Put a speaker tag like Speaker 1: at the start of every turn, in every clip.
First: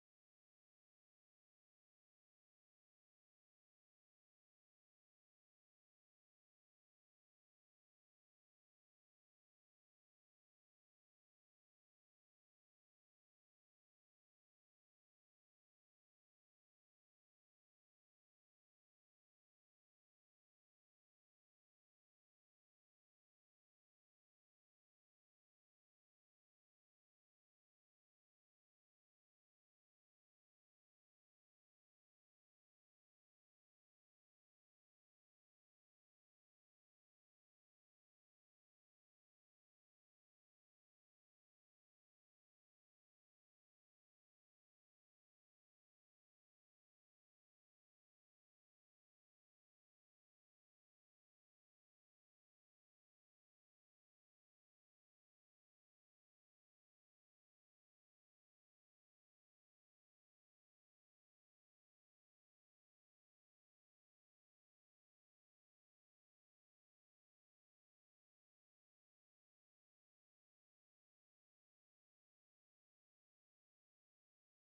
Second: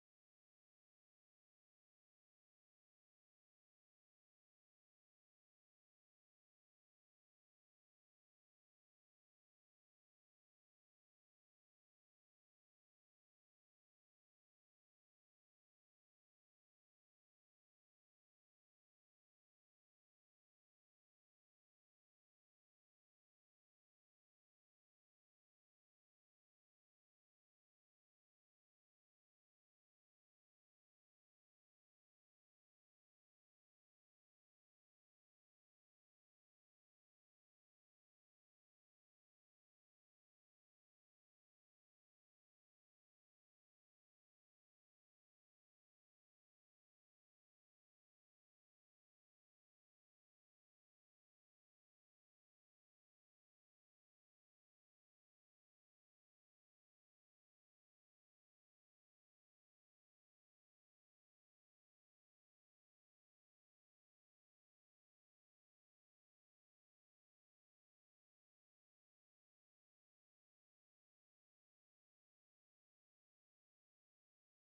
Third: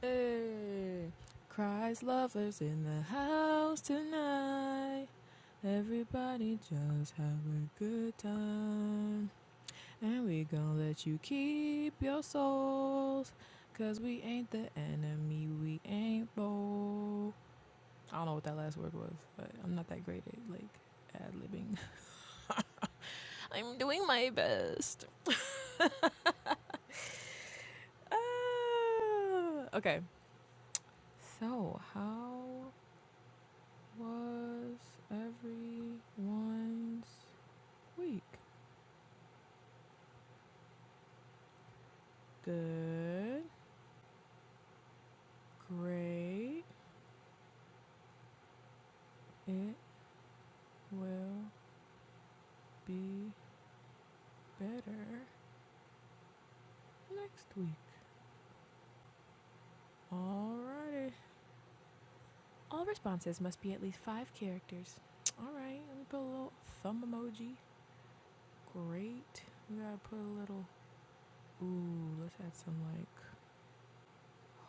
Speaker 1: Hey, Christ lovers in the house tonight. Everybody just have a good time. And we gon' let you keep your souls, 'cause we ain't the enemy, we ain't bold. I don't know what that last word was, but I'm not that great at like ad libbing. I'm doing my best. Ah, okay. So, how was everyone's week? Good, great, it will be better next week. Alrighty. All responses must be at least five characters. Alright, let me put a little thumb emoji. Great. We gotta put a little, ooh, let's add some like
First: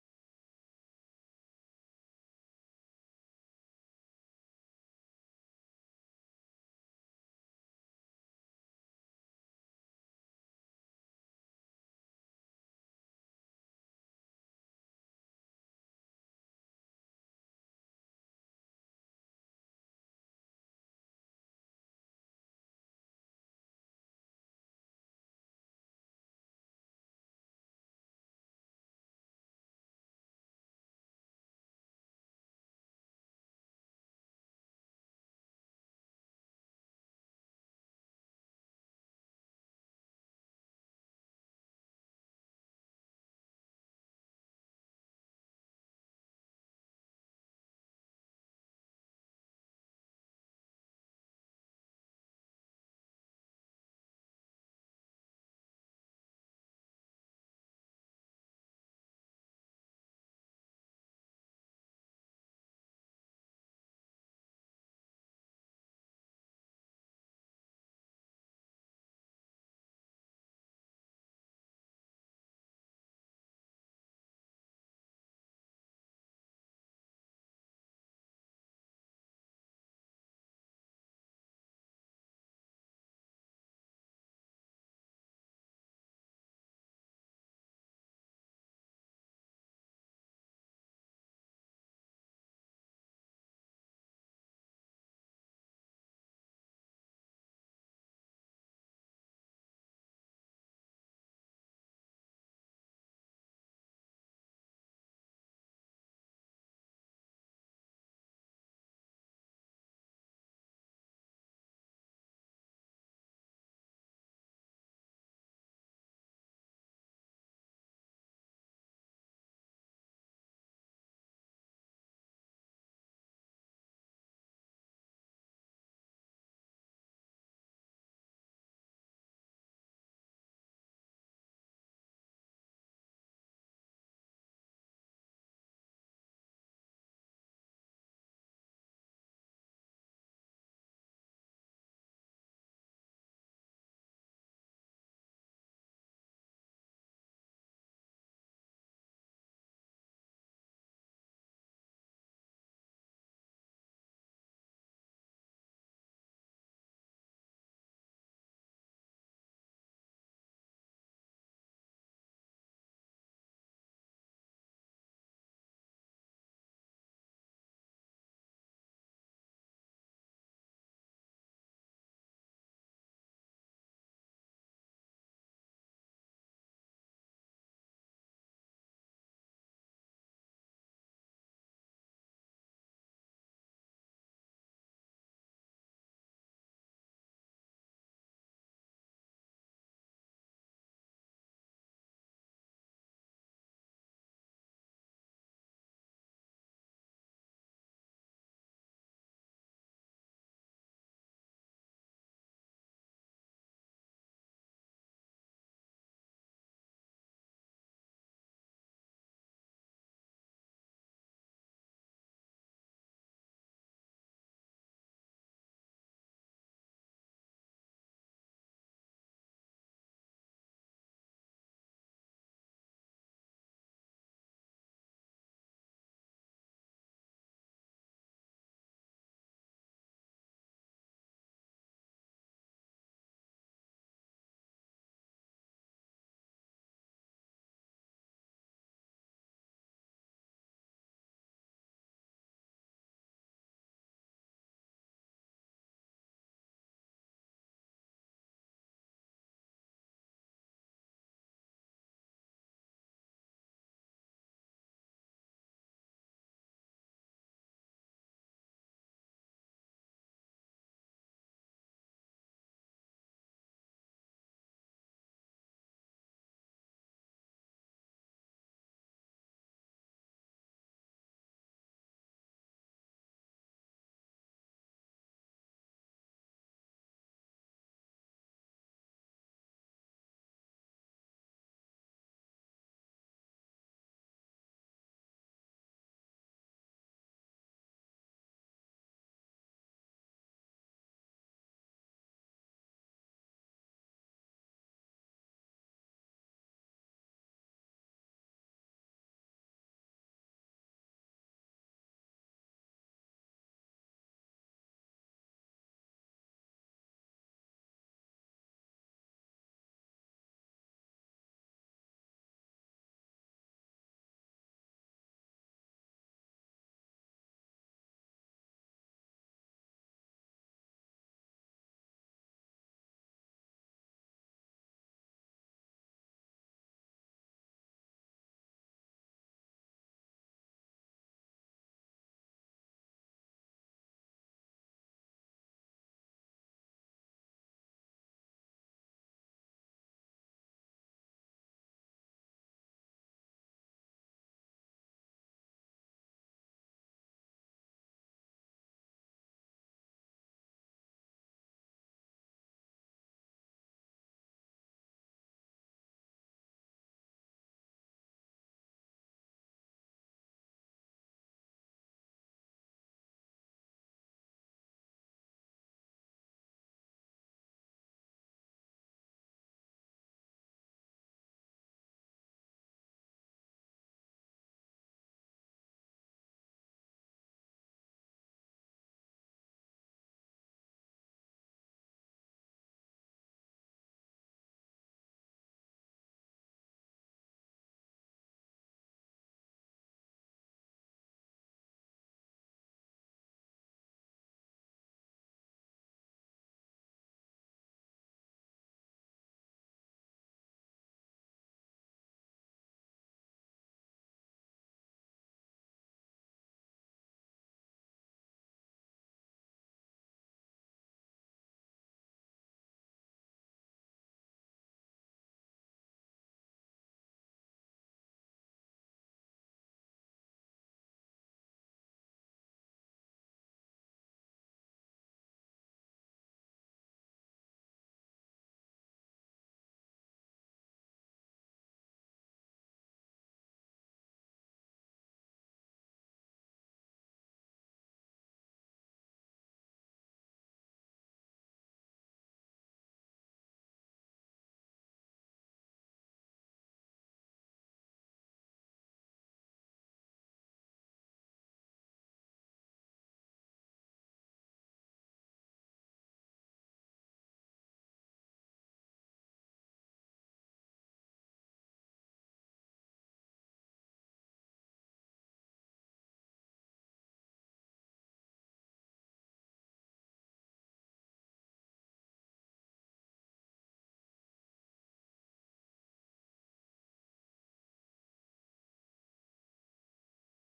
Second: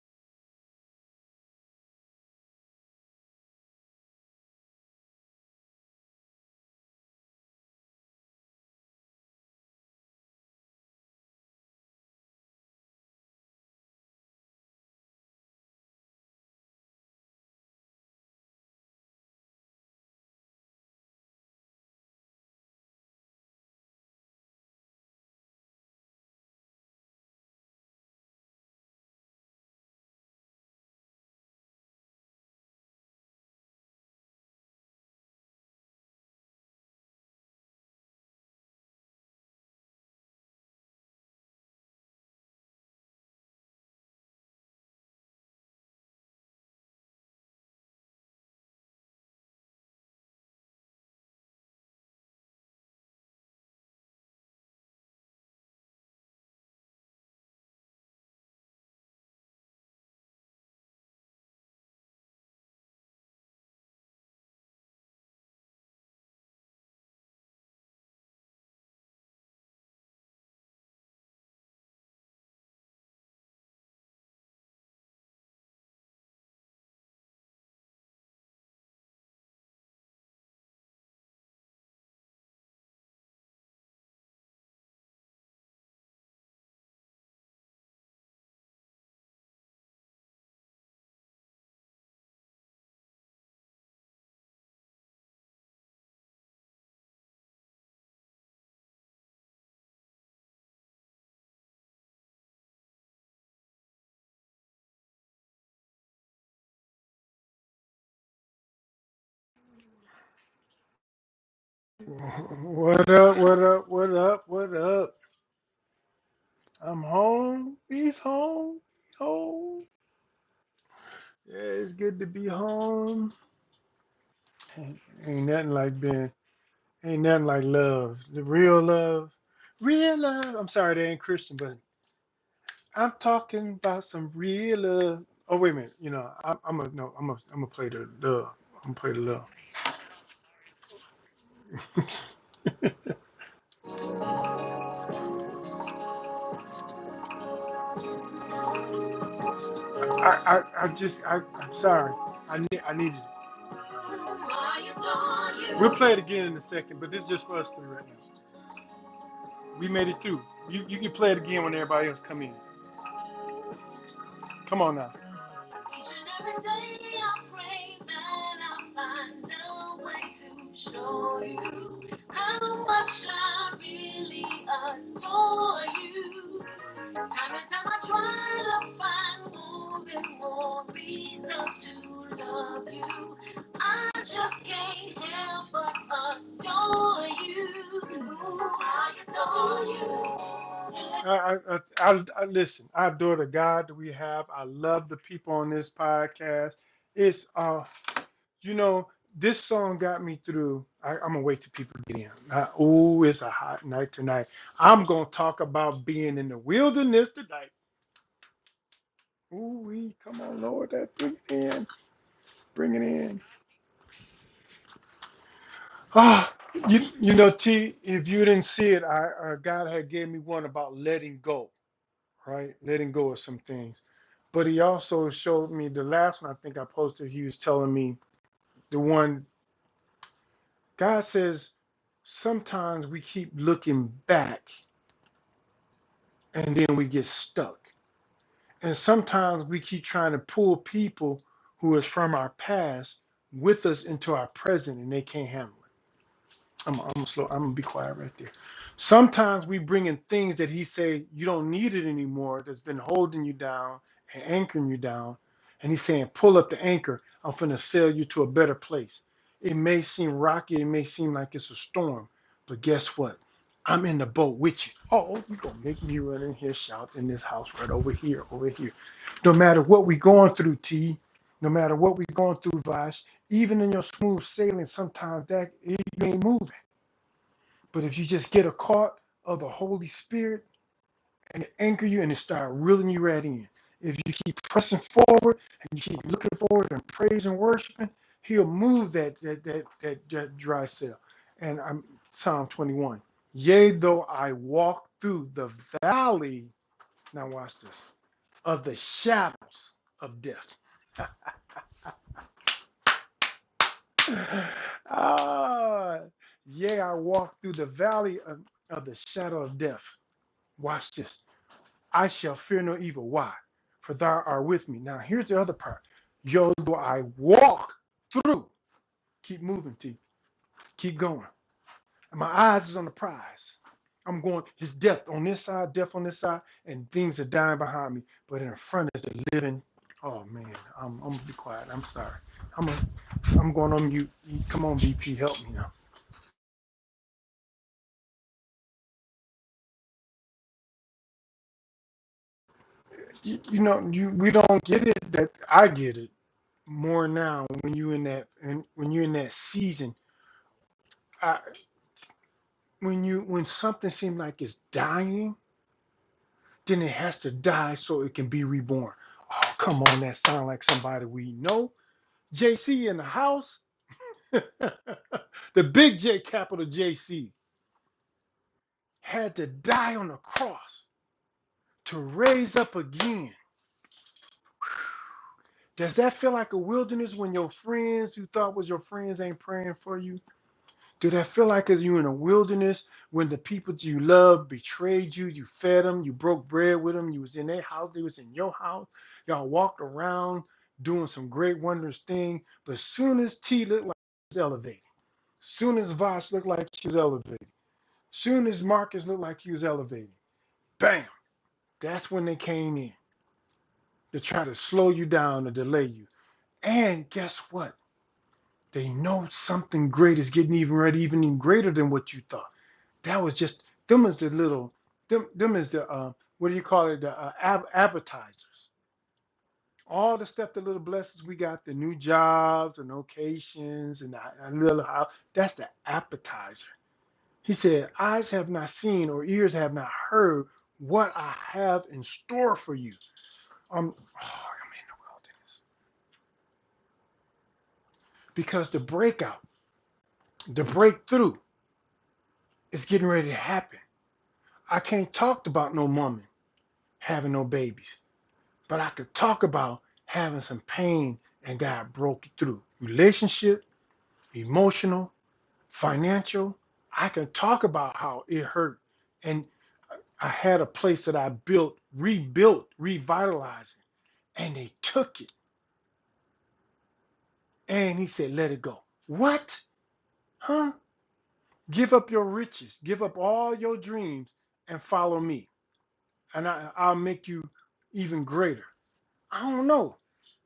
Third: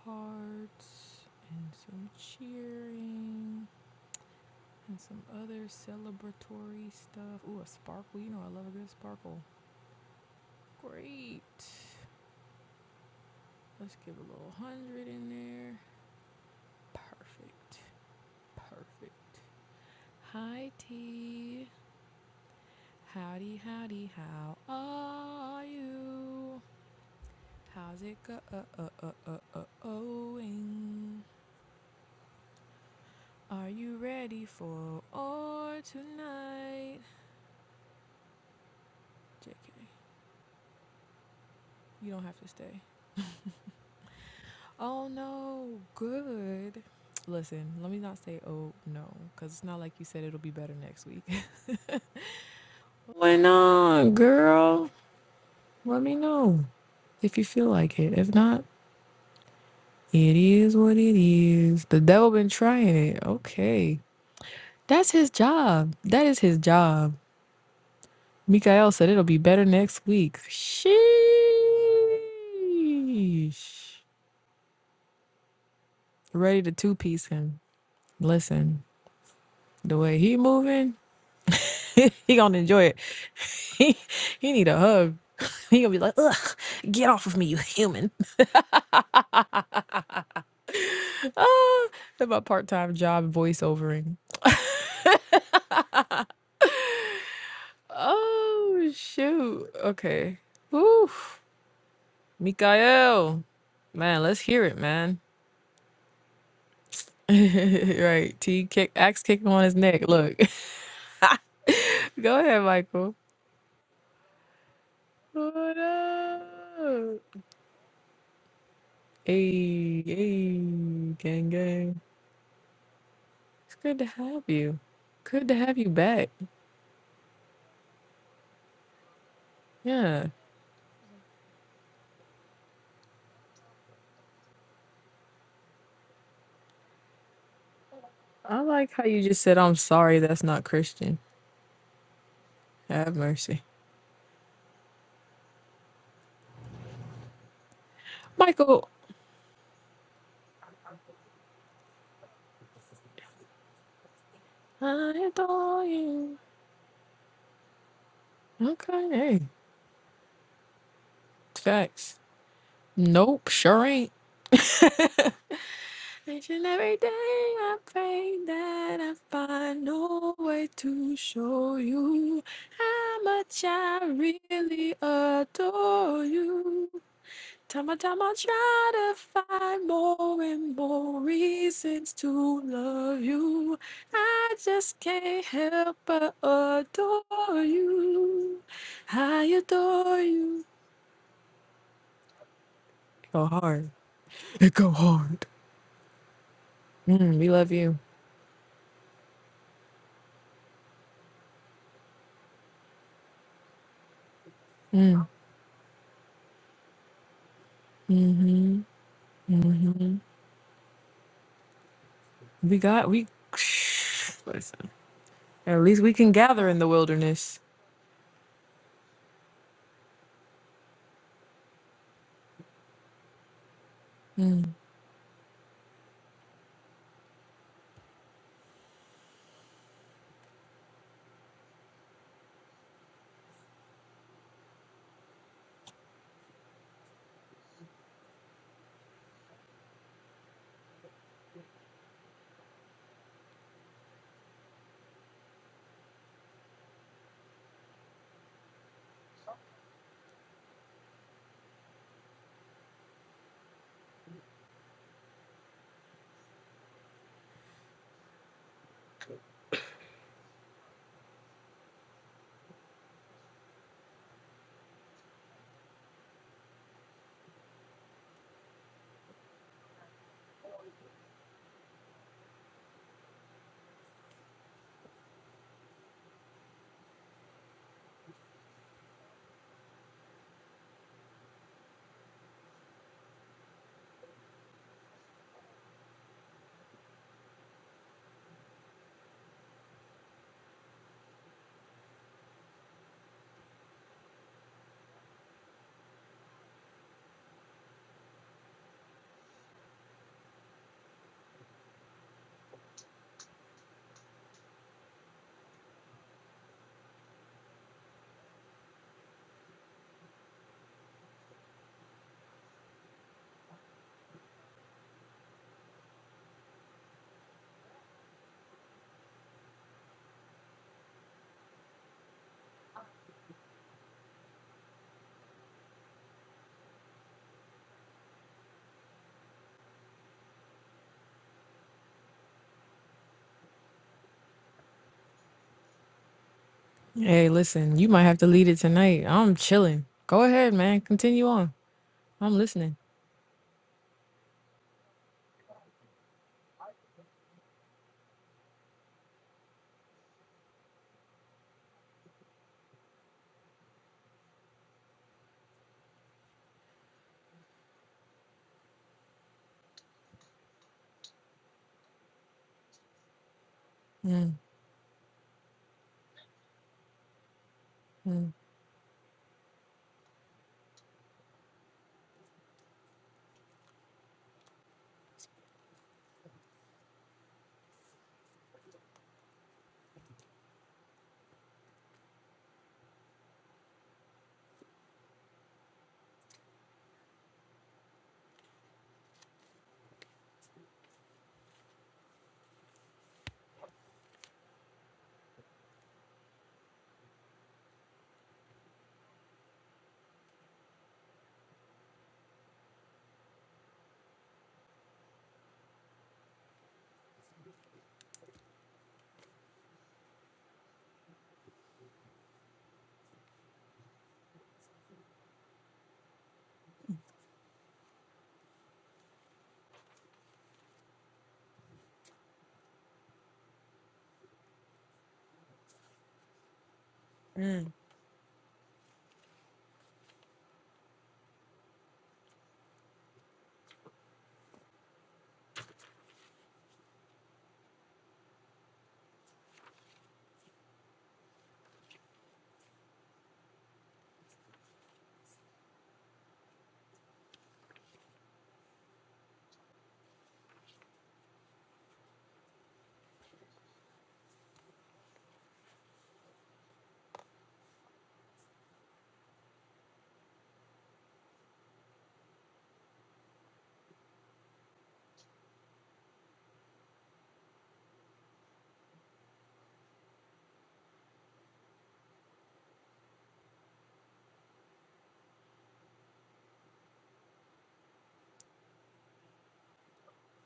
Speaker 1: hearts and some cheering. And some other celebratory stuff. Ooh, a sparkle. You know I love a good sparkle. Great. Let's give a little 100 in there. Perfect. Perfect. Hi, T. Howdy, howdy, how are you? How's it go? Uh, uh, uh, uh, uh, ohing? Are you ready for or tonight? JK, you don't have to stay. Oh no, good. Listen, let me not say oh no, because it's not like you said it'll be better next week. Why not, girl? Let me know if you feel like it. If not, it is what it is. The devil been trying it. Okay. That's his job. That is his job. Mikael said it'll be better next week. Sheesh. Ready to two piece him. Listen, the way he moving. he gonna enjoy it. He he need a hug. He gonna be like, ugh, get off of me, you human. Ah, that's my part-time job voiceovering. oh shoot. Okay. Woo. Mikael. Man, let's hear it, man. right. T kick axe kicking on his neck. Look. Go ahead,
Speaker 2: What
Speaker 1: Michael.
Speaker 2: up? What up? What up? What up?
Speaker 1: What
Speaker 2: I'm
Speaker 1: up?
Speaker 2: home. He's home. Home.
Speaker 1: Hey, hey, gang,
Speaker 2: Yeah, it's
Speaker 1: gang.
Speaker 2: good to be home.
Speaker 1: It's good to have you.
Speaker 2: Ain't
Speaker 1: Good
Speaker 2: ain't
Speaker 1: to
Speaker 2: nothing
Speaker 1: have you
Speaker 2: like
Speaker 1: back.
Speaker 2: being. Ain't nothing like love. The real love. Real
Speaker 1: Yeah.
Speaker 2: love. I'm sorry, they ain't Christian, but I'm talking about some real love. Oh wait a minute. You know, I, I'm a no. I'm a. I'm a play the love.
Speaker 1: I like
Speaker 2: I'm
Speaker 1: how
Speaker 2: gonna play the
Speaker 1: you just
Speaker 2: love.
Speaker 1: said, I'm sorry, that's not Christian. Have mercy. Michael,
Speaker 2: I, I, I just. I, I'm sorry. I need. I needed.
Speaker 1: I adore
Speaker 2: We'll play it
Speaker 1: you.
Speaker 2: again in a second, but this is just for us three right now.
Speaker 1: Okay, hey,
Speaker 2: We made it through. You you can play it again when everybody
Speaker 1: facts.
Speaker 2: else come in.
Speaker 1: Nope, sure ain't.
Speaker 2: Come on now. How
Speaker 1: Each and every day I pray that I find no way to show you how
Speaker 2: much
Speaker 1: much
Speaker 2: I
Speaker 1: I
Speaker 2: really
Speaker 1: really
Speaker 2: adore
Speaker 1: adore
Speaker 2: you.
Speaker 1: you.
Speaker 2: Sometimes
Speaker 1: Time
Speaker 2: I'm
Speaker 1: by
Speaker 2: I
Speaker 1: time I
Speaker 2: try
Speaker 1: try
Speaker 2: to
Speaker 1: to
Speaker 2: find
Speaker 1: find
Speaker 2: more and
Speaker 1: more and
Speaker 2: more
Speaker 1: more
Speaker 2: reasons
Speaker 1: reasons
Speaker 2: to
Speaker 1: to
Speaker 2: love
Speaker 1: love
Speaker 2: you.
Speaker 1: you.
Speaker 2: I
Speaker 1: I
Speaker 2: just
Speaker 1: just
Speaker 2: can't
Speaker 1: can't
Speaker 2: help
Speaker 1: help but
Speaker 2: but adore
Speaker 1: adore
Speaker 2: you.
Speaker 1: you.
Speaker 2: I
Speaker 1: I
Speaker 2: adore you.
Speaker 1: adore you.
Speaker 2: I, I, I, I listen. I adore the
Speaker 1: Go
Speaker 2: God
Speaker 1: hard.
Speaker 2: that we have. I
Speaker 1: It go
Speaker 2: love the
Speaker 1: hard.
Speaker 2: people on this podcast.
Speaker 1: Mm,
Speaker 2: It's
Speaker 1: we love
Speaker 2: a
Speaker 1: you.
Speaker 2: you know, this song got me through. I, I'm gonna wait till people get in. Uh, ooh, it's a hot night tonight. I'm gonna
Speaker 1: Mm,
Speaker 2: talk about being in the wilderness tonight. Ooh, we come on, Lord, that bring it in,
Speaker 1: we
Speaker 2: bring it
Speaker 1: got we.
Speaker 2: in.
Speaker 1: Listen. At least we can
Speaker 2: Ah,
Speaker 1: gather in the
Speaker 2: you you know,
Speaker 1: wilderness.
Speaker 2: T, if you didn't see it, I uh, God had gave me one about letting go, right? Letting go of some things. But
Speaker 1: Mm.
Speaker 2: he also showed me the last one. I think I posted. He was telling me the one God says. Sometimes we keep looking back and then we get stuck. And sometimes we keep trying to pull people who is from our past with us into our present and they can't handle it. I'm, I'm slow. I'm gonna be quiet right there. Sometimes we bring in things that he say you don't need it anymore. That's been holding you down and anchoring you down, and he's saying, "Pull up the anchor. I'm finna sail you to a better place." It may seem rocky. It may seem like it's a storm, but guess what? I'm in the boat with you. Oh, you gonna make me run in here, shout in this house right over here, over here. No matter what we going through, T. No matter what we going through, Vash. Even in your smooth sailing, sometimes that it, ain't moving. But if you just get a cart of the Holy Spirit and anchor you and it start reeling you right in, if you keep pressing forward and you keep looking forward and praising, and worshiping, He'll move that that that that, that dry cell. And I'm Psalm 21. Yea, though I walk through the valley, now watch this, of the shadows of death. ah, yea, I walk through the valley of, of the shadow of death. Watch this I shall fear no evil. Why? For thou art with me. Now here's the other part. Yo, though I walk through, keep moving, T, keep going. And my eyes is on the prize. I'm going, there's death on this side, death on this side, and things are dying behind me. But in front is the living. Oh man, I'm, I'm gonna be quiet. I'm sorry. I'm a, I'm going on mute. Come on, BP, help me now.
Speaker 1: Hey, listen. You might have to lead it tonight. I'm chilling. Go ahead, man. Continue on. I'm listening.
Speaker 2: You, you know, you we don't get it that I get it more now when you in that and when you're in that season. I. when you when something seems like it's dying, then it has to die so it can be reborn. Oh, come on, that sound like somebody we know. JC in the house.
Speaker 1: Mm,
Speaker 2: the big J capital JC
Speaker 1: mm.
Speaker 2: had to die on the cross to raise up again. Does that feel like a wilderness when your friends you thought was your friends ain't praying for you? Do that feel like as you're in a wilderness when the people you love betrayed you, you fed them, you broke bread with them, you was in their house, they was in your house, y'all walked around doing some great wondrous thing, but soon as T looked like she was elevated, soon as Vosh looked like she was elevated, soon as Marcus looked like he was elevated, bam, that's when they came in to try to slow you down or delay you. And guess what? They know something great is getting even ready, even greater than what you thought that was just them is the little them them is the uh, what do you call it the uh, ab- appetizers all the stuff the little blessings we got the new jobs and locations and a little house that's the appetizer he said eyes have not seen or ears have not heard what i have in store for you i'm, oh, I'm in the wilderness because the breakout the breakthrough is getting ready to happen i can't talk about no woman having no babies but I could talk about having some pain and God broke it through. Relationship, emotional, financial. I can talk about how it hurt. And I had a place that I built, rebuilt, revitalized, it. and they took it. And he said, let it go. What? Huh? Give up your riches, give up all your dreams, and follow me. And I, I'll make you even greater. I don't know.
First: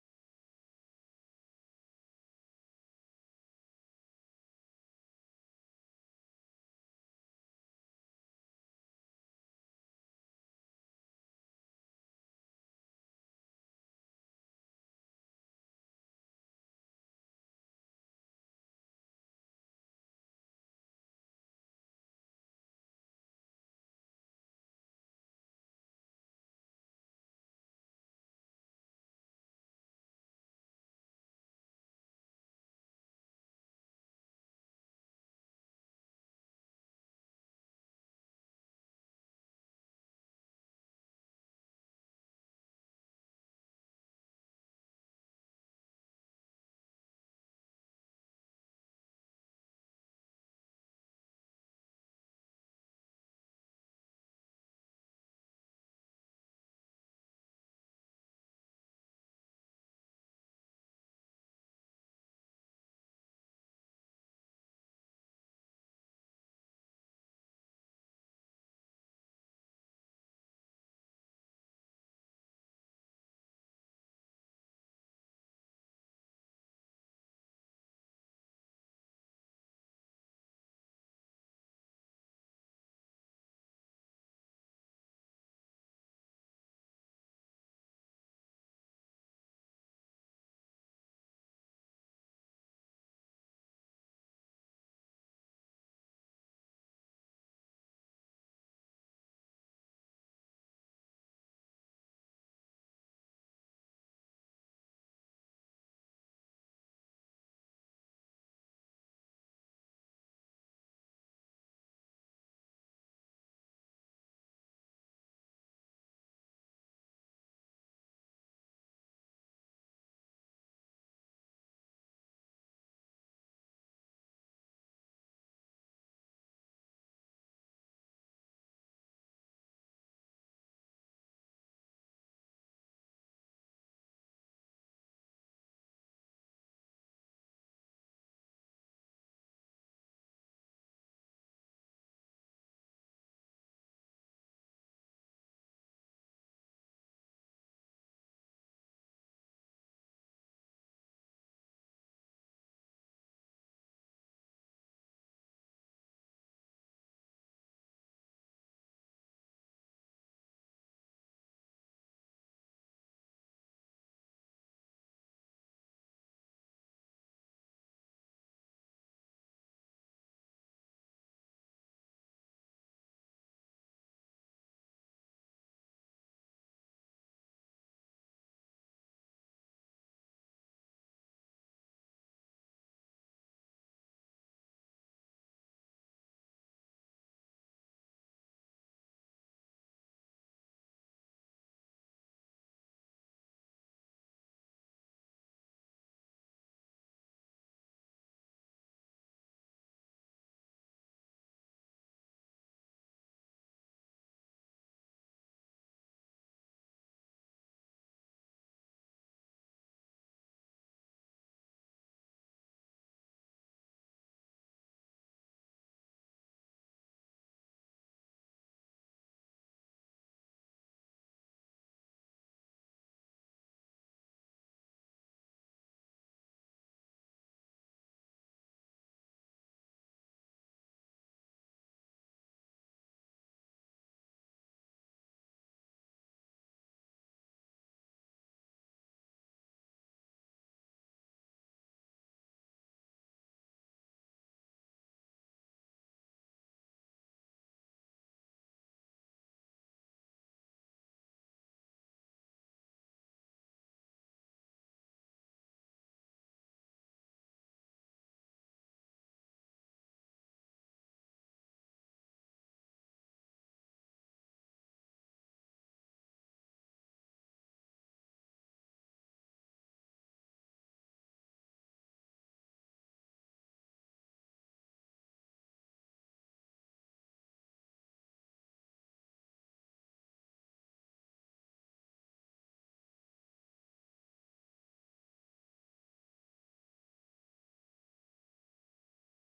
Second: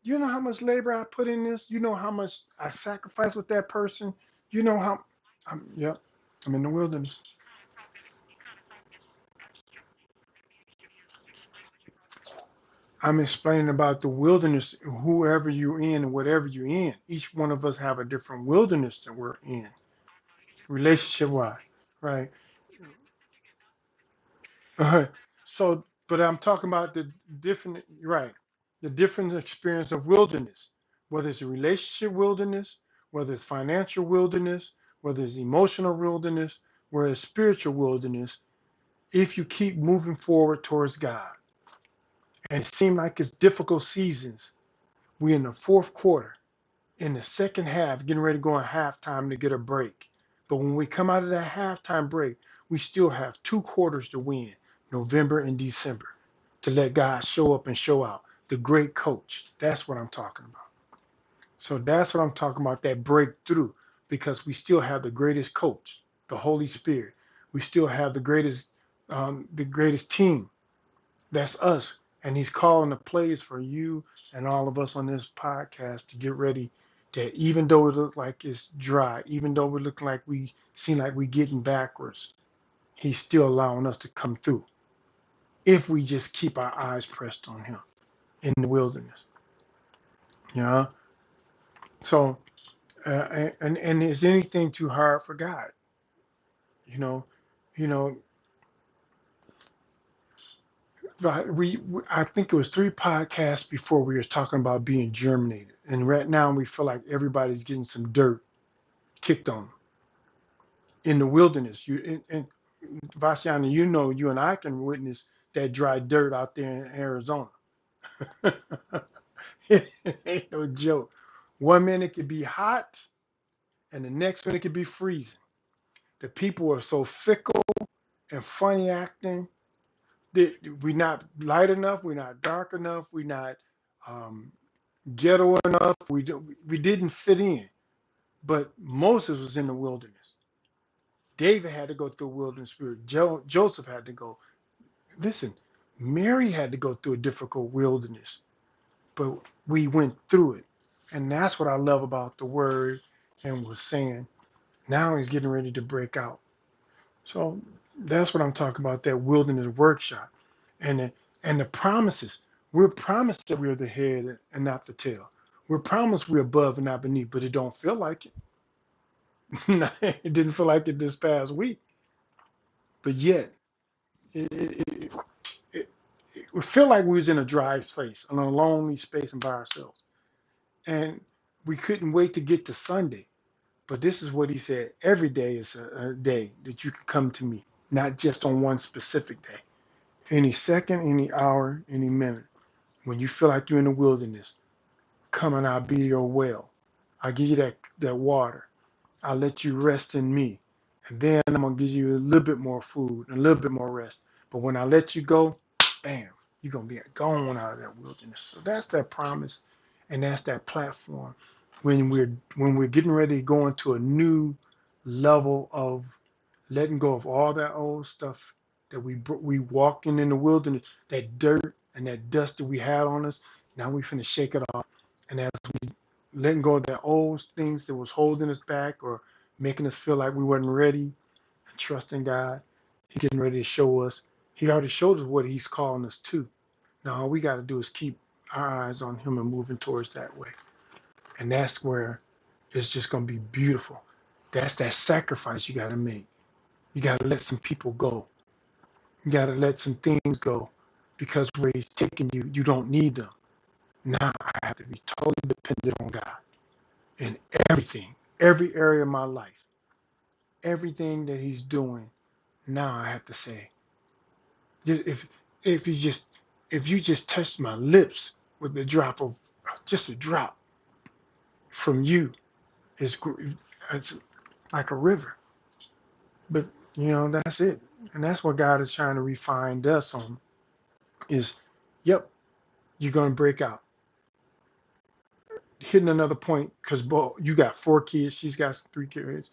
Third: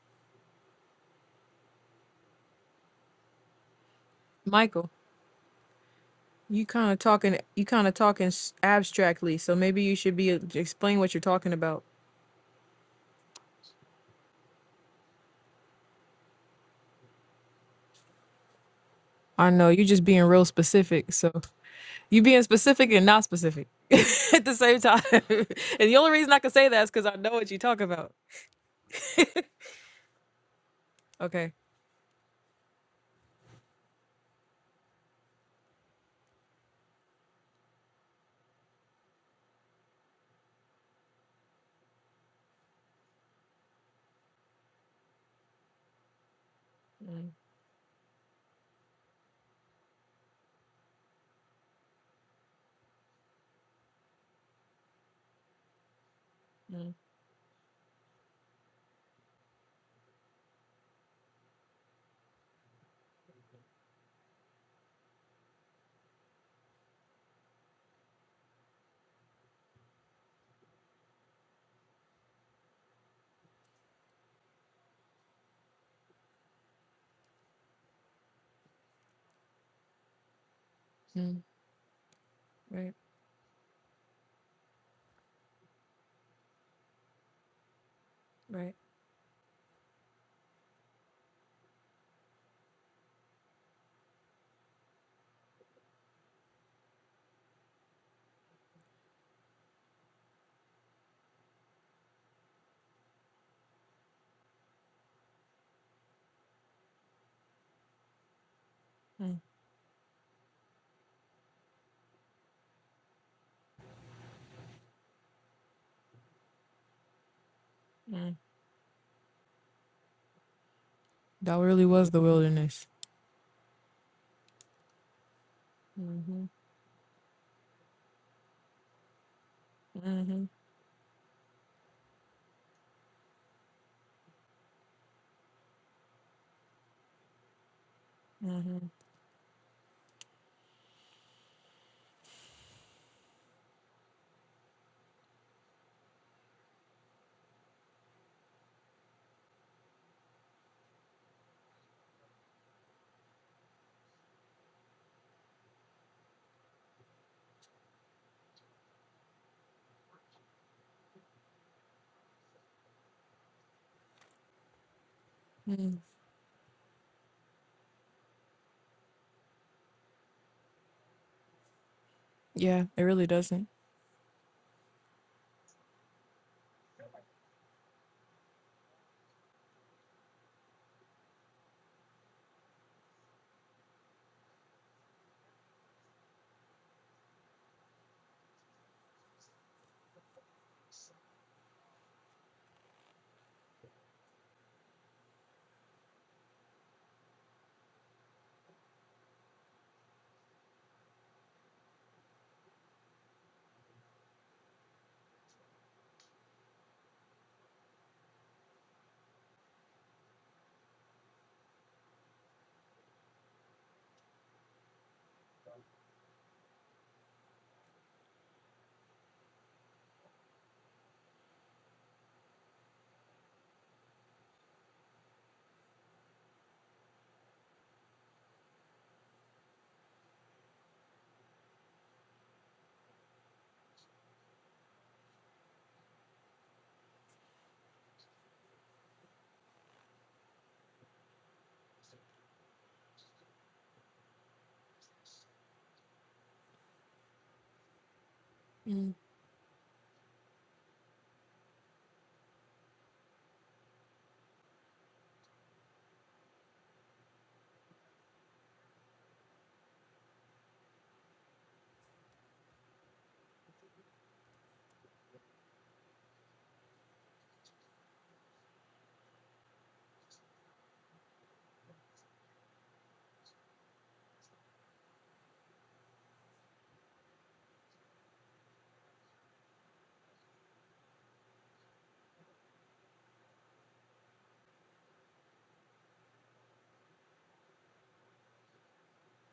Speaker 2: You know how much labor I put in this. You know how much I sacrificed with that person. You know
Speaker 1: Michael.
Speaker 2: how. I'm, yep. I'm in
Speaker 1: You
Speaker 2: the
Speaker 1: kind of
Speaker 2: wilderness.
Speaker 1: talking, you kind of talking s- abstractly, so maybe you should be uh, explain what you're talking about.
Speaker 2: I'm explaining about the wilderness. Whoever you're in and whatever you're in, each one of us have a different wilderness that we're
Speaker 1: I
Speaker 2: in,
Speaker 1: know you're just being real specific,
Speaker 2: relationship
Speaker 1: so
Speaker 2: wise,
Speaker 1: you
Speaker 2: right?
Speaker 1: being specific and not specific at the same time.
Speaker 2: Alright. so,
Speaker 1: and the only
Speaker 2: but
Speaker 1: reason
Speaker 2: I'm
Speaker 1: I can say
Speaker 2: talking
Speaker 1: that is
Speaker 2: about
Speaker 1: because
Speaker 2: the
Speaker 1: I know what you talk
Speaker 2: different,
Speaker 1: about.
Speaker 2: right? The different experience of wilderness, whether it's a
Speaker 1: Okay.
Speaker 2: relationship wilderness, whether it's financial wilderness, whether it's emotional wilderness, whether it's spiritual wilderness. If you keep moving forward towards God, and it seems like it's difficult seasons, we're in the fourth quarter in the
Speaker 1: Mm,
Speaker 2: second half, getting ready to go in halftime to get a break. But when we come out of that halftime break, we still have two quarters to win, November and December, to let
Speaker 1: mm,
Speaker 2: God show up and show out. The great coach. That's what I'm talking about. So that's what I'm talking about, that breakthrough, because we still have the greatest coach, the Holy Spirit. We still have the greatest, um, the greatest team that's us. And he's calling the plays for you and all of us on this podcast to get ready that even though it look like it's dry, even though we look like we seem like we
Speaker 1: mm,
Speaker 2: getting backwards,
Speaker 1: right,
Speaker 2: he's still allowing us to come through if we just keep our eyes pressed on him in the
Speaker 1: right.
Speaker 2: wilderness. You know? So uh, and and is anything too hard for God? You know, you know, Right. We, I think it was three podcasts before we were talking about being germinated, and right now we feel like everybody's getting some dirt
Speaker 1: Mm,
Speaker 2: kicked on 'em. in the wilderness. You and, and Vashiana, you know, you and I can witness that dry dirt out there in Arizona.
Speaker 1: mm.
Speaker 2: it ain't no joke.
Speaker 1: That really
Speaker 2: One minute
Speaker 1: was
Speaker 2: it
Speaker 1: the
Speaker 2: could be
Speaker 1: wilderness.
Speaker 2: hot, and the next minute it could be freezing. The
Speaker 1: hmm
Speaker 2: people are so fickle and funny acting.
Speaker 1: hmm
Speaker 2: That we're not light enough. We're not dark enough. We're not. um, ghetto enough. We do- we didn't fit in, but
Speaker 1: hmm
Speaker 2: Moses was in the wilderness. David had to go through a wilderness spirit. Jo- Joseph had to go. Listen, Mary had to go through a difficult wilderness, but we went through it, and that's what I love about the Word and was saying. Now he's getting ready to break out. So that's what I'm talking about, that wilderness workshop. And the, and the promises. We're promised that we're the head and not the tail. We're
Speaker 1: hmm
Speaker 2: promised we're above and not beneath, but it don't feel like it. it didn't feel like it this past week.
Speaker 1: Yeah, it
Speaker 2: But
Speaker 1: really
Speaker 2: yet,
Speaker 1: doesn't.
Speaker 2: it, it, it, it, it feel like we was in a dry place, in a lonely space and by ourselves. And we couldn't wait to get to Sunday. But this is what he said. Every day is a, a day that you can come to me, not just on one specific day. any second, any hour, any minute, when you feel like you're in the wilderness, come and I'll be your well. I'll give you that, that water. I will let you rest in me. And then I'm gonna give you a little bit more food and a little bit more rest. But when I let you go, bam, you're gonna be gone out of that wilderness. So that's that promise and that's that platform. When we're when we're getting ready to go into a new level of letting go of all that old stuff that we we walking in the wilderness, that dirt and that dust that we had on us. Now we finna shake it off. and that letting go of the old things that was holding us back or making us feel like we weren't ready, trusting God. He's getting ready to show us. He already showed us what he's calling us to. Now all we got to do is keep our eyes on him and moving towards that way. And that's where it's just going to be beautiful. That's that sacrifice you got to make. You got to let some people go.
Speaker 1: Mm,
Speaker 2: You got to let some things go because where he's taking you, you don't need them. Now I have to be totally dependent on God. in everything, every area of my life, everything that he's doing. Now I have to say, ju- if if you just if you just touched my lips with the drop of just a drop from you, it's it's like a river. But you know that's it, and that's what God is trying to refine us on. Is yep, you're gonna break out, hitting another point because you got four kids, she's got three kids.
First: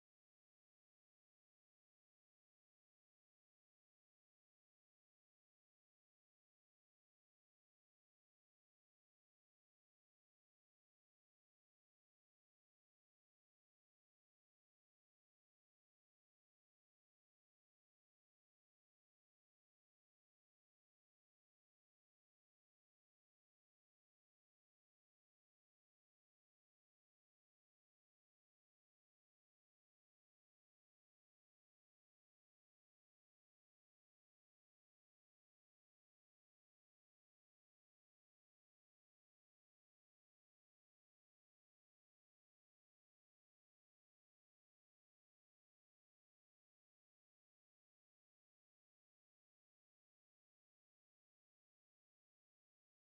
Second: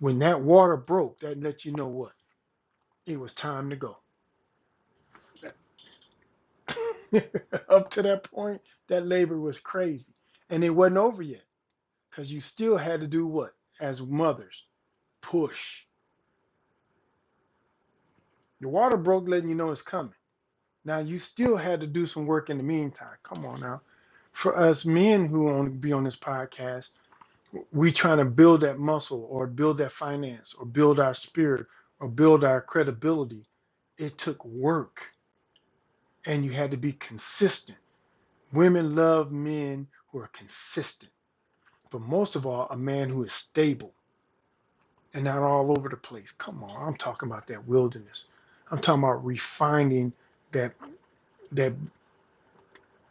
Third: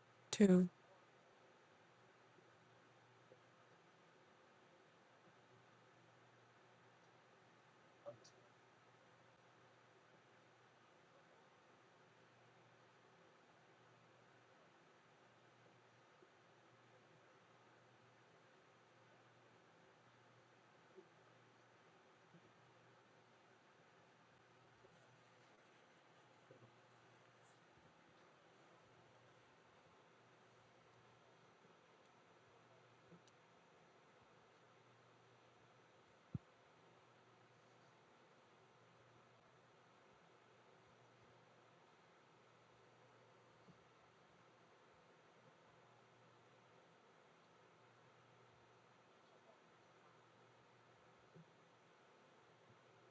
Speaker 2: When that
Speaker 1: two.
Speaker 2: water broke, that let you know what it was time to go Up to that point, that labor was crazy. And it wasn't over yet because you still had to do what? As mothers, push. The water broke, letting you know it's coming. Now, you still had to do some work in the meantime. Come on now. For us men who want to be on this podcast, we trying to build that muscle or build that finance or build our spirit or build our credibility. It took work and you had to be consistent. Women love men who are consistent but most of all, a man who is stable and not all over the place. Come on, I'm talking about that wilderness. I'm talking about refining that that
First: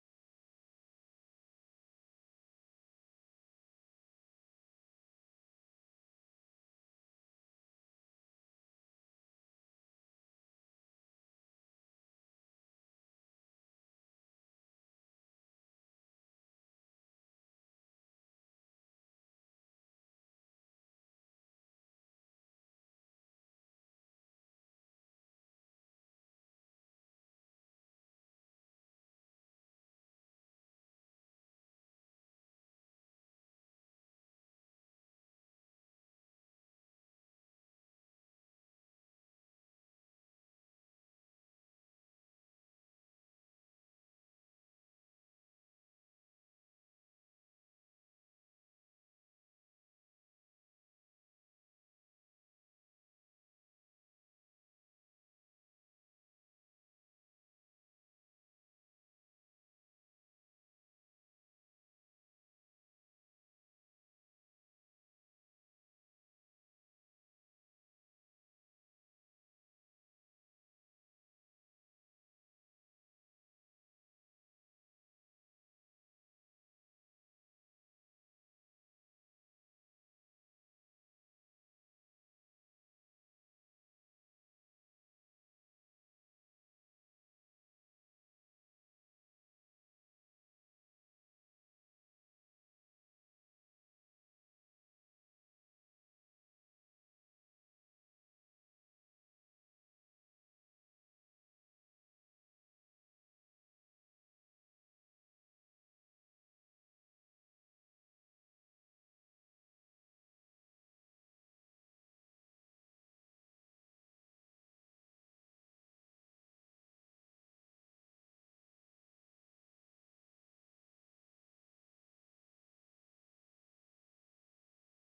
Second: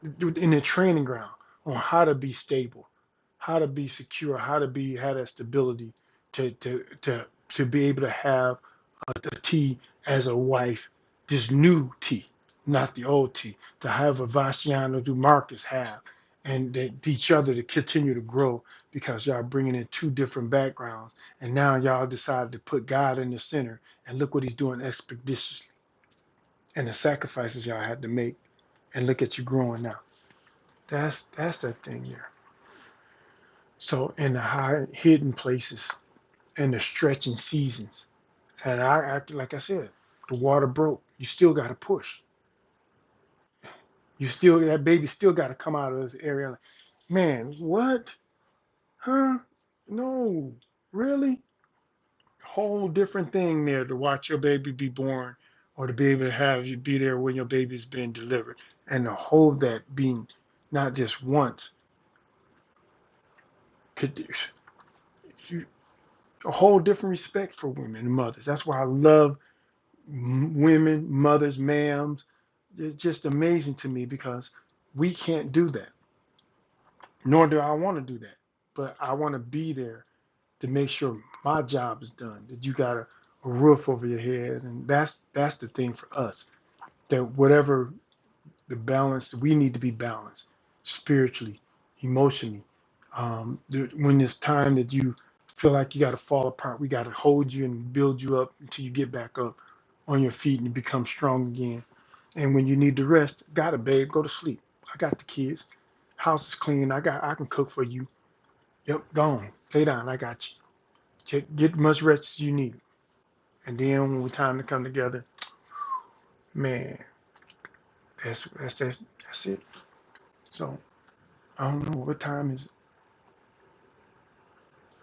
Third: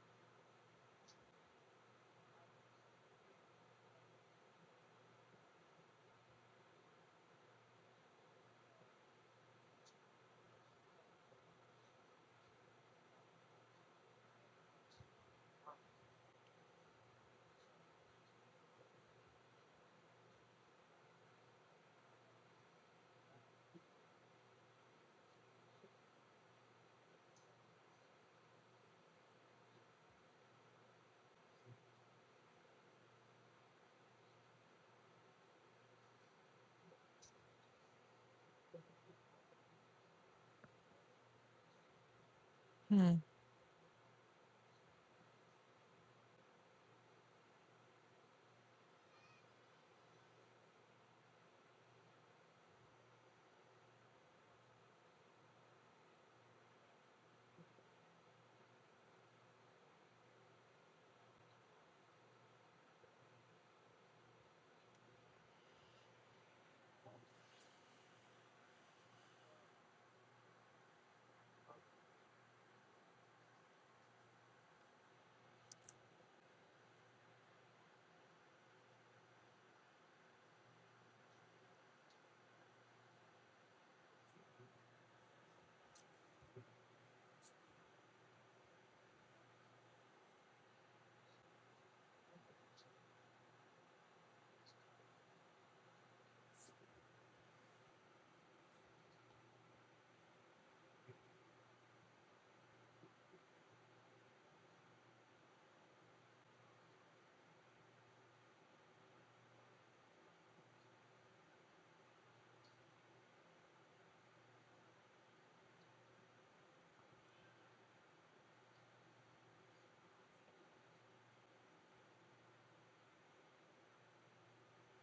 Speaker 2: in the training ground on how to be stable, how to be secure, how to be have that stability to to to to be able to have a, a T as a wife, this new T, not the old T, to have a Vasciano Marcus have, and that each other to continue to grow because y'all bringing in two different backgrounds, and now y'all decided to put God in the center, and look what He's doing expeditiously, and the sacrifices y'all had to make, and look at you growing now. That's that's that thing there. So in the high hidden places and the stretching seasons, and I, I like I said, the water broke. You still got to push.
Speaker 1: Hmm.
Speaker 2: You still that baby still got to come out of this area. Like, man, what? Huh? No, really? Whole different thing there to watch your baby be born, or to be able to have you be there when your baby's being delivered, and to hold that being not just once. Could you? a whole different respect for women and mothers. That's why I love women, mothers, ma'ams. It's just amazing to me because we can't do that, nor do I want to do that. But I want to be there to make sure my job is done. That you got a, a roof over your head, and that's that's the thing for us. That whatever the balance we need to be balanced spiritually emotionally um, when it's time that you feel like you got to fall apart we got to hold you and build you up until you get back up on your feet and become strong again and when you need to rest got it babe go to sleep i got the kids house is clean i got i can cook for you yep gone lay down i got you Take- get as much rest as you need and then when it's time to come together man that's that's that's, that's it so i don't know what time is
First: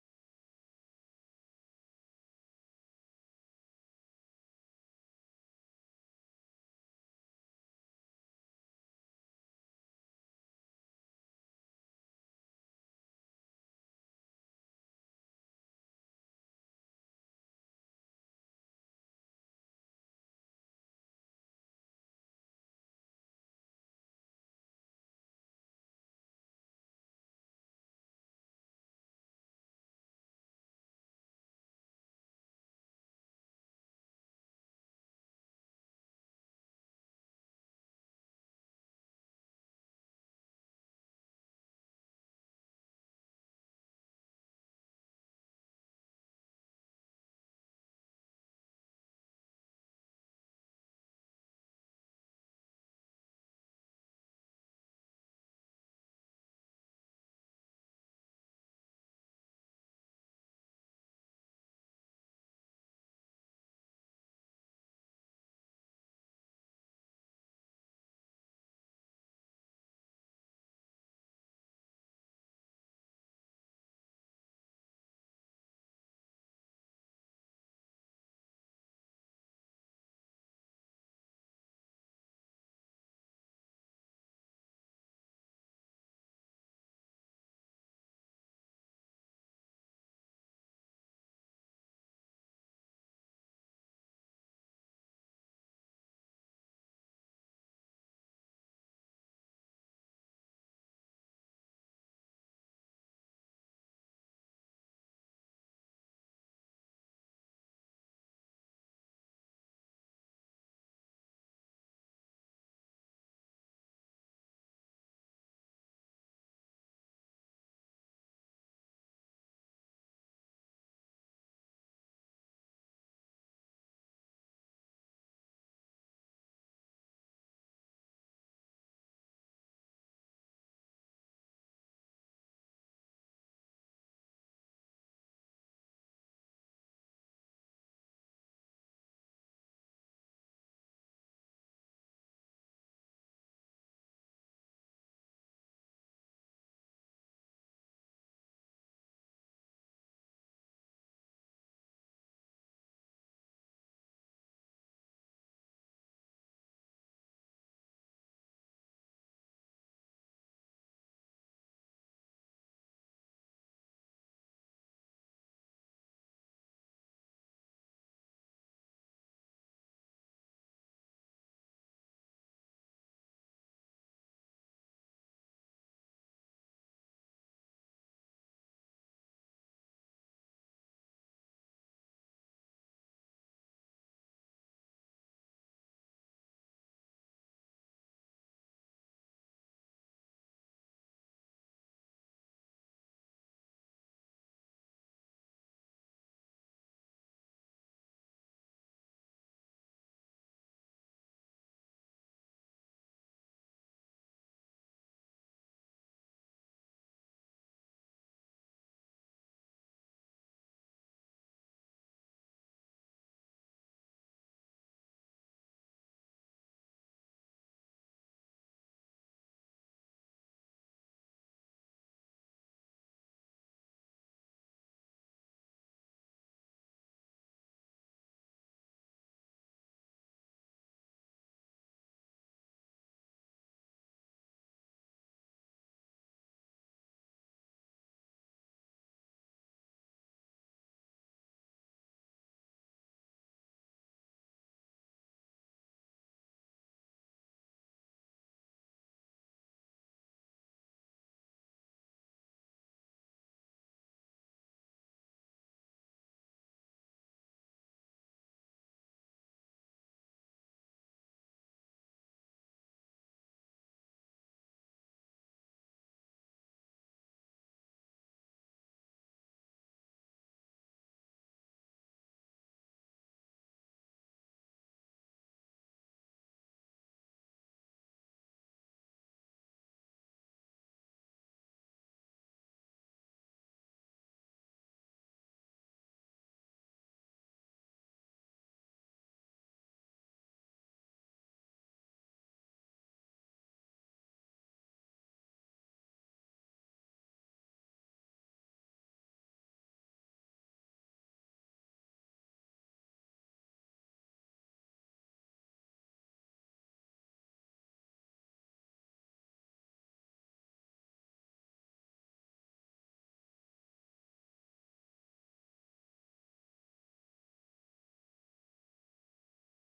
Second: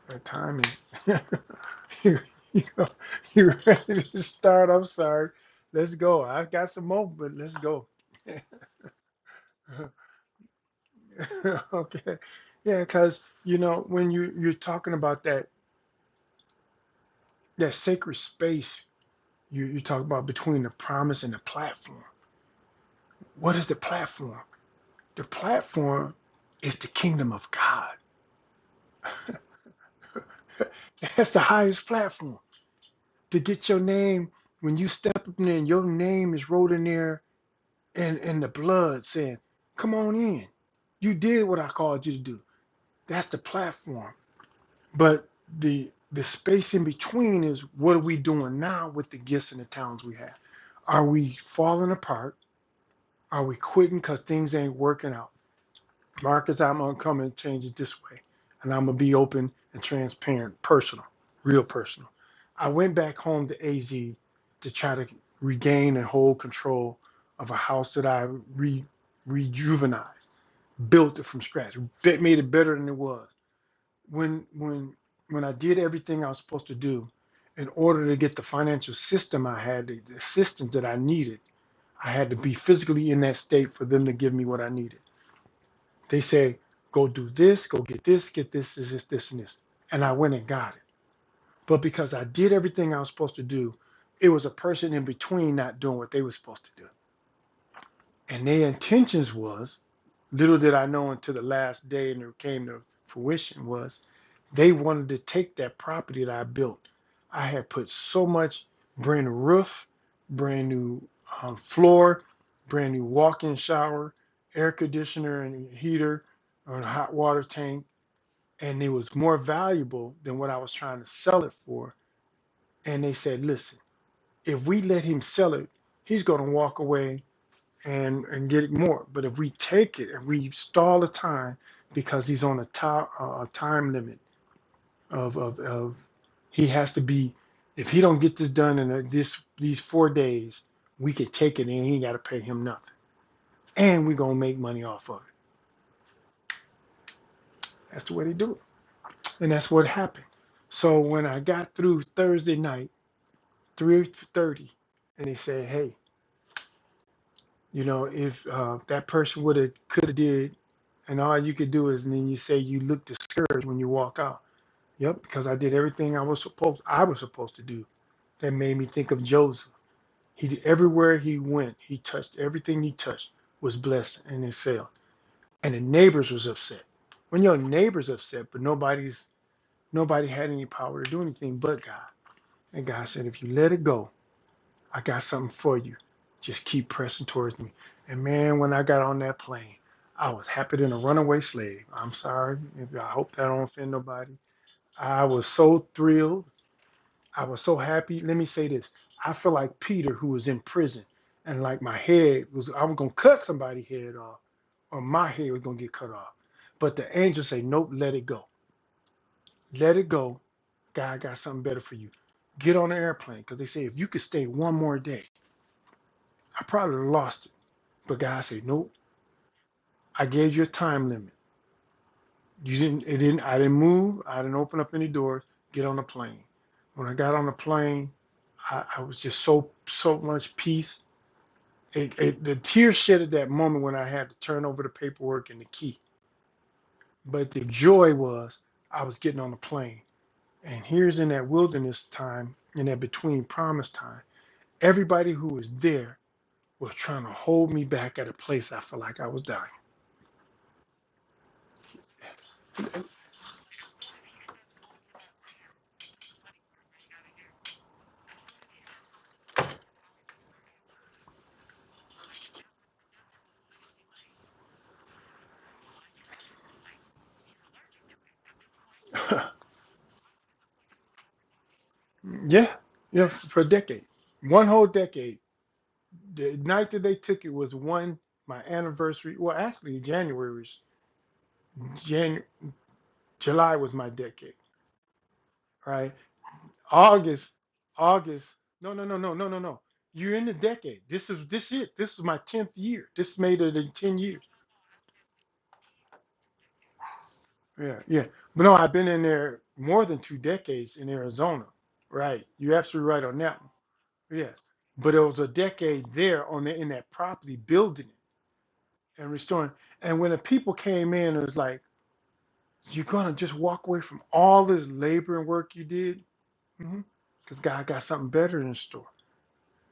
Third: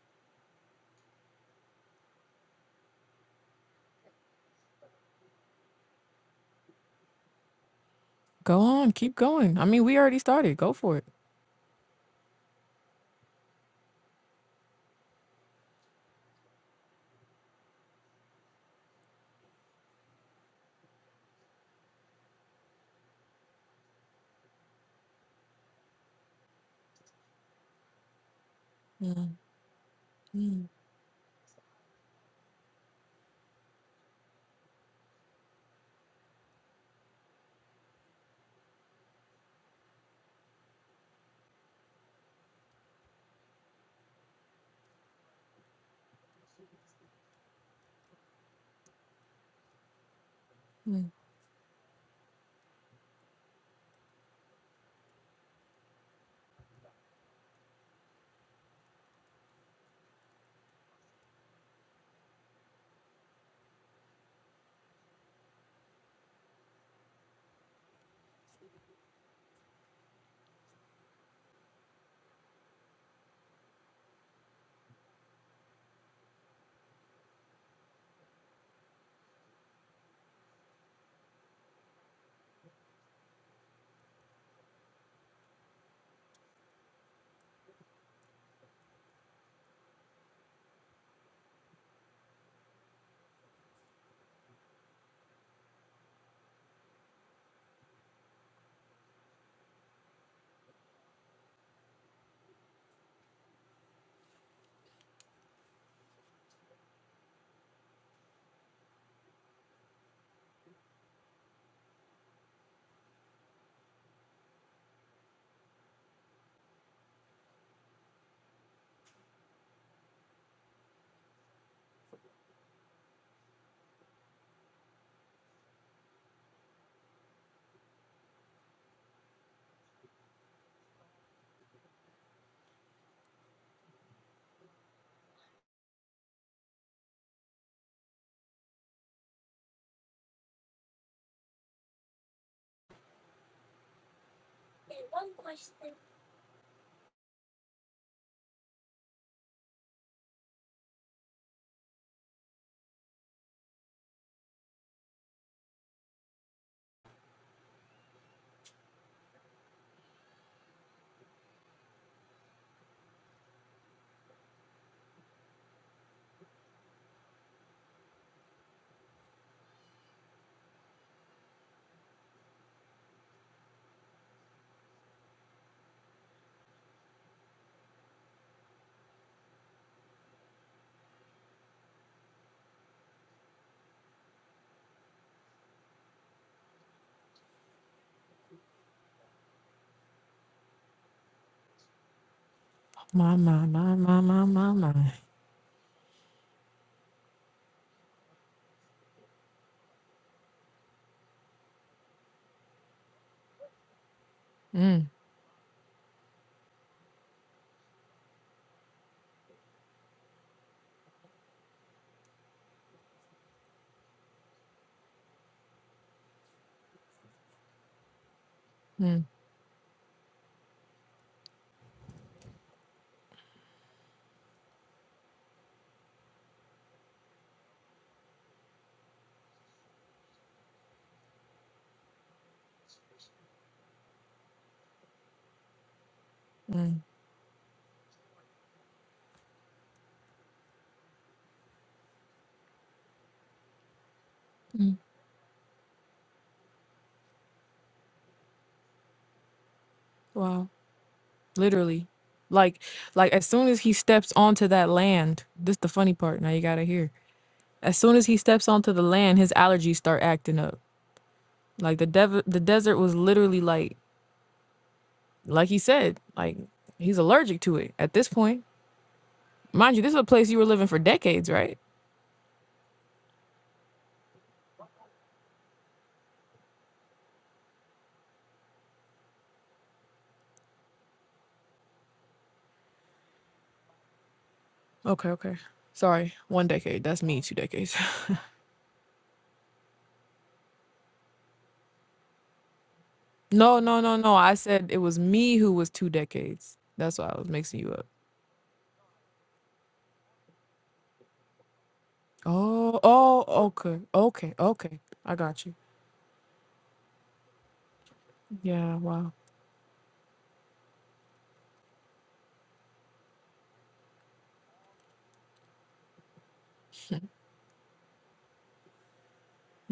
Speaker 2: The timing. you, you, you ready to start? I'm sorry. Let's go. I got some more, but let's go.
Speaker 1: Go on, keep going. I mean, we already started. Go for it.
Speaker 2: okay. Yeah, because you know when you you're talking about that that sacred space you you talk about between the promise and the platform. What is the platform? The platform is the kingdom of God.
Speaker 1: Mm, mm,
Speaker 2: That's the highest platform to get your name when you step up in there. and Your name is wrote in there and and the blood saying, "Come on in. You did what I called you to do. That's the platform." But the the space in between is what are we doing now with the gifts and the talents we have? Are
Speaker 1: mm.
Speaker 2: we falling apart? Are we quitting because things ain't working out? Marcus, I'm gonna come and change it this way, and I'm gonna be open and transparent, personal, real personal. I went back home to AZ to try to regain and hold control of a house that I re rejuvenized, built it from scratch, that made it better than it was. When when when I did everything I was supposed to do, in order to get the financial system I had, the assistance that I needed, I had to be physically in that state for them to give me what I needed they say, go do this, go get this, get this, this, this, this, and this. And I went and got it. But because I did everything I was supposed to do, it was a person in between not doing what they were supposed to do and their intentions was little did i know until the last day and it came to fruition was they wanted to take that property that i built i had put so much brand new roof brand new um, floor brand new walk-in shower air conditioner and heater or a hot water tank and it was more valuable than what i was trying to sell it for and they said listen if we let him sell it he's going to walk away and and get more. But if we take it and we stall the time because he's on a time a time limit of of of he has to be if he don't get this done in this these four days, we could take it and he ain't got to pay him nothing, and we gonna make money off of it. That's the way they do it, and that's what happened. So when I got through Thursday night, three thirty, and they said, "Hey." You know, if uh, that person would have could have did, and all you could do is and then you say you look discouraged when you walk out. Yep, because I did everything I was supposed I was supposed to do. That made me think of Joseph. He did everywhere he went, he touched everything he touched was blessed and excelled. And the neighbors was upset. When your neighbors upset, but nobody's nobody had any power to do anything but God. And God said, if you let it go, I got something for you. Just keep pressing towards me. And man, when I got on that plane, I was happier than a runaway slave. I'm sorry. I hope
Speaker 1: My,
Speaker 2: that I don't
Speaker 1: my,
Speaker 2: offend
Speaker 1: my, my,
Speaker 2: nobody.
Speaker 1: my, my, my.
Speaker 2: I was so thrilled. I was so happy. Let me say this. I feel like Peter who was in prison and like my head was I was gonna cut somebody's head off or
Speaker 1: Mm,
Speaker 2: my head was gonna get cut off. But the angel said, Nope, let it go. Let it go. God got something better for you. Get on the airplane. Cause they say if you could stay one more day, I probably lost it But God said, Nope,
Speaker 1: mm,
Speaker 2: I gave you a time limit. You didn't it didn't I didn't move, I didn't open up any doors, get on the plane. When I got on the plane, I, I was just so so much peace. It, it, the tears shed at that moment when I had to turn over the paperwork and the key.
Speaker 1: mm,
Speaker 2: But the joy was I was getting on the plane. And here's in that wilderness time, in that between promise time,
Speaker 1: mm.
Speaker 2: everybody who was there was trying to hold me back at a place I felt like I was dying.
Speaker 1: Wow. Literally. Like, like as soon as he steps onto that land, this the funny part. Now you gotta hear. As soon as he steps onto the land, his allergies start acting up. Like the dev- the desert was literally like, like he said, like he's allergic to it at this point. Mind you, this is a place you were living for decades, right?
Speaker 2: Yeah, yeah, for a decade, one whole decade. The night that they took it was one my anniversary. Well, actually, January was Jan, July was my decade,
Speaker 1: Okay, okay.
Speaker 2: right?
Speaker 1: Sorry, one decade. That's me, two
Speaker 2: August,
Speaker 1: decades.
Speaker 2: August. No, no, no, no, no, no, no. You're in the decade. This is this it. This is my tenth year. This made it
Speaker 1: no,
Speaker 2: in
Speaker 1: no, no,
Speaker 2: ten
Speaker 1: no.
Speaker 2: years.
Speaker 1: I said it was me who was two decades. That's why I was mixing you
Speaker 2: Yeah,
Speaker 1: up.
Speaker 2: yeah. But no, I've been in there more than two decades in Arizona. Right. You're
Speaker 1: Oh,
Speaker 2: absolutely right on
Speaker 1: oh,
Speaker 2: that one.
Speaker 1: okay, okay,
Speaker 2: Yes.
Speaker 1: okay.
Speaker 2: But it
Speaker 1: I
Speaker 2: was a
Speaker 1: got you.
Speaker 2: decade there on the, in that property building.
Speaker 1: Yeah,
Speaker 2: and
Speaker 1: wow.
Speaker 2: restoring. And when the people came in, it was like, you're going to just walk away from all this labor and work you did? Because mm-hmm. God got something better in store.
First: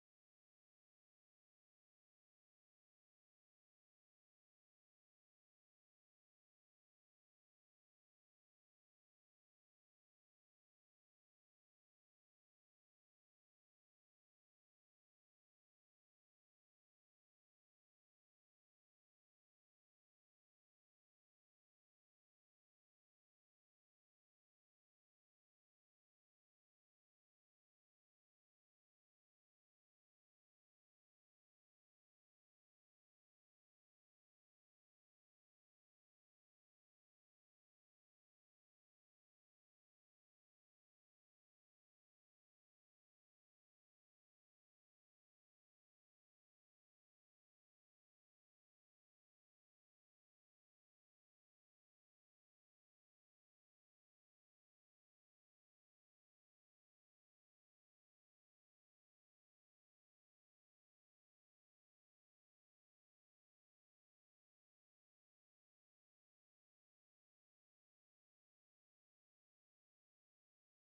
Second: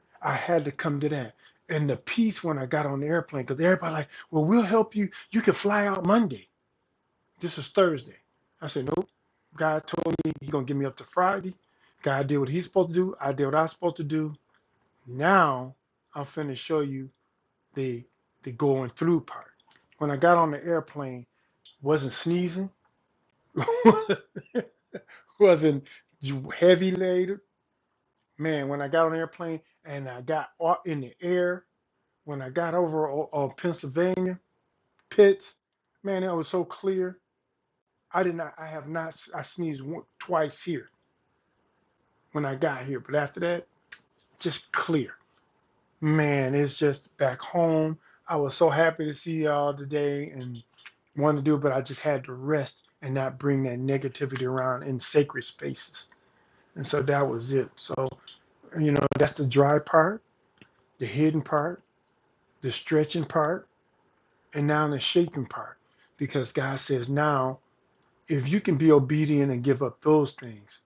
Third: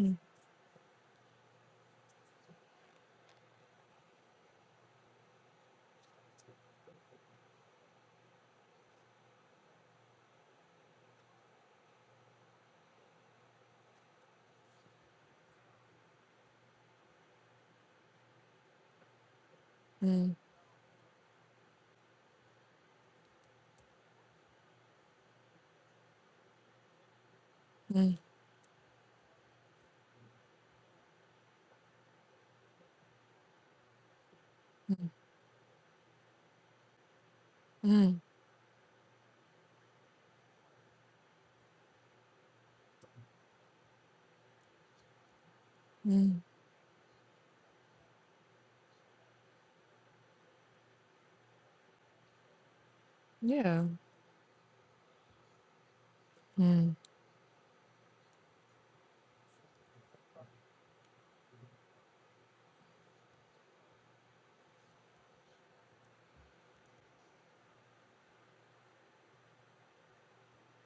Speaker 1: Mm,
Speaker 2: I had to come to that. And the peace when I got on the airplane, because everybody like, well, we'll help you. You can fly out Monday. This was Thursday. I said, nope. God told me he's going to give me up to Friday. God did what he's supposed to do. I did what I was supposed to do. Now I'm finna show you the the going through part. When I
Speaker 1: mm,
Speaker 2: got on the airplane, Wasn't sneezing. wasn't heavy laden.
Speaker 1: mm,
Speaker 2: Man, when I got on the airplane and I got au- in the air, when I got over o- on Pennsylvania
Speaker 1: mm,
Speaker 2: Pitts, man, it was so clear.
Speaker 1: mm,
Speaker 2: I did not. I have not. I sneezed one, twice here when I got here, but after that, just clear.
Speaker 1: mm.
Speaker 2: Man, it's just back home. I was so happy to see y'all today and wanted to do it, but I just had to rest and not bring that
Speaker 1: Yeah.
Speaker 2: negativity around in sacred spaces. And
Speaker 1: Mm,
Speaker 2: so that was it. So, you know, that's the dry part, the hidden part, the stretching part, and now the shaping part. Because God says, now, if you can be obedient and give up those things,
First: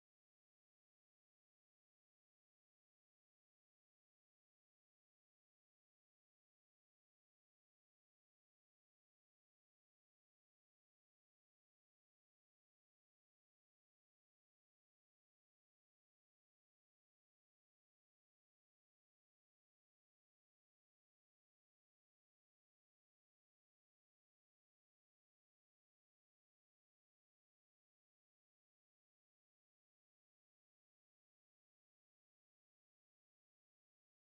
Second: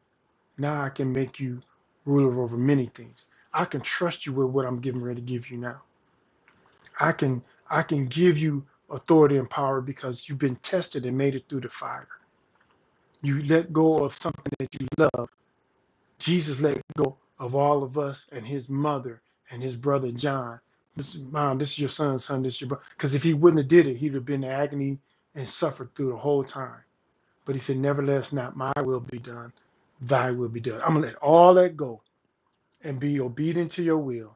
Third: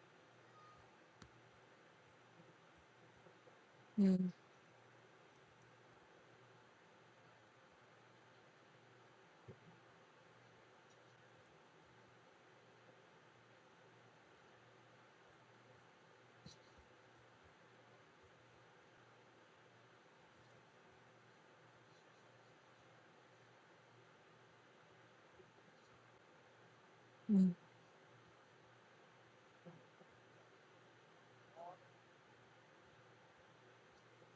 Speaker 2: now I can make you ruler over many things. I can trust
Speaker 1: mm,
Speaker 2: you with what I'm getting ready to give you now. I can I can give you authority and power because you've been tested and made it through the fire. You let go of something that you love Jesus let go of all of us and his mother and his brother John. This mom, this is your son, son, this is your brother. Because if he wouldn't have did it, he'd have been in agony and suffered through the whole time.
Speaker 1: mm,
Speaker 2: But he said, Nevertheless, not my will be done, thy will be done. I'm gonna let all that go and be obedient to your will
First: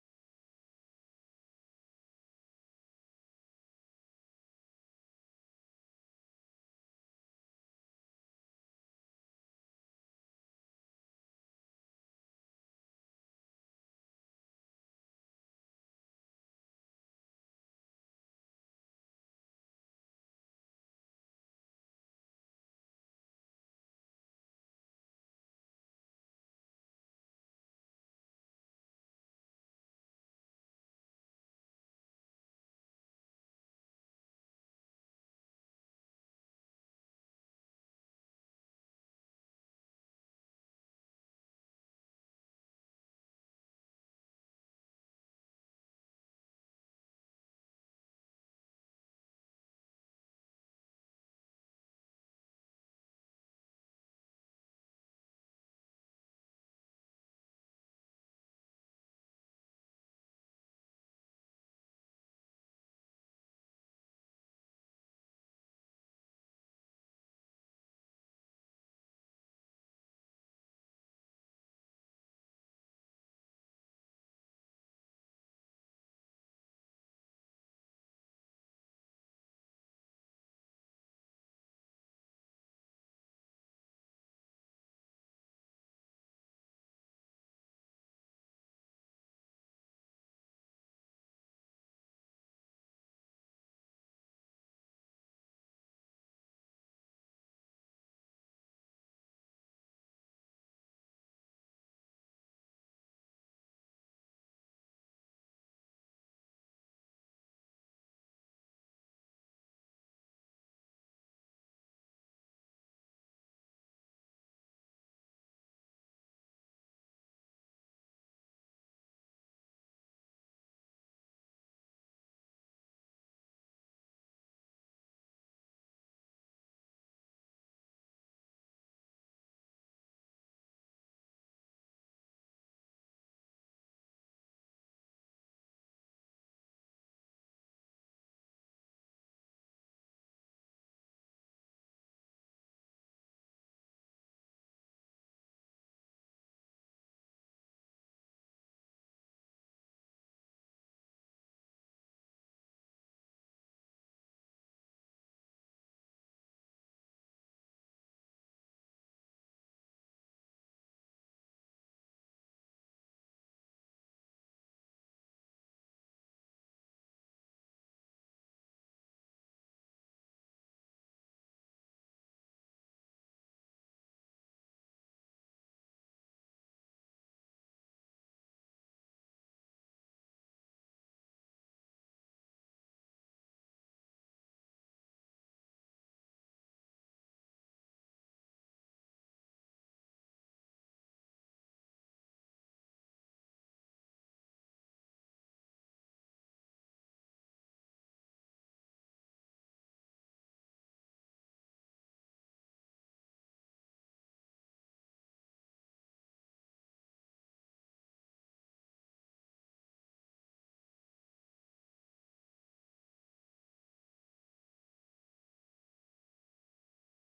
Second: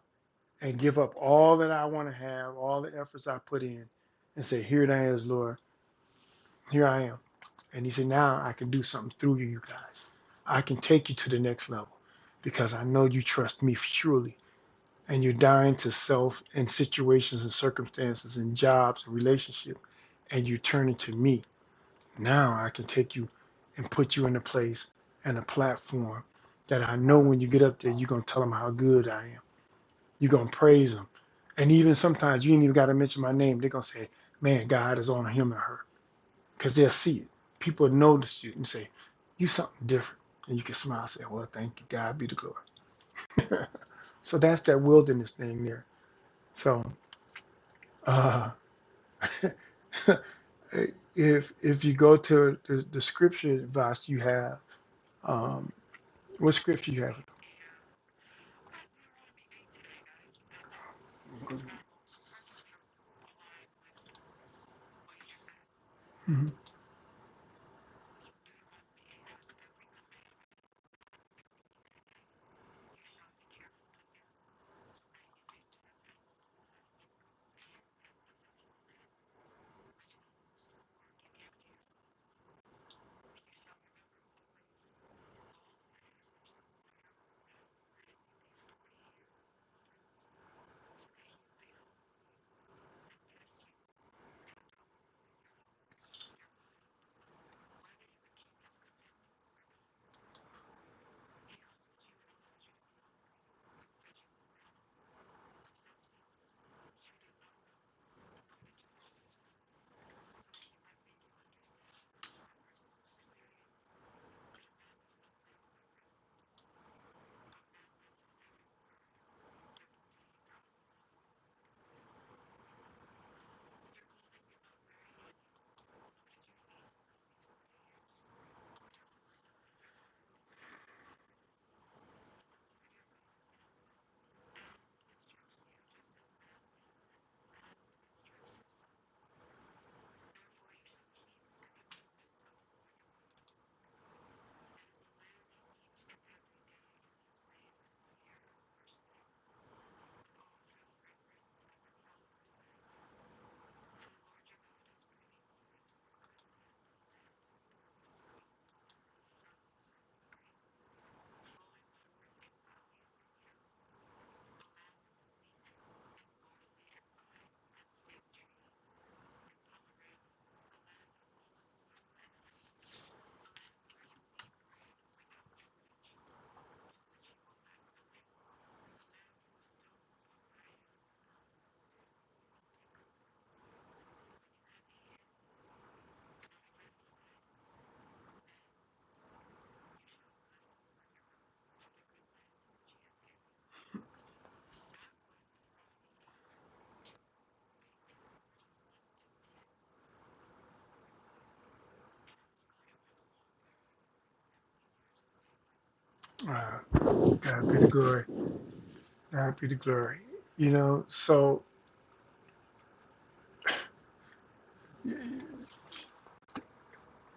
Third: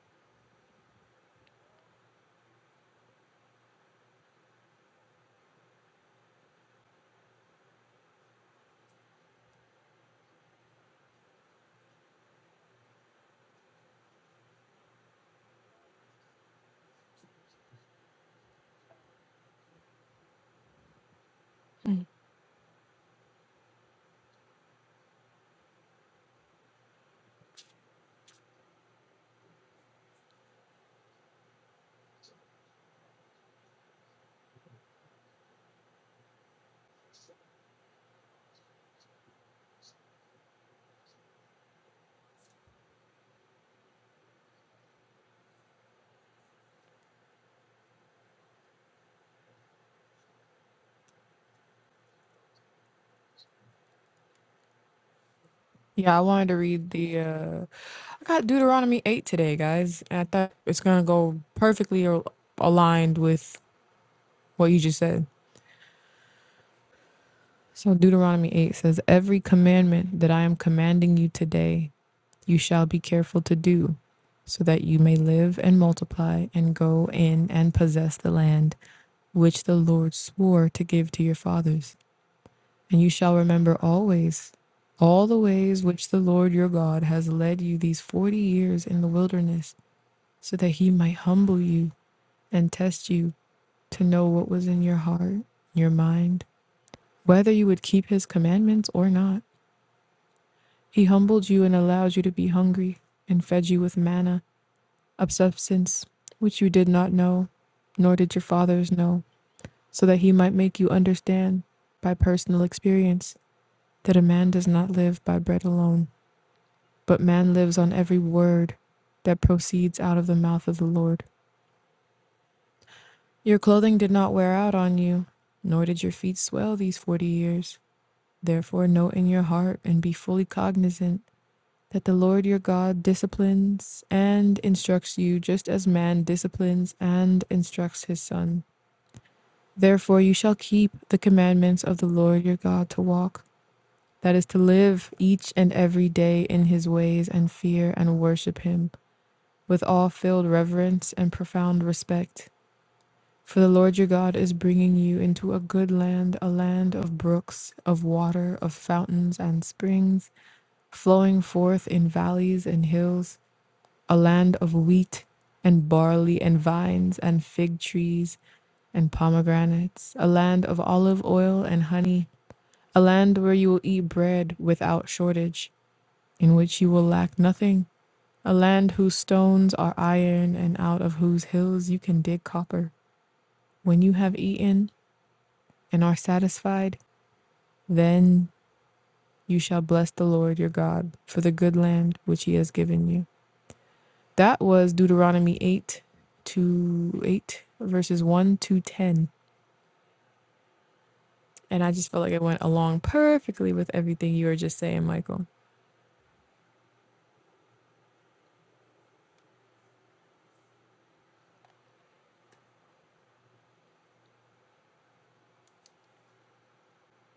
Speaker 2: and give up all that I want to have, all the efforts I put in, and say, Here it is, Lord, here I am. And he said, Now I can do something through you, you guys. I can take you to the next level because I know you trust me truly. And you're dying to self and situations and circumstances and jobs and relationships. And you're turning to me.
Speaker 1: mm.
Speaker 2: Now I can take you and put you in a place and a platform that I know when you get up there, you're going to tell them how good I am. You're going to praise them. And even sometimes you ain't even got to mention my name. They're going to say, Man, God is on him and her because they'll see it. People notice you and say, "You something different," and you can smile and say, "Well, thank you, God be the glory." so that's that wilderness thing there. So uh, if if you go to the, the scripture advice you have, um,
Speaker 1: Yeah, I wanted
Speaker 2: what
Speaker 1: to read
Speaker 2: scripture you have?
Speaker 1: the uh I got Deuteronomy 8 today, guys, and I thought it's going to go perfectly al- aligned with what you just said.
Speaker 2: Mhm.
Speaker 1: So Deuteronomy 8 says, "Every commandment that I am commanding you today, you shall be careful to do, so that you may live and multiply and go in and possess the land which the Lord swore to give to your fathers. And you shall remember always all the ways which the Lord your God has led you these 40 years in the wilderness." so that he might humble you and test you to know what was in your heart, your mind, whether you would keep his commandments or not. He humbled you and allowed you to be hungry, and fed you with manna, a substance which you did not know, nor did your fathers know, so that he might make you understand by personal experience that a man does not live by bread alone, but man lives on every word that proceeds out of the mouth of the Lord. Your clothing did not wear out on you, nor did your feet swell these forty years. Therefore, know in your heart and be fully cognizant that the Lord your God disciplines and instructs you just as man disciplines and instructs his son. Therefore, you shall keep the commandments of the Lord your God to walk, that is, to live each and every day in his ways and fear and worship him with all filled reverence and profound respect. For the Lord your God is bringing you into a good land, a land of brooks, of water, of fountains and springs, flowing forth in valleys and hills, a land of wheat and barley and vines and fig trees and pomegranates, a land of olive oil and honey, a land where you will eat bread without shortage, in which you will lack nothing, a land whose stones are iron and out of whose hills you can dig copper. When you have eaten, and are satisfied, then you shall bless the Lord your God for the good land which he has given you. That was Deuteronomy 8 to 8, verses 1 to 10. And I just felt like it went along perfectly with everything you were just saying, Michael.
Speaker 2: Uh, God be the glory. God be the glory. You know, so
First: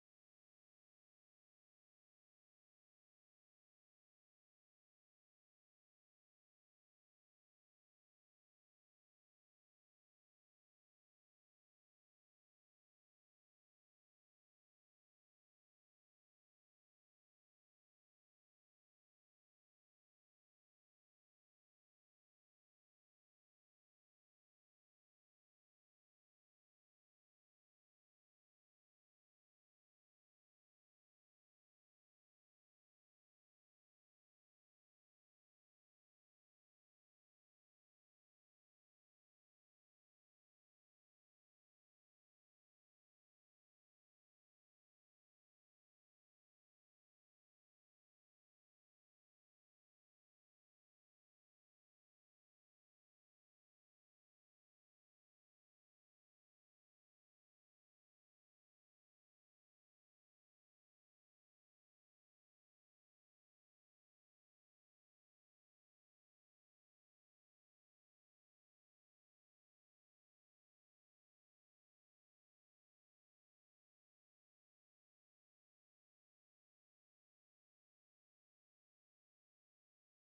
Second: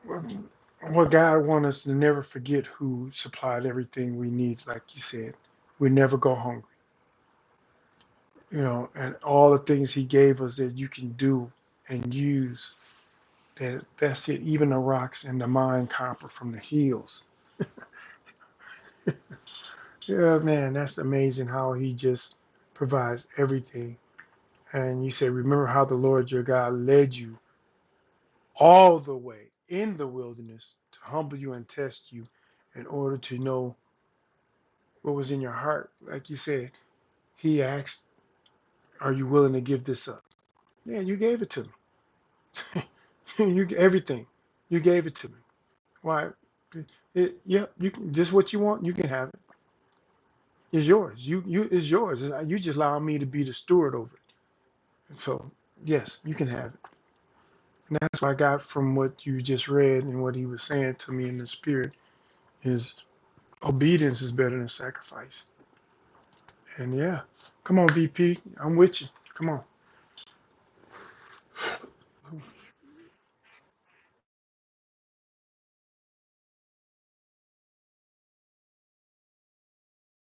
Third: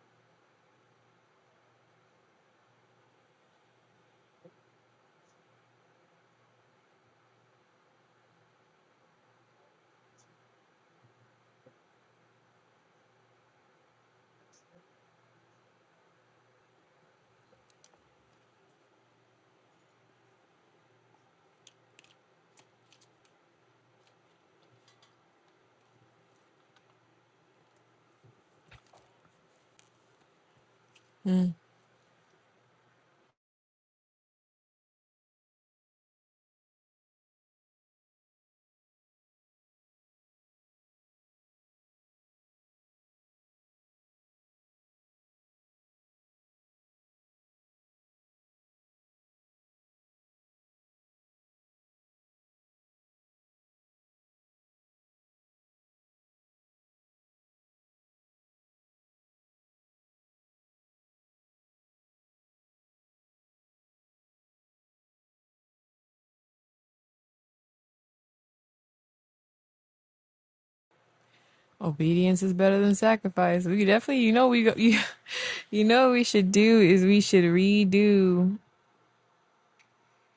Speaker 2: what God wants us to never forget who supplied everything we need, like you said. We never go hungry you know, and all the things he gave us that you can do and use. That that's it. Even the rocks and the mine copper from the hills. Yeah, man, that's amazing how he just provides everything. And you say, remember how the Lord your God led you all the way in the wilderness to humble
Speaker 1: Mm.
Speaker 2: you and test you, in order to know what was in your heart. Like you said, he asked, "Are you willing to give this up?" Yeah, you gave it to me. you everything. You gave it to me. Why? It, yeah, you can just what you want. You can have it. It's yours. You you it's yours. It's- You just allow me to be the steward over it. So yes, you can have it. And that's what I got from what you just read and what he was saying to me in the spirit is obedience is better than sacrifice. And yeah, come on, VP, I'm with you. Come on.
Speaker 1: Obedience is better than sacrifice. We definitely, you know, we go, you, you know, what we should do is we should redo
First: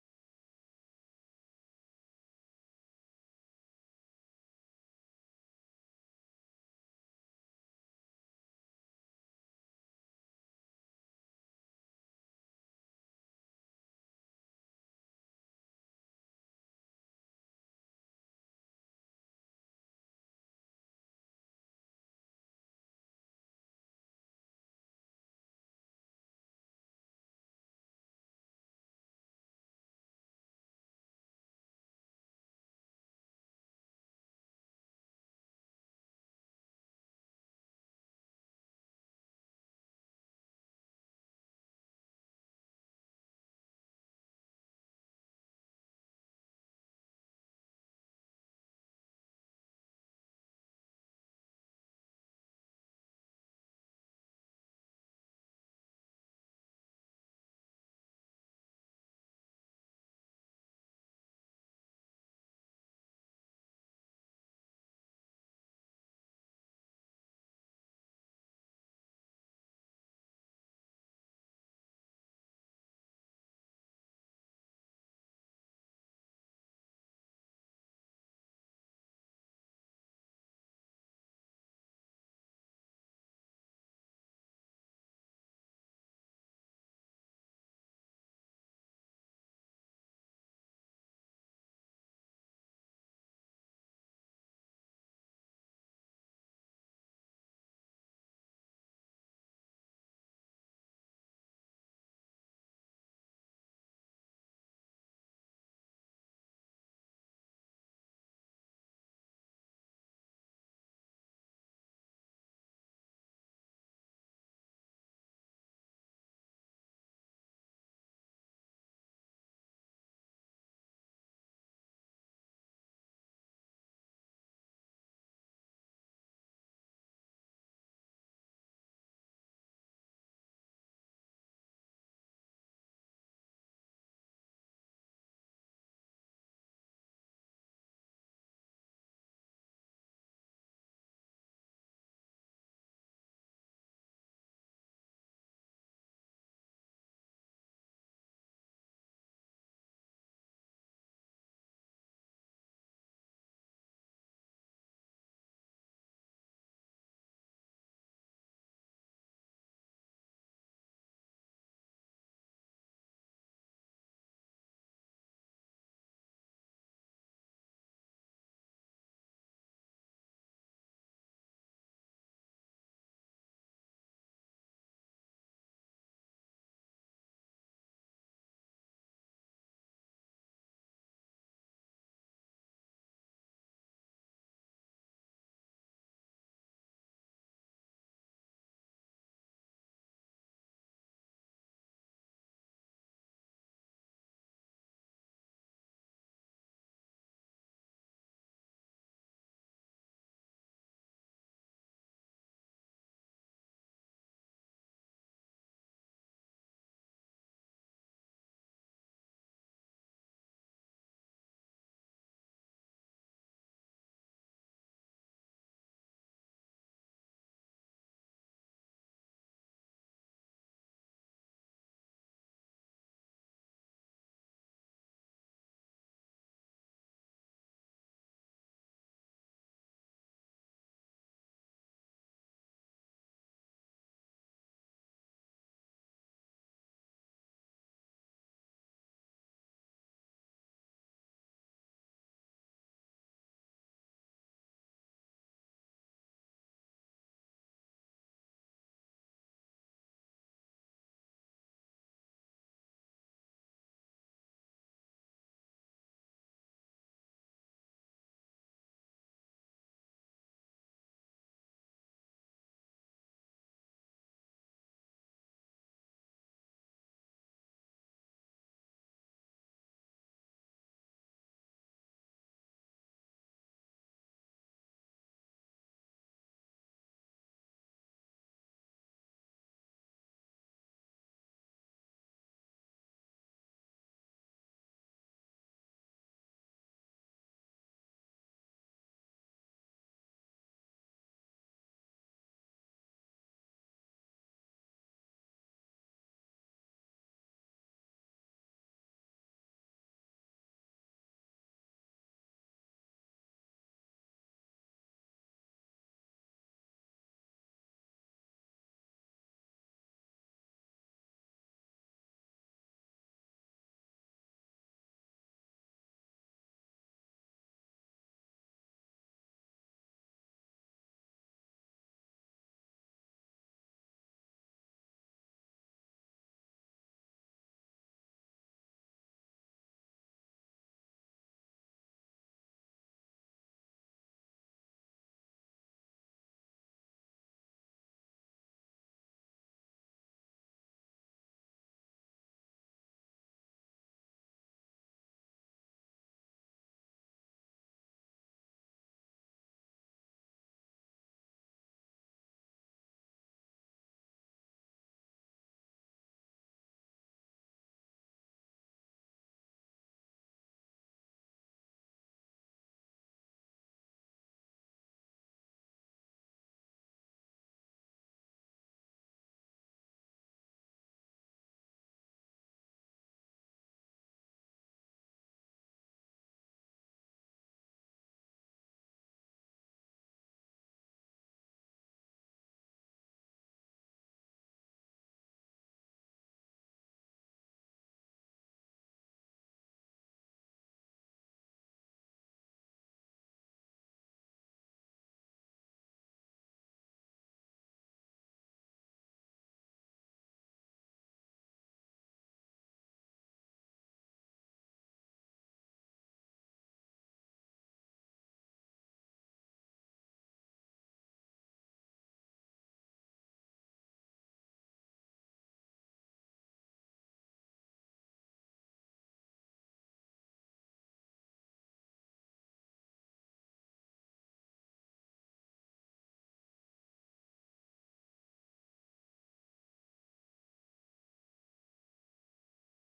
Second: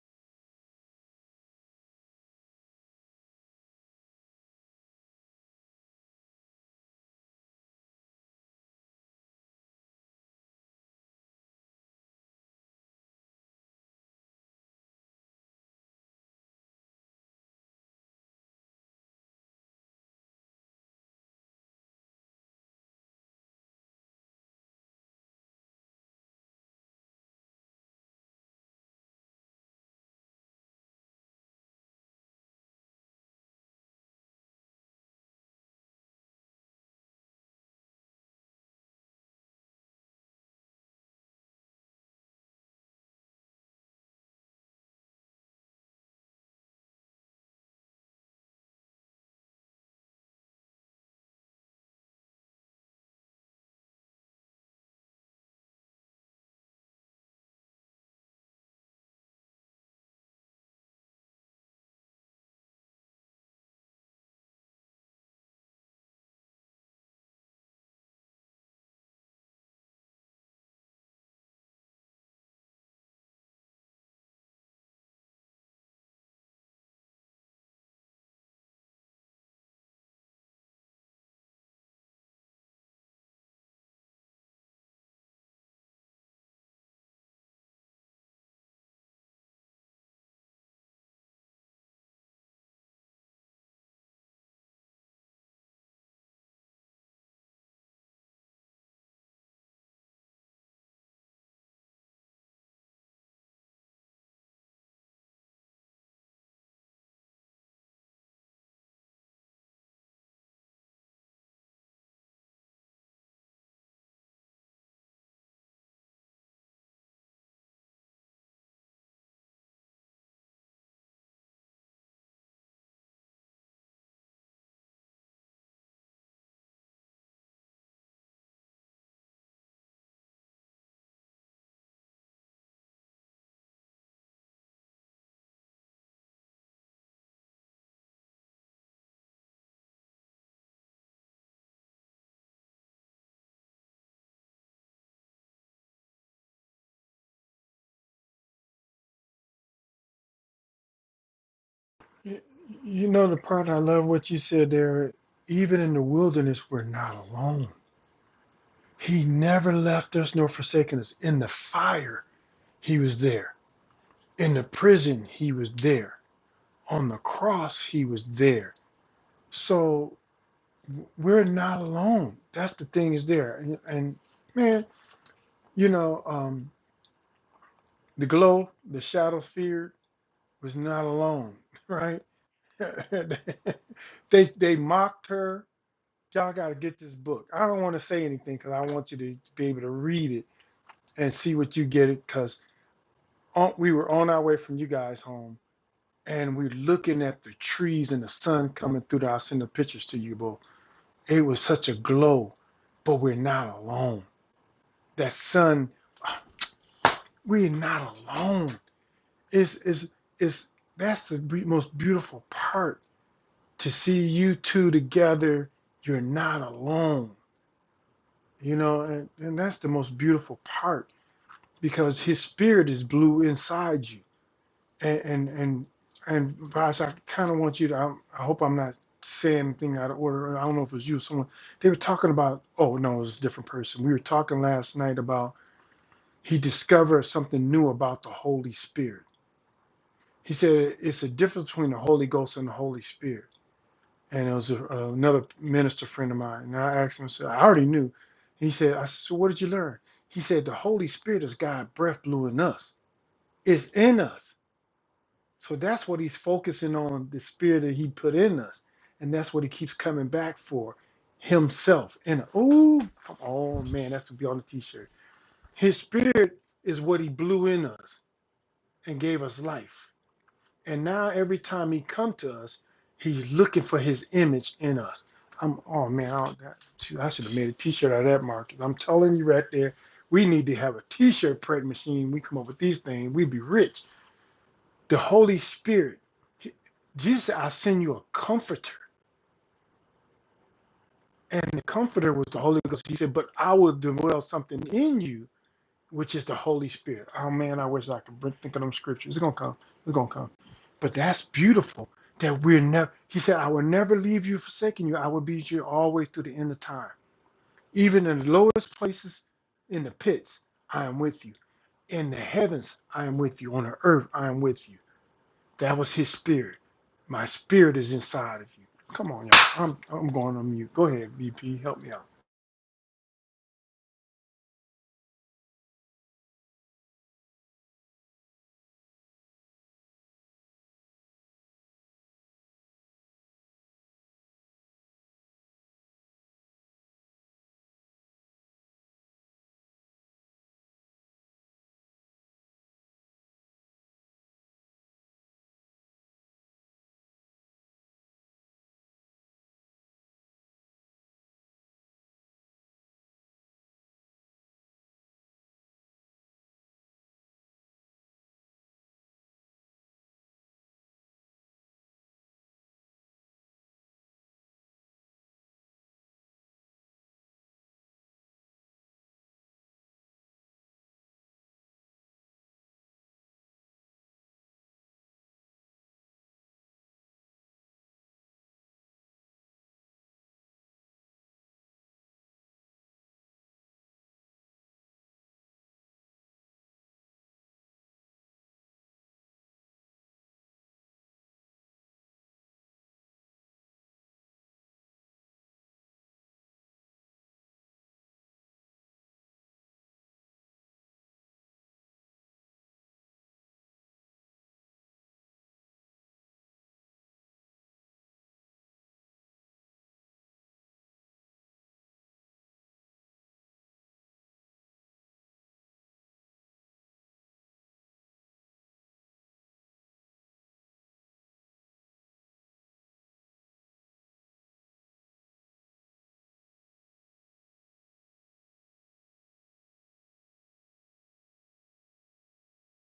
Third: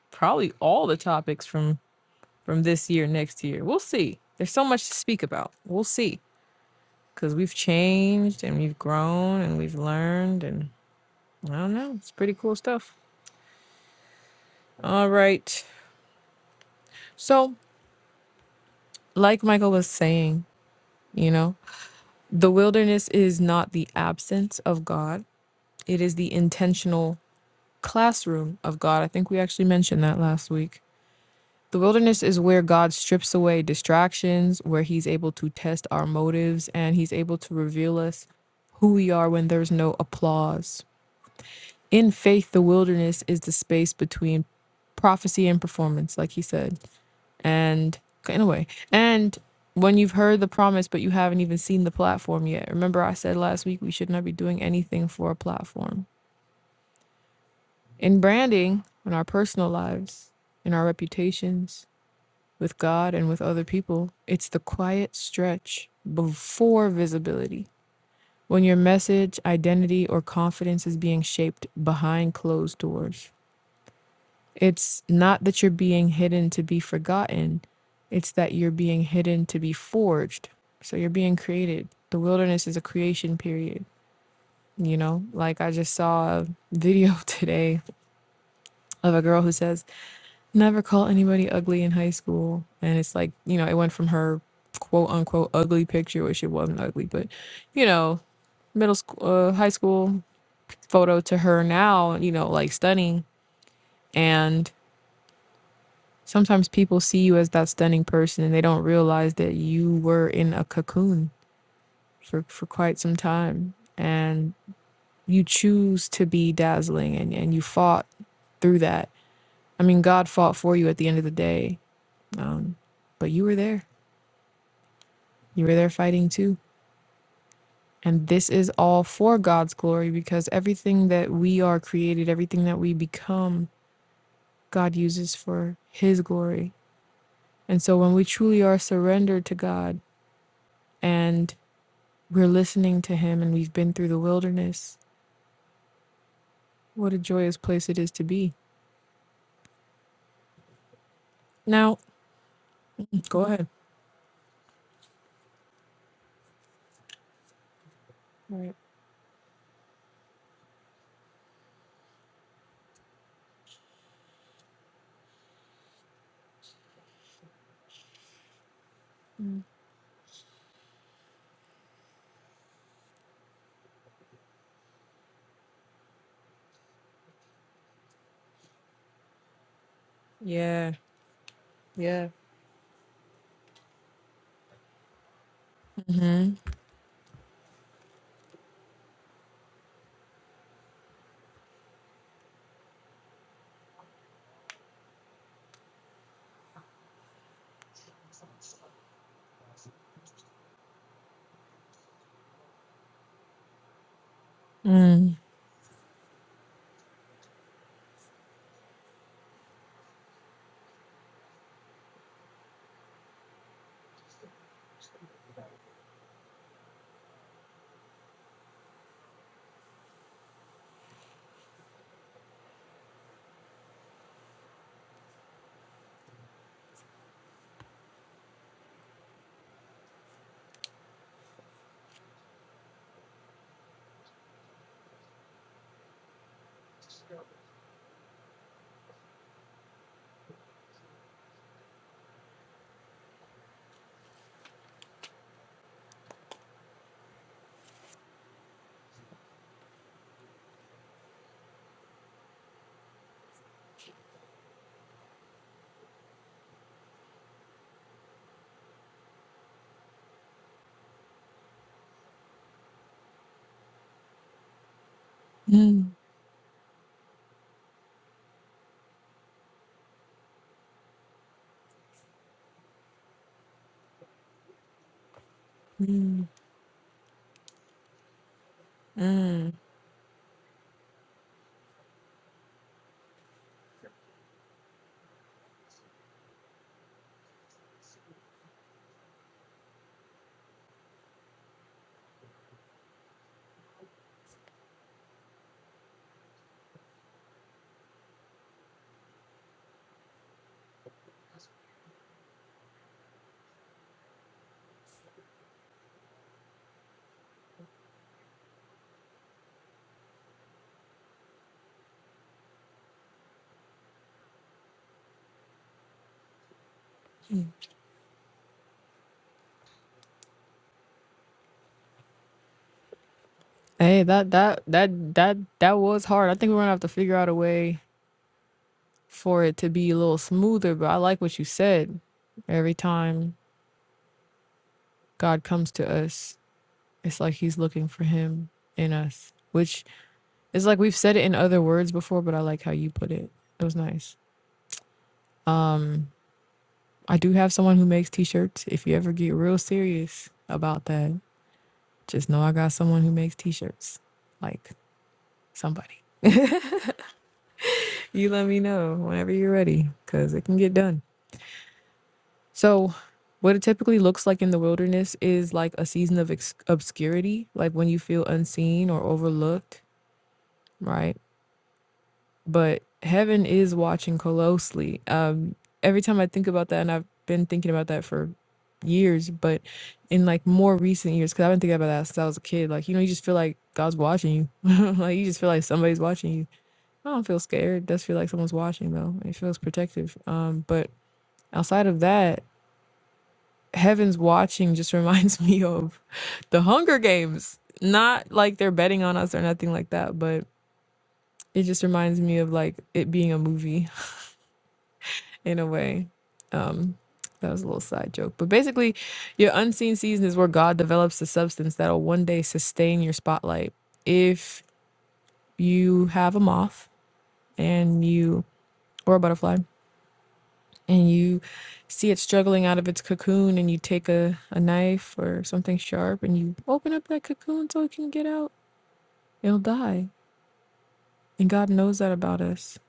Speaker 1: probably all the topics from from this year, next year. We'll see. There's so much to speak about. We'll see because we've changed and we've grown and we've learned and i don't know it's pretty cool stuff all right so like michael was saying you know the wilderness is not the absence of god it is the intentional classroom of god i think we actually mentioned that last week the wilderness is where god strips away distractions where he's able to test our motives and he's able to reveal us who we are when there's no applause in faith, the wilderness is the space between prophecy and performance, like he said. And in a way, and when you've heard the promise, but you haven't even seen the platform yet. Remember, I said last week we should not be doing anything for a platform. In branding, in our personal lives, in our reputations, with God and with other people, it's the quiet stretch before visibility. When your message, identity, or confidence is being shaped behind closed doors. It's not that you're being hidden to be forgotten, it's that you're being hidden to be forged. So you're being created. The wilderness is a creation period. You know, like I just saw a video today of a girl who says, Never call anybody ugly in high school. And it's like, you know, it went from her quote unquote ugly picture, which it wasn't ugly, but, you know, middle school, uh, high school photo to her now, you know, like stunning. And Sometimes people see you as that stunning person and they don't realize that you were in a cocoon for, for quite some time. And you choose to be dazzling and, and you fought through that. I mean, God fought for you at the end of the day, um, but you were there. You were there fighting too. And this is all for God's glory because everything that we are created, everything that we become, God uses for His glory. And so when we truly are surrendered to God, and We're listening to him and we've been through the wilderness. What a joyous place it is to be. Now,
Speaker 2: Y- You know the
Speaker 1: go ahead.
Speaker 2: part I love what you said there. Even in the wilderness, we're not alone.
Speaker 1: Right.
Speaker 2: He never left us nor forsaken us. In the fire, he was there In the prison, he was there. On the cross, he was there. So we're not alone. That's the thing is there. And, and man, you know, um, the glow, the shadow feared was
Speaker 1: Yeah.
Speaker 2: not alone, right?
Speaker 1: Yeah.
Speaker 2: they they mocked her. Y'all got to get this book. I don't want to say anything because I want you to be able to read it and see what you get it. Because we were on our way from you guys home and we're looking at the trees and the sun coming through. The, I'll send the pictures to you, but it was such a glow. But we're not alone. That
Speaker 1: Mm.
Speaker 2: sun, we're not alone. It's is is that's the most beautiful part to see you two together. You're not alone. You know, and, and that's the most beautiful part because His Spirit is blue inside you. And and and, and Vash, I kind of want you to. I, I hope I'm not saying anything out of order. I don't know if it was you or someone. They were talking about. Oh no, it was a different person. We were talking last night about he discovered something new about the Holy Spirit. He said it's a difference between the Holy Ghost and the Holy Spirit. And it was a, another minister friend of mine. And I asked him, I said, I already knew. He said, I said, so what did you learn? He said, the Holy Spirit is God breath blew in us. It's in us. So that's what he's focusing on the spirit that he put in us. And that's what he keeps coming back for himself. And oh, come on, man, that's to be on the t shirt. His
Speaker 1: Mm.
Speaker 2: spirit is what he blew in us and gave us life. And now every time he come to us, he's looking for his image in us. I'm oh man, I,
Speaker 1: Mm.
Speaker 2: that, shoot, I should have made a t-shirt out of that Marcus. I'm telling you right
Speaker 1: Mm.
Speaker 2: there, we need to have a t-shirt print machine. We come up with these things, we'd be rich the Holy Spirit, Jesus said, I'll send you a comforter. And the comforter was the Holy Ghost. He said, But I will dwell something in you, which is the Holy Spirit. Oh man, I wish I could think of them scriptures. It's gonna come. It's gonna come. But that's beautiful that we're never he said, I will never leave you forsaking you. I will be with you always to the end of time. Even in the lowest places in the pits, I am with you. In the heavens, I am with you. On the earth, I am with you. That was his spirit. My spirit is inside of you. Come on, y'all. I'm I'm going on mute. Go ahead, BP. Help me out.
Speaker 1: Hey, that that that that that was hard. I think we're gonna have to figure out a way for it to be a little smoother, but I like what you said. Every time God comes to us, it's like he's looking for him in us. Which is like we've said it in other words before, but I like how you put it. It was nice. I do have someone who makes t-shirts. If you ever get real serious about that, just know I got someone who makes t-shirts. Like somebody. You let me know whenever you're ready cuz it can get done. So, what it typically looks like in the wilderness is like a season of obscurity, like when you feel unseen or overlooked, right? but heaven is watching closely. Um, every time I think about that, and I've been thinking about that for years, but in like more recent years, because I've been thinking about that since I was a kid. Like, you know, you just feel like God's watching you. like, you just feel like somebody's watching you. I don't feel scared. Does feel like someone's watching though. It feels protective. Um, but outside of that, heaven's watching just reminds me of the Hunger Games. Not like they're betting on us or nothing like that, but it just reminds me of like it being a movie in a way. Um, that was a little side joke. But basically, your unseen season is where God develops the substance that'll one day sustain your spotlight. If you have a moth and you, or a butterfly, and you see it struggling out of its cocoon, and you take a, a knife or something sharp and you open up that cocoon so it can get out, it'll die. And God knows that about us.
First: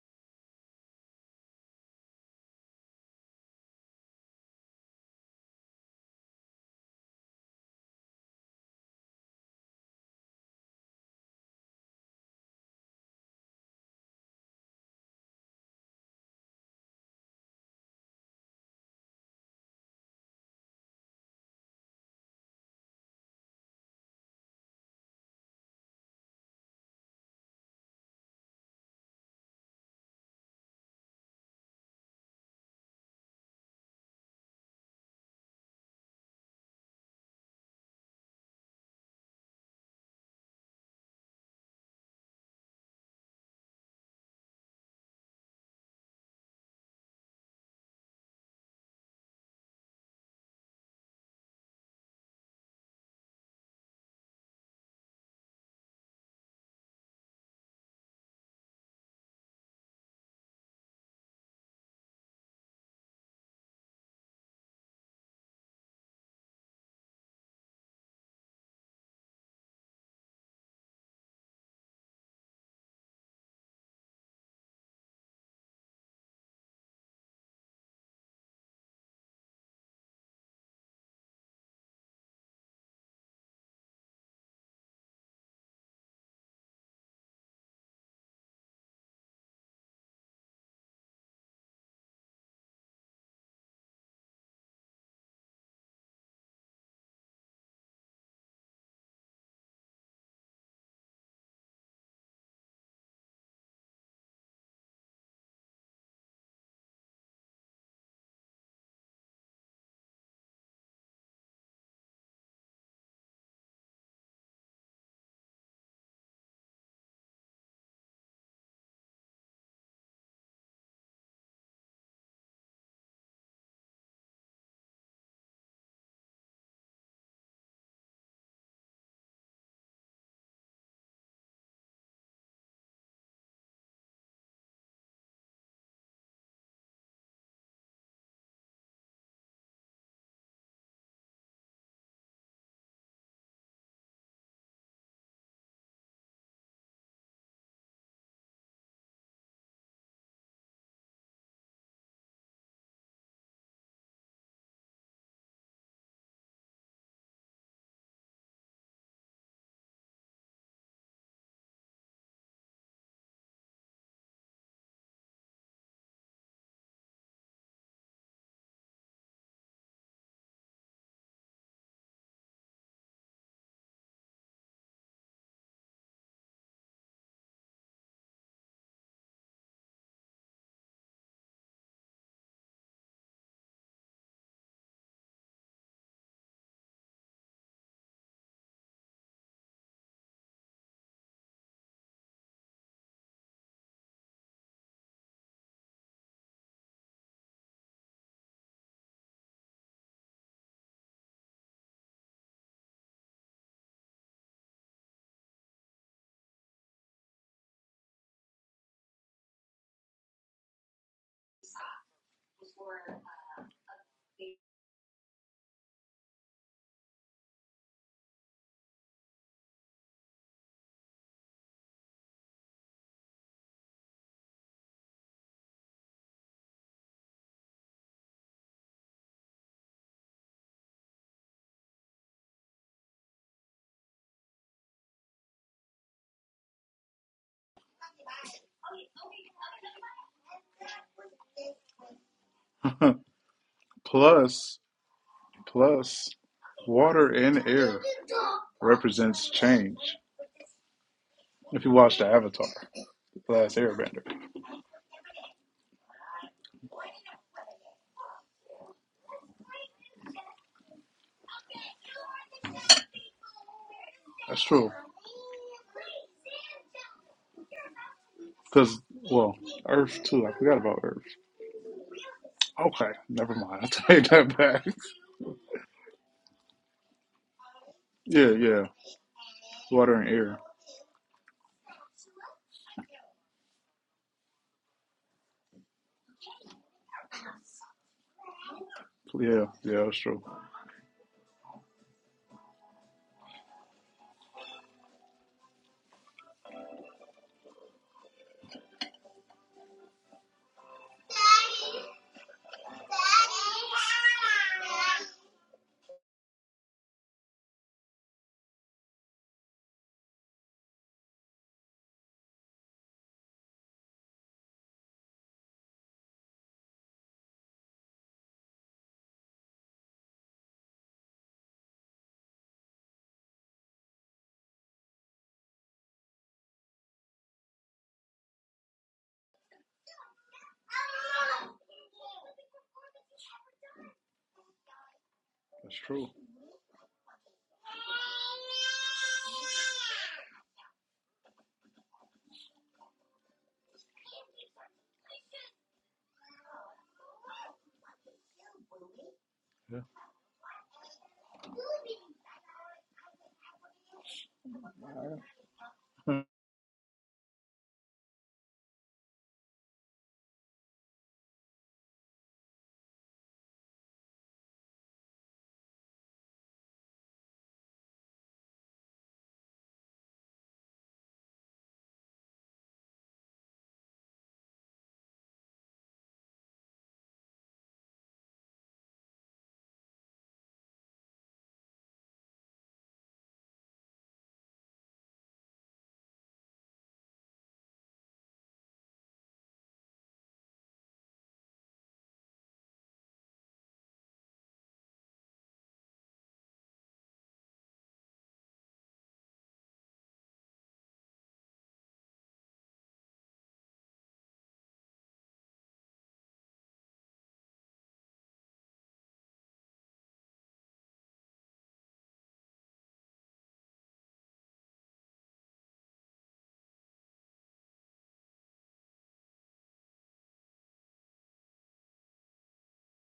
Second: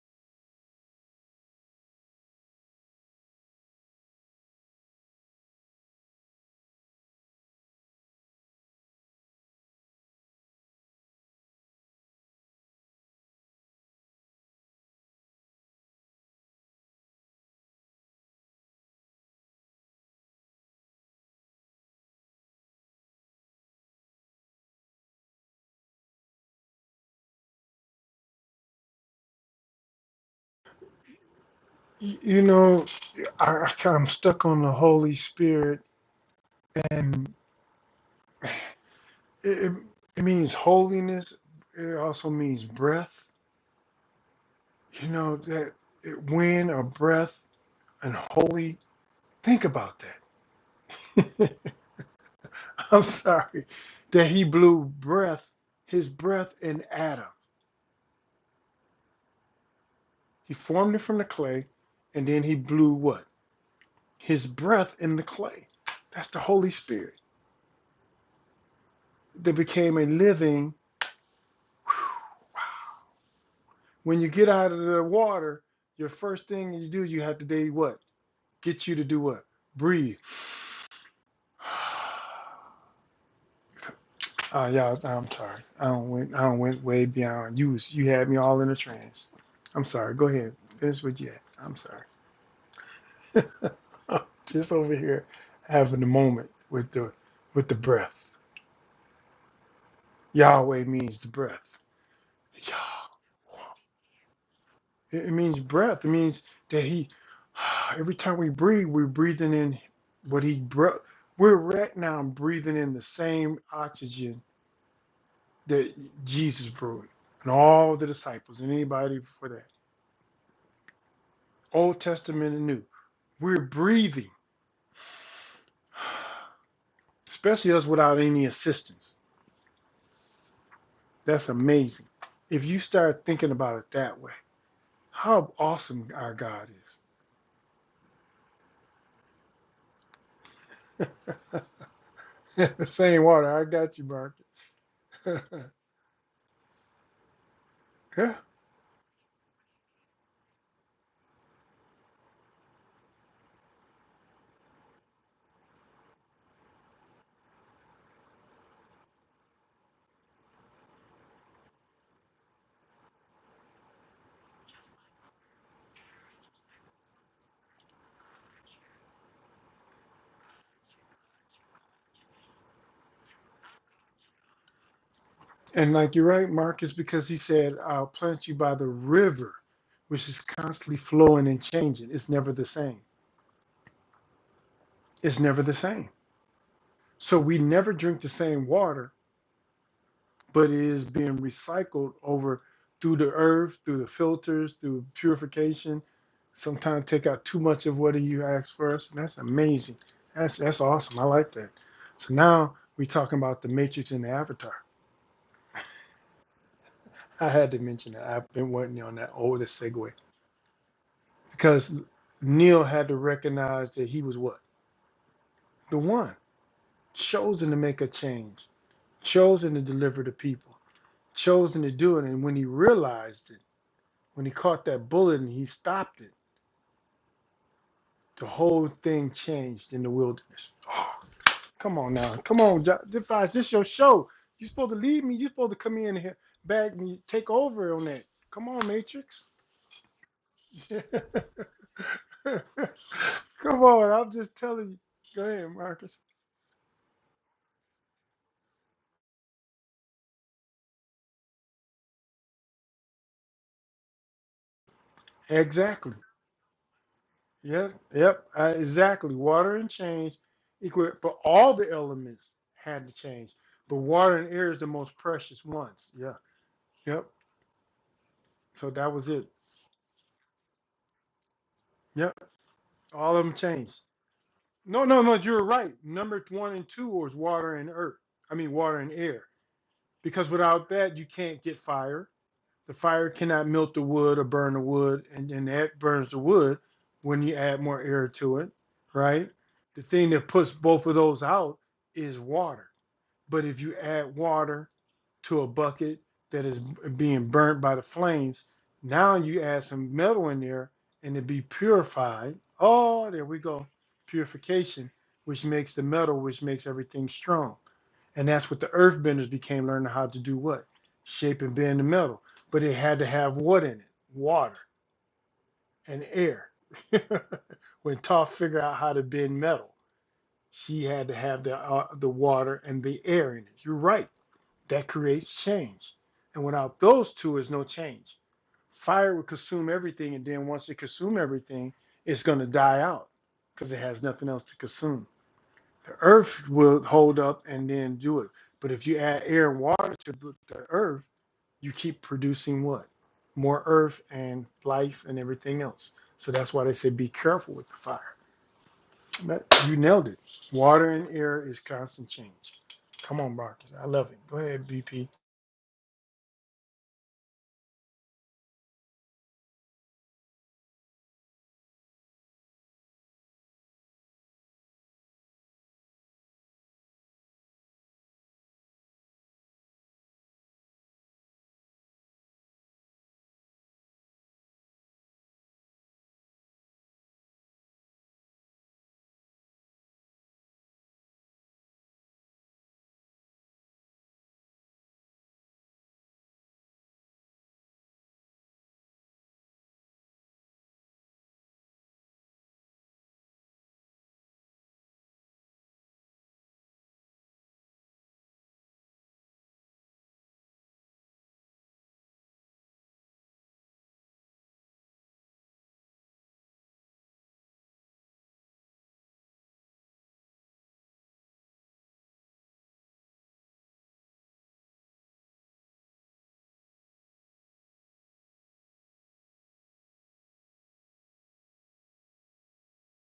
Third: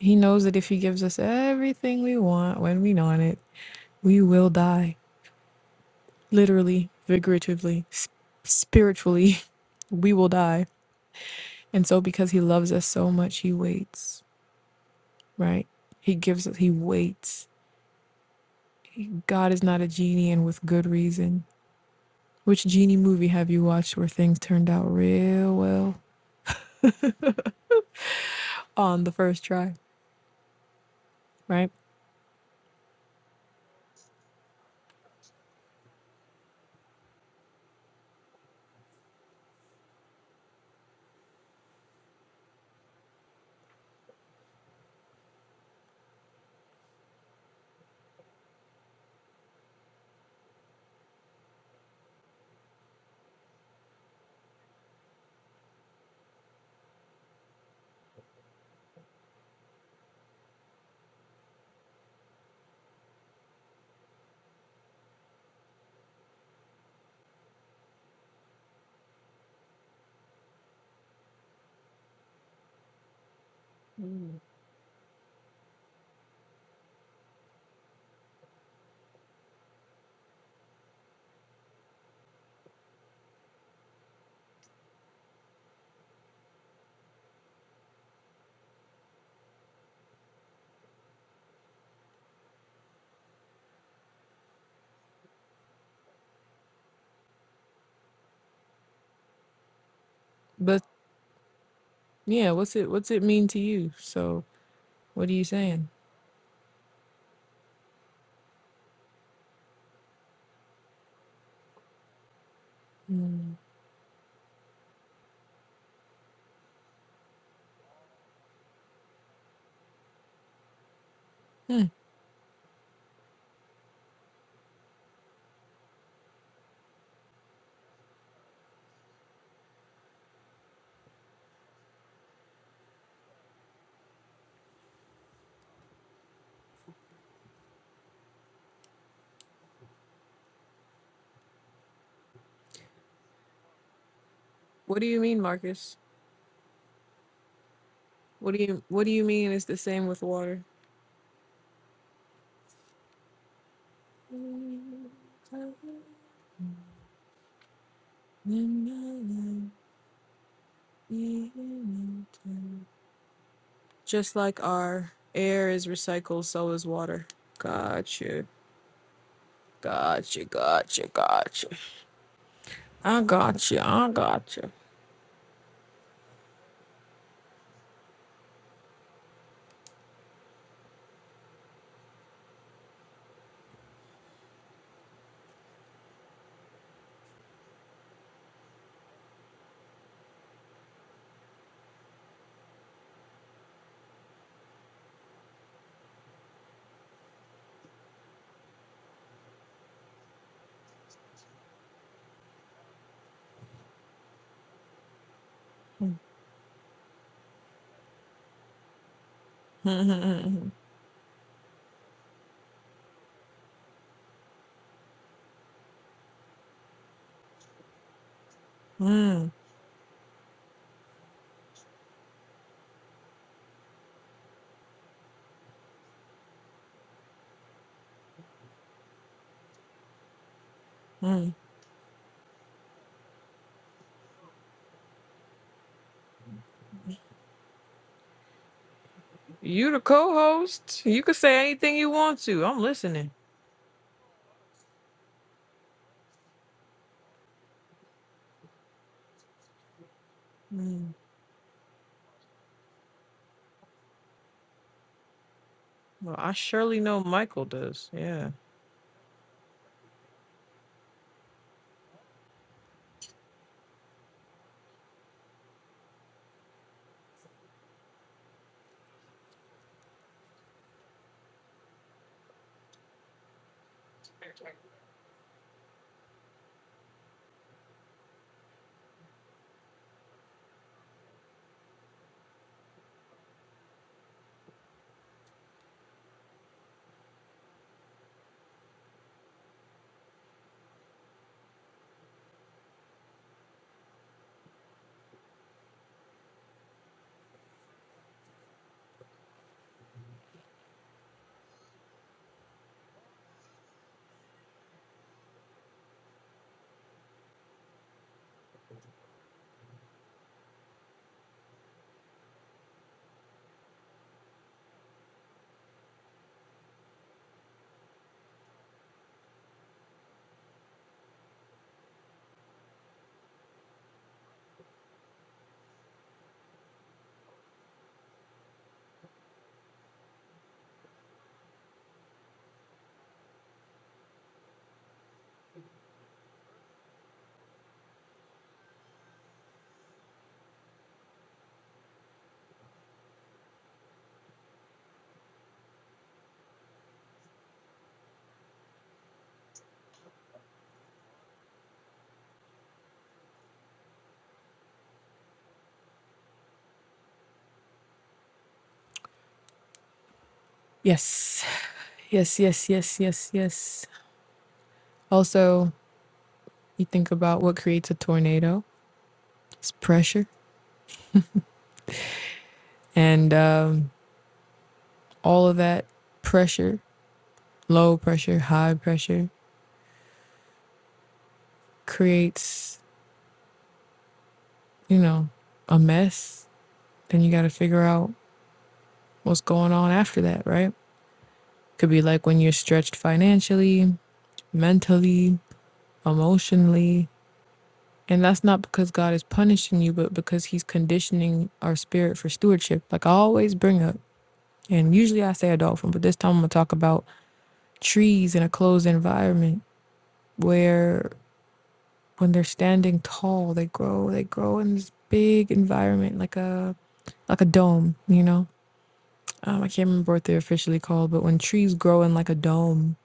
Speaker 1: He knows that if He gives us everything we want when we want it, we will die literally, figuratively, s- spiritually, we will die. And so, because He loves us so much, He waits, right? He gives us, He waits. God is not a genie and with good reason. Which genie movie have you watched where things turned out real well on the first try, right?
Speaker 2: Y- You know, I, I kind of stuck on the Holy Spirit, and it, it it means holiness. It also means breath. You know that it, wind or breath and holy. Think about that. I'm sorry that he blew breath, his breath in Adam. He formed it from the clay, and then he blew what? his breath in the clay. That's the Holy Spirit that became a living. When you get out of the water, your first thing you do, you have to do what? Get you to do what? Breathe. Oh, y'all, I'm sorry. I don't went. I don't went way beyond. You was, you had me all in a trance. I'm sorry. Go ahead. Finish what you had. I'm sorry. Just over here, having a moment with the with the breath.
Speaker 1: But
Speaker 2: Yahweh means the breath.
Speaker 1: yeah, what's it, what's it mean to
Speaker 2: Yah.
Speaker 1: you? So,
Speaker 2: It,
Speaker 1: what are you
Speaker 2: means
Speaker 1: saying?
Speaker 2: breath. It means that he, every time we breathe, we're breathing in what he breath. We're right now breathing in the
Speaker 1: Mm.
Speaker 2: same oxygen that Jesus breathed and all the disciples and anybody before that,
Speaker 1: Hmm.
Speaker 2: Old Testament and New. We're breathing, especially us without any assistance. That's amazing. If you start thinking about it that way, how awesome our God is. The Same water. I got you, Mark.
Speaker 1: What do you mean, Marcus?
Speaker 2: yeah.
Speaker 1: What do you, what do you mean it's the same with water? Just like our air is recycled, so is water. Gotcha. Gotcha. Gotcha. Gotcha. I gotcha. I gotcha.
Speaker 2: And like you're right, Mark, is because he said, I'll plant you by the river, which is constantly flowing and changing. It's never the same. It's never the same. So we never drink the same water, but it is being recycled over through the earth, through the filters, through purification. Sometimes take out too much of what you ask for us. And that's amazing. That's that's awesome. I like that. So now we're talking about the matrix and the avatar. I had to mention that. I've been working on that. Oh, the segue. because Neil had to recognize that he was what the one chosen to make a change,
Speaker 1: Mm,
Speaker 2: chosen to deliver the people, chosen to do it. And when he realized it, when he caught that bullet and he stopped it, the whole thing changed in the wilderness. Oh,
Speaker 1: mm.
Speaker 2: come on now, come on, Jo- Defies, this your show. you are supposed to lead me. you are supposed to come in here, back me, take over on that. Come on, Matrix.
Speaker 1: You the co-host. You can say anything you want
Speaker 2: come
Speaker 1: to. I'm listening.
Speaker 2: on, I'm just
Speaker 3: Plus,
Speaker 2: telling you. Go ahead, Marcus.
Speaker 3: plus, water and air represents change.
Speaker 1: Mm.
Speaker 3: If you watch the Avatar, The Last Airbender,
Speaker 2: Exactly.
Speaker 1: Well, I surely know Michael
Speaker 2: Yes,
Speaker 1: does.
Speaker 2: yep,
Speaker 1: Yeah.
Speaker 2: uh, exactly. Water and change equal, but all the elements had to change. But water and
Speaker 3: that's
Speaker 2: air is the
Speaker 3: true.
Speaker 2: most precious ones. Yeah, yep. So
Speaker 3: Because,
Speaker 2: that was it.
Speaker 3: well, Earth too. I forgot about Earth.
Speaker 2: Yep,
Speaker 3: Okay,
Speaker 2: all of them
Speaker 3: never mind.
Speaker 2: changed.
Speaker 3: I take that back.
Speaker 2: No, no, no. You're right. Number one and two was water and earth.
Speaker 3: Yeah,
Speaker 2: I mean,
Speaker 3: yeah.
Speaker 2: water and air.
Speaker 3: Water and
Speaker 2: Because
Speaker 3: air.
Speaker 2: without that, you can't get fire. The fire cannot melt the wood or burn the wood, and and that burns the wood when you add more air to it, right?
Speaker 3: Yeah,
Speaker 2: The
Speaker 3: yeah, that's
Speaker 2: thing
Speaker 3: true.
Speaker 2: that puts both of those out is water But if you add water to a bucket that is being burnt by the flames, now you add some metal in there and it be purified. Oh, there we go. Purification, which makes the metal, which makes everything strong. And that's what the earthbenders became learning how to do what? Shape and bend the metal. But it had to have what in it? Water and air. when Toph figured out how to bend metal, she had to have the uh, the water and the air in it. You're right that creates change. And without those two is no change. Fire would consume everything, and then once it consumes everything, it's going to die out because it has nothing else to consume.
Speaker 3: That's
Speaker 2: The
Speaker 3: true.
Speaker 2: earth will hold up and then do it. But if you add air and water to the the earth, you keep producing what? More earth and life and everything else. So that's why they say be careful with the fire. But you
Speaker 3: Yeah.
Speaker 2: nailed it. Water and air is constant change. Come on, Marcus. I love it. Go ahead, BP.
Speaker 1: Yes, yes, yes, yes, yes, yes. Also, you think about what creates a tornado it's pressure, and um, all of that pressure low pressure, high pressure creates, you know, a mess. Then you got to figure out what's going on after that, right? Could be like when you're stretched financially, mentally, emotionally. And that's not because God is punishing you, but because He's conditioning our spirit for stewardship. Like I always bring up, and usually I say a dolphin, but this time I'm going to talk about trees in a closed environment where when they're standing tall, they grow, they grow in this big environment, like a like a dome, you know? Um, I can't remember what they're officially called, but when trees grow in like a dome,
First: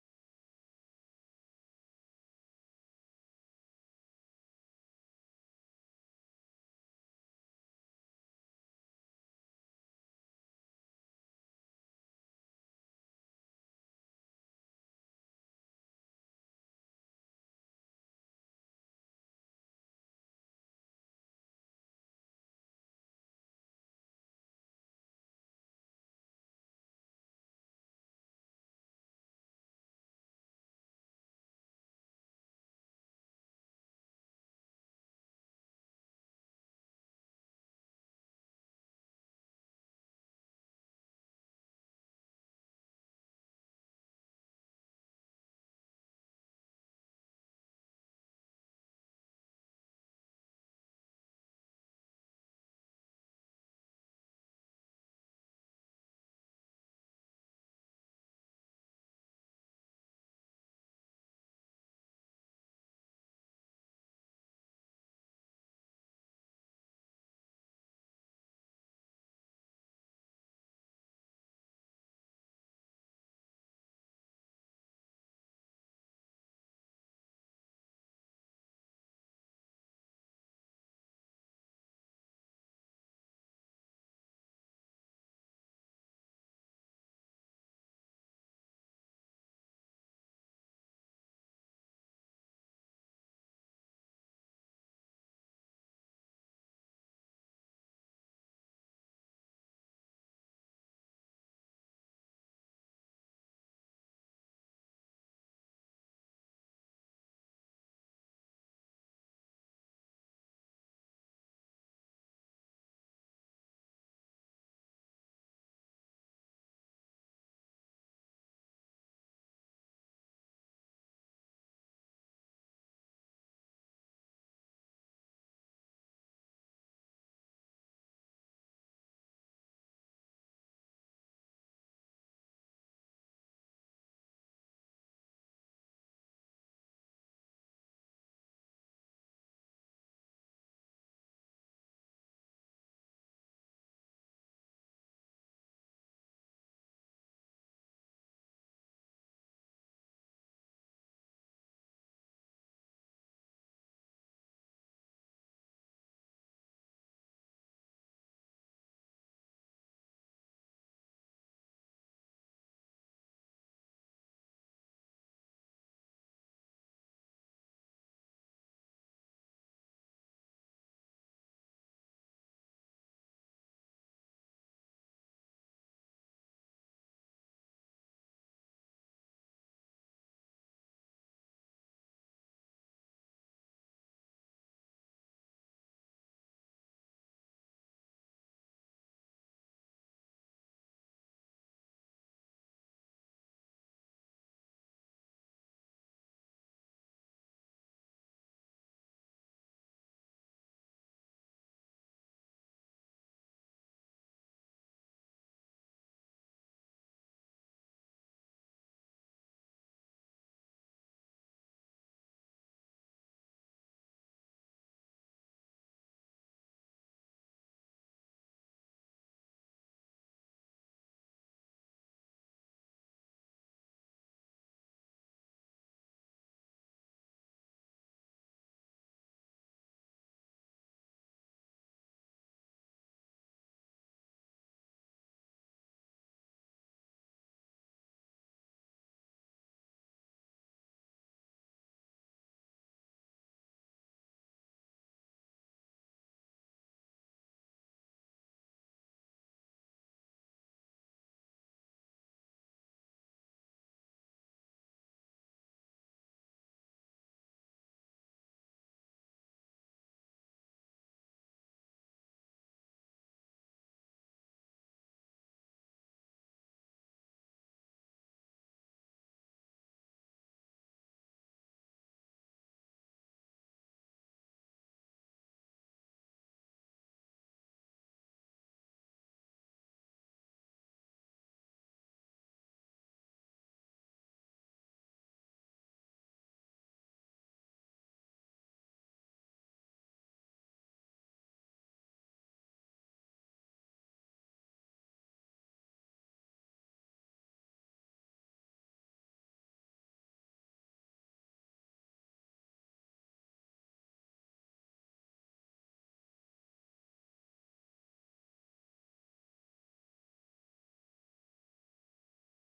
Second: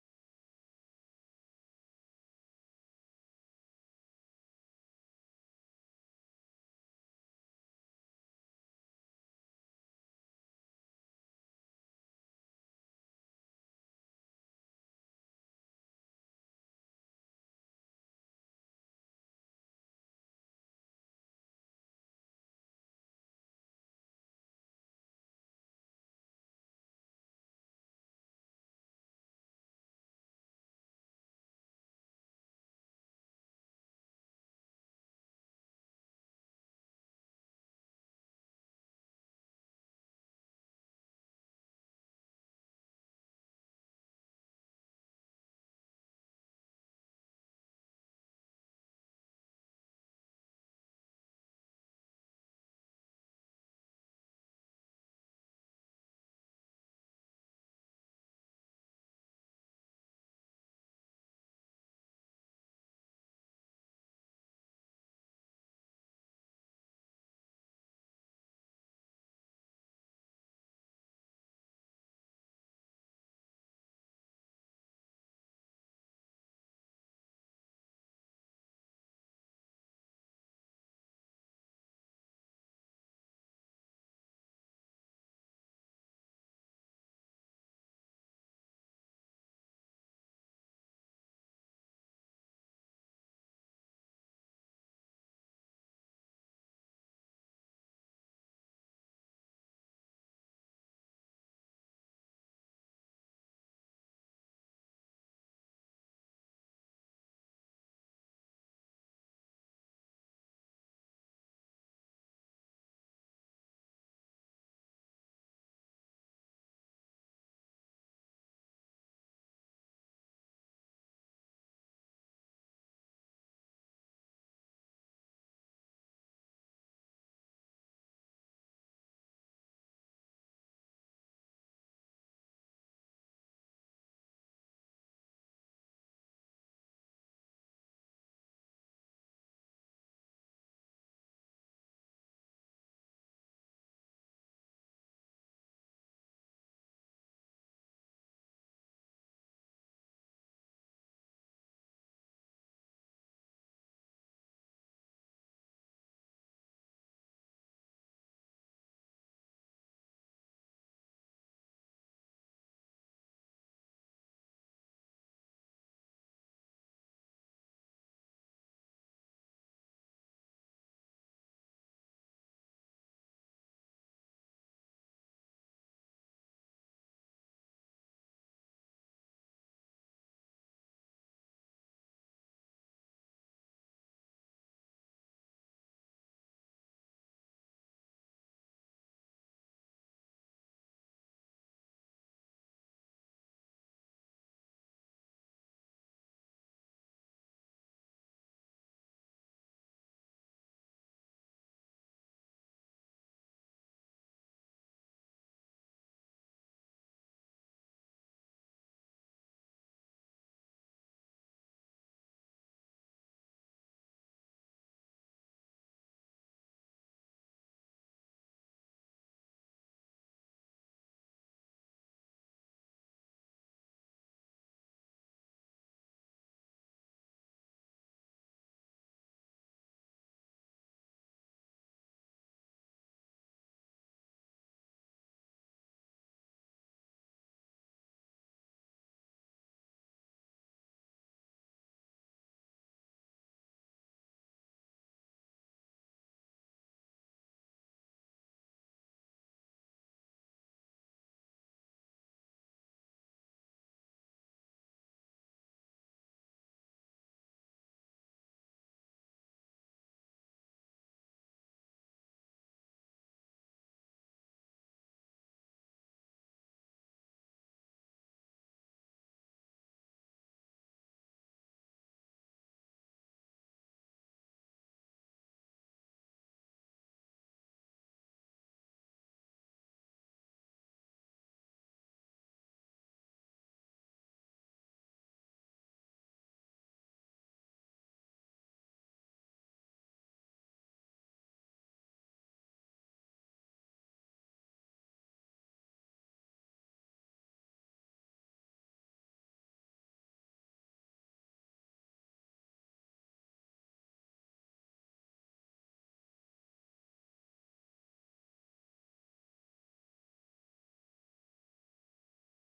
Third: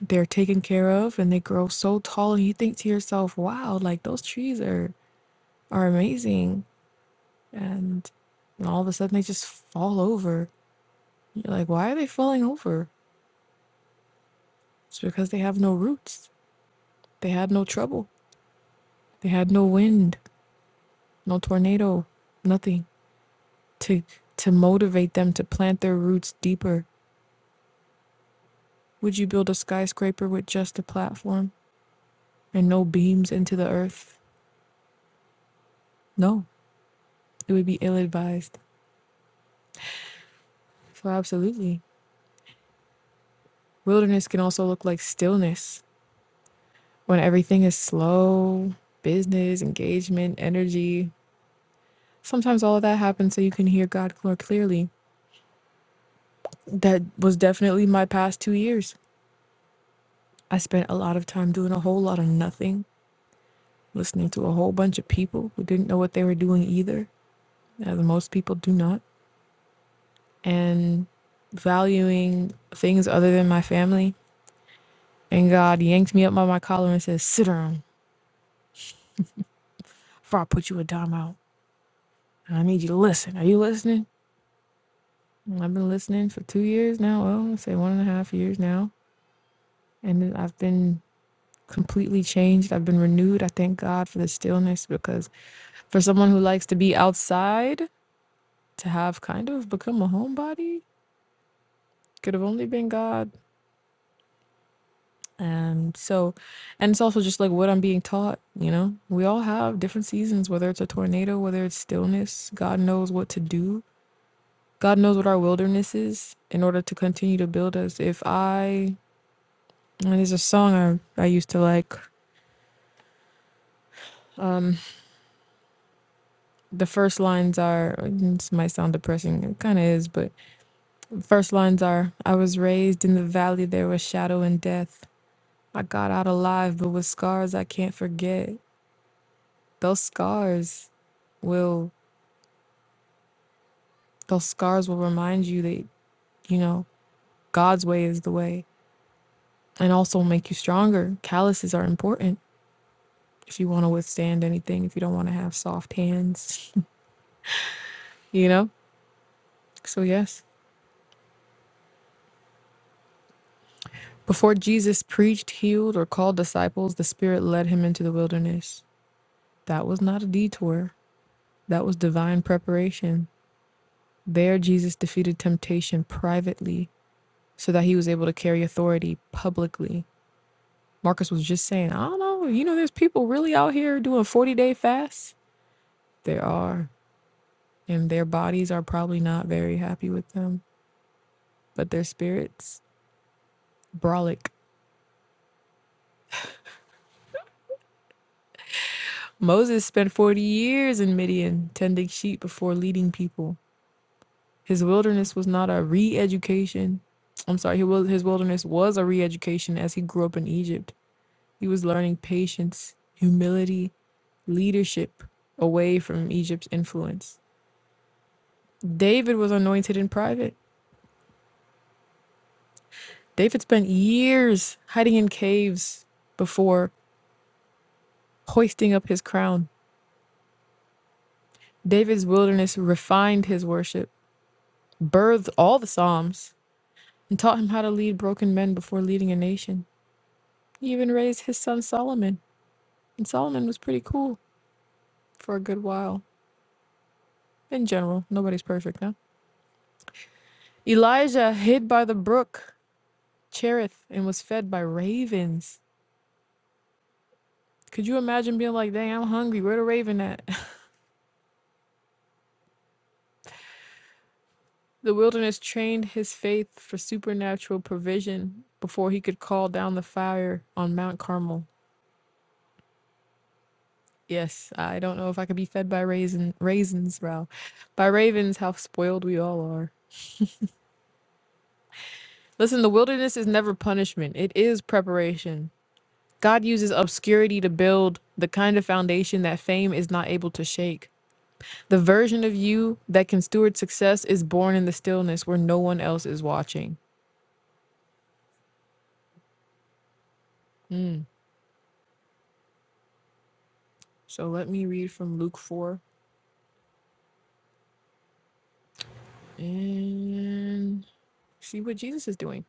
Speaker 1: they're taken care of and they grow so tall and you think to yourself, wow, like those trees are are amazing. And and all of a sudden they just fall over. You're like, why are they falling over? It's because they have no roots. They had no trouble. They had no wind, no tornado, nothing to to motivate them to plant their roots deeper. Would you build a skyscraper with just a platform? and no beams into the earth. No, it would be ill advised. So, absolutely. Wilderness can also look like stillness when everything is slow, business, engagement, energy. Sometimes all of that happens so you can hear God more clearly. That was definitely my past two years. I spent a lot of time doing a whole lot of nothing, listening to a whole bunch of people who didn't know what they were doing either, as most people do not, and valuing things other than my family And God yanked me up by my collar and says, Sit down before I put you a dime out. And I need you to listen. Are you listening? And I've been listening for two years now. Well, I'd say one and a half years now. And then I've been completely changed. I've been renewed. I thank God for the stillness because for someone who likes to be outside, to have kind of become a homebody could have only been God. And so, and it's also just like what I'm being taught, you know? We all have different seasons, whether it's a tornado, whether it's stillness. God knows what to do God knows what our wilderness is in order to continue to build us. If I and there's a song I, I used to like. Um, the first lines are this might sound depressing, it kinda is, but first lines are I was raised in the valley, there was shadow and death. I got out alive, but with scars I can't forget. Those scars will those scars will remind you that, you know, God's way is the way and also make you stronger. Calluses are important if you want to withstand anything, if you don't want to have soft hands, you know? So, yes. Before Jesus preached, healed, or called disciples, the Spirit led him into the wilderness. That was not a detour, that was divine preparation. There, Jesus defeated temptation privately so that he was able to carry authority publicly. Marcus was just saying, I don't know, you know, there's people really out here doing 40 day fasts. There are. And their bodies are probably not very happy with them, but their spirits, brolic. Moses spent 40 years in Midian tending sheep before leading people. His wilderness was not a re education. I'm sorry, his wilderness was a re education as he grew up in Egypt. He was learning patience, humility, leadership away from Egypt's influence. David was anointed in private. David spent years hiding in caves before hoisting up his crown. David's wilderness refined his worship, birthed all the Psalms, and taught him how to lead broken men before leading a nation. He even raised his son Solomon, and Solomon was pretty cool for a good while. In general, nobody's perfect, no? Elijah hid by the brook Cherith and was fed by ravens. Could you imagine being like, dang, I'm hungry, where the raven at? the wilderness trained his faith for supernatural provision before he could call down the fire on Mount Carmel. Yes, I don't know if I could be fed by raisin, raisins, Ralph. By ravens, how spoiled we all are. Listen, the wilderness is never punishment, it is preparation. God uses obscurity to build the kind of foundation that fame is not able to shake. The version of you that can steward success is born in the stillness where no one else is watching. Mm. So let me read from Luke 4 and see what Jesus is doing.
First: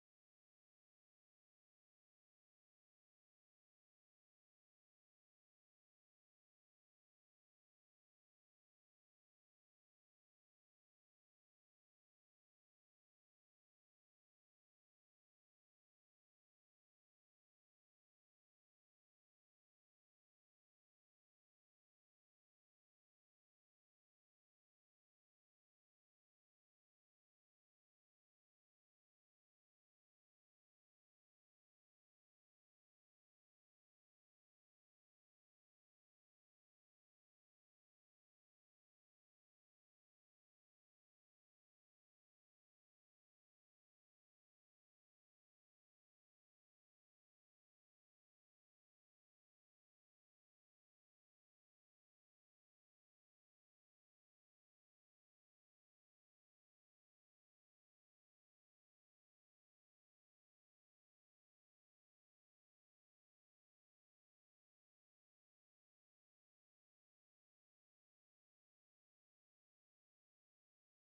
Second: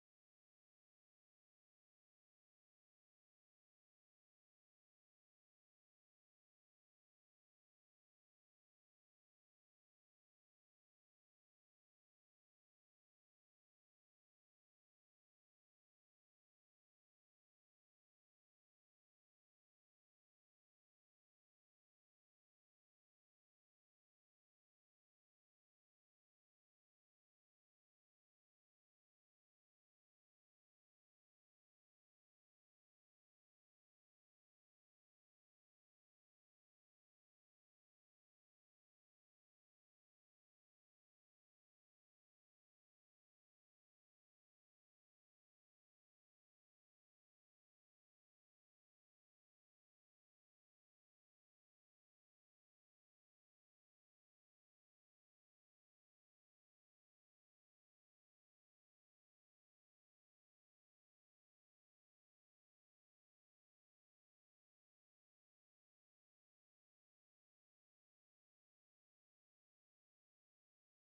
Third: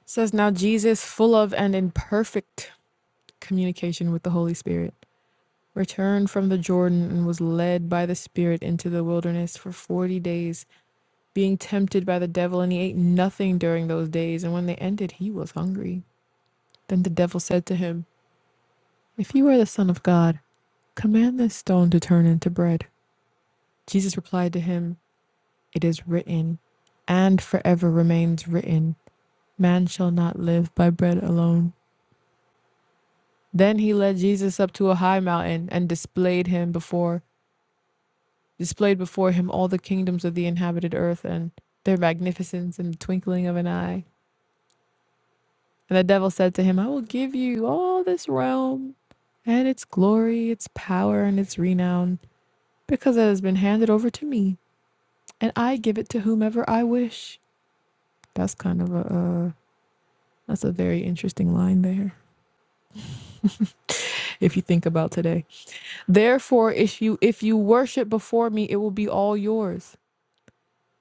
Speaker 1: It says, Now Jesus, full of and in perfect communication with the Holy Spirit, returned from the Jordan and was led by the Spirit into the wilderness for 40 days being tempted by the devil, and he ate nothing during those days. And when they ended, he was hungry. Then the devil said to him, If you are the Son of God, command this stone to turn into bread. Jesus replied to him, It is written, and forever remains written, Man shall not live by bread alone. Then he led Jesus up to a high mountain and displayed him before displayed before him all the kingdoms of the inhabited earth and their magnificence in the twinkling of an eye. And the devil said to him, I will give you all this realm and its glory, its power, and its renown, because it has been handed over to me, and I give it to whomever I wish. That's kind of a, uh, that's a very interesting line there, if you think about today. Therefore, if you if you worship before me, it will be all yours.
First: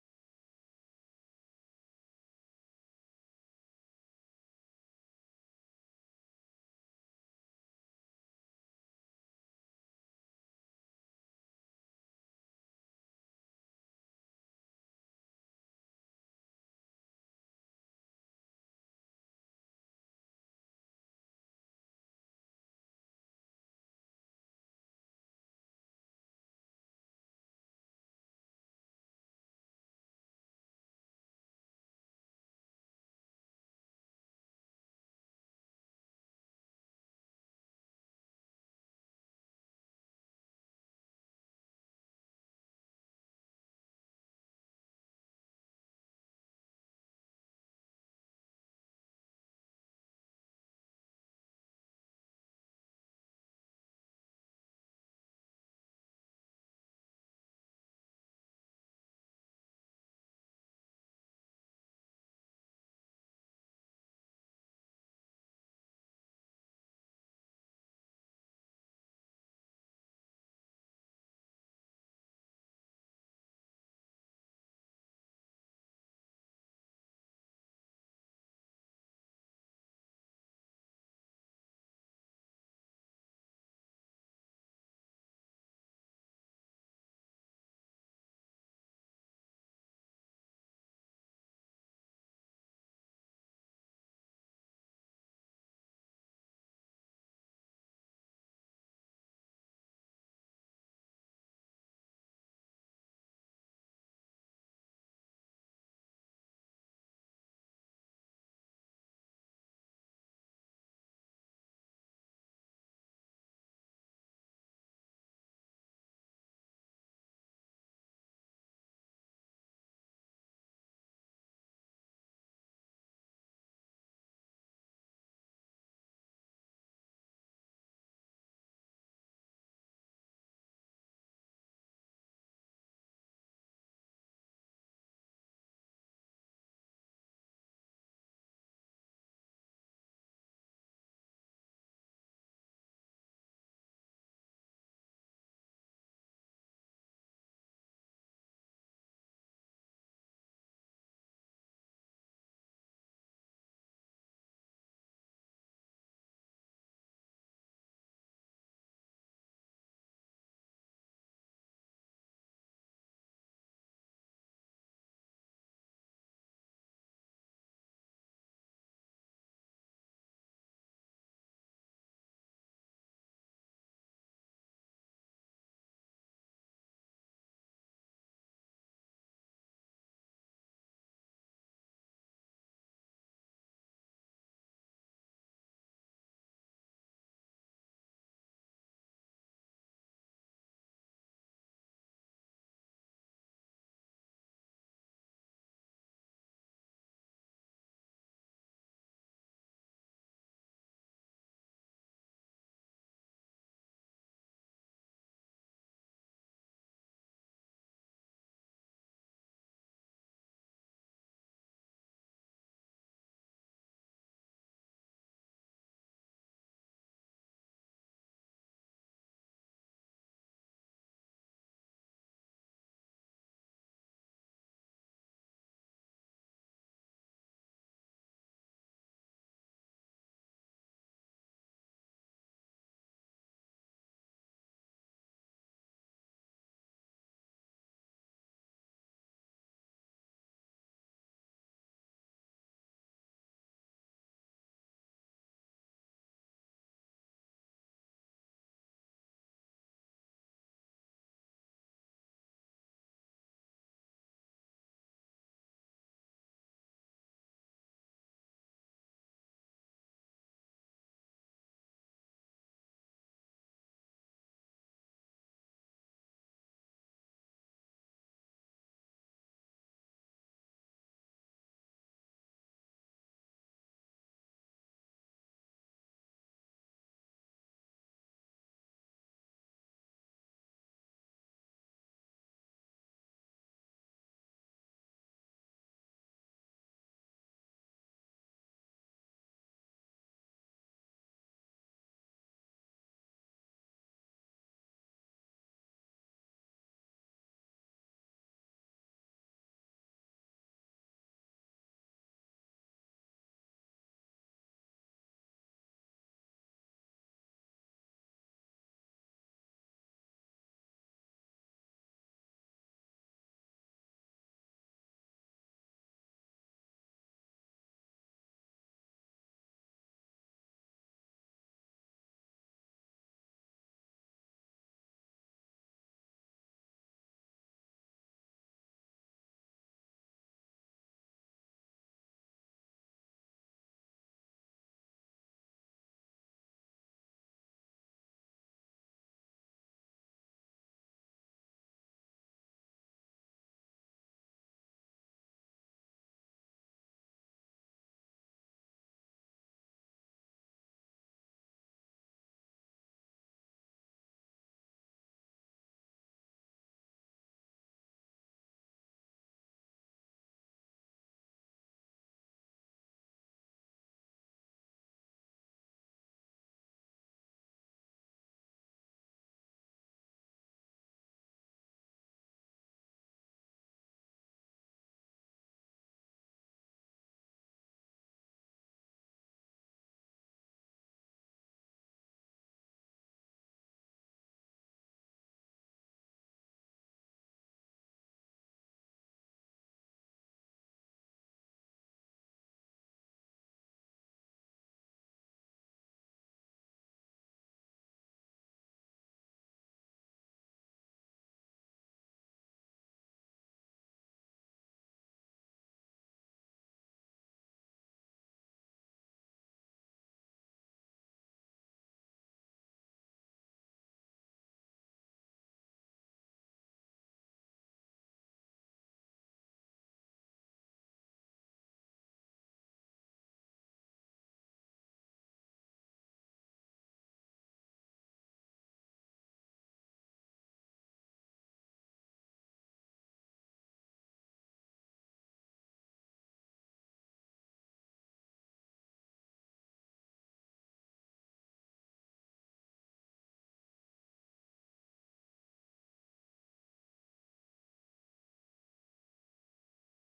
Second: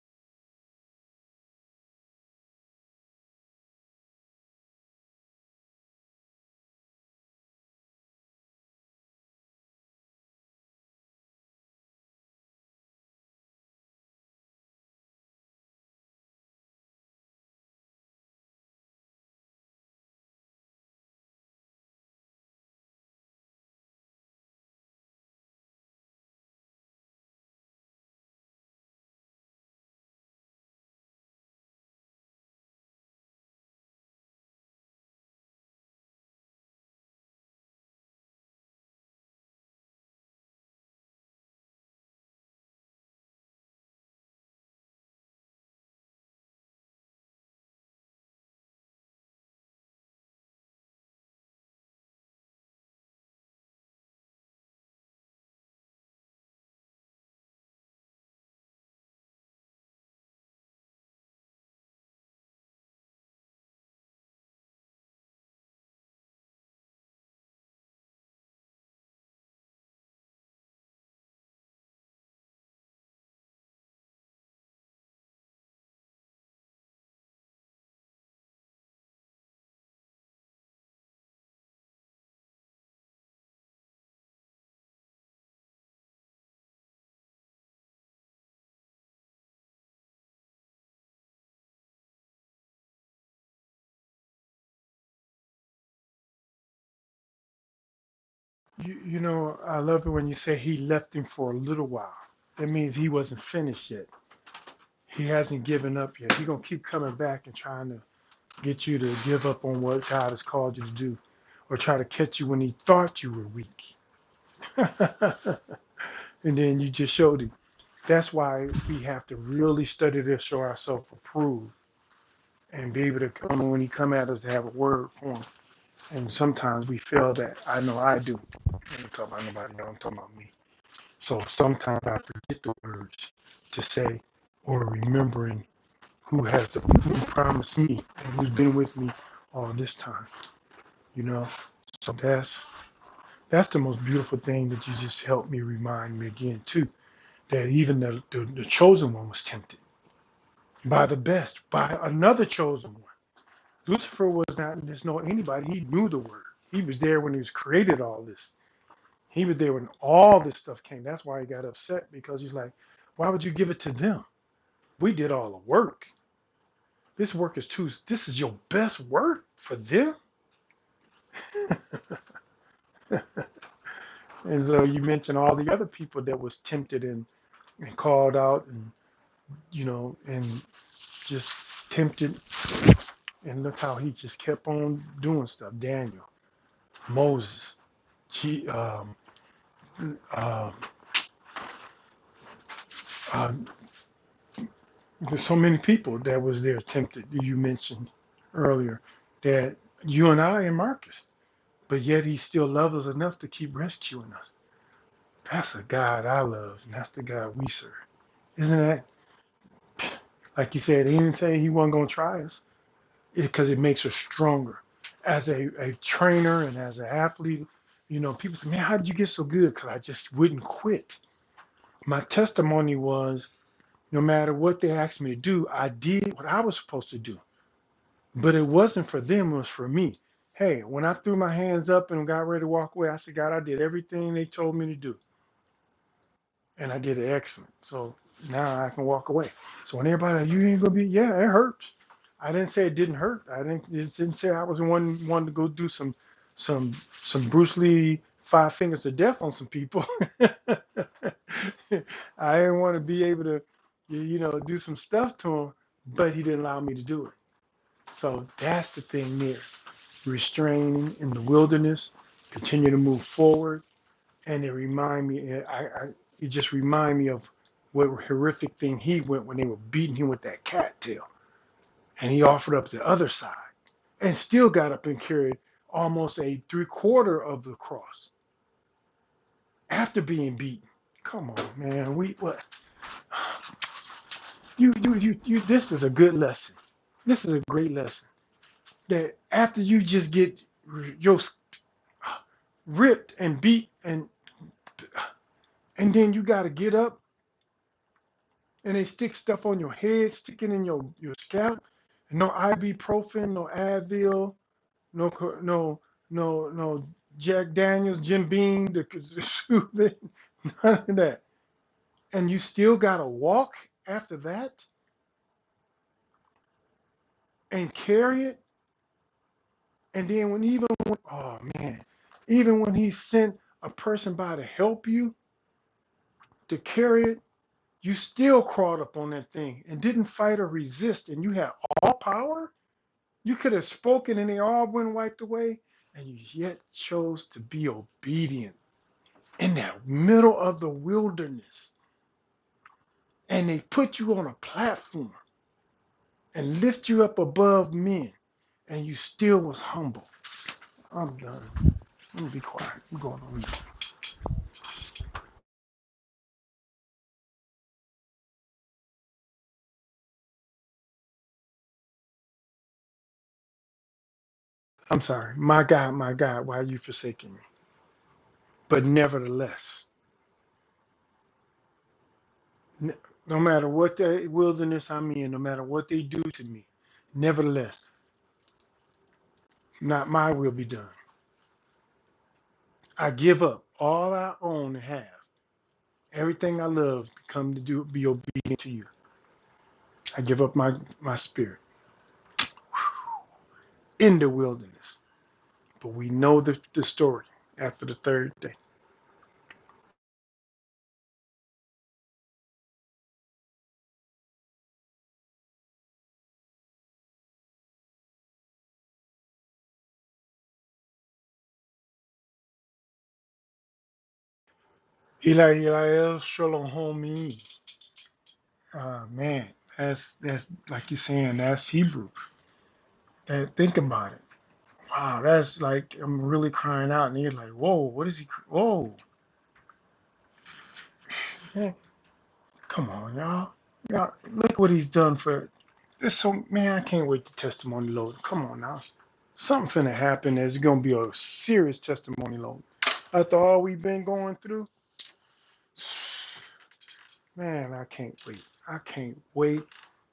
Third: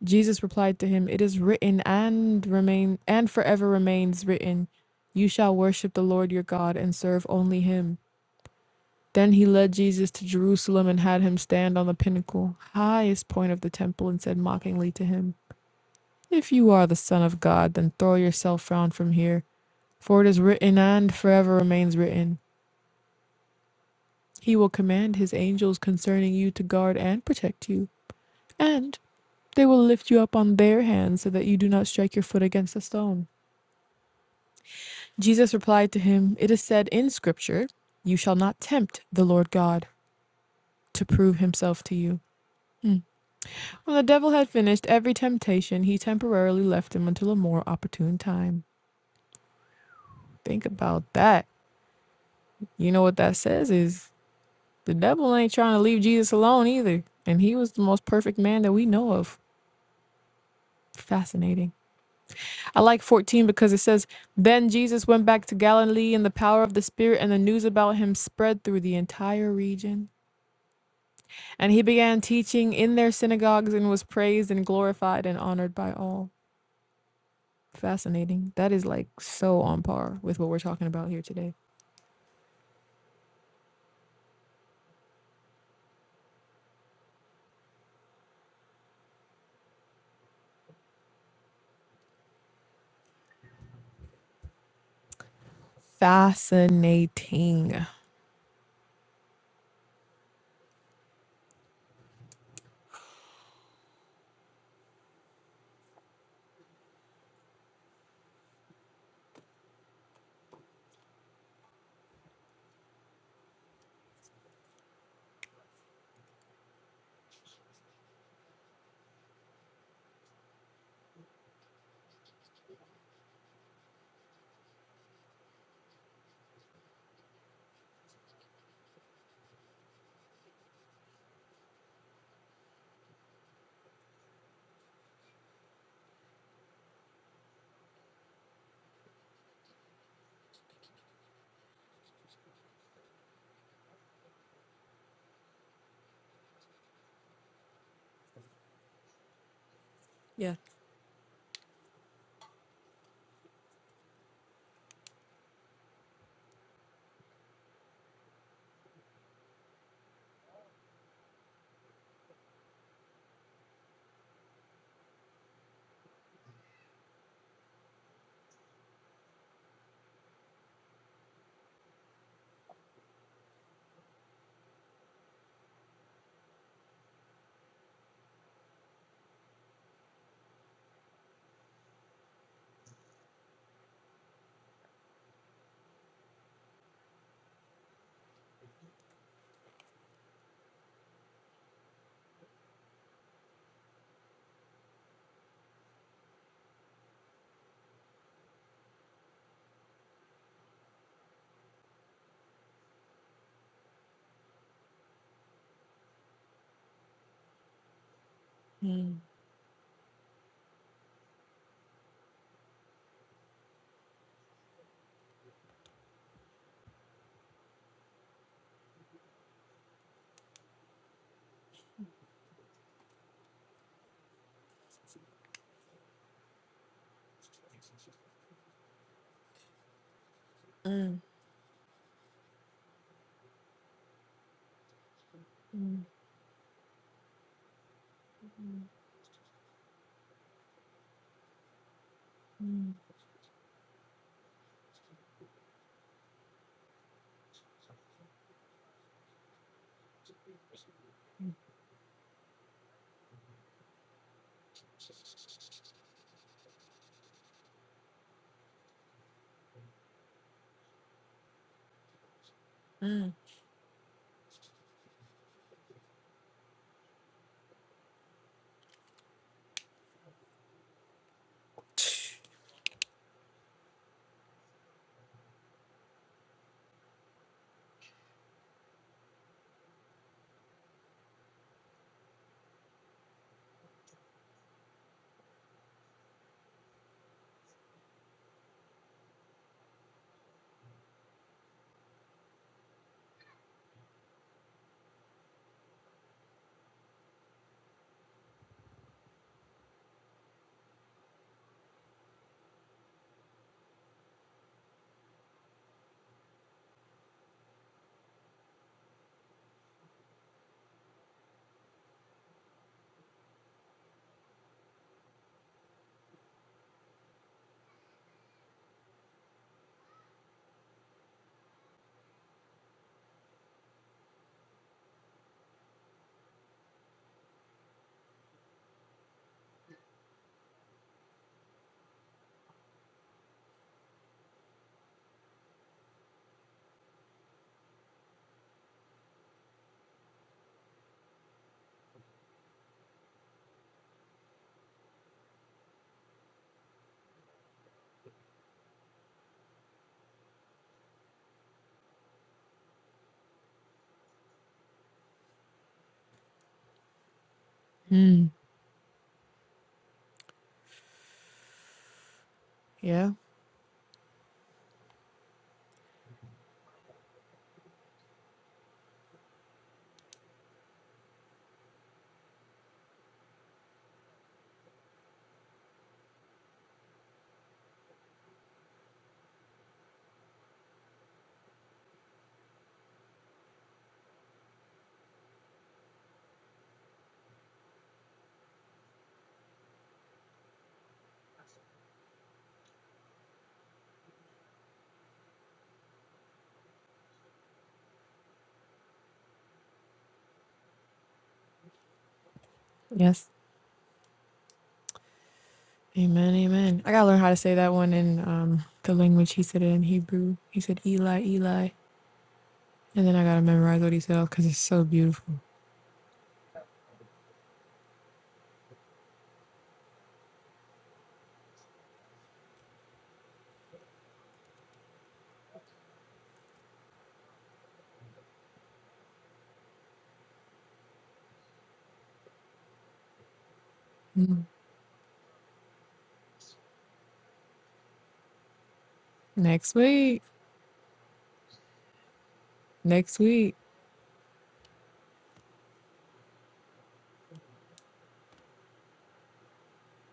Speaker 1: Jesus replied to him, It is written and remain and forever remains written, You shall worship the Lord your God and serve only him. Then he led Jesus to Jerusalem and had him stand on the pinnacle, highest point of the temple, and said mockingly to him, If you are the Son of God, then throw yourself down from here, for it is written and forever remains written. He will command his angels concerning you to guard and protect you, and they will lift you up on their hands so that you do not strike your foot against a stone. Jesus replied to him, It is said in Scripture, 'You shall not tempt the Lord God to prove himself to you. When the devil had finished every temptation, he temporarily left him until a more opportune time. Think about that. You know what that says is the devil ain't trying to leave Jesus alone either. And he was the most perfect man that we know of. Fascinating. I like 14 because it says, Then Jesus went back to Galilee in the power of the Spirit, and the news about him spread through the entire region. And he began teaching in their synagogues and was praised and glorified and honored by all. Fascinating. That is like so on par with what we're talking about here today. Fascinating.
Speaker 2: You, you know, I love it when you say he left him for a little while. That means he wasn't finished yet. He hasn't given up yet. He's going to keep coming back and trying to get you to give up on what God has called you to do or try to catch you when he thought you were weak. and then you just showed him. That's why we have to really study to show ourselves approved and be able to come when he come at us to have a word for him. And sometimes we fail that. I know I do. I ain't talking about nobody else. I'm talking about me. So sometimes I forget the words to say or remembering who has the, who promised me and who's been with me all this time, you know. So that's that's the most beautiful thing that you just helped me remind me again too, that even the, the, the chosen one was tempted
Speaker 1: Yeah.
Speaker 2: by the best, by another chosen one. Lucifer was not just know anybody, he knew the word. He was there when he was created all this. He was there when all this stuff came. That's why he got upset because he's like, why would you give it to them? We did all the work. This work is too, this is your best work for them. And so you mentioned all the other people that was tempted and, and called out and, you know, and just tempted. And look how he just kept on doing stuff. Daniel, Moses, she, um, uh, uh, there's so many people that was there tempted you mentioned earlier that you and I and Marcus, but yet he still loves us enough to keep rescuing us. That's the God I love, and that's the God we serve. Isn't that
Speaker 1: Mm.
Speaker 2: like you said? He didn't say he wasn't going to try us because it, it makes us stronger as a, a trainer and as an athlete. You know, people say, "Man, how did you get so good?" Because I just wouldn't quit. My testimony was, no matter what they asked me to do, I did what I was supposed to do. But it wasn't for them; it was for me. Hey, when I threw my hands up and got ready to walk away, I said, "God, I did everything they told me to do." and I did it excellent. So now I can walk away. So when everybody, like, you ain't gonna be, yeah, it hurts. I didn't say it didn't hurt. I didn't just didn't say I was the one wanted to go do some some some Bruce Lee five fingers to death on some people. I didn't want to be able to, you know, do some stuff to him, but he didn't allow me to do it. So that's the thing there, restraining in the wilderness, continue to move
Speaker 1: Mm.
Speaker 2: forward and it remind me I, I it just remind me of what horrific thing he went when they were beating him with that cattail and he offered up the other side and still got up and carried almost a three quarter of the cross after being beaten come on man we what you you you, you this is a good lesson this is a great lesson that after you just get your ripped and beat and and then you got to get up and they stick stuff on your head, sticking in your your scalp. No ibuprofen, no Advil, no no no no Jack Daniels, Jim Beam, the, the soothing, none of that. And you still gotta walk after that and carry it. And then when even when, oh man, even when he sent a person by to help you to carry it, you still crawled up on that thing and didn't fight or resist, and you had all power You could have spoken and they all went wiped away, and you yet chose to be obedient in that middle of the wilderness. And they put you on a platform and lift you up above men, and you still was humble. I'm done. Let me be quiet. I'm going on.
Speaker 1: Mm. Yeah.
Speaker 2: I'm sorry. My God, my God, why are you forsaking me? But nevertheless, n- no matter what the wilderness I'm in, no matter what they do to me, nevertheless, not my will be done. I give up all I own and have, everything I love, to come to do be obedient to you. I give up my my spirit in the wilderness. But we know the, the story after the third day.
Speaker 1: Yes. Amen. Amen. I gotta learn how to say that one in um the language he said it in Hebrew. He said Eli, Eli, and then I gotta memorize what he said because it's so beautiful.
Speaker 2: Eli, Eli, El Shalohomi. Ah man, that's that's like you're saying that's Hebrew. That think about it. Wow, that's like I'm really crying out, and you're like, whoa, what is he? Whoa, Come on, y'all. Y'all,
Speaker 1: Mm.
Speaker 2: look what he's done for this. So, man, I can't wait to testimony load. Come on now. Something's
Speaker 1: Next
Speaker 2: finna
Speaker 1: week.
Speaker 2: happen There's gonna be a serious testimony load.
Speaker 1: Next
Speaker 2: After
Speaker 1: week.
Speaker 2: all we've been going through, man, I can't wait. I can't wait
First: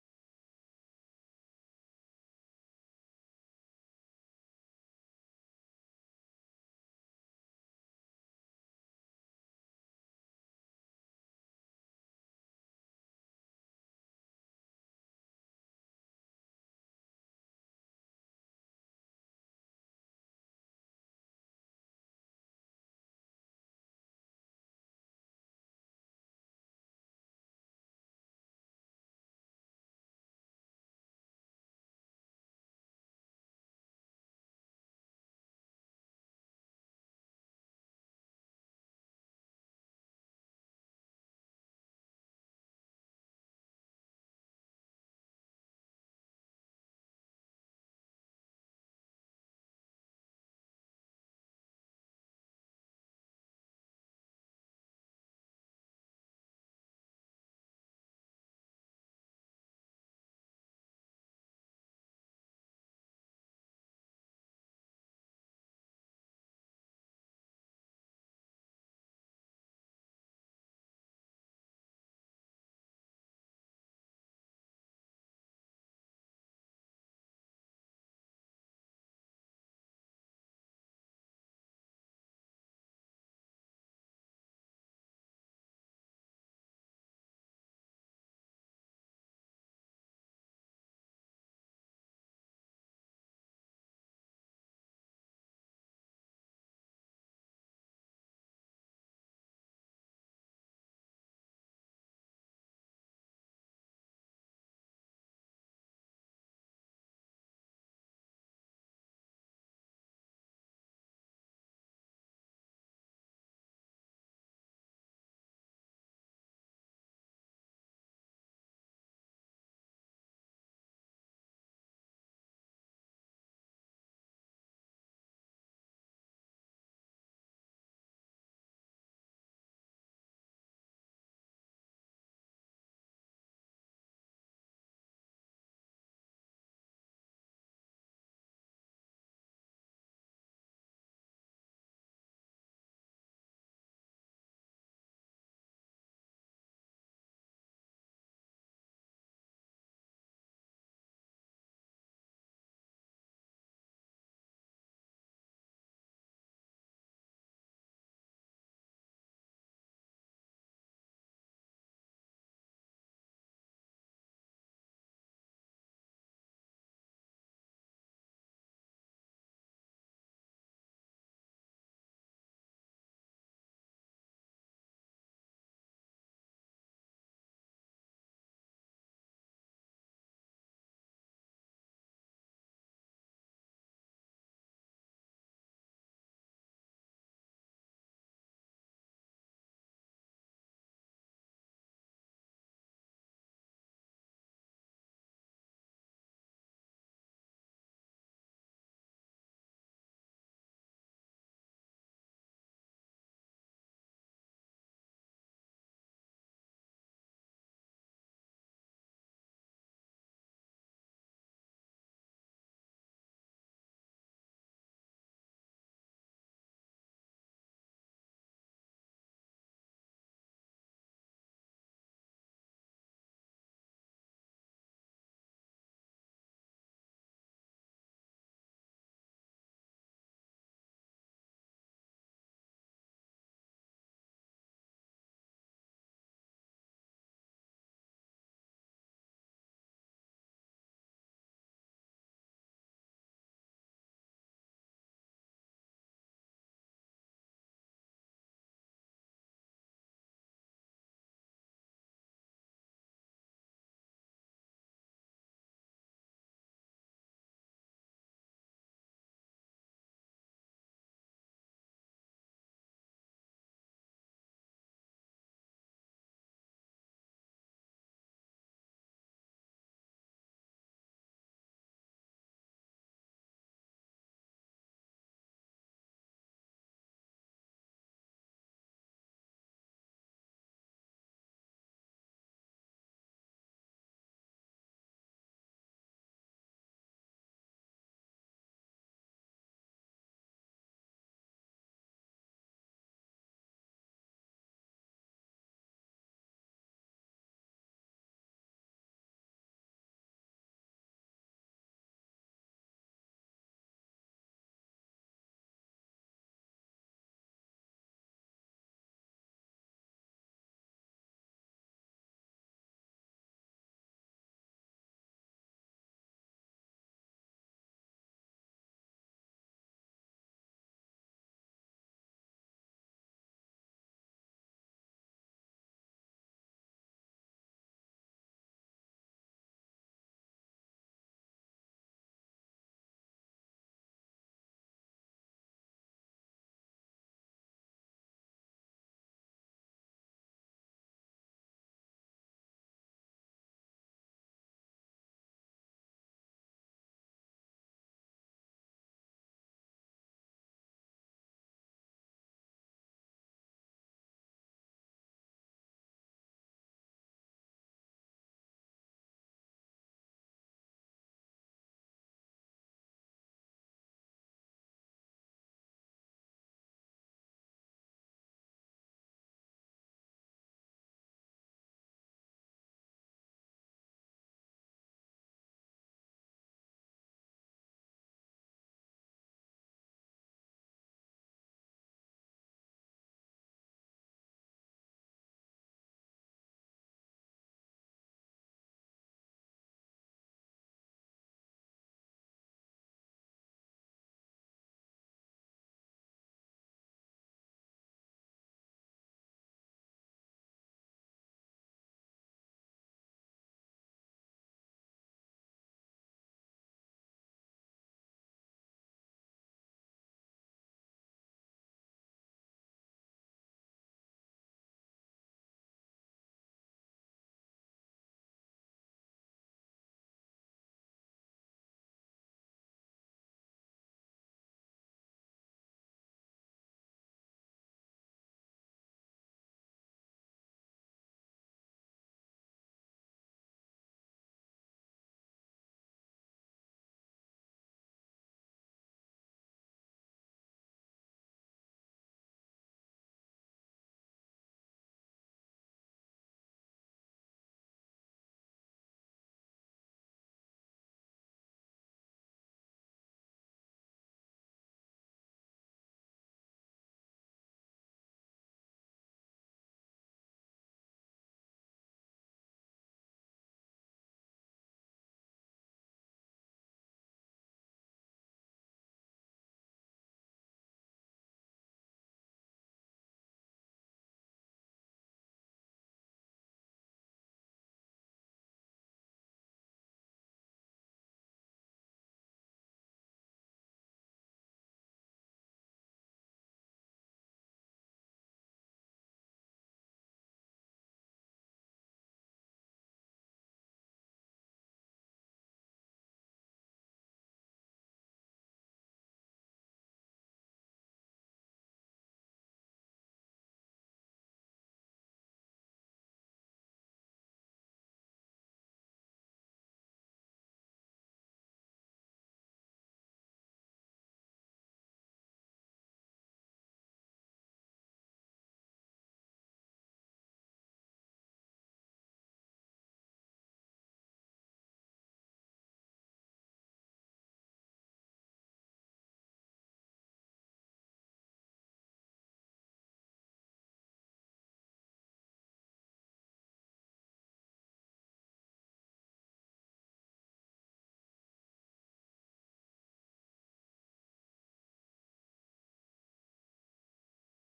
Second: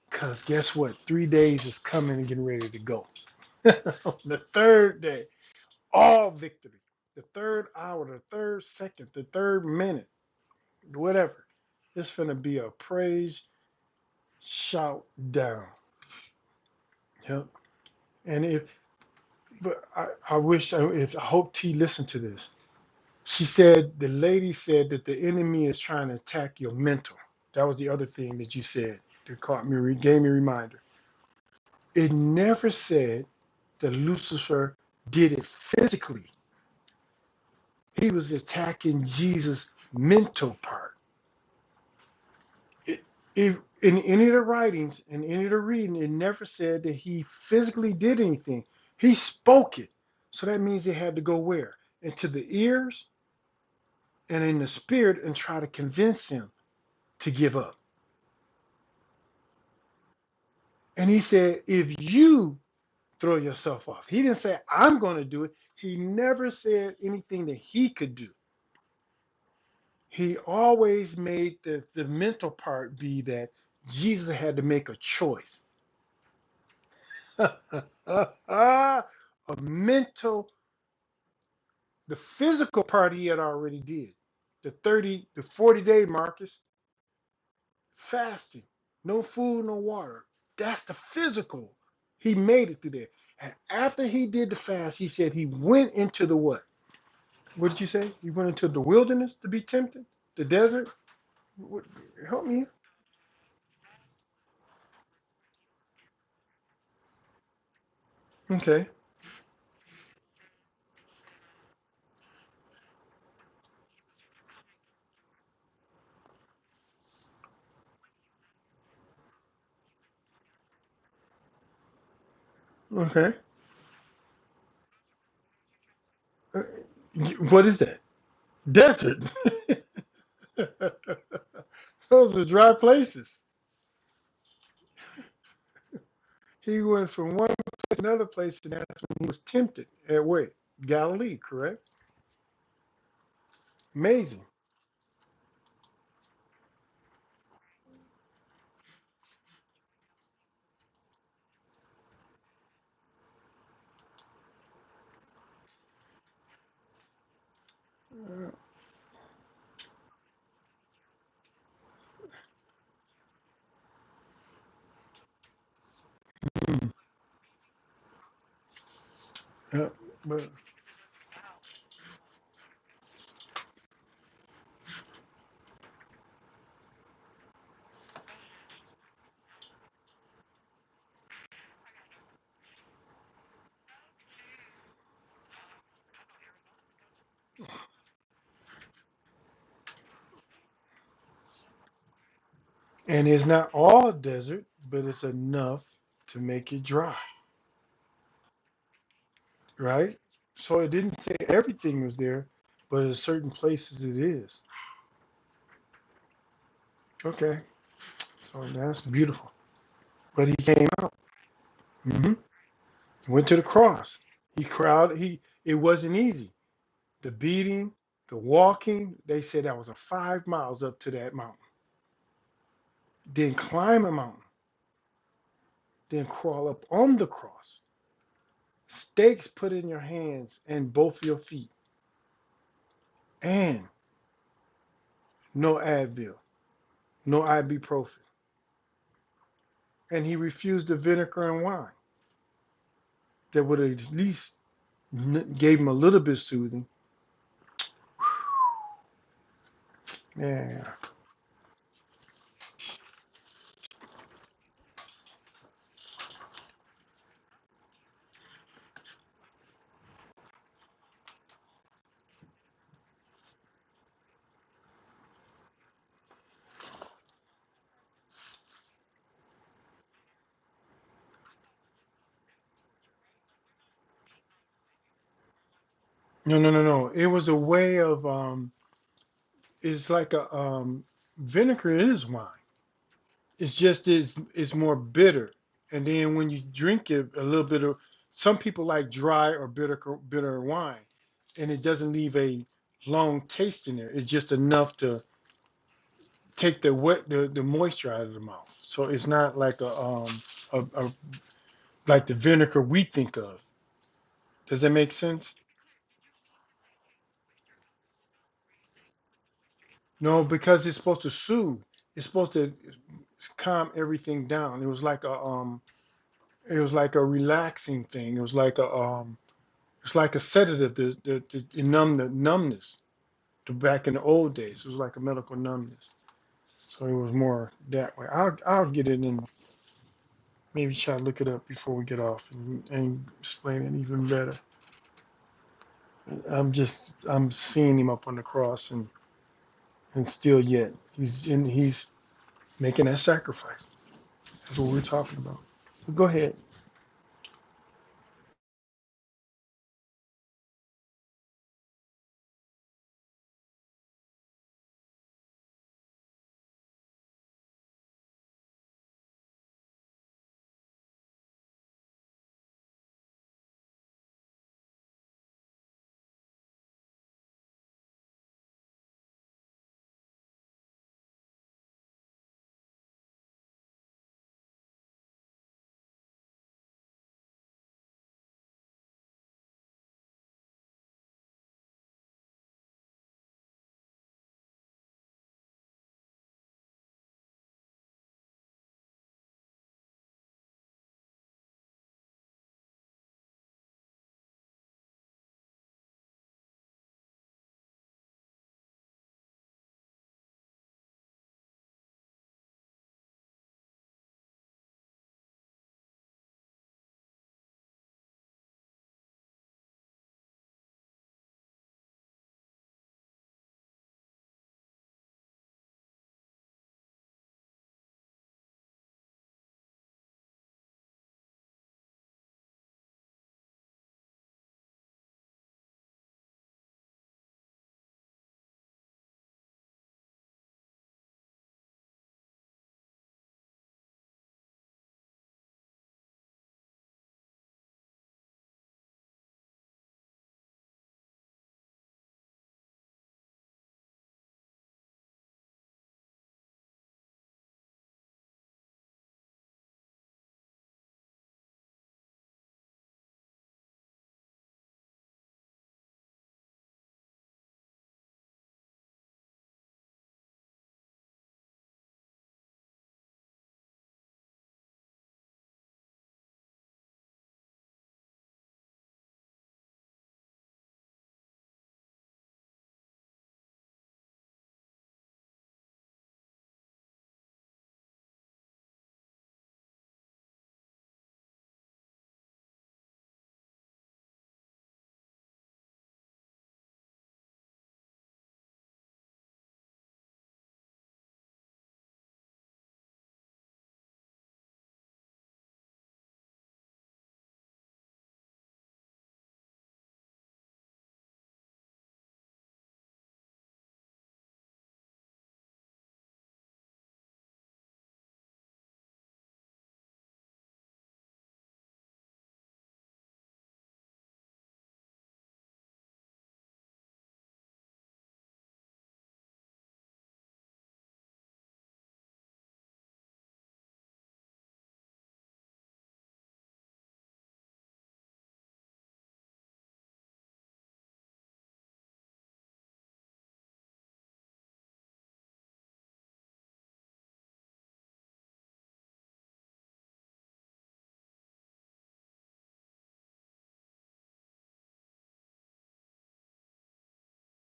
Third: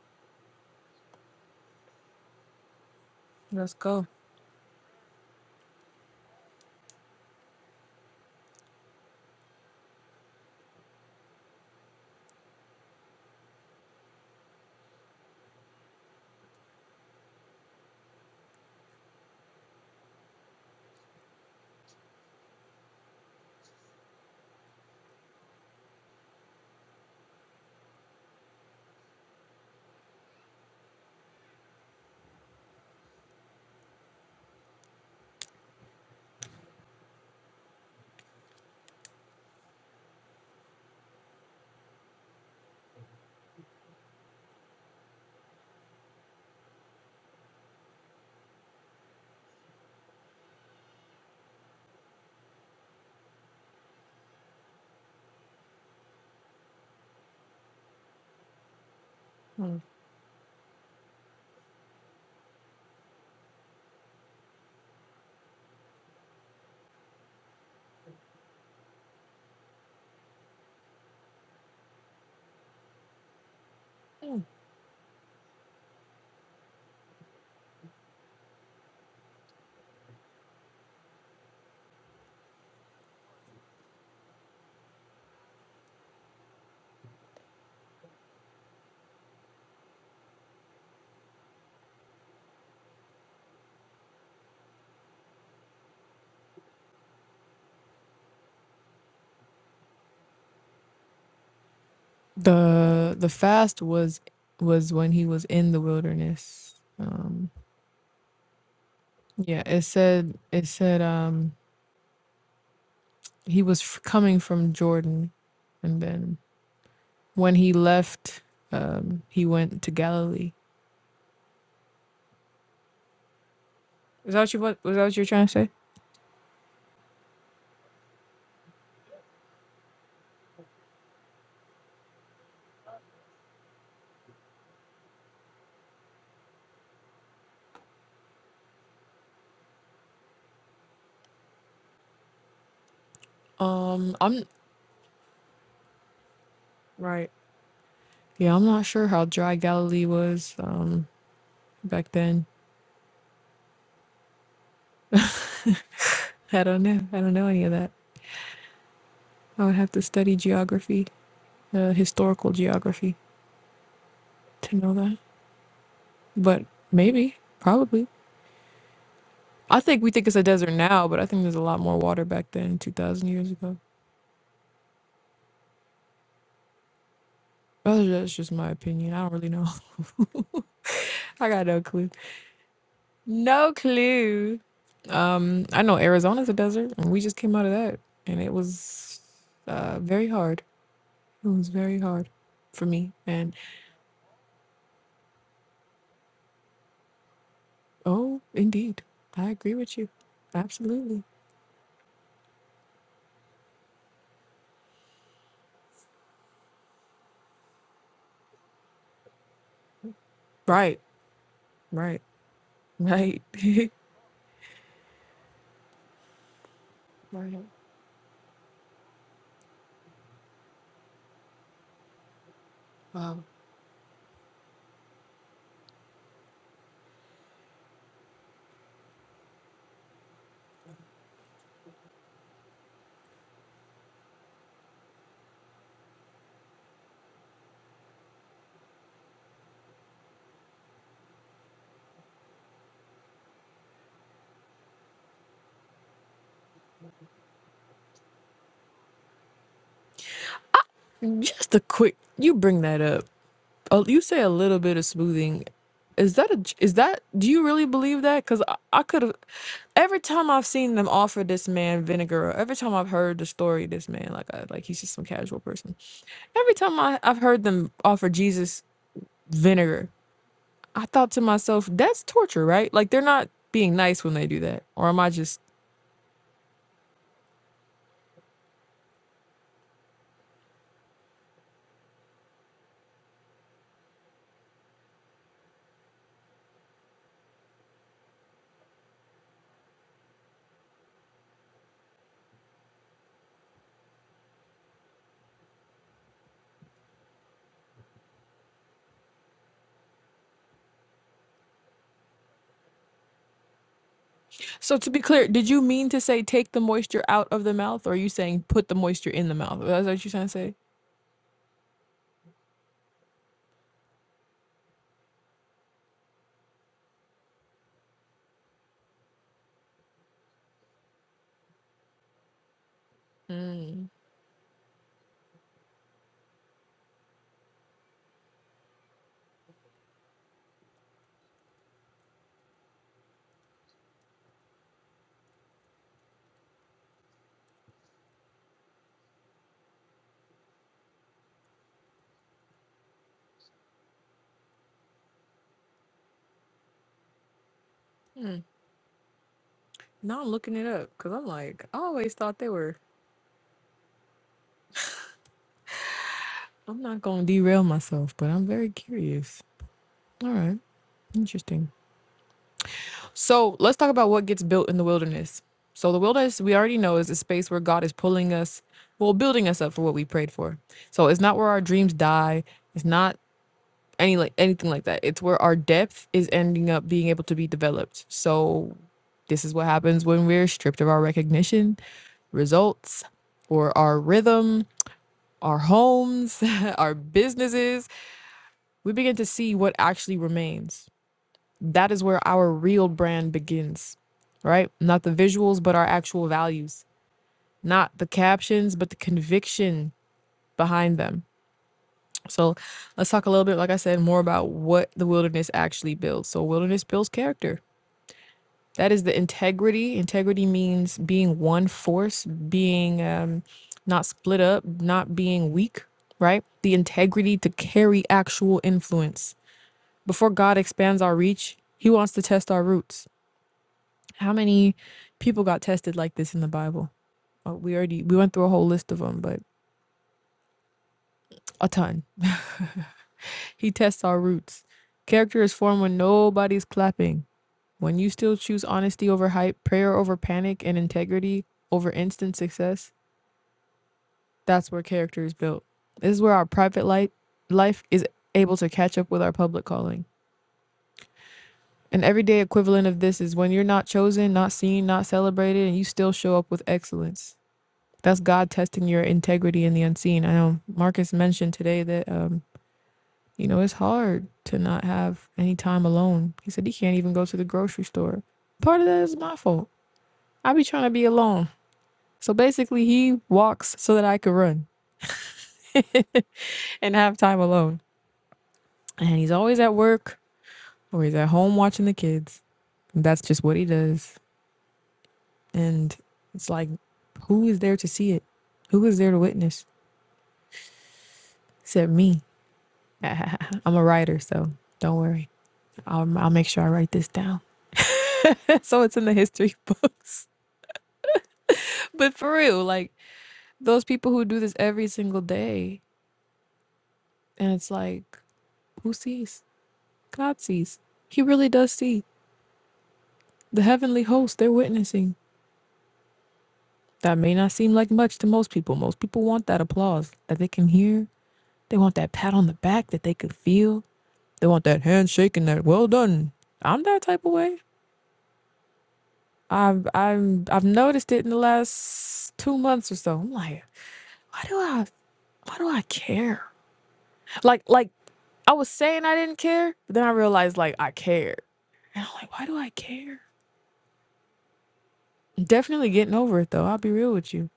Speaker 2: because guess what? Three days is coming and getting ready to go.
Speaker 1: Let's go.
Speaker 2: the third day, all victory. The third hour, the third second, the third minute, whatever. It's finna be a praise shout down. Yep. And if but I, I wish, I- if I hope T listened to this, she said the lady said that the enemy is trying to attack your mental. That was the other thing that you said that caught me, gave me a reminder. It never said that Lucifer did it physically. He was attacking Jesus' mental part. It, if in any of the writings, in any of the reading, it never said that he physically did anything. He spoke it. So that means it had to go where? Into the ears and in the spirit and try to convince him to give up. And he said, If you throw yourself off, he didn't say, I'm going to do it. He never said anything that he could do. He always made the, the mental part be that Jesus
Speaker 1: Mm.
Speaker 2: had to make a choice. a mental, the physical part he had already did. The 30, the 40 day Marcus. fasting, no food, no water. That's the physical. He made it through there. And after he did the fast, he said he went into the what? What did you say? He went into the wilderness to be tempted? The desert? What, help me.
Speaker 1: The the fast was was when he was in the wilderness. Um.
Speaker 2: Okay.
Speaker 1: Yeah. It said. It said. Um he was f- coming from Jordan, and then when he left, um, he went to Galilee.
Speaker 2: Okay.
Speaker 1: Is that what you what was that what you were trying to say?
Speaker 2: Uh, you- What is that? Desert. Those are dry places. He went from one place to another place, and that's when he was tempted at where? Galilee, correct?
Speaker 1: Um,
Speaker 2: Amazing.
Speaker 1: I'm Right. yeah, I'm not sure how dry Galilee was um back then. I don't know. I don't know any of that. I would have to study geography, uh, historical geography, to know that. But maybe, probably. I
Speaker 2: Yeah.
Speaker 1: think we think it's
Speaker 2: Yeah.
Speaker 1: a desert now, but I think there's a lot more water back then, two thousand years ago. Oh, That's just my opinion. I don't really know. I got no clue. No clue. Um, I know Arizona's a desert, and we just came out of that, and it was uh very hard. It was very hard for me.
Speaker 2: And it's
Speaker 1: And
Speaker 2: not all desert, but it's enough to make it dry,
Speaker 1: oh, indeed, I agree with you.
Speaker 2: right? So it didn't
Speaker 1: Absolutely.
Speaker 2: say everything was there, but in certain places it is. Okay, so that's beautiful. But he came
Speaker 1: Right.
Speaker 2: out,
Speaker 1: Right.
Speaker 2: hmm
Speaker 1: Right.
Speaker 2: went to the cross. He crowded. He it wasn't easy. The
Speaker 1: right.
Speaker 2: beating, the walking. They said that was a five miles up to that mountain.
Speaker 1: Wow.
Speaker 2: Then climb a mountain. Then crawl up on the cross. Stakes put in your hands and both your feet, and no Advil no ibuprofen, and he refused the vinegar and wine that would at least gave him a little bit of soothing. Yeah.
Speaker 1: Just a quick. You bring that up. Oh, you say a little bit of smoothing. Is that a, is that, do you really believe that? Because I, I could have, every time I've seen them offer this man vinegar, or every time I've heard the story of this man, like I, like he's just some casual person. Every time I, I've heard them offer Jesus vinegar, I thought to myself, that's torture, right? Like they're not being nice when they do that. Or am I just,
Speaker 2: No, no, no, no. It was a way of um. It's like a um. Vinegar is wine. It's just it's it's more bitter, and then when you drink it, a little bit of some people like dry or bitter bitter wine, and it doesn't leave a long taste in there. It's just enough to take the wet the, the moisture out of the mouth. So it's not like a um a a like the vinegar we think of. Does that
Speaker 1: so to
Speaker 2: make
Speaker 1: be clear,
Speaker 2: sense?
Speaker 1: did you mean to say take the moisture out of the mouth? Or are you saying put the moisture in the mouth? Is that what you're
Speaker 2: No,
Speaker 1: trying to
Speaker 2: because it's supposed to soothe. It's supposed to calm everything down. It was like a um, it was like a relaxing thing. It was like a um, it's like a sedative to, to, to, numb the numbness. To
Speaker 1: say?
Speaker 2: back in the old days, it was like a medical numbness. So it was more that way. I'll I'll get it and maybe try to look it up before we get off and, and explain it even better. I'm just I'm seeing him up on the cross and and still yet he's in he's making that sacrifice. That's what we're talking about. Go ahead.
Speaker 1: Now I'm looking it up because I'm like, I always thought they were. I'm not going to derail myself, but I'm very curious. All right. Interesting. So let's talk about what gets built in the wilderness. So the wilderness we already know is a space where God is pulling us, well, building us up for what we prayed for. So it's not where our dreams die. It's not any like anything like that. It's where our depth is ending up being able to be developed. So this is what happens when we're stripped of our recognition, results, or our rhythm our homes, our businesses, we begin to see what actually remains. That is where our real brand begins, right? Not the visuals, but our actual values, not the captions, but the conviction behind them. So let's talk a little bit, like I said, more about what the wilderness actually builds. So, wilderness builds character That is the integrity. Integrity means being one force, being um, not split up, not being weak, right? The integrity to carry actual influence. Before God expands our reach, He wants to test our roots. How many people got tested like this in the Bible? Oh, we already we went through a whole list of them, but a ton. He tests our roots. Character is formed when nobody's clapping. When you still choose honesty over hype, prayer over panic, and integrity over instant success, That's where character is built. This is where our private life life is able to catch up with our public calling. An everyday equivalent of this is when you're not chosen, not seen, not celebrated, and you still show up with excellence. That's God testing your integrity in the unseen. I know Marcus mentioned today that um, you know, it's hard to not have any time alone. He said he can't even go to the grocery store. Part of that is my fault. I be trying to be alone. So basically he walks so that I could run and have time alone. And he's always at work or he's at home watching the kids. That's just what he does. And it's like, who is there to see it? Who is there to witness except me? I'm a writer, so don't worry. I'll, I'll make sure I write this down so it's in the history books. But for real, like those people who do this every single day, and it's like, who sees? God sees. He really does see. The heavenly host, they're witnessing. That may not seem like much to most people. Most people want that applause that they can hear They want that pat on the back that they could feel. They want that handshake and that well done. I'm that type of way. I've I'm I've noticed it in the last two months or so. I'm like, why do I why do I care? Like like I was saying I didn't care, but then I realized like I cared. And I'm like, why do I care? I'm definitely getting over it though. I'll be real with you.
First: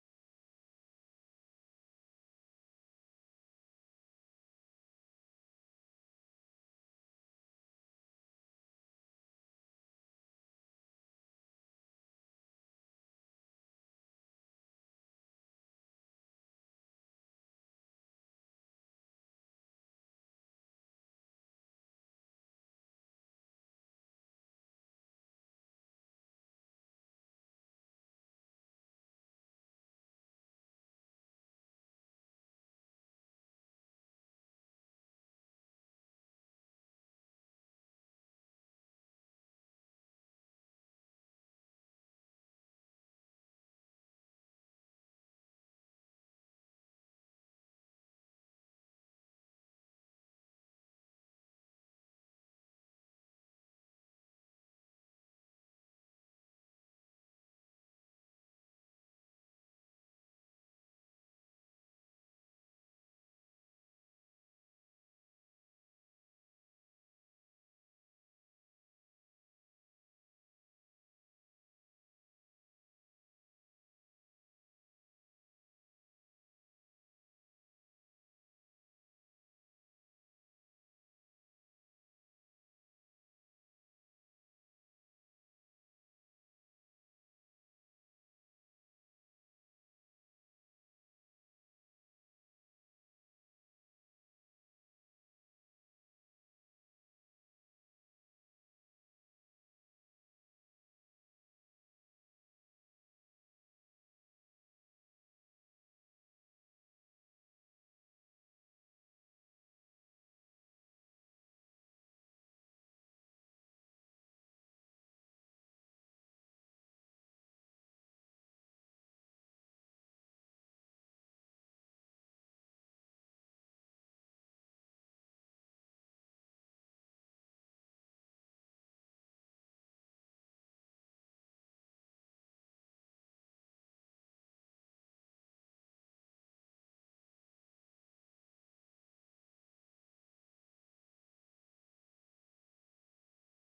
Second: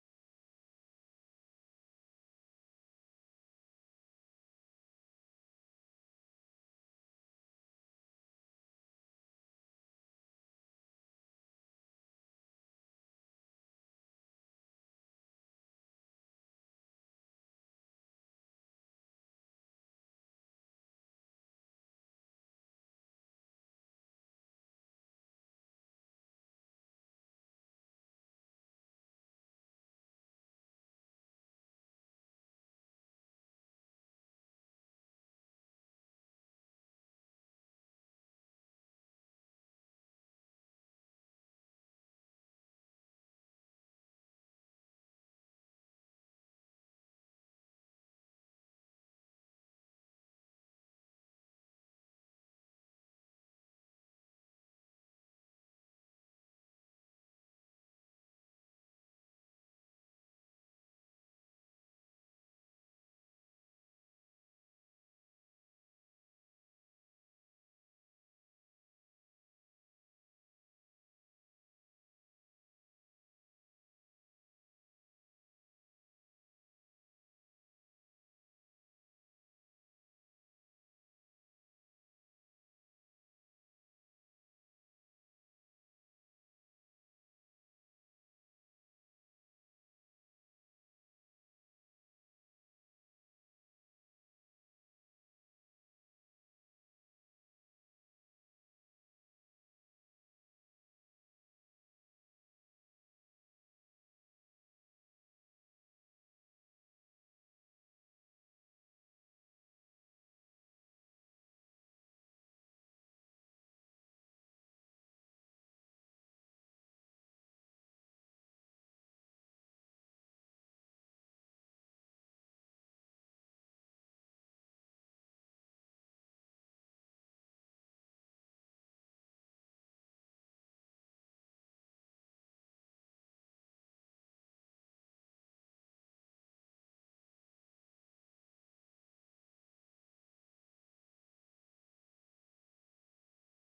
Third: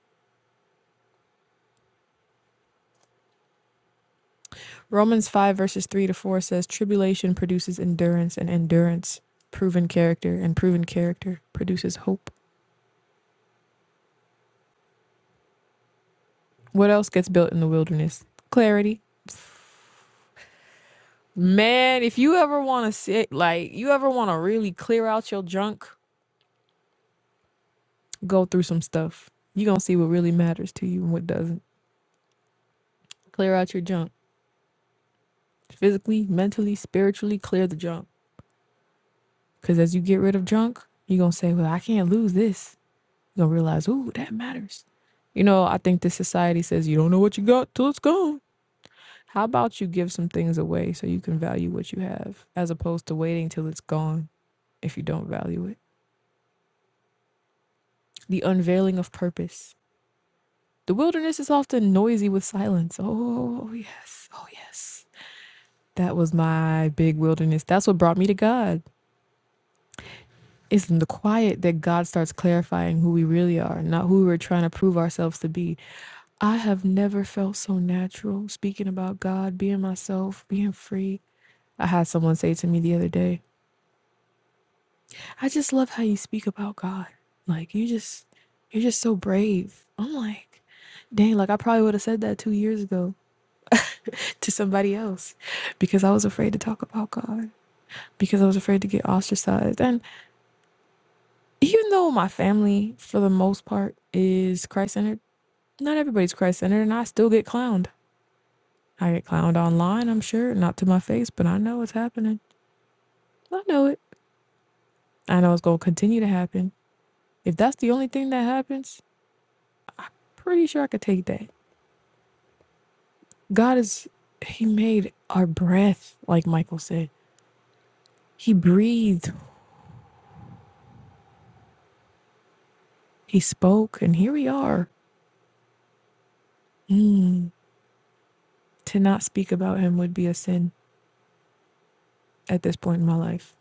Speaker 1: Romans 5 verses 3 to 4 says, Tribulation produces endurance, and endurance, proven character, and proven character produces hope. What else gets built in the wilderness? Clarity. Man, if you ever want to sit, like, you ever want to really clear out your junk, go through some stuff. you going to see what really matters to you and what doesn't. Clear out your junk physically, mentally, spiritually, clear the junk. Because as you get rid of junk, you're going to say, Well, I can't lose this. You're going to realize, Ooh, that matters. You know, I think this society says you don't know what you got till it's gone. How about you give some things away so you can value what you have as opposed to waiting till it's gone if you don't value it? the unveiling of purpose. The wilderness is often noisy with silence. Oh, oh, yes. Oh, yes. That was my big wilderness. That's what brought me to God. It's in the quiet that God starts clarifying who we really are, not who we're trying to prove ourselves to be. I have never felt so natural speaking about God, being myself, being free. I had someone say to me the other day, I just love how you speak about God. Like, you just, you're just so brave. I'm like, dang, like I probably would have said that two years ago. to somebody else because I was afraid to talk about God, because I was afraid to get ostracized. And even though my family, for the most part, is Christ centered, not everybody's Christ centered, and I still get clowned. I get clowned online, I'm sure, not to my face, but I know it's happening. I know it. I know it's going to continue to happen. If that's the only thing that happens, pretty sure I could take that. God is, He made our breath, like Michael said. He breathed, He spoke, and here we are. Mm. To not speak about him would be a sin at this point in my life.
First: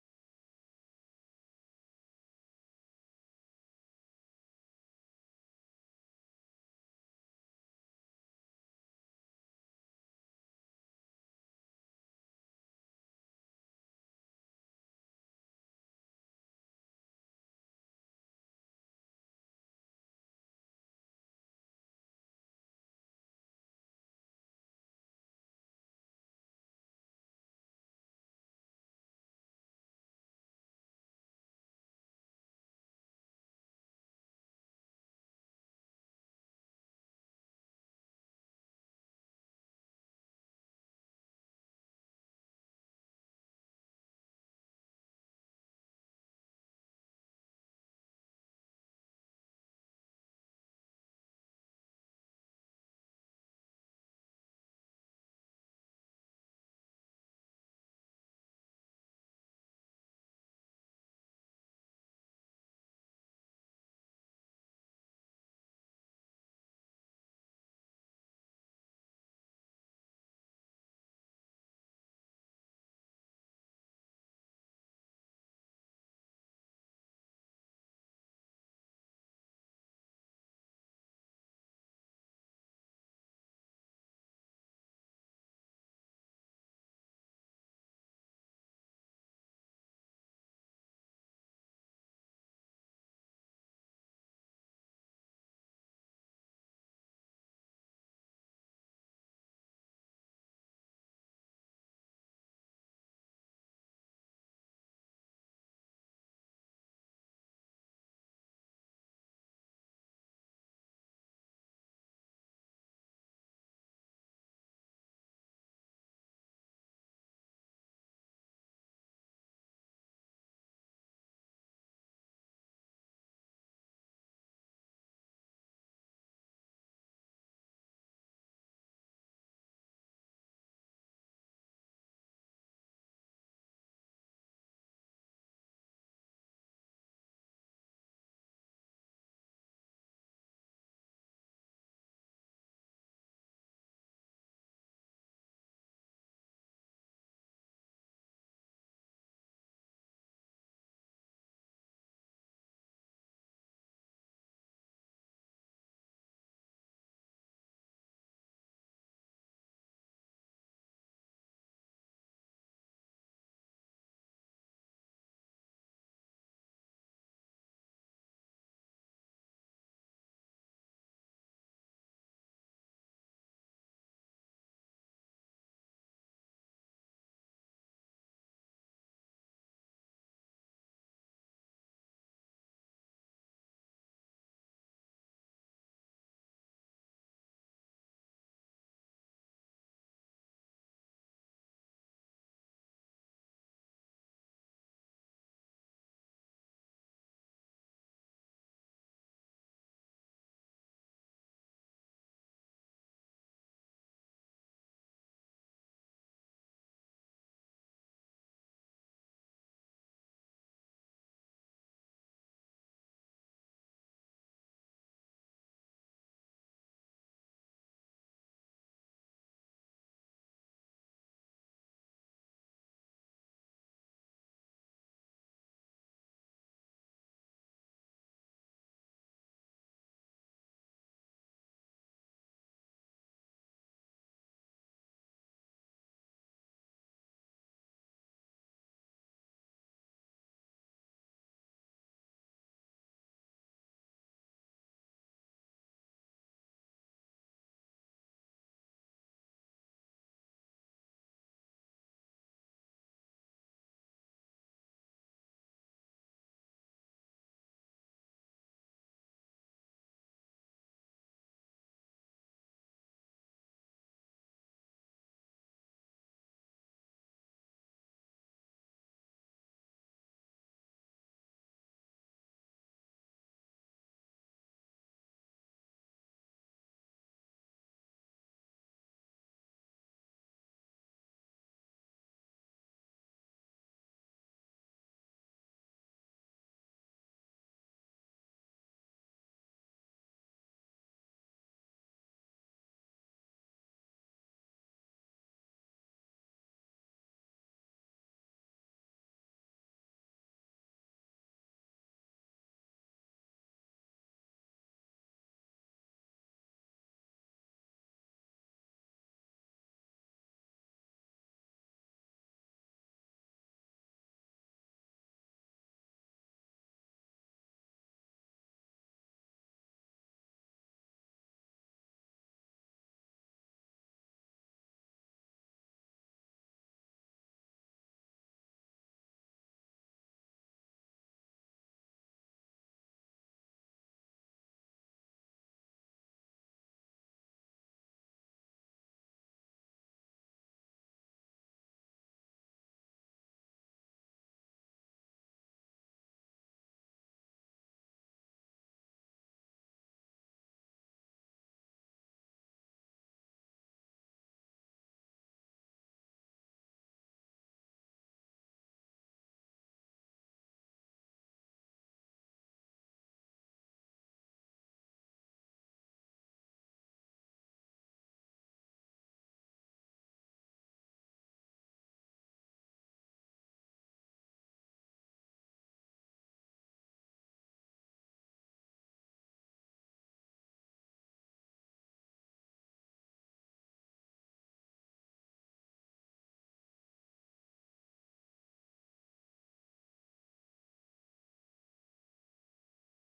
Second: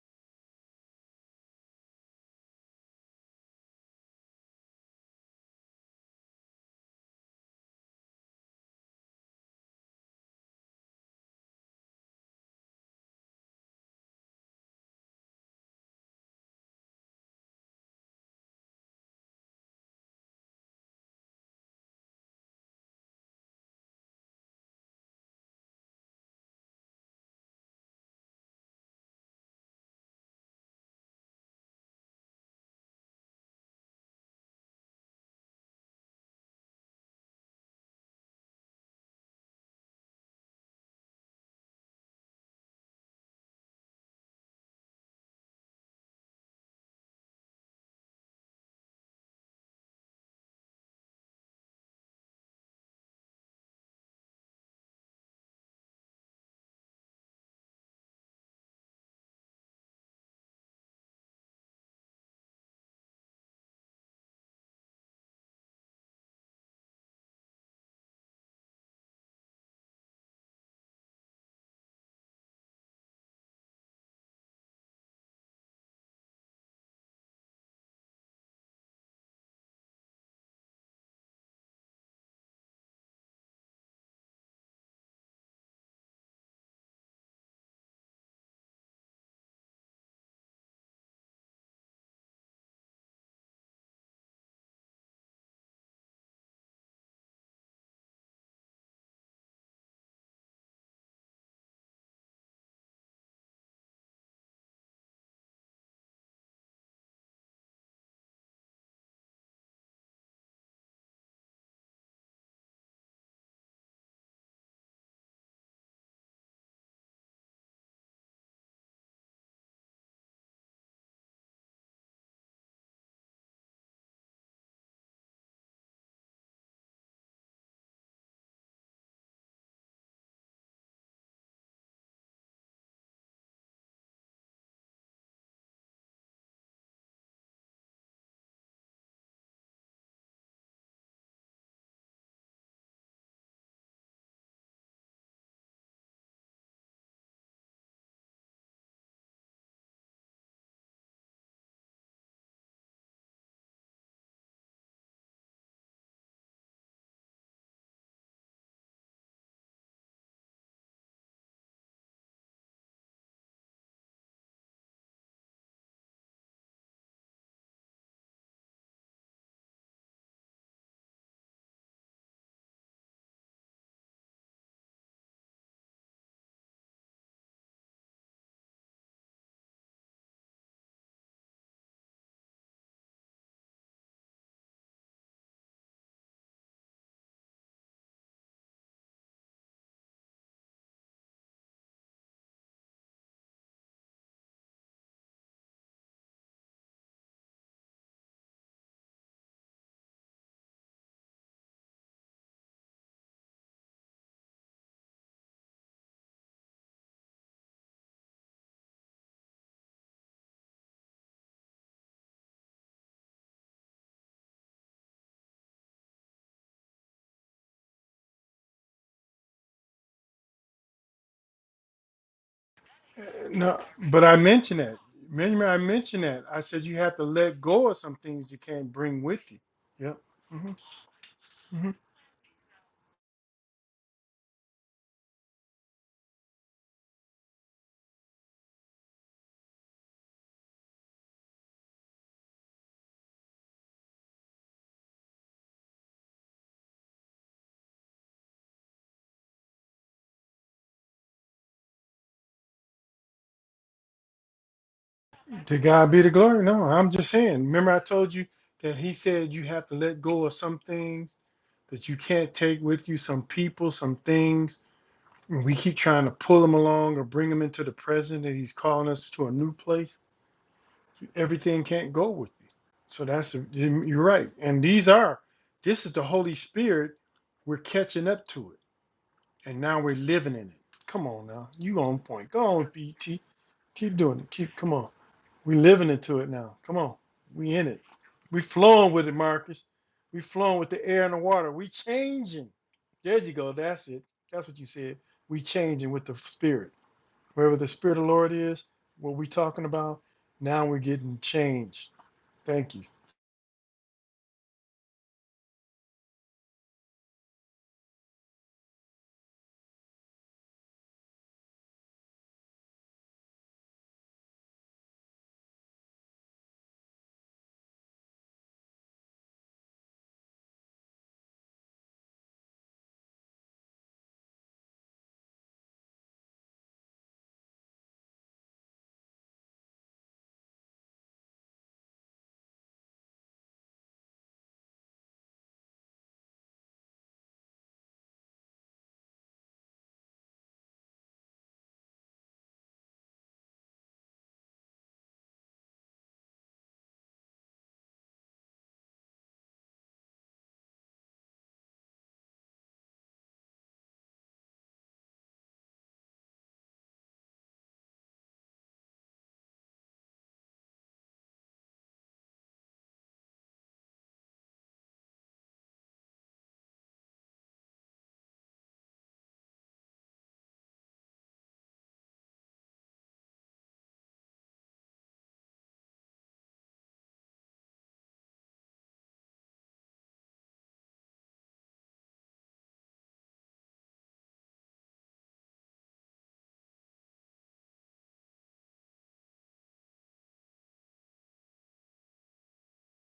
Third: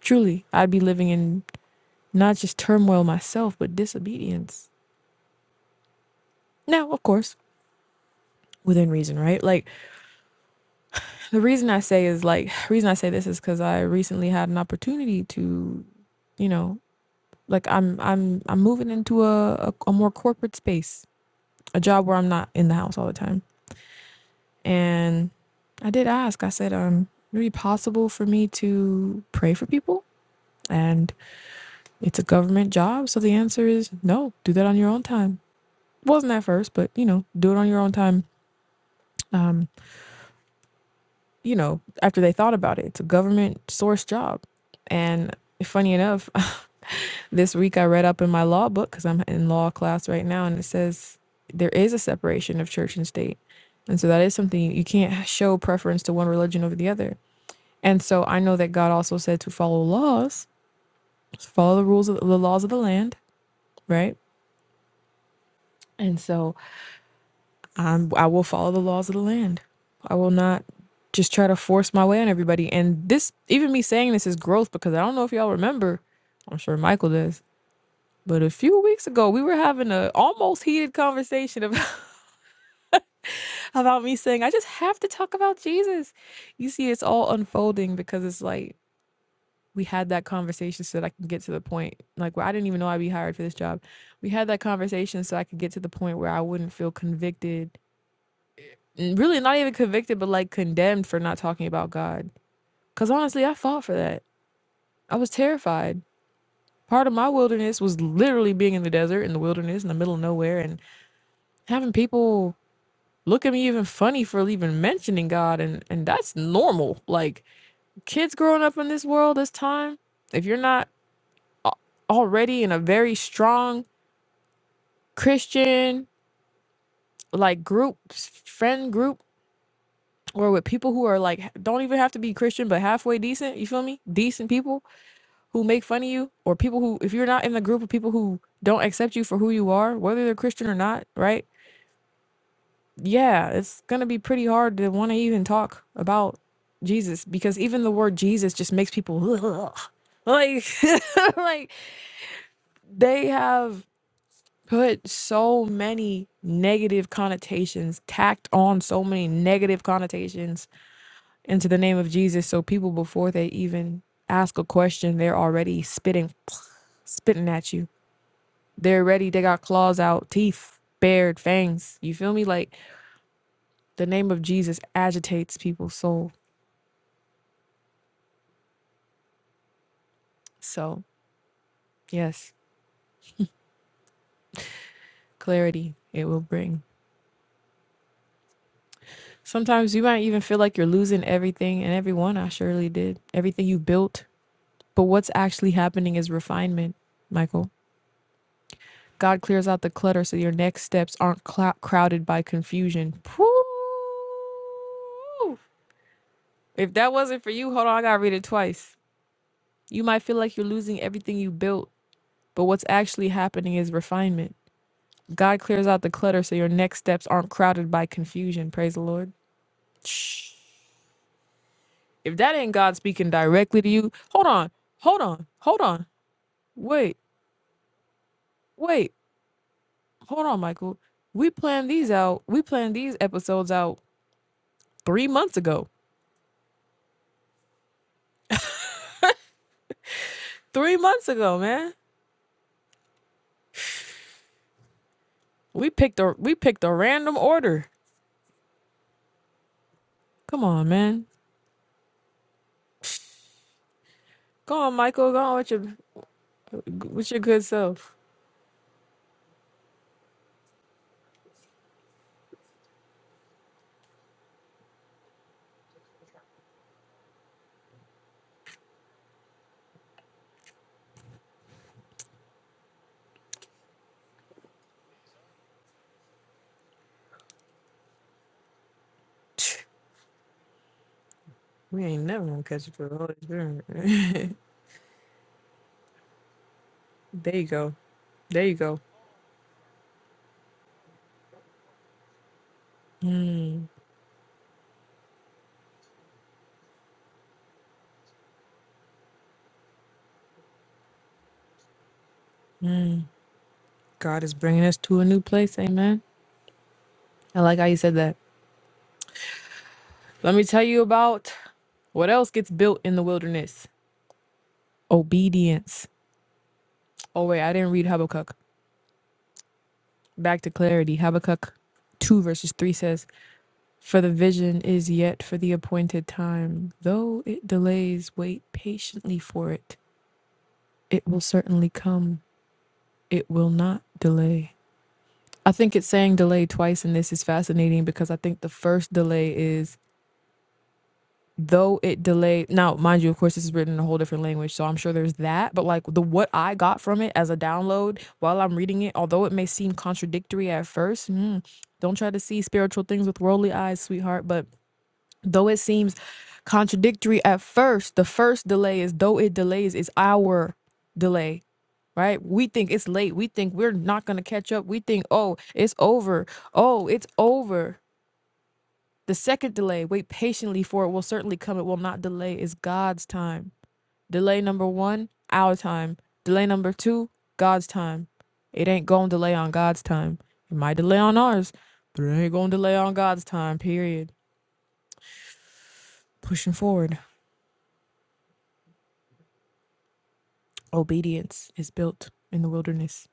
Speaker 1: Truly, I'd be living in not just turmoil myself, but disobedience. Now, of course, within reason, right? Like the reason I say is like the reason I say this is because I recently had an opportunity to, you know, like I'm I'm I'm moving into a, a a more corporate space, a job where I'm not in the house all the time. And I did ask. I said, um, would it be possible for me to pray for people? And It's a government job, so the answer is no. Do that on your own time. Wasn't at first, but you know, do it on your own time. Um, you know, after they thought about it, it's a government source job. And funny enough, this week I read up in my law book because I'm in law class right now, and it says there is a separation of church and state. And so that is something you you can't show preference to one religion over the other. And so I know that God also said to follow laws, follow the rules of the laws of the land, right? And so I'm, I will follow the laws of the land. I will not just try to force my way on everybody. And this, even me saying this is growth because I don't know if y'all remember, I'm sure Michael does, but a few weeks ago, we were having a almost heated conversation about, about me saying, I just have to talk about Jesus. You see, it's all unfolding because it's like, we had that conversation so that I can get to the point, like, where I didn't even know I'd be hired for this job. We had that conversation so I could get to the point where I wouldn't feel convicted n- really not even convicted, but like condemned for not talking about God. Because honestly, I fought for that. I was terrified. Part of my wilderness was literally being in the desert, in the wilderness, in the middle of nowhere, and having people look at me even funny for even mentioning God. And, and that's normal. Like kids growing up in this world this time, if you're not already in a very strong Christian, like group, s- friend group, or with people who are like, don't even have to be Christian, but halfway decent, you feel me? Decent people who make fun of you or people who if you're not in the group of people who don't accept you for who you are whether they're christian or not right yeah it's gonna be pretty hard to want to even talk about jesus because even the word jesus just makes people like like they have put so many negative connotations tacked on so many negative connotations into the name of jesus so people before they even ask a question they're already spitting spitting at you They're ready. They got claws out, teeth, bared, fangs. You feel me? Like the name of Jesus agitates people's soul. So, yes, clarity it will bring. Sometimes you might even feel like you're losing everything and everyone. I surely did. Everything you built. But what's actually happening is refinement, Michael. God clears out the clutter so your next steps aren't clou- crowded by confusion. Whew. If that wasn't for you, hold on, I gotta read it twice. You might feel like you're losing everything you built, But what's actually happening is refinement. God clears out the clutter so your next steps aren't crowded by confusion. Praise the Lord. If that ain't God
Speaker 2: Uh,
Speaker 1: speaking
Speaker 2: No,
Speaker 1: directly to you,
Speaker 2: but I
Speaker 1: hold on,
Speaker 2: mentioned that.
Speaker 1: hold on,
Speaker 2: Remember, I
Speaker 1: hold on.
Speaker 2: mentioned that. I said you have
Speaker 1: Wait,
Speaker 2: to let go of some things you can't
Speaker 1: wait,
Speaker 2: bring with you. Yep.
Speaker 1: hold on,
Speaker 2: hmm
Speaker 1: Michael. We planned
Speaker 2: hmm
Speaker 1: these out. We planned these episodes out three months ago. Three months ago, man. We picked a we picked a random order. Come on, man. Go on, Michael. Go on with
Speaker 2: To
Speaker 1: your
Speaker 2: God be the glory. No, I'm
Speaker 1: with
Speaker 2: just
Speaker 1: your good
Speaker 2: saying. Remember, I
Speaker 1: self.
Speaker 2: told you that He said you have to let go of some things that you can't take with you, some people, some things. And we keep trying to pull them along or bring them into the present, and He's calling us to a new place. everything can't go with you. So that's you're right. And these are this is the Holy Spirit. We're catching up to it, and now we're living in it. Come on now, you
Speaker 1: We
Speaker 2: on
Speaker 1: ain't never
Speaker 2: point.
Speaker 1: gonna
Speaker 2: Go
Speaker 1: catch
Speaker 2: on,
Speaker 1: it for the Holy
Speaker 2: BT.
Speaker 1: Spirit.
Speaker 2: Keep doing it. Keep come on. We're living into it now. Come on,
Speaker 1: There you
Speaker 2: we in
Speaker 1: go.
Speaker 2: it. We
Speaker 1: There you go.
Speaker 2: flowing with it, Marcus. We flowing with the air and the water. We changing. There you go. That's it. That's what you said. We changing with the Spirit. Wherever the Spirit of the Lord is, what we talking about. Now we're getting changed Thank you.
Speaker 1: God is bringing us to a new place. Amen. I like how you said that. Let me tell you about what else gets built in the wilderness obedience. Oh, wait, I didn't read Habakkuk. Back to clarity. Habakkuk 2, verses 3 says, For the vision is yet for the appointed time. Though it delays, wait patiently for it. It will certainly come, it will not delay. I think it's saying delay twice, and this is fascinating because I think the first delay is though it delayed now mind you of course this is written in a whole different language so i'm sure there's that but like the what i got from it as a download while i'm reading it although it may seem contradictory at first mm, don't try to see spiritual things with worldly eyes sweetheart but though it seems contradictory at first the first delay is though it delays is our delay right we think it's late we think we're not going to catch up we think oh it's over oh it's over the second delay, wait patiently for it will certainly come. It will not delay, is God's time. Delay number one, our time. Delay number two, God's time. It ain't going to delay on God's time. It might delay on ours, but it ain't going to delay on God's time, period. Pushing forward. Obedience is built in the wilderness,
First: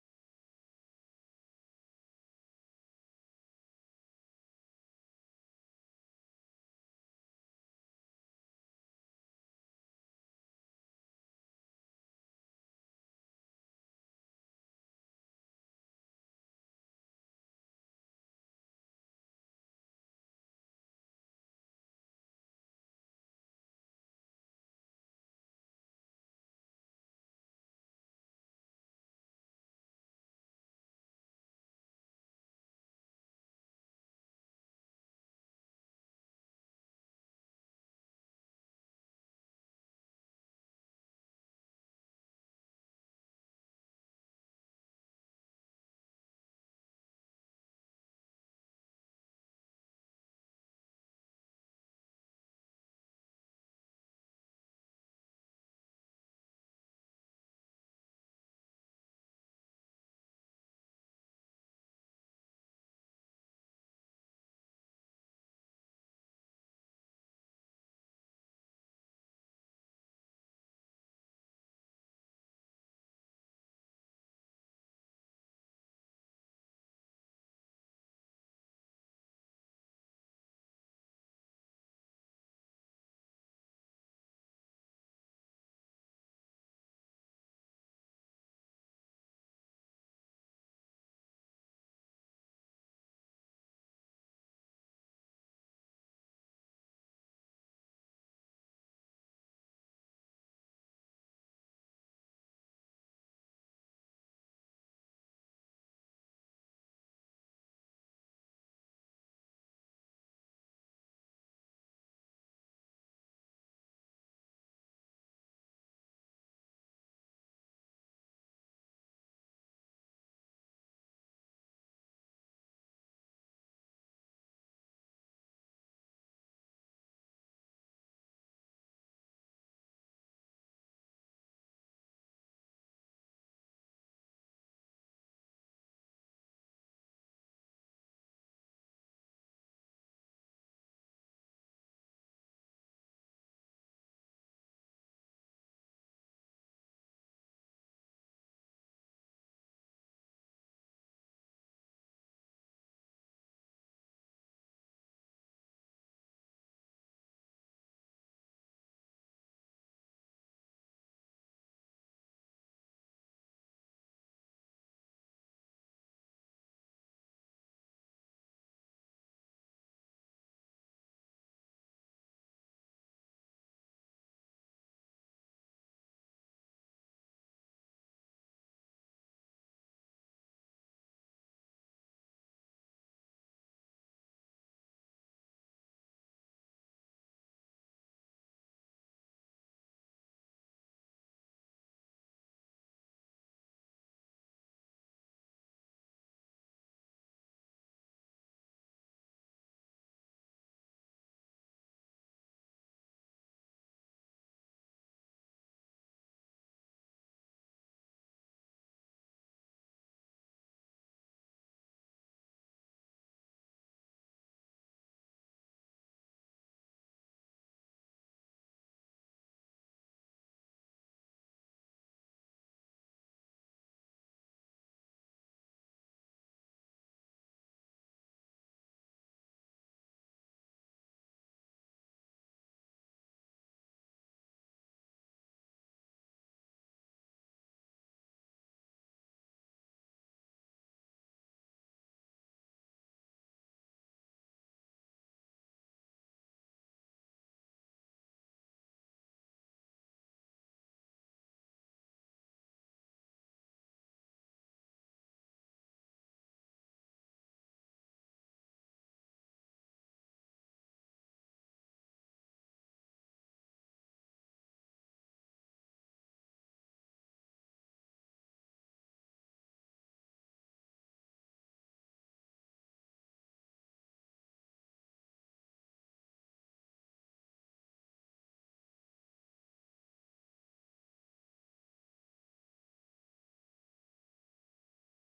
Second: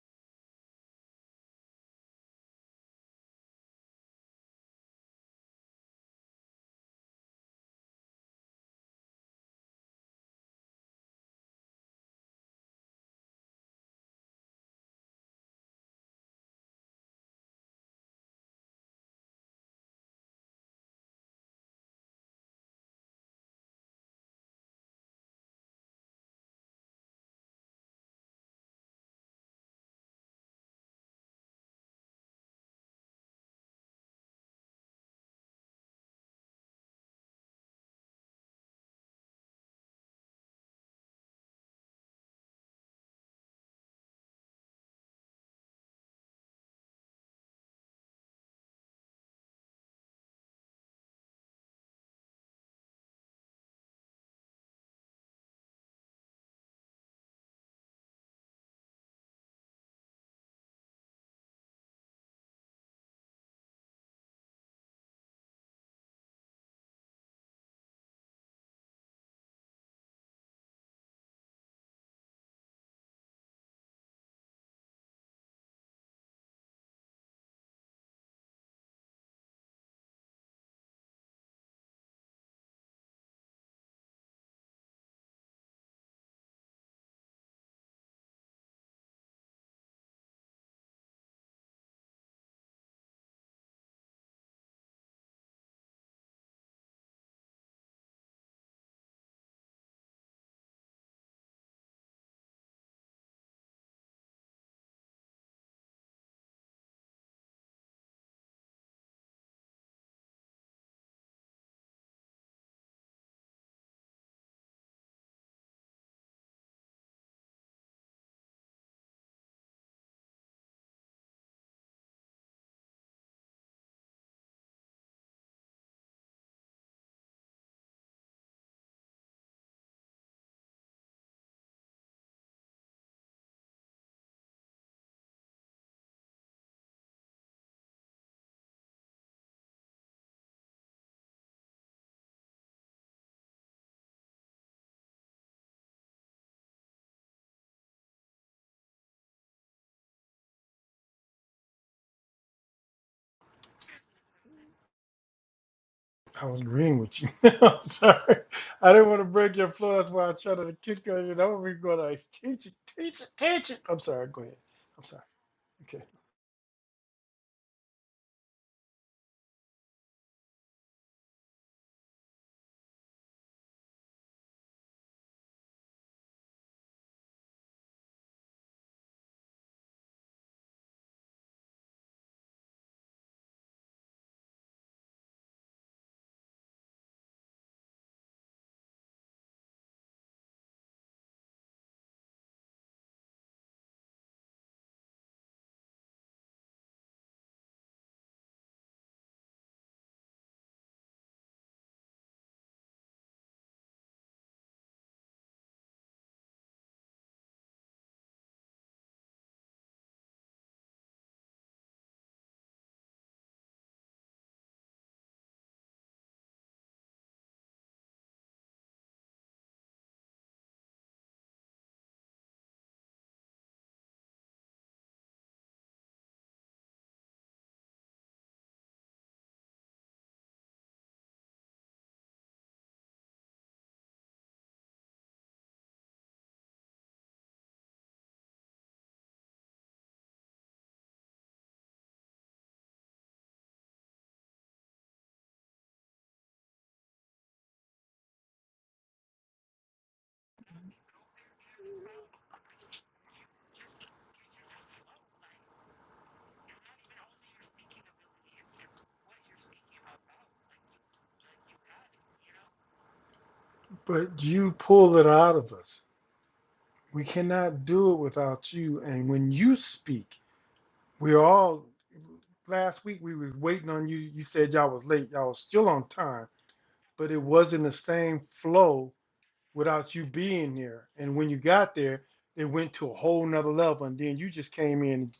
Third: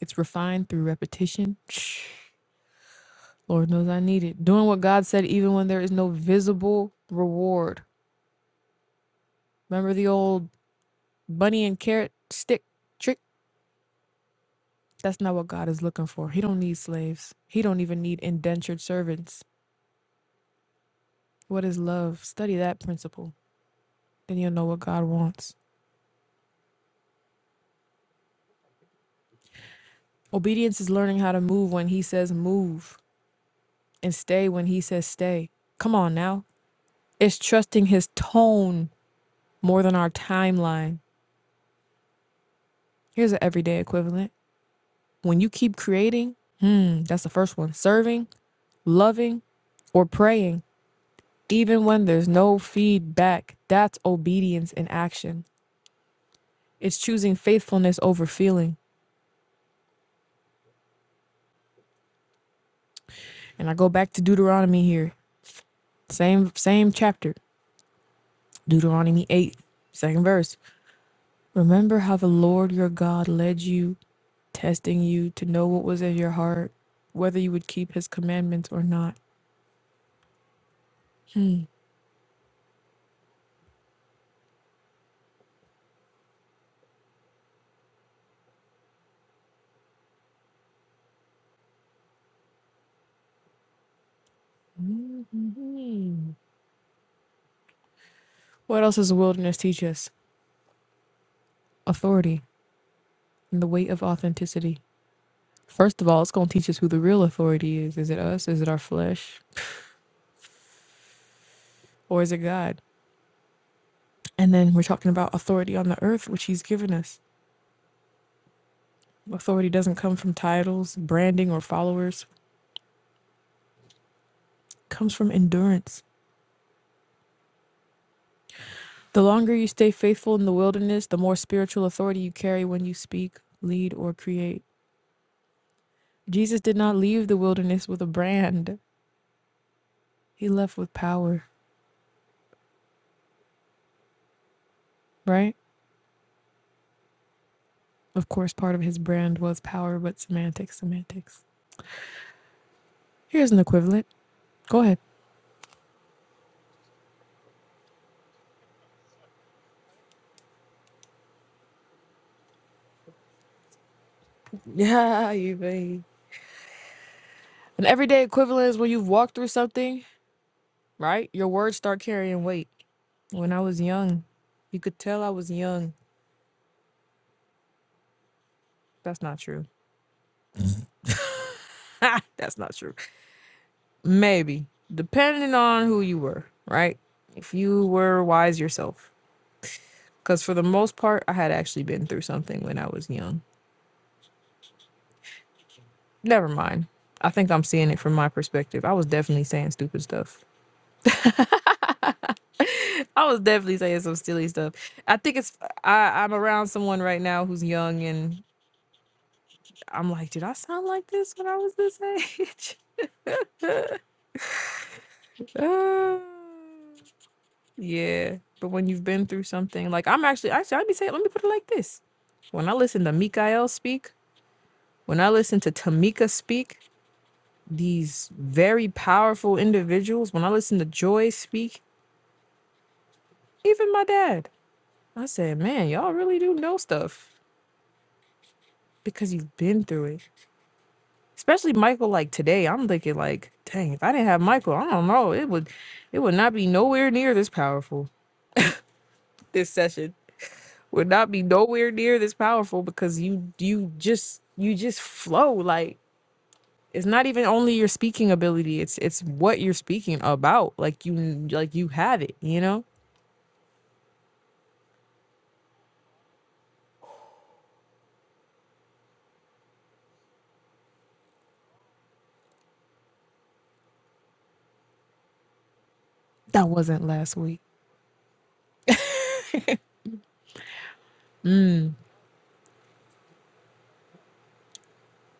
Speaker 1: it's refined through repetition. Shh, Lord knows I need it. Doing what God said, even when there is no visible reward. Remember the old bunny and carrot stick trick? That's not what God is looking for. He don't need slaves. He don't even need indentured servants. What is love? Study that principle. Then you'll know what God wants. Obedience is learning how to move when he says move and stay when he says stay. Come on now. It's trusting his tone more than our timeline. Here's an everyday equivalent. When you keep creating, hmm, that's the first one. Serving, loving, or praying, even when there's no feedback, that's obedience in action. It's choosing faithfulness over feeling. And I go back to Deuteronomy here. Same same chapter. Deuteronomy 8, second verse. Remember how the Lord your God led you, testing you to know what was in your heart, whether you would keep his commandments or not. What else does the wilderness teach us? Authority and the weight of authenticity. First of all, it's going to teach us who the real authority is. Is it us? Is it our flesh? Or is it God? And then we're talking about authority on the earth, which he's given us. Authority doesn't come from titles, branding, or followers. It comes from endurance. The longer you stay faithful in the wilderness, the more spiritual authority you carry when you speak, lead, or create. Jesus did not leave the wilderness with a brand. He left with power, right? Of course, part of his brand was power, but semantics, semantics. Here's an equivalent. Go ahead.
Speaker 2: I was agreeing with you. I'm sorry. I didn't want to break your flow. That's why I tried to kick on you. That would be going to teach it, teach it, teach it. I'm sorry. Go ahead. I'm sorry.
Speaker 1: Yeah, you babe.
Speaker 2: Okay.
Speaker 1: An everyday equivalent is when you've walked through something, right? Your words start carrying weight. When I was young, you could tell I was young That's not true. That's not true. Maybe, depending on who you were, right? If you were wise yourself. Because for the most part, I had actually been through something when I was young. Never mind. I think I'm seeing it from my perspective. I was definitely saying stupid stuff. I was definitely saying some silly stuff. I think it's, I, I'm around someone right now who's young and I'm like, did I sound like this when I was this age? uh... Yeah, but when you've been through something, like I'm actually, actually, I'd be saying, let me put it like this. When I listen to Mikael speak, when I listen to Tamika speak, these very powerful individuals, when I listen to Joy speak, even my dad, I said, man, y'all really do know stuff because you've been through it. Especially Michael, like today, I'm thinking like, dang, if I didn't have Michael, I don't know, it would, it would not be nowhere near this powerful this session. would not be nowhere near this powerful because you you just you just flow like it's not even only your speaking ability it's it's what you're speaking about like you like you have it you know
Speaker 2: But you pull it out of us. We cannot do it without you. And when you speak, we all. Last week we were waiting on you. You said y'all was late. Y'all was still on time,
Speaker 1: that wasn't
Speaker 2: but
Speaker 1: last
Speaker 2: it
Speaker 1: week
Speaker 2: wasn't the same flow without you being there. And when you got there, it went to a whole nother level. And then you just came in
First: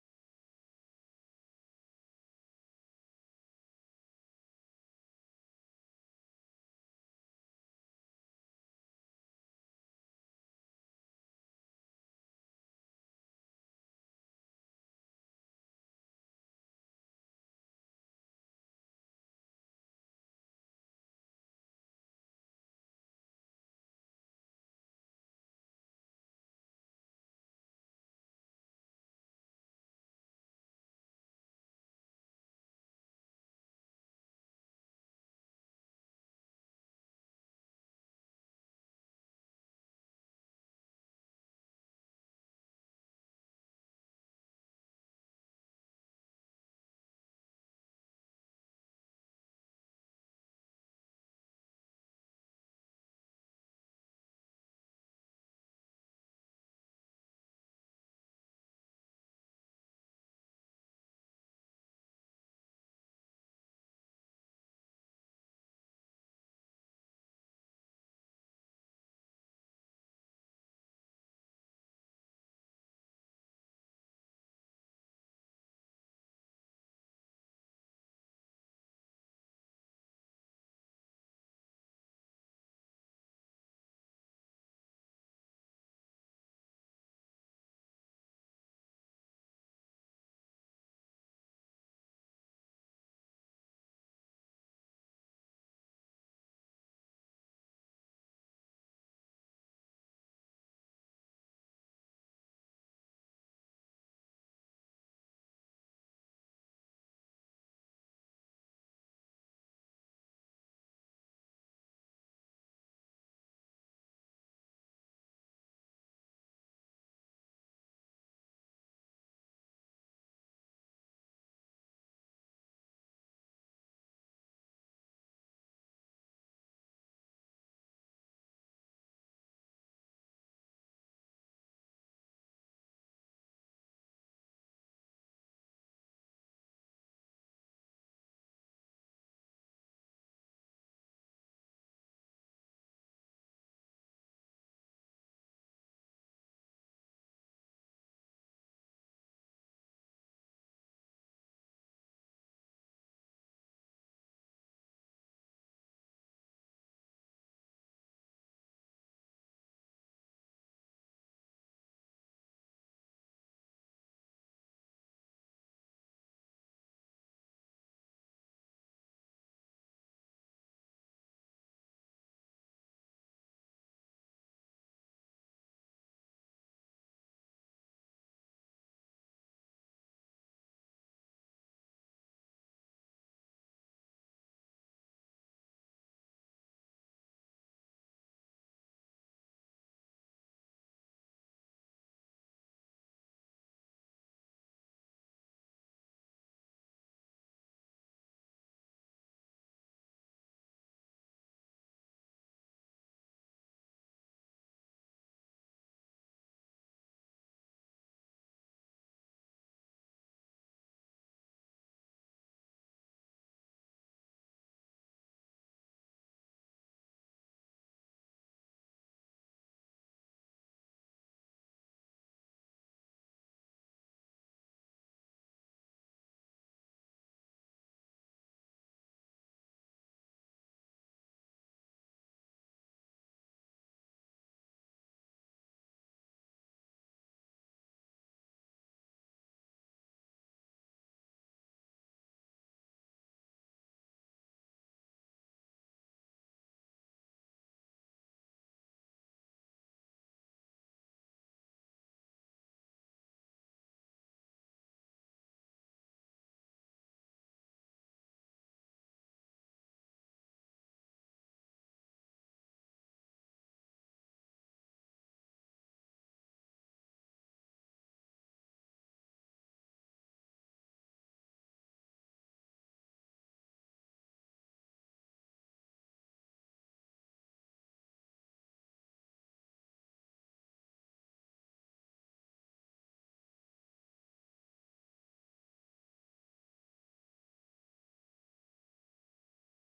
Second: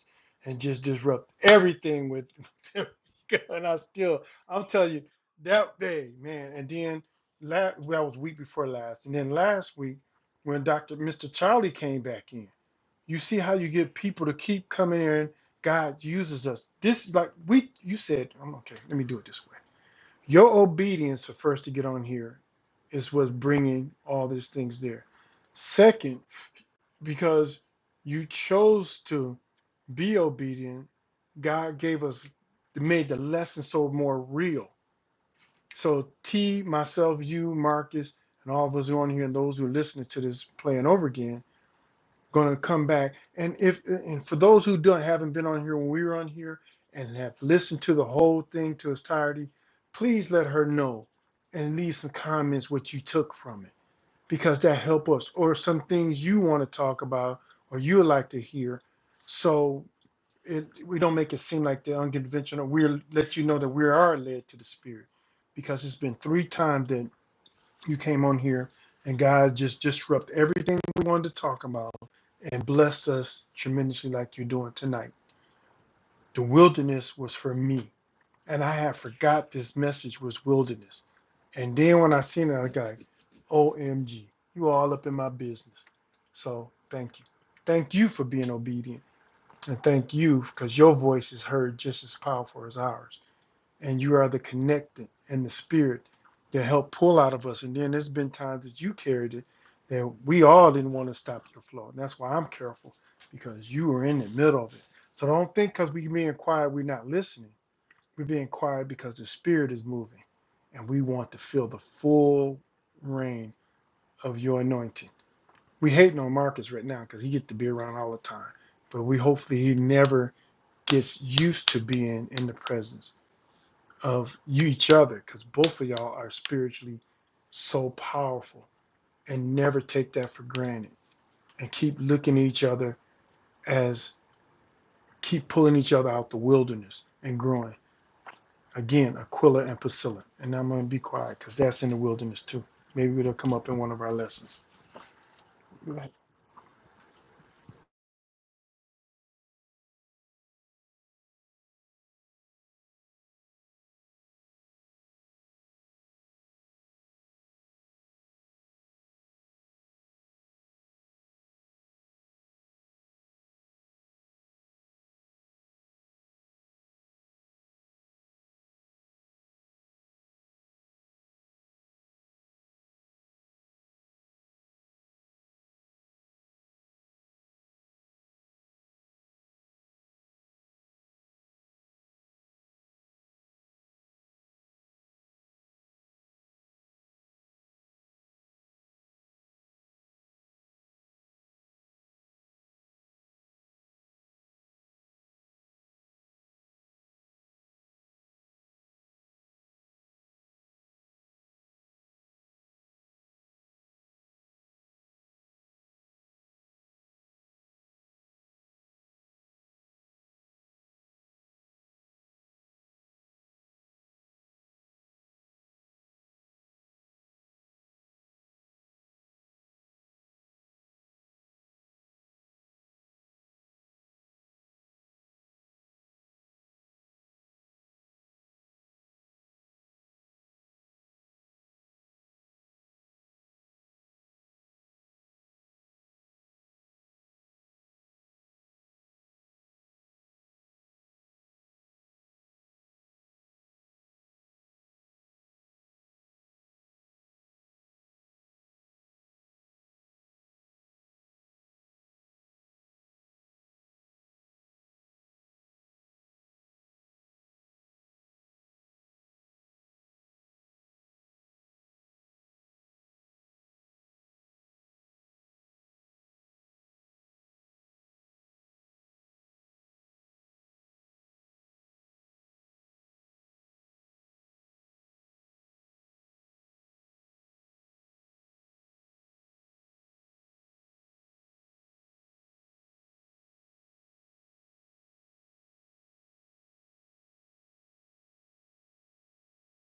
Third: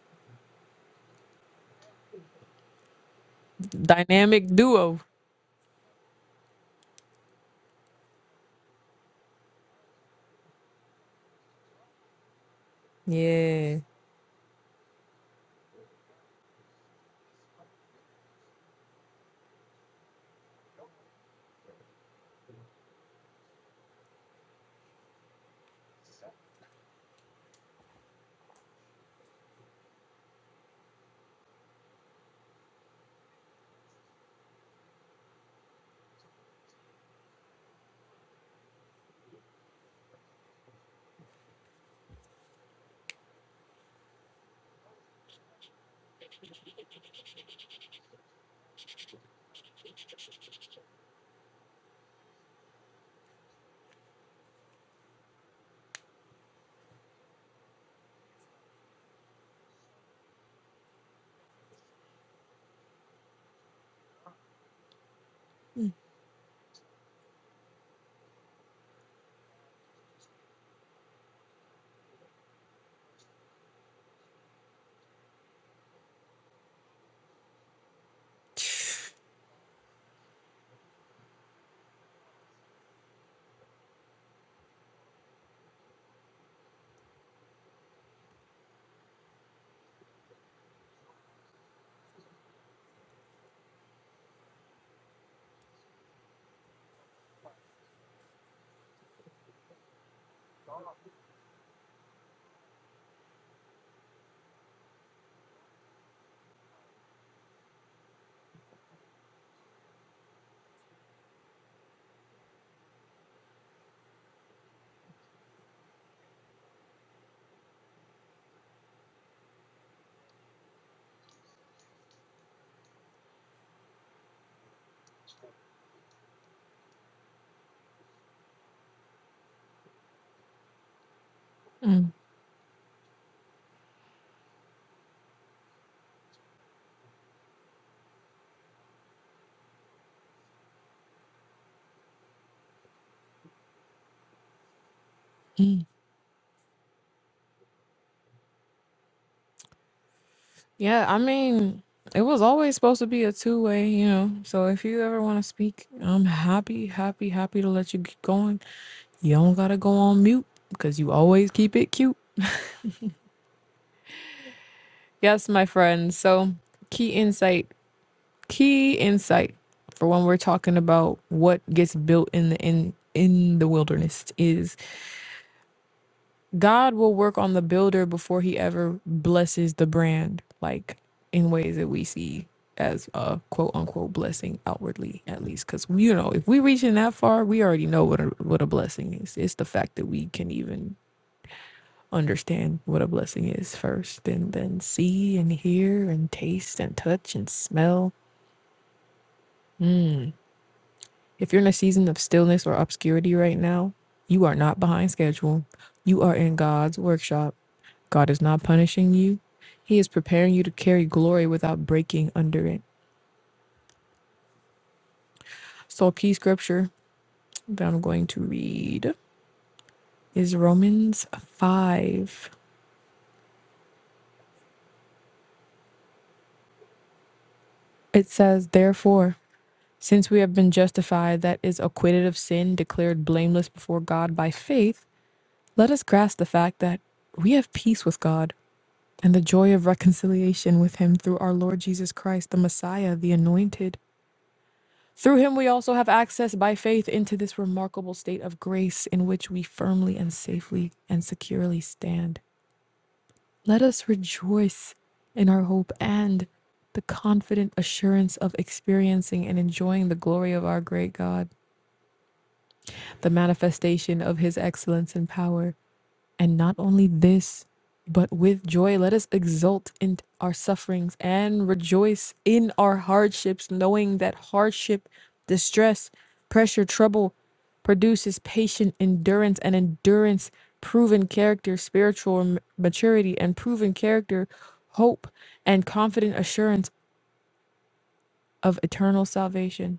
Speaker 2: and just disrupted everything with and I still
Speaker 1: dynamic
Speaker 2: I'll tell
Speaker 1: duo
Speaker 2: you that day, man. And then last well, that was week before last. And then last week when Dr. Mr. Charlie came back in, you see how you
Speaker 1: yeah
Speaker 2: get people to keep coming in. God uses us. This like we you said, I'm okay, let me do it this way your obedience to first to get on here is what's bringing all these things there. Second, because you chose to be obedient, God gave us, made the lesson so more real. So T, myself, you, Marcus, and all of us who are on here and those who are listening to this playing over again going to come back. And if and for those who don't haven't been on here when we were on here and have listened to the whole thing to its entirety, please let her know and leave some comments what you took from it because that help us or some things you want to talk about or you would like to hear. So it, we don't make it seem like they're unconventional. We'll let you know that we are led to the spirit because it's been three times that you came on here and God just disrupted everything we wanted to talk about and blessed us tremendously like you're doing tonight. The wilderness was for me. And I had forgot this message was wilderness. And then when I seen it, I was like, OMG, you all up in my business. So thank you. Thank you for being obedient. And thank you because your voice is heard just as powerful as ours and you are the connected and the spirit to help pull out of us. And then there's been times that you carried it that we all didn't want to stop your flow. And that's why I'm careful because you were in the middle of it. So don't think because we're being quiet, we're not listening. We're being quiet because the spirit is moving and we want to feel the full reign of your anointing. We hating on Marcus right now because he gets to be around all the time. But we hopefully he never gets used to being in the presence of you each other because both of y'all are spiritually so powerful and never take that for granted and keep
Speaker 1: Mm.
Speaker 2: looking at each other as keep pulling each other out the wilderness and growing again aquila and priscilla and i'm going to be quiet because that's in the wilderness too maybe it'll come up in one of our lessons well
Speaker 1: yeah i mean it was always supposed to be a two-way you know so if you ever want to speak i'm happy happy happy to let you keep going you don't gotta go on mute because you always keep it cute Yes, my friend. So, key insight, key insight for when we're talking about what gets built in the in in the wilderness is God will work on the builder before he ever blesses the brand, like in ways that we see as a quote unquote blessing outwardly, at least. Because you know, if we reaching that far, we already know what a what a blessing is. It's the fact that we can even understand what a blessing is first and then see and hear and taste and touch and smell. If you're in a season of stillness or obscurity right now, you are not behind schedule. You are in God's workshop. God is not punishing you. He is preparing you to carry glory without breaking under it. So, a key scripture that I'm going to read is Romans 5. It says, Therefore, Since we have been justified, that is, acquitted of sin, declared blameless before God by faith, let us grasp the fact that we have peace with God and the joy of reconciliation with Him through our Lord Jesus Christ, the Messiah, the Anointed. Through Him, we also have access by faith into this remarkable state of grace in which we firmly and safely and securely stand. Let us rejoice in our hope and the confident assurance of experiencing and enjoying the glory of our great God. the manifestation of his excellence and power. And not only this, but with joy, let us exult in our sufferings and rejoice in our hardships, knowing that hardship, distress, pressure, trouble produces patient endurance, and endurance, proven character, spiritual m- maturity, and proven character, hope, and confident assurance of eternal salvation.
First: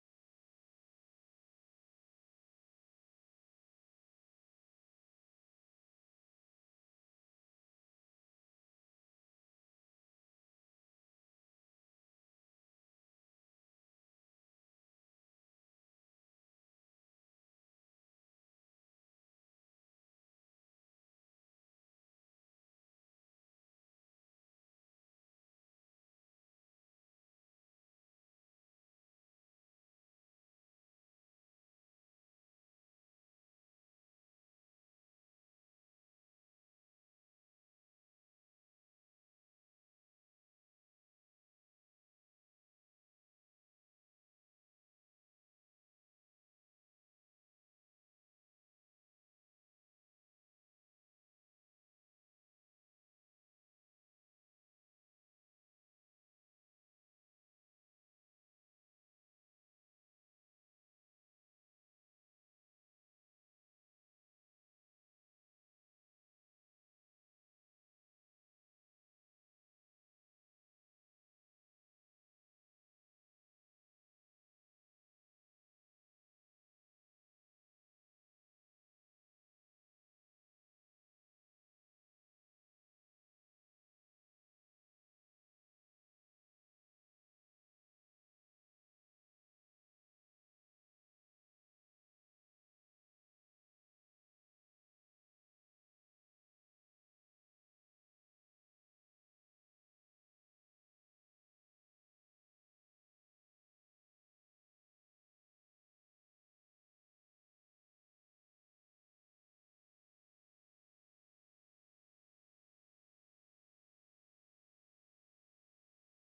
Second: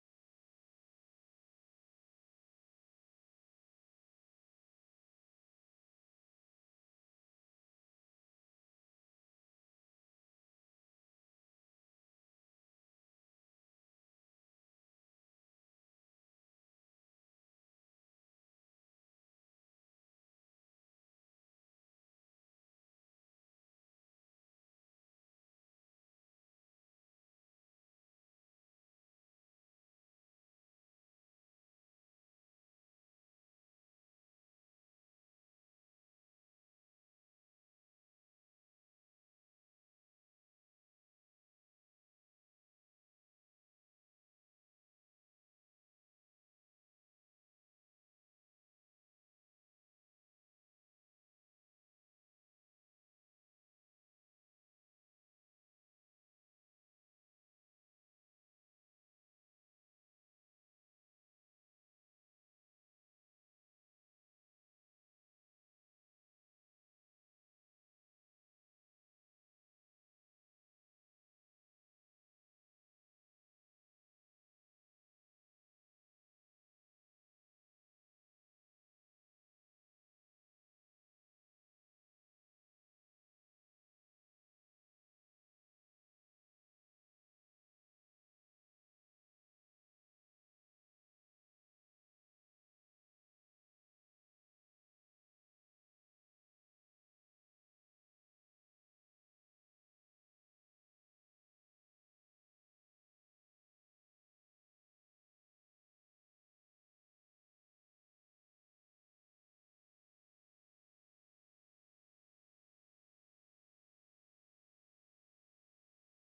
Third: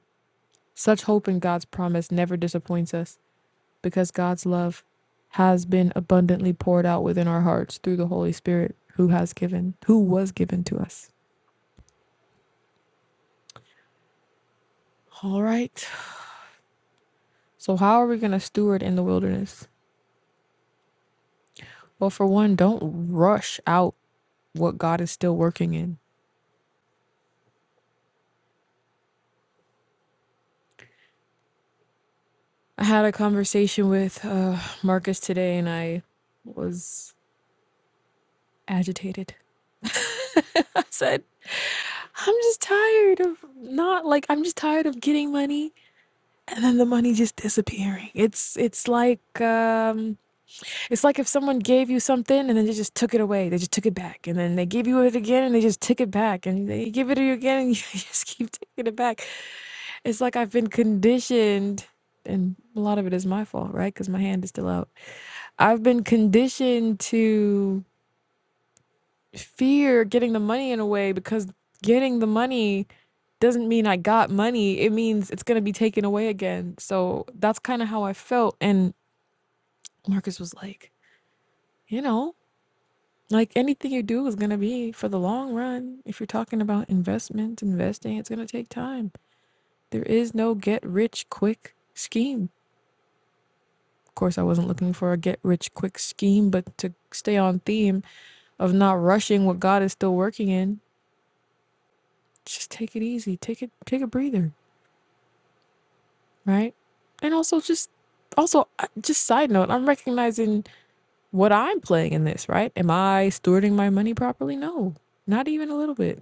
Speaker 1: Such hope in God's promise never disappoints us because God's love has been abundantly poured out within our hearts through the Holy Spirit who has given who was given to us. All right. So how are we going to steward in the wilderness? Well, for one, don't rush out what God is still working in. I had a conversation with uh, Marcus today and I was agitated. I said, I'm just tired of not like, I'm just tired of getting money. and then the money just disappearing. It's it's like um, it's like if someone gave you something and then they just took it away. They just took it back, and then they gave you it again and they just took it back, and they give it to you again and you just keep taking it back. It's like I've been conditioned, and a lot of it is my fault, right? Because my hand is still out. I've been conditioned to fear getting the money in a way because getting the money doesn't mean I got money. It means it's gonna be taken away again. So that's kind of how I felt, and Marcus was like, you know, like anything you do is going to be for the long run. If you're talking about investment, investing, it's going to take time. There is no get rich quick scheme. Of course, I wasn't looking for a get rich quick scheme, but to stay on theme of not rushing what God is still working in, just take it easy. Take it, take a breather, right? And also just, also just side note, I'm recognizing what I'm playing in this, right? Am I stewarding my money properly? No, not even a little bit.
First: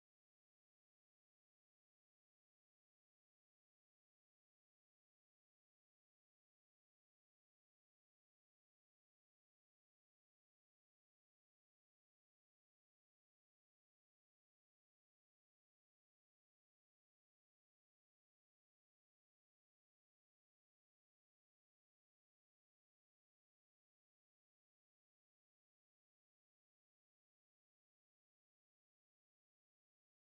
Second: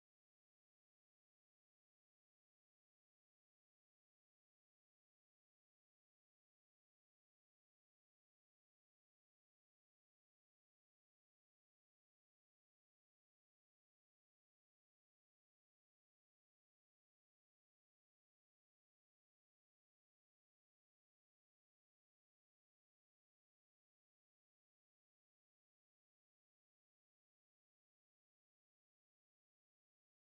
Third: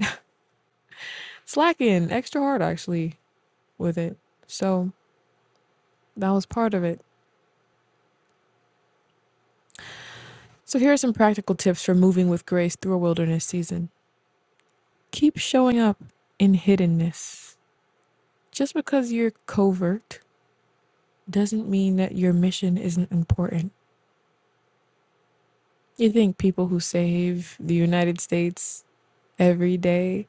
Speaker 1: slacking extra hard actually with it. So that was part of it. So here are some practical tips for moving with grace through a wilderness season. Keep showing up in hiddenness. Just because you're covert doesn't mean that your mission isn't important. You think people who save the United States every day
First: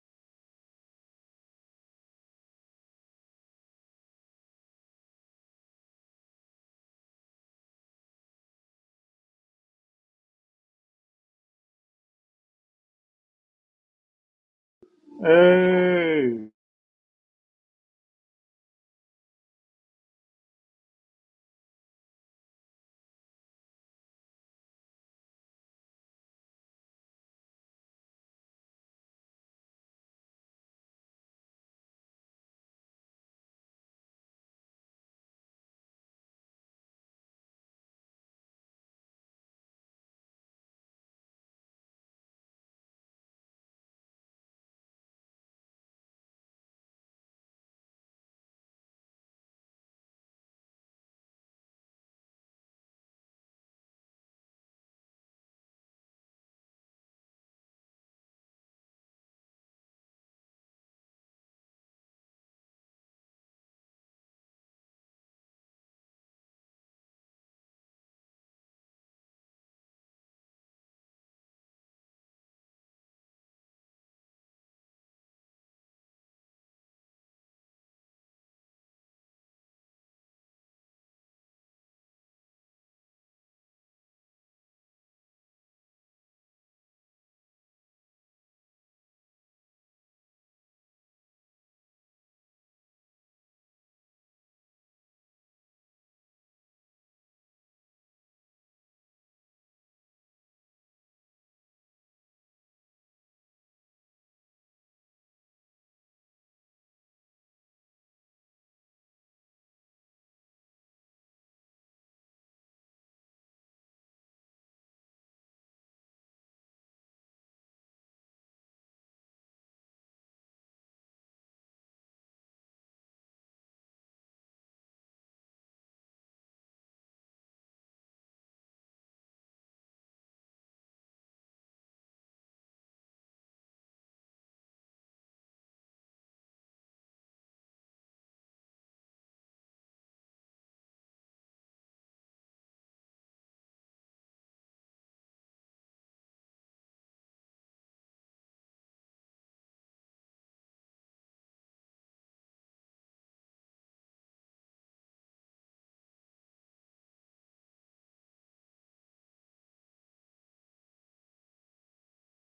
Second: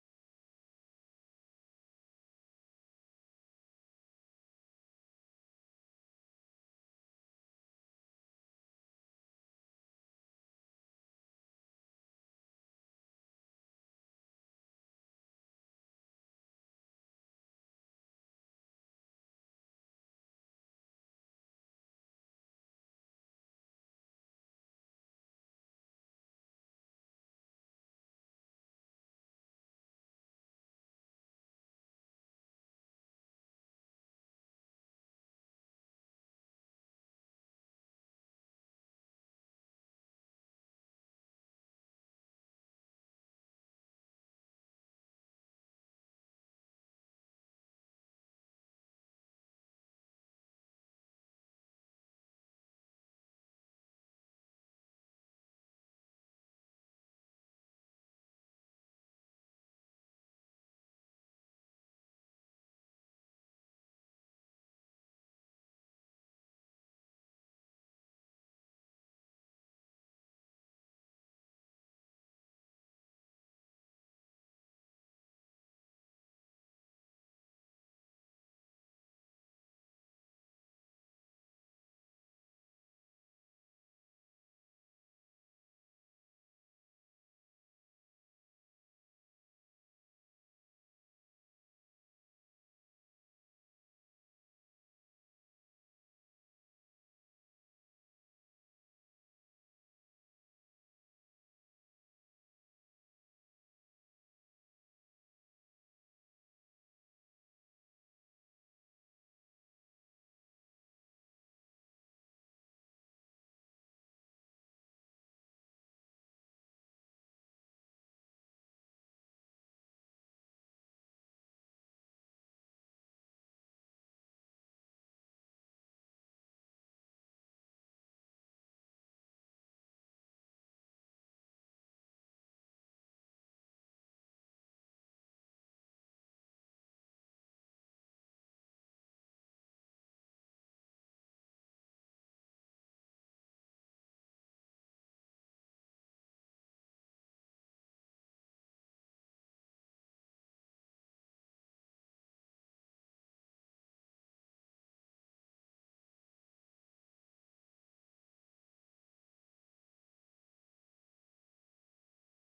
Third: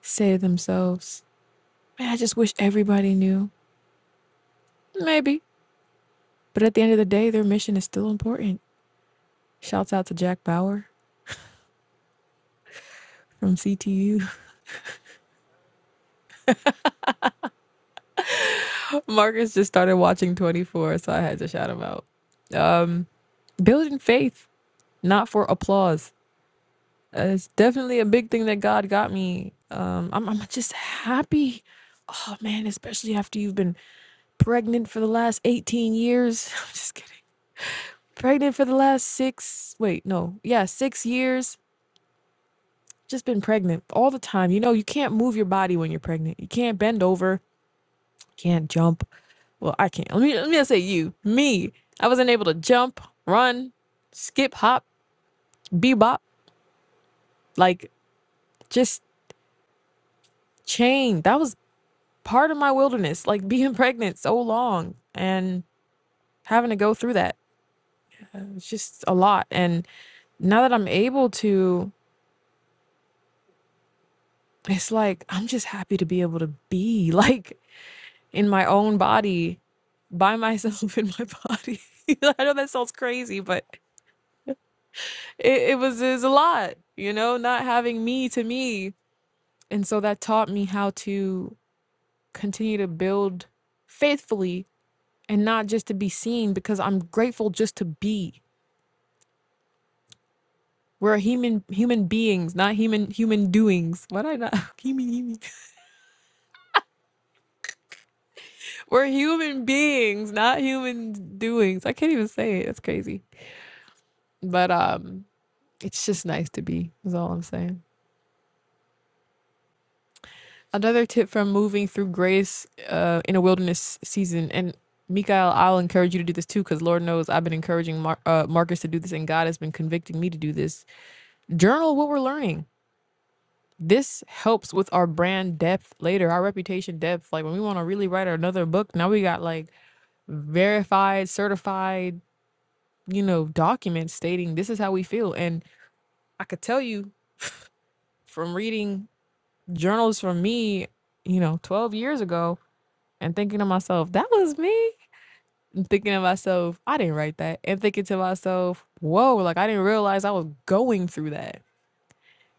Speaker 1: say to themselves, Man, I just wish everybody knew. Maybe. But at the end of the day, their mission is still important. Shouts out to Jack Bauer from CTU.
Speaker 3: Hey,
Speaker 1: Marcus just started watching 24, so I had to shout him out. Um, building faith, not for applause. Uh, it's definitely a big thing that God got me. Um, I'm, I'm just happy. Oh man, especially after you've been pregnant for the last 18 years. I'm just kidding. Pregnant for the last six, wait, no, yeah, six years. Just been pregnant all the time. You know, you can't move your body when you're pregnant. You can't bend over. Can't jump. Well, I can't. Let me let me not say you. Me. I wasn't able to jump, run, skip, hop, bebop. Like just chain. That was part of my wilderness. Like being pregnant so long and having to go through that. Uh, It's just a lot. And now that I'm able to, it's like I'm just happy to be able to be like in my own body by myself in my body. I know that sounds crazy, but it, it was is a lot, you know, not having me to me. And so that taught me how to continue to build faithfully and not just to be seen because I'm grateful just to be. We're human human beings, not human human doings. Why did I not human human? We're human beings, not human doings. I can't even say it. That's crazy. But um it's just nice to be, is all I'm saying. Another tip from moving through grace uh, in a wilderness season, and Mikael, I'll encourage you to do this too, because Lord knows I've been encouraging Mar- uh, Marcus to do this, and God has been convicting me to do this. Journal what we're learning. This helps with our brand depth later, our reputation depth. Like when we want to really write another book, now we got like verified, certified, you know, documents stating this is how we feel. And I could tell you from reading journals from me, you know, 12 years ago, and thinking to myself, that was me. And thinking to myself, I didn't write that. And thinking to myself, whoa, like I didn't realize I was going through that.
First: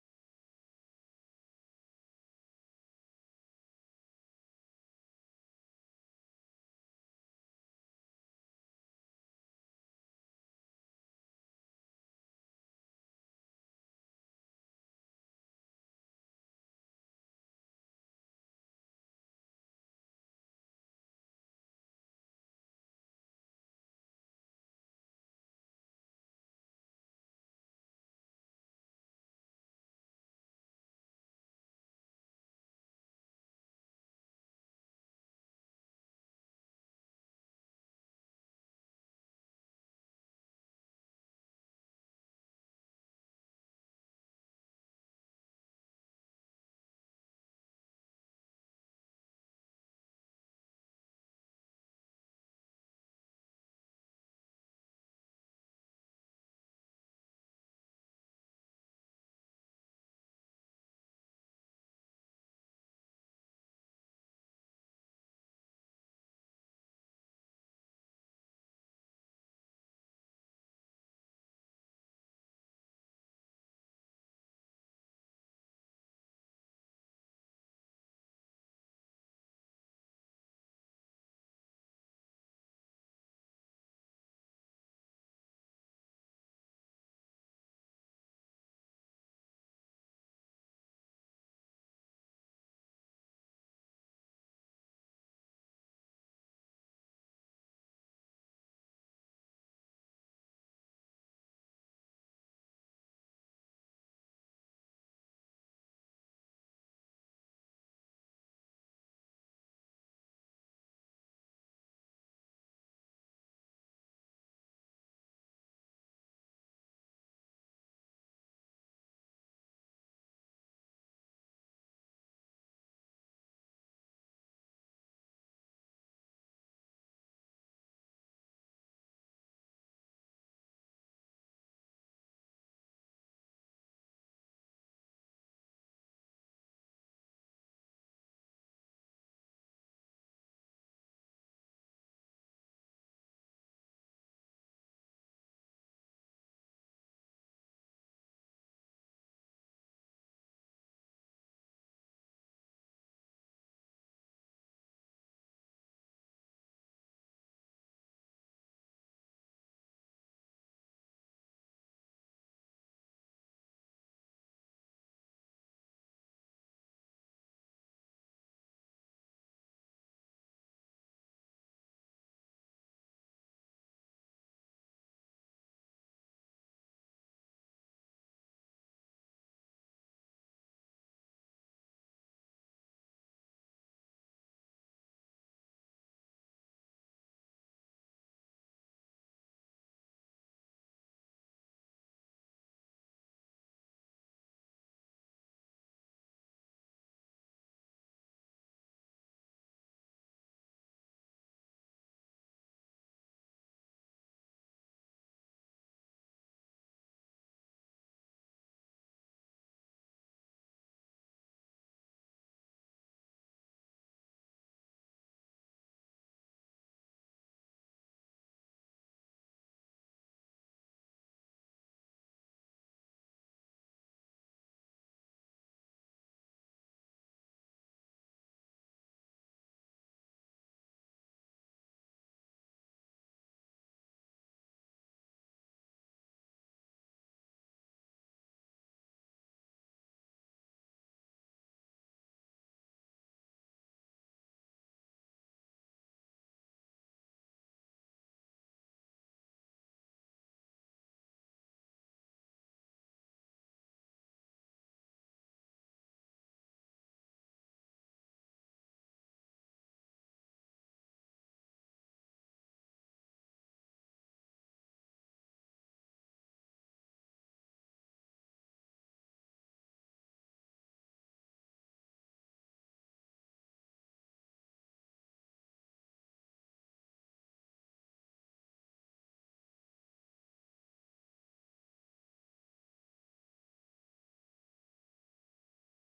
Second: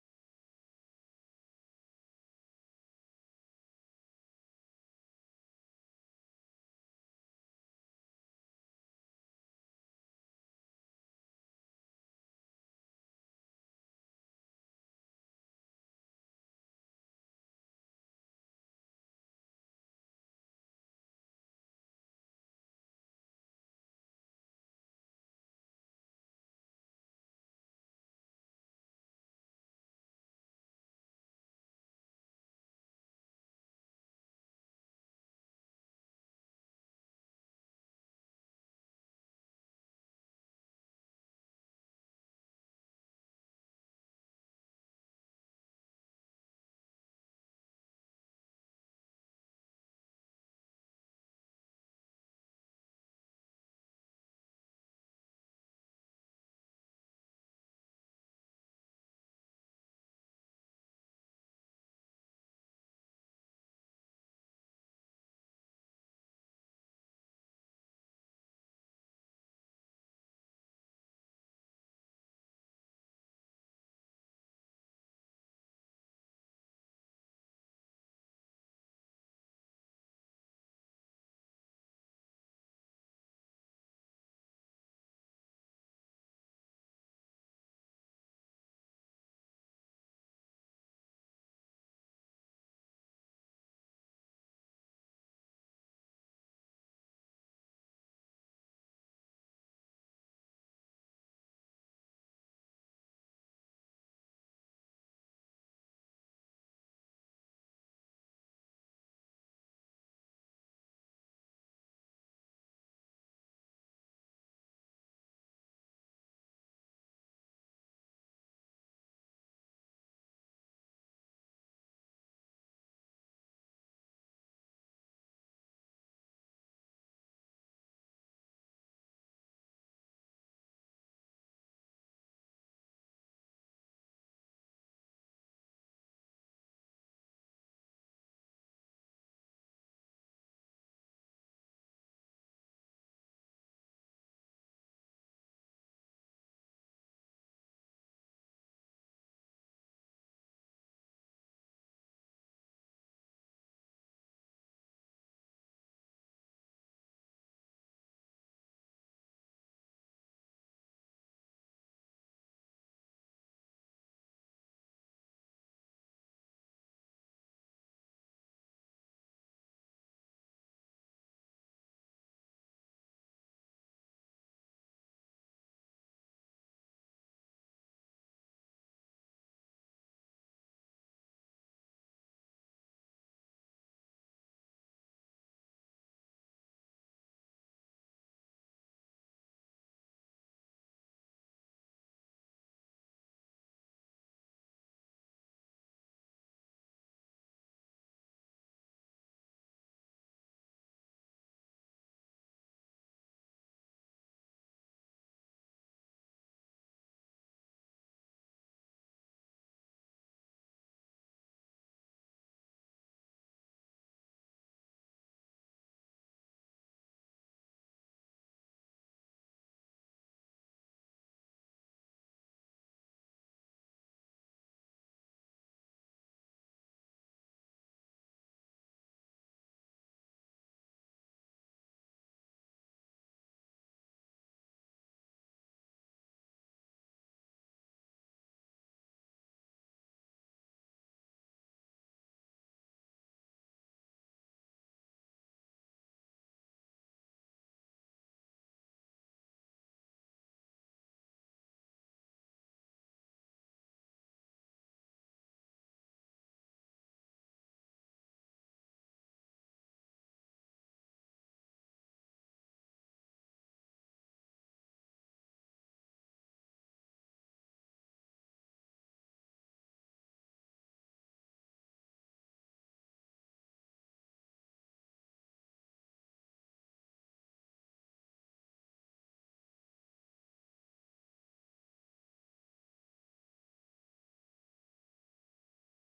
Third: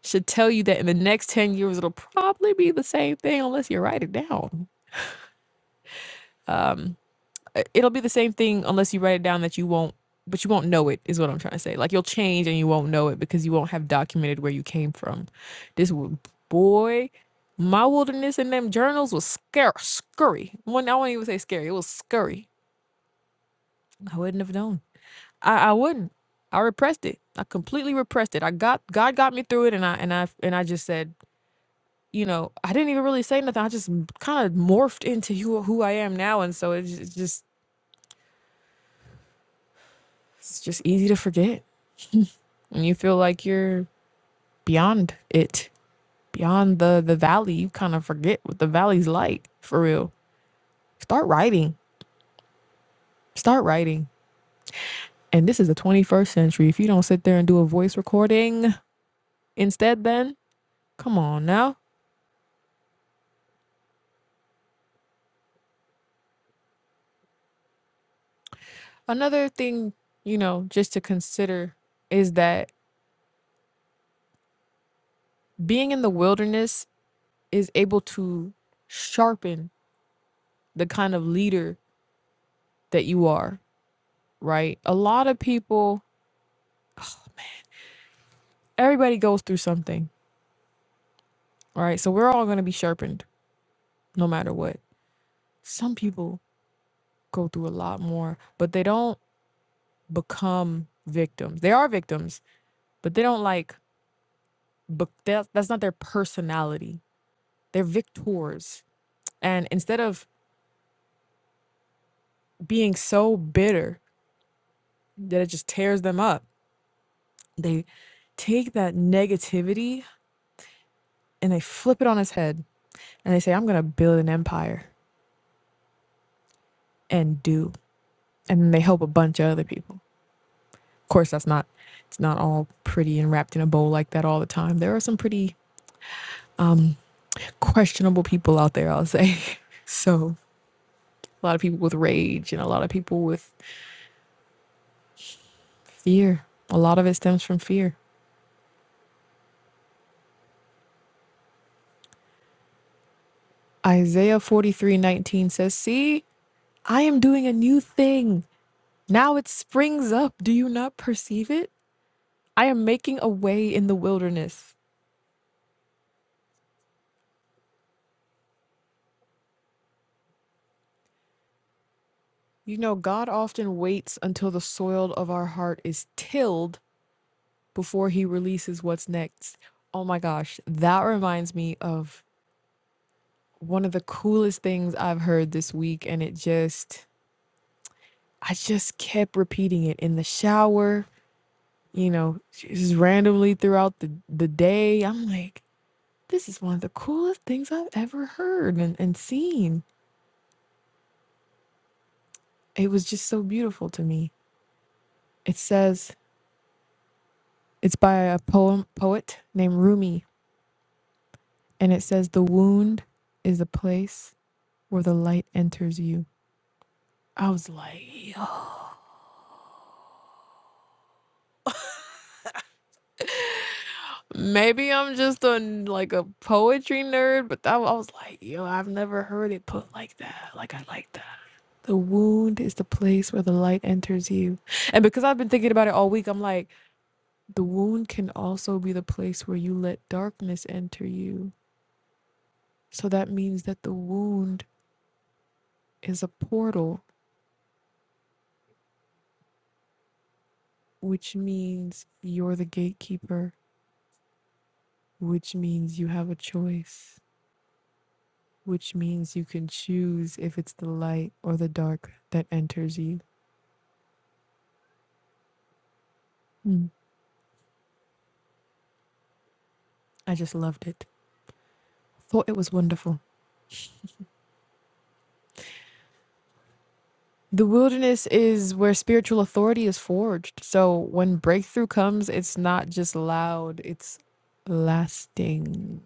Speaker 1: Should tell you that in the next 10 years, it'll probably be the same thing unless you write it down. Um, it'll be the same thing unless you write it down that you won't, but you won't know it, is what I'm trying to say. Like you'll change and you won't know it because you won't have documented where you came from. This w- boy, my wilderness in them journals was scare, scurry. One, I won't even say scary, it was scurry. I wouldn't have known. I, I wouldn't. I repressed it. I completely repressed it. I got God got me through it, and I and I and I just said, you know, I didn't even really say nothing. I just kind of morphed into who who I am now, and so it's it's just it's just easy to forget when you feel like you're beyond it, beyond the the valley. You kind of forget what the valley's like for real. Start writing. Start writing. And this is the 21st century. If you don't sit there and do a voice recording instead, then come on now Another thing, you know, just to consider is that being in the wilderness is able to sharpen the kind of leader that you are, right? A lot of people, everybody goes through something, all right? So we're all going to be sharpened no matter what. Some people go through a lot more, but they don't become victims. They are victims, but they don't like, but that, that's not their personality. They're victors. And instead of being so bitter that it just tears them up. They take that negativity and they flip it on its head and they say, I'm going to build an empire and do. And then they help a bunch of other people. Of course, that's not, it's not all pretty and wrapped in a bow like that all the time. There are some pretty questionable people out there, I'll say. so a lot of people with rage and a lot of people with fear. A lot of it stems from fear. Isaiah forty three nineteen says, See, I am doing a new thing. Now it springs up. Do you not perceive it? I am making a way in the wilderness. You know, God often waits until the soil of our heart is tilled before he releases what's next. Oh my gosh, that reminds me of one of the coolest things I've heard this week. And it just, I just kept repeating it in the shower, you know, just randomly throughout the, the day. I'm like, this is one of the coolest things I've ever heard and, and seen It was just so beautiful to me. It says it's by a poem poet named Rumi, and it says the wound is the place where the light enters you. I was like, yo, maybe I'm just a like a poetry nerd, but that, I was like, yo, I've never heard it put like that. Like I like that. The wound is the place where the light enters you. And because I've been thinking about it all week, I'm like, the wound can also be the place where you let darkness enter you. So that means that the wound is a portal, which means you're the gatekeeper, which means you have a choice, which means you can choose if it's the light or the dark that enters you. Mm. I just loved it. Thought it was wonderful. The wilderness is where spiritual authority is forged. So when breakthrough comes, it's not just loud, it's lasting.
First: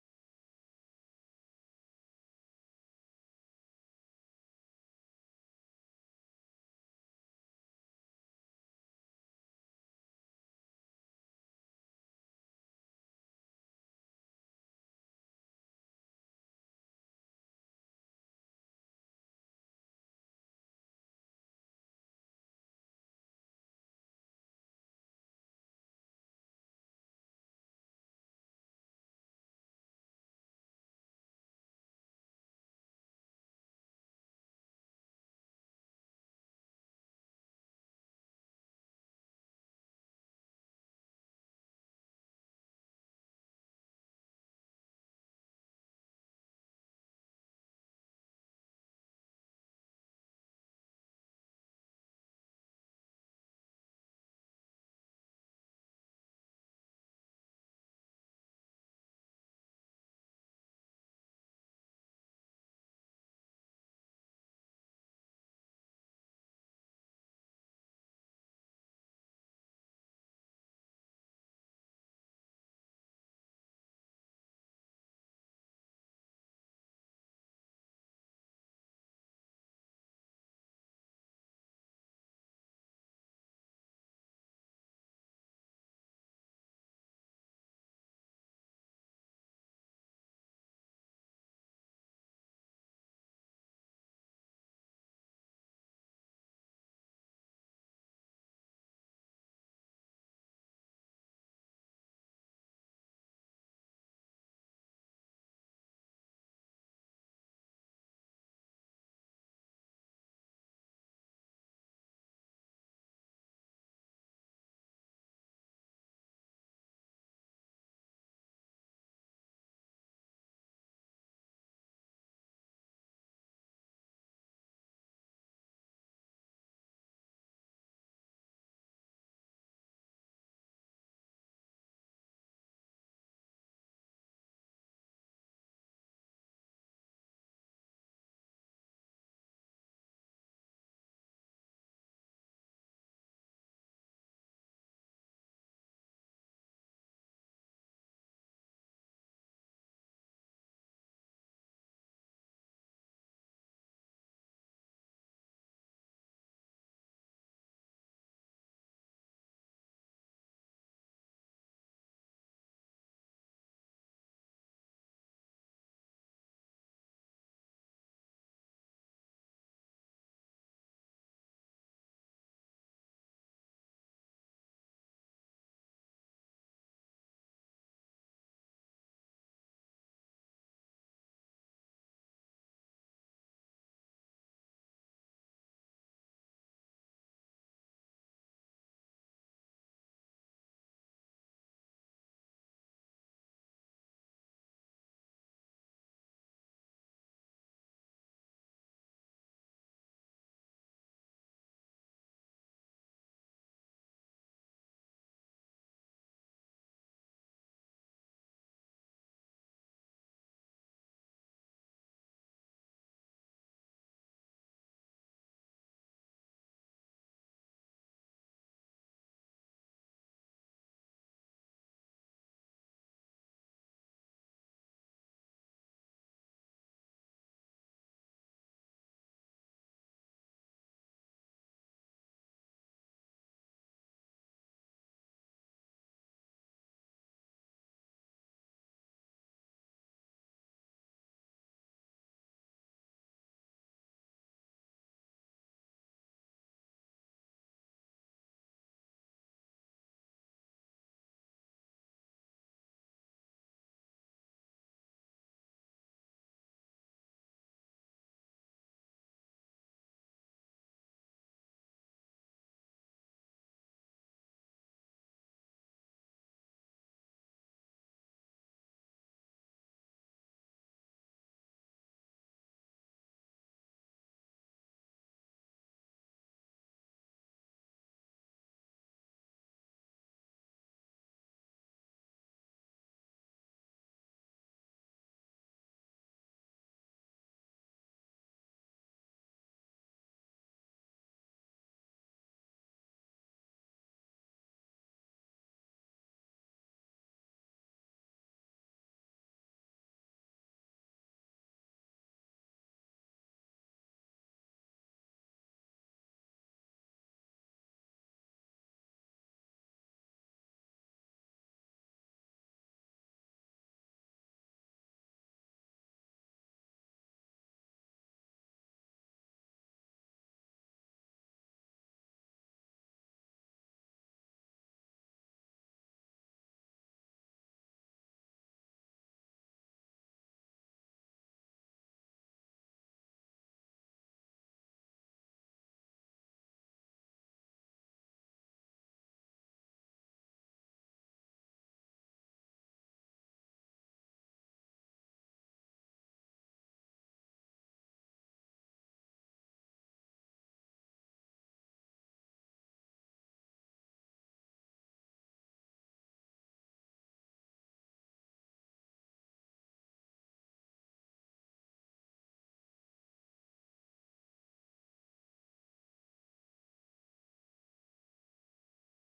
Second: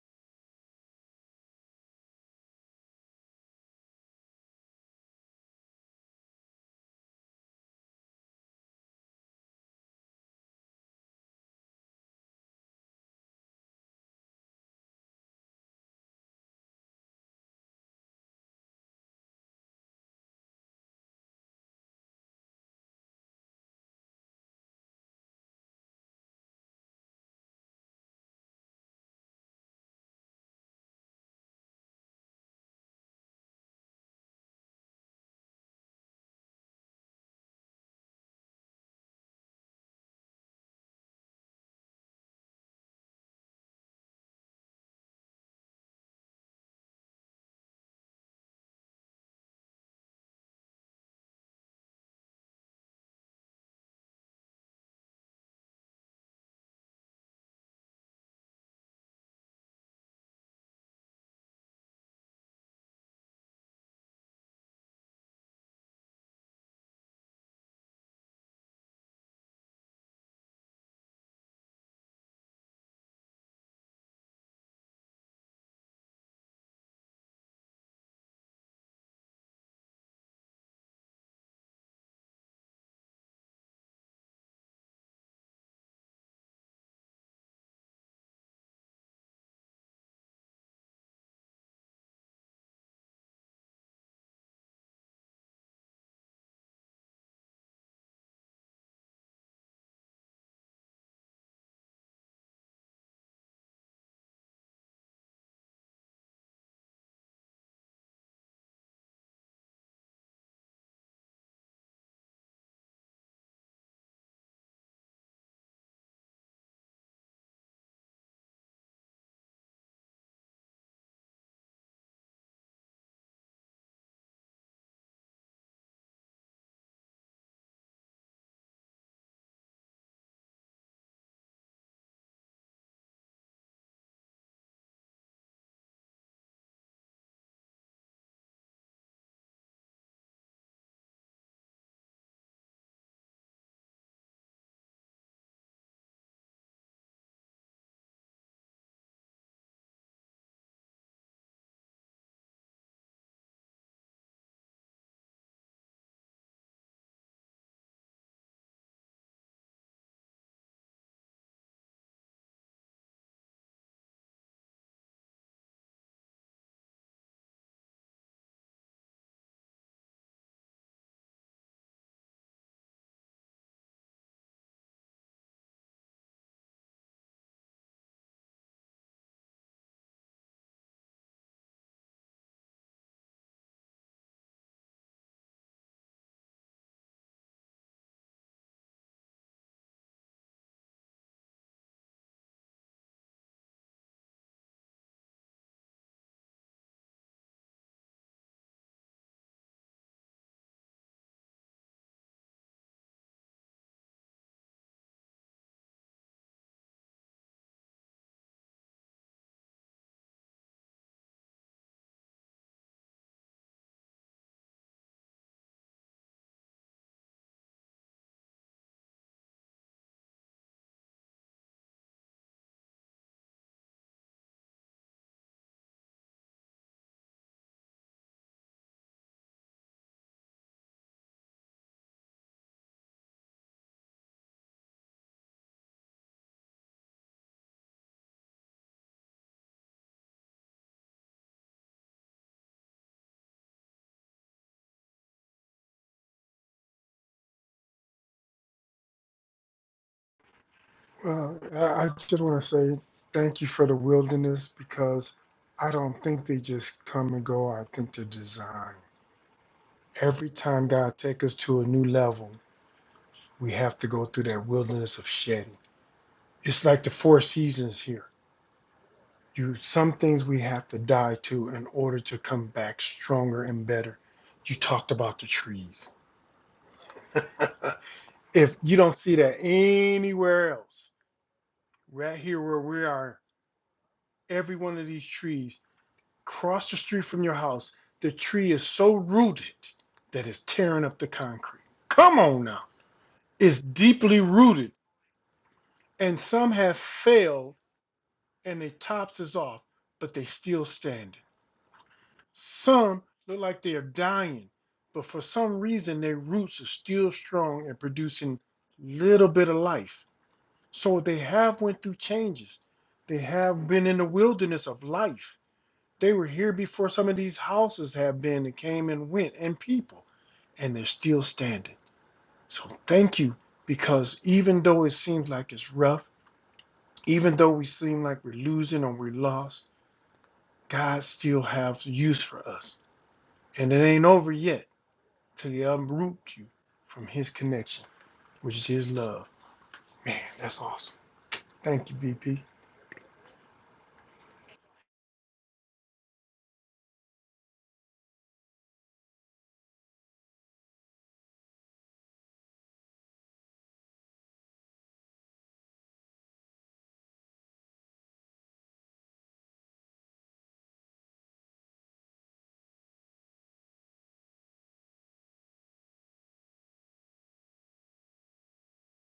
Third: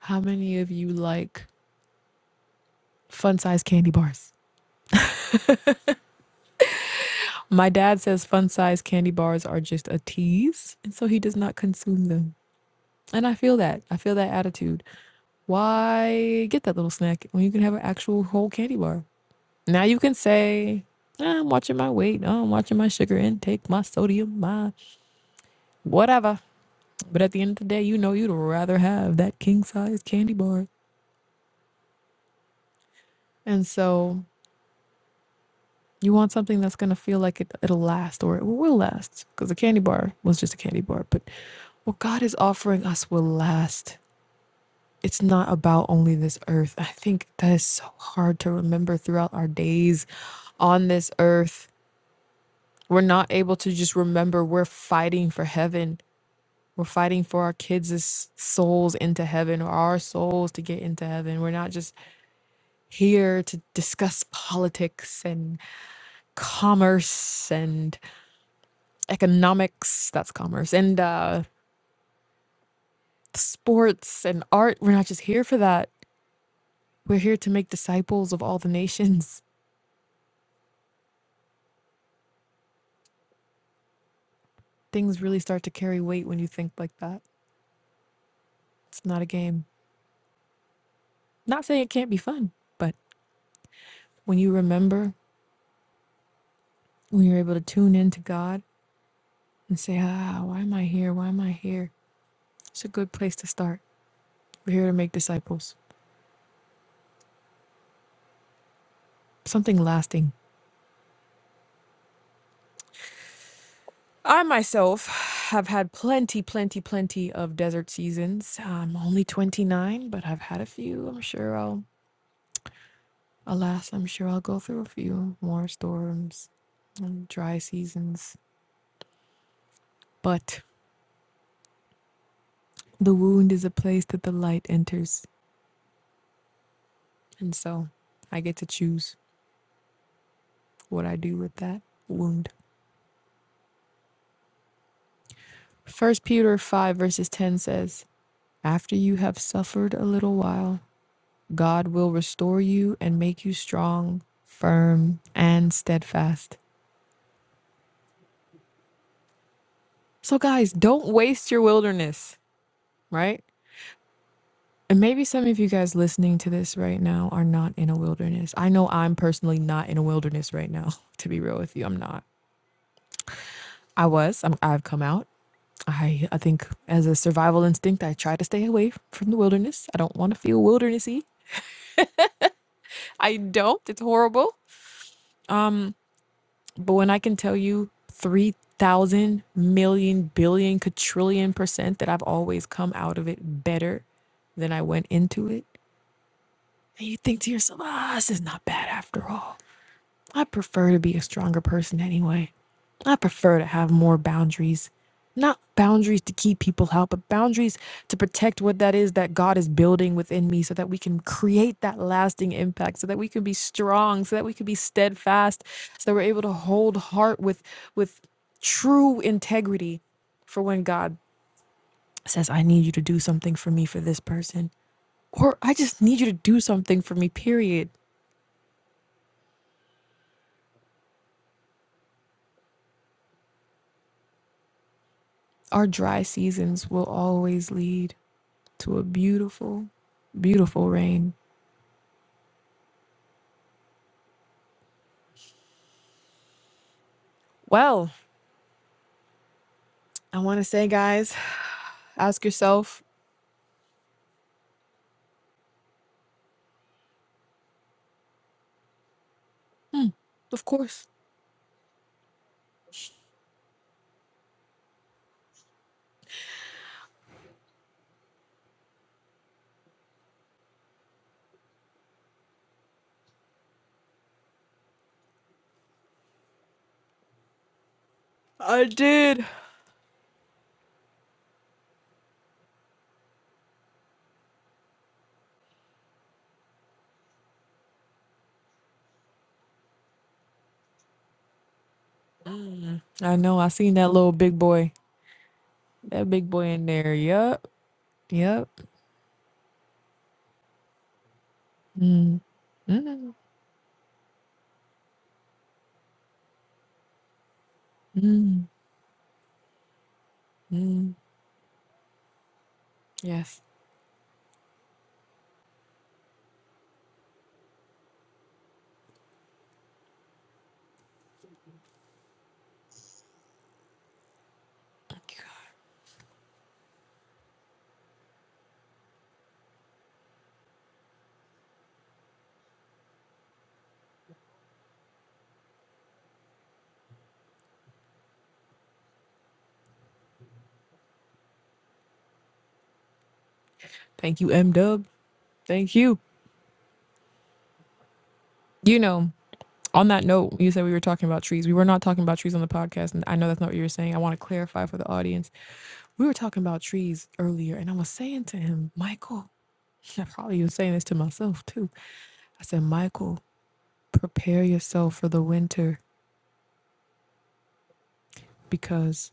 Speaker 1: How many of you like fun sized candy bars? My dad says fun size candy bars are just a tease, and so he does not consume them. And I feel that. I feel that attitude. Why get that little snack when you can have an actual whole candy bar? Now you can say, "Ah, I'm watching my weight, oh, I'm watching my sugar intake, my sodium, my whatever. But at the end of the day, you know you'd rather have that king size candy bar. And so you want something that's going to feel like it, it'll last or it will last because the candy bar was just a candy bar. But what God is offering us will last. it's not about only this earth. I think that is so hard to remember throughout our days on this earth. We're not able to just remember we're fighting for heaven. We're fighting for our kids' souls into heaven or our souls to get into heaven. We're not just here to discuss politics and commerce and economics. That's commerce. And uh, sports and art. We're not just here for that. We're here to make disciples of all the nations things really start to carry weight when you think like that. It's not a game. Not saying it can't be fun, but when you remember, when you're able to tune in to God and say, ah, why am I here? Why am I here? It's a good place to start. We're here to make disciples, something lasting. I myself have had plenty, plenty, plenty of desert seasons. I'm only 29, but I've had a few. I'm sure I'll, alas, I'm sure I'll go through a few more storms and dry seasons. But The wound is a place that the light enters, and so I get to choose what I do with that wound. First Peter 5, verses 10 says, After you have suffered a little while, God will restore you and make you strong, firm, and steadfast. So, guys, don't waste your wilderness, right? And maybe some of you guys listening to this right now are not in a wilderness. I know I'm personally not in a wilderness right now, to be real with you. I'm not. I was, I'm, I've come out. I I think as a survival instinct, I try to stay away from the wilderness. I don't want to feel wildernessy. I don't. It's horrible. But when I can tell you three thousand million billion quadrillion percent that I've always come out of it better than I went into it, and you think to yourself, ah, this is not bad after all. I prefer to be a stronger person anyway. I prefer to have more boundaries. Not boundaries to keep people out, but boundaries to protect what that is that God is building within me so that we can create that lasting impact, so that we can be strong, so that we can be steadfast, so that we're able to hold heart with with true integrity for when God says, I need you to do something for me for this person. Or I just need you to do something for me, period. Our dry seasons will always lead to a beautiful, beautiful rain. Well, I want to say, guys,
Speaker 2: i I
Speaker 1: ask
Speaker 2: just want to say
Speaker 1: yourself,
Speaker 2: thank you for the wilderness because i don't think they just come and go i think they're designed every
Speaker 1: of
Speaker 2: time
Speaker 1: course,
Speaker 2: god takes us to a new level we have to go through that wilderness of shedding. It's like the four seasons here. You some things we have to die to in order to come back stronger and better. You talked about the trees. if
Speaker 1: I
Speaker 2: you don't see
Speaker 1: did.
Speaker 2: that anywhere else, right here where we are, every one of these trees, cross the street from your house, the tree is so rooted that it's tearing up the concrete. Come on now.
Speaker 1: I know, I
Speaker 2: It's
Speaker 1: seen that little
Speaker 2: deeply
Speaker 1: big boy,
Speaker 2: rooted,
Speaker 1: that
Speaker 2: and
Speaker 1: big boy
Speaker 2: some
Speaker 1: in
Speaker 2: have
Speaker 1: there. Yup,
Speaker 2: failed
Speaker 1: yup.
Speaker 2: and their tops is off, but they still standing.
Speaker 1: Mm,
Speaker 2: Some
Speaker 1: mm,
Speaker 2: look like they are dying, but for some reason their roots are still strong and producing
Speaker 1: mm,
Speaker 2: little bit of life.
Speaker 1: mm.
Speaker 2: So they have went through changes. They
Speaker 1: Yes.
Speaker 2: have been in the wilderness of life. They were here before some of these houses have been and came and went and people, and they're still standing. So thank you because even though it
Speaker 1: Thank you,
Speaker 2: seems
Speaker 1: God.
Speaker 2: like it's rough, even though we seem like we're losing or we're lost, God still has use for us. And it ain't over yet till he unroot you from his connection, which is his love. Man, that's awesome. Thank you, BP.
Speaker 1: Thank you, M Dub. Thank you. You know, on that note, you said we were talking about trees. We were not talking about trees on the podcast, and I know that's not what you were saying. I want to clarify for the audience. We were talking about trees earlier, and I was saying to him, Michael. I probably was saying this to myself too. I said, Michael, prepare yourself for the winter because,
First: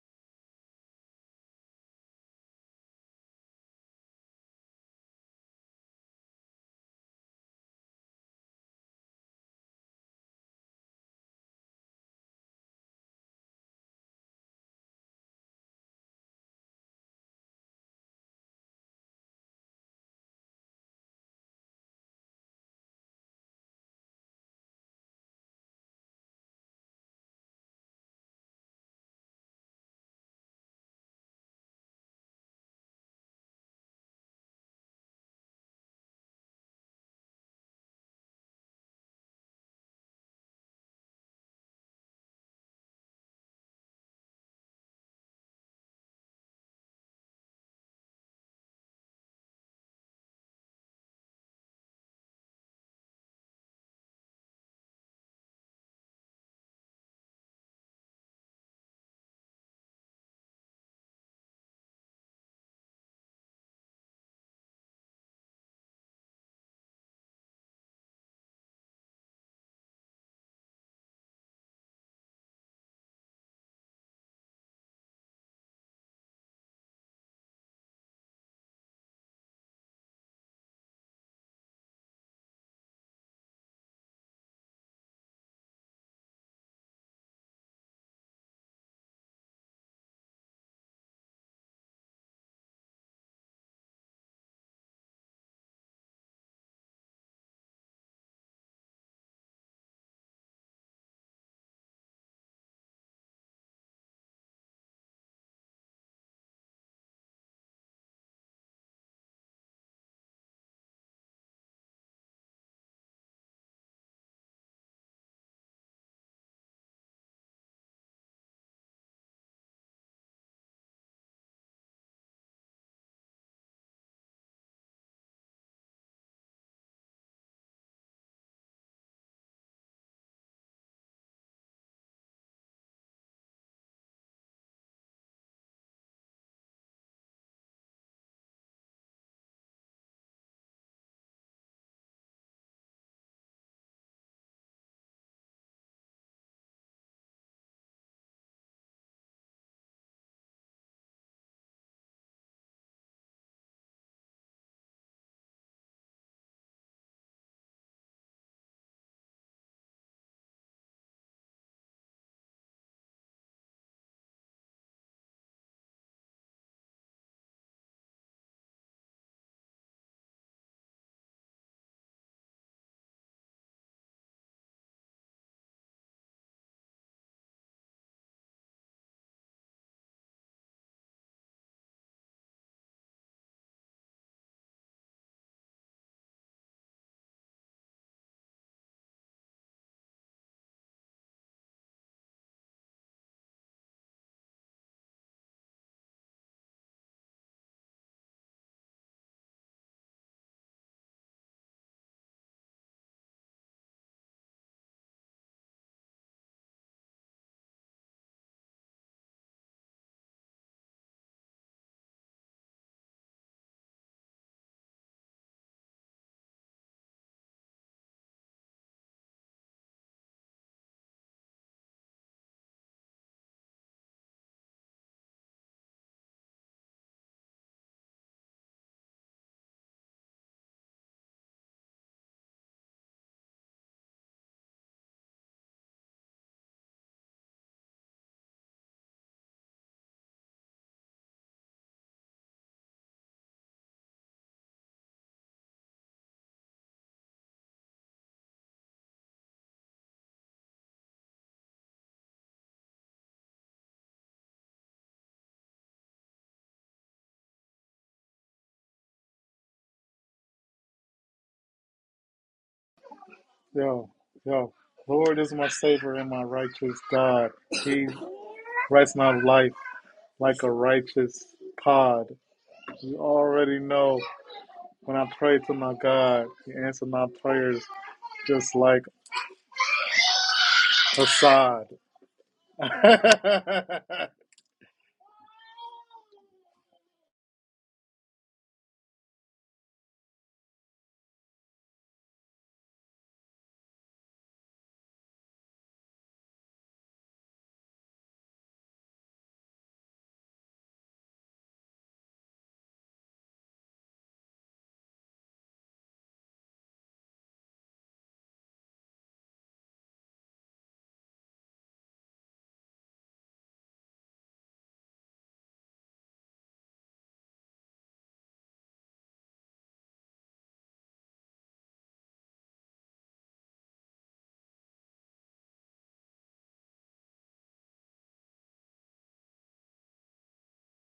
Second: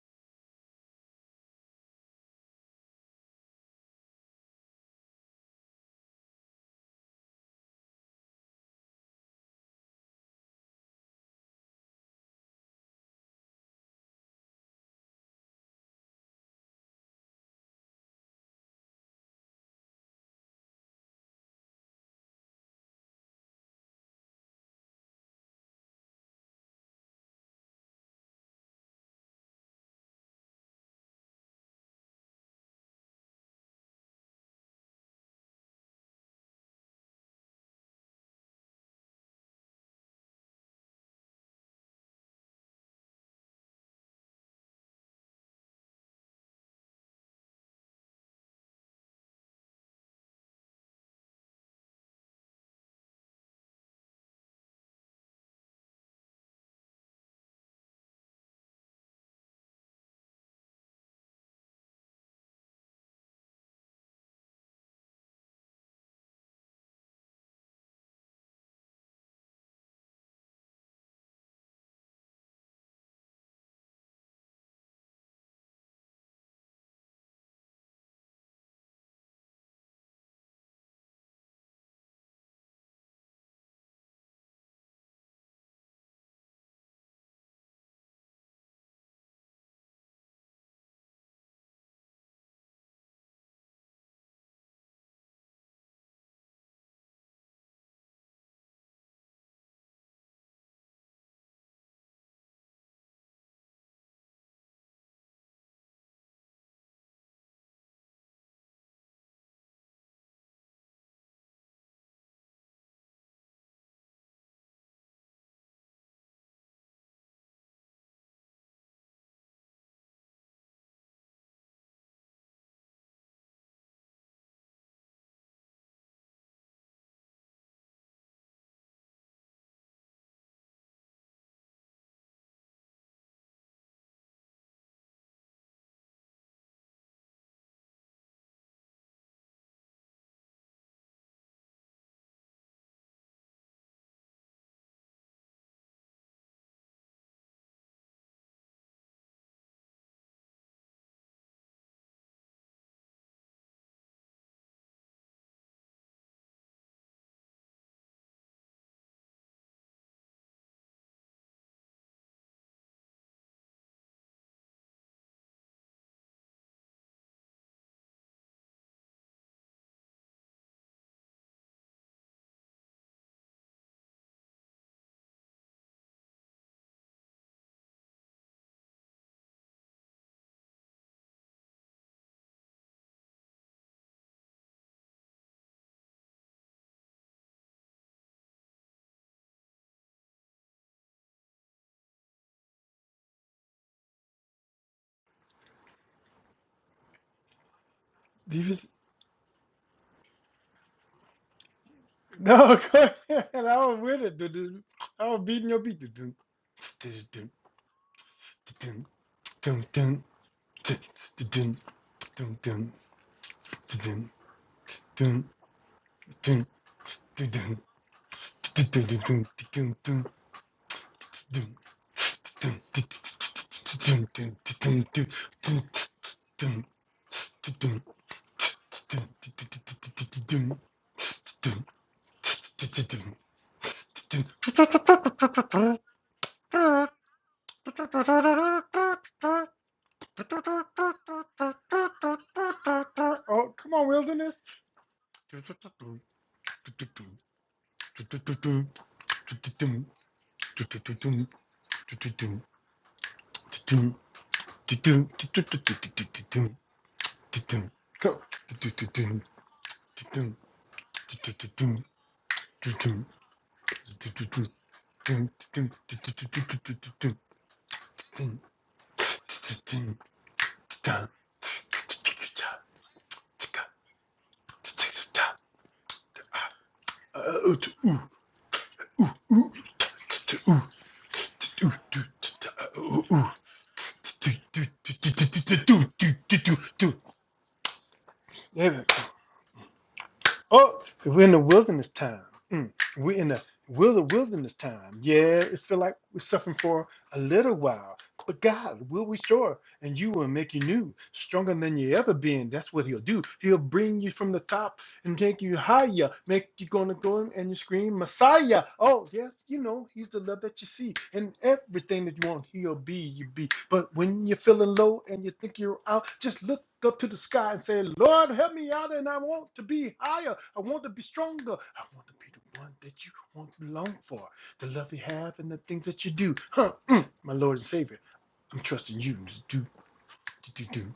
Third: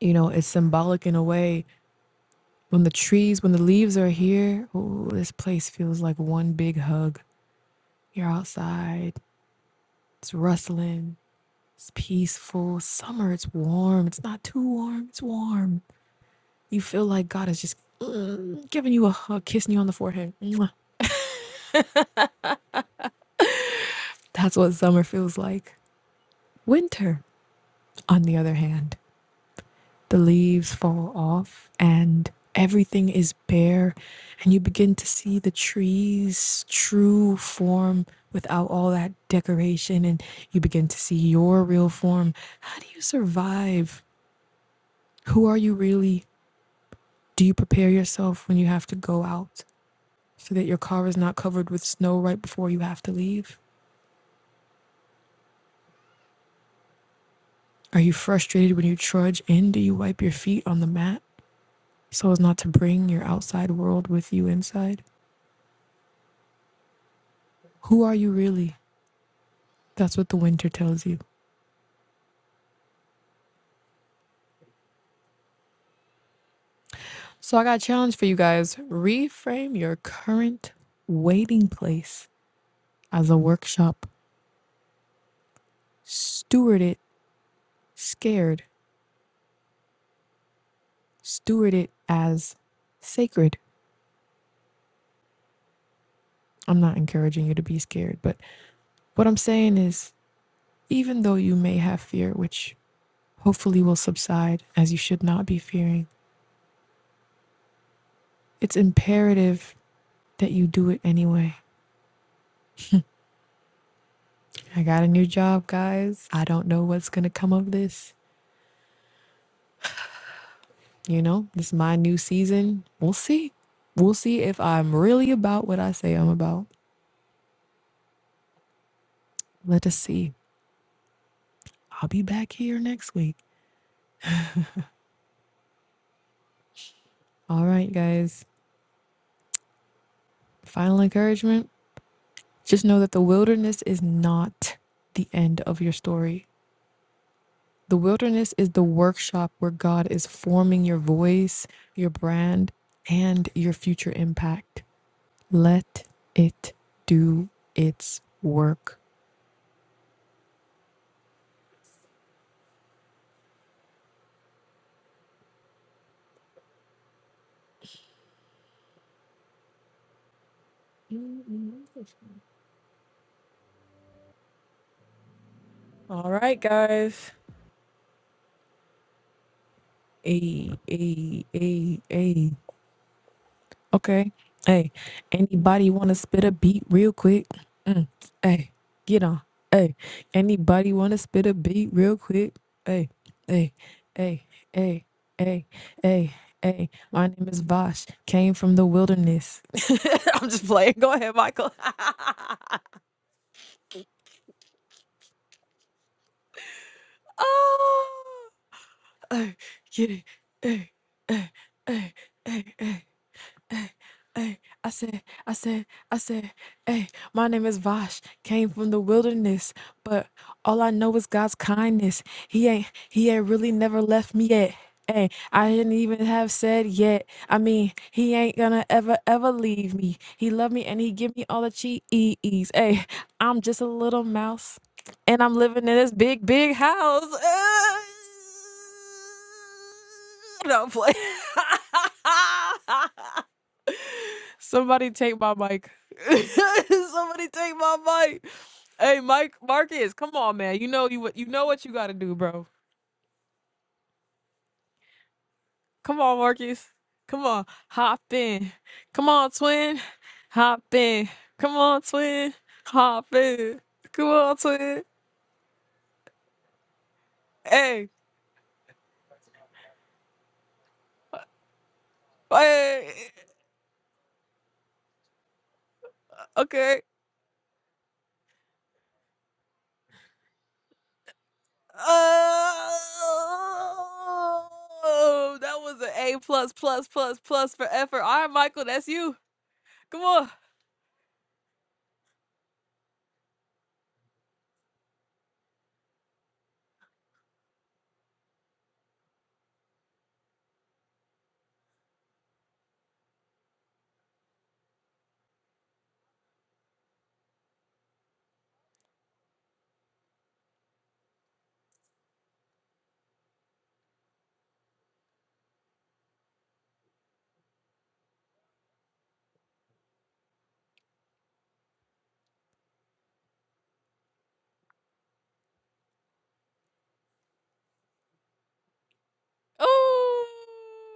Speaker 1: you know, it's symbolic in a way. When the trees, when the leaves are here, ooh, this place feels like one big hug. You're outside, it's rustling, it's peaceful. Summer, it's warm. It's not too warm, it's warm. You feel like God is just mm, giving you a hug, kissing you on the forehead. Mwah. That's what summer feels like. Winter, on the other hand. the leaves fall off and everything is bare and you begin to see the trees true form without all that decoration and you begin to see your real form how do you survive who are you really do you prepare yourself when you have to go out so that your car is not covered with snow right before you have to leave are you frustrated when you trudge in do you wipe your feet on the mat so as not to bring your outside world with you inside who are you really That's what the winter tells you. So I got a challenge for you guys. Reframe your current waiting place as a workshop. Steward it scared. Steward it as sacred. I'm not encouraging you to be scared, but what I'm saying is even though you may have fear, which hopefully will subside as you should not be fearing, it's imperative that you do it anyway. I got a new job, guys. I don't know what's going to come of this. You know, this is my new season. We'll see. We'll see if I'm really about what I say I'm about. Let us see. I'll be back here next week. All right, guys. Final encouragement just know that the wilderness is not the end of your story. The wilderness is the workshop where God is forming your voice, your brand, and your future impact. Let it do its work. All right, guys. Hey, hey, hey, hey. Okay. Hey, anybody want to spit a beat real quick? Mm. Hey, get on. Hey, anybody want to spit a beat real quick? Hey, hey, hey, hey, hey, hey, hey. My name is Vosh. Came from
Speaker 2: DV
Speaker 1: the wilderness. I'm just playing. Go ahead, Michael.
Speaker 2: No, go ahead. I was with it. doo-doo. I was beating your beat. doo-doo. Doo-doo,
Speaker 1: oh,
Speaker 2: doo-doo,
Speaker 1: hey,
Speaker 2: doo-doo,
Speaker 1: get it. Hey, hey,
Speaker 2: doo-doo,
Speaker 1: hey, hey, hey, hey. hey. Hey, I said, I said, I said, hey, my name is Vosh, came from the wilderness, but all I know is God's kindness. He ain't, he ain't really never left me
Speaker 2: doo-doo, doo-doo,
Speaker 1: yet. Hey, I
Speaker 2: doo-doo,
Speaker 1: didn't even have
Speaker 2: doo-doo,
Speaker 1: said yet. I mean,
Speaker 2: doo-doo.
Speaker 1: he ain't gonna ever, ever leave me. He love me and he give me all the cheese. Hey, I'm just a little mouse and I'm living in this big, big house. Don't play.
Speaker 2: Oh, come on, wilderness.
Speaker 1: Somebody take my mic. Somebody take my mic. Hey, Mike Marcus, come on, man. You know you what- you know what you gotta do, bro. Come on, Marcus. Come on, hop
Speaker 2: Go.
Speaker 1: in. Come on, twin. Hop in. Come on, twin. Hop in.
Speaker 3: yo,
Speaker 1: Come on,
Speaker 3: yo.
Speaker 1: twin.
Speaker 3: Lord is my savior and my righteous God.
Speaker 1: Hey,
Speaker 3: He
Speaker 2: Yeah.
Speaker 3: writes my life. like a righteous pod.
Speaker 1: hey.
Speaker 3: You already know when I pray to my God, He
Speaker 1: Okay.
Speaker 3: answers my prayers just like Assad. I
Speaker 1: Oh, that was an A plus plus plus plus for effort. All right, Michael, that's you. Come on.
Speaker 2: Oh, we're in the wilderness time. Mm. We're in the wilder wilderness time. Yeah, it feel like we're suffering for a little while. But God will restore, and you will make you new, stronger than you ever been. That's what He'll do. He'll bring you from the top and take you higher. Make you gonna go in and you scream Messiah. Oh yes, you know he's the love that you see, and everything that you want, he'll be you be. But when you're feeling low and you think you're out, just look up to the sky and say, Lord, help me out, and I want to be higher. I want to be stronger. I want to be the one that you want to long for, the love you have, and the things that you do. Huh? mm, my Lord and Savior, I'm trusting you to do,
Speaker 1: Oh,
Speaker 2: to do, do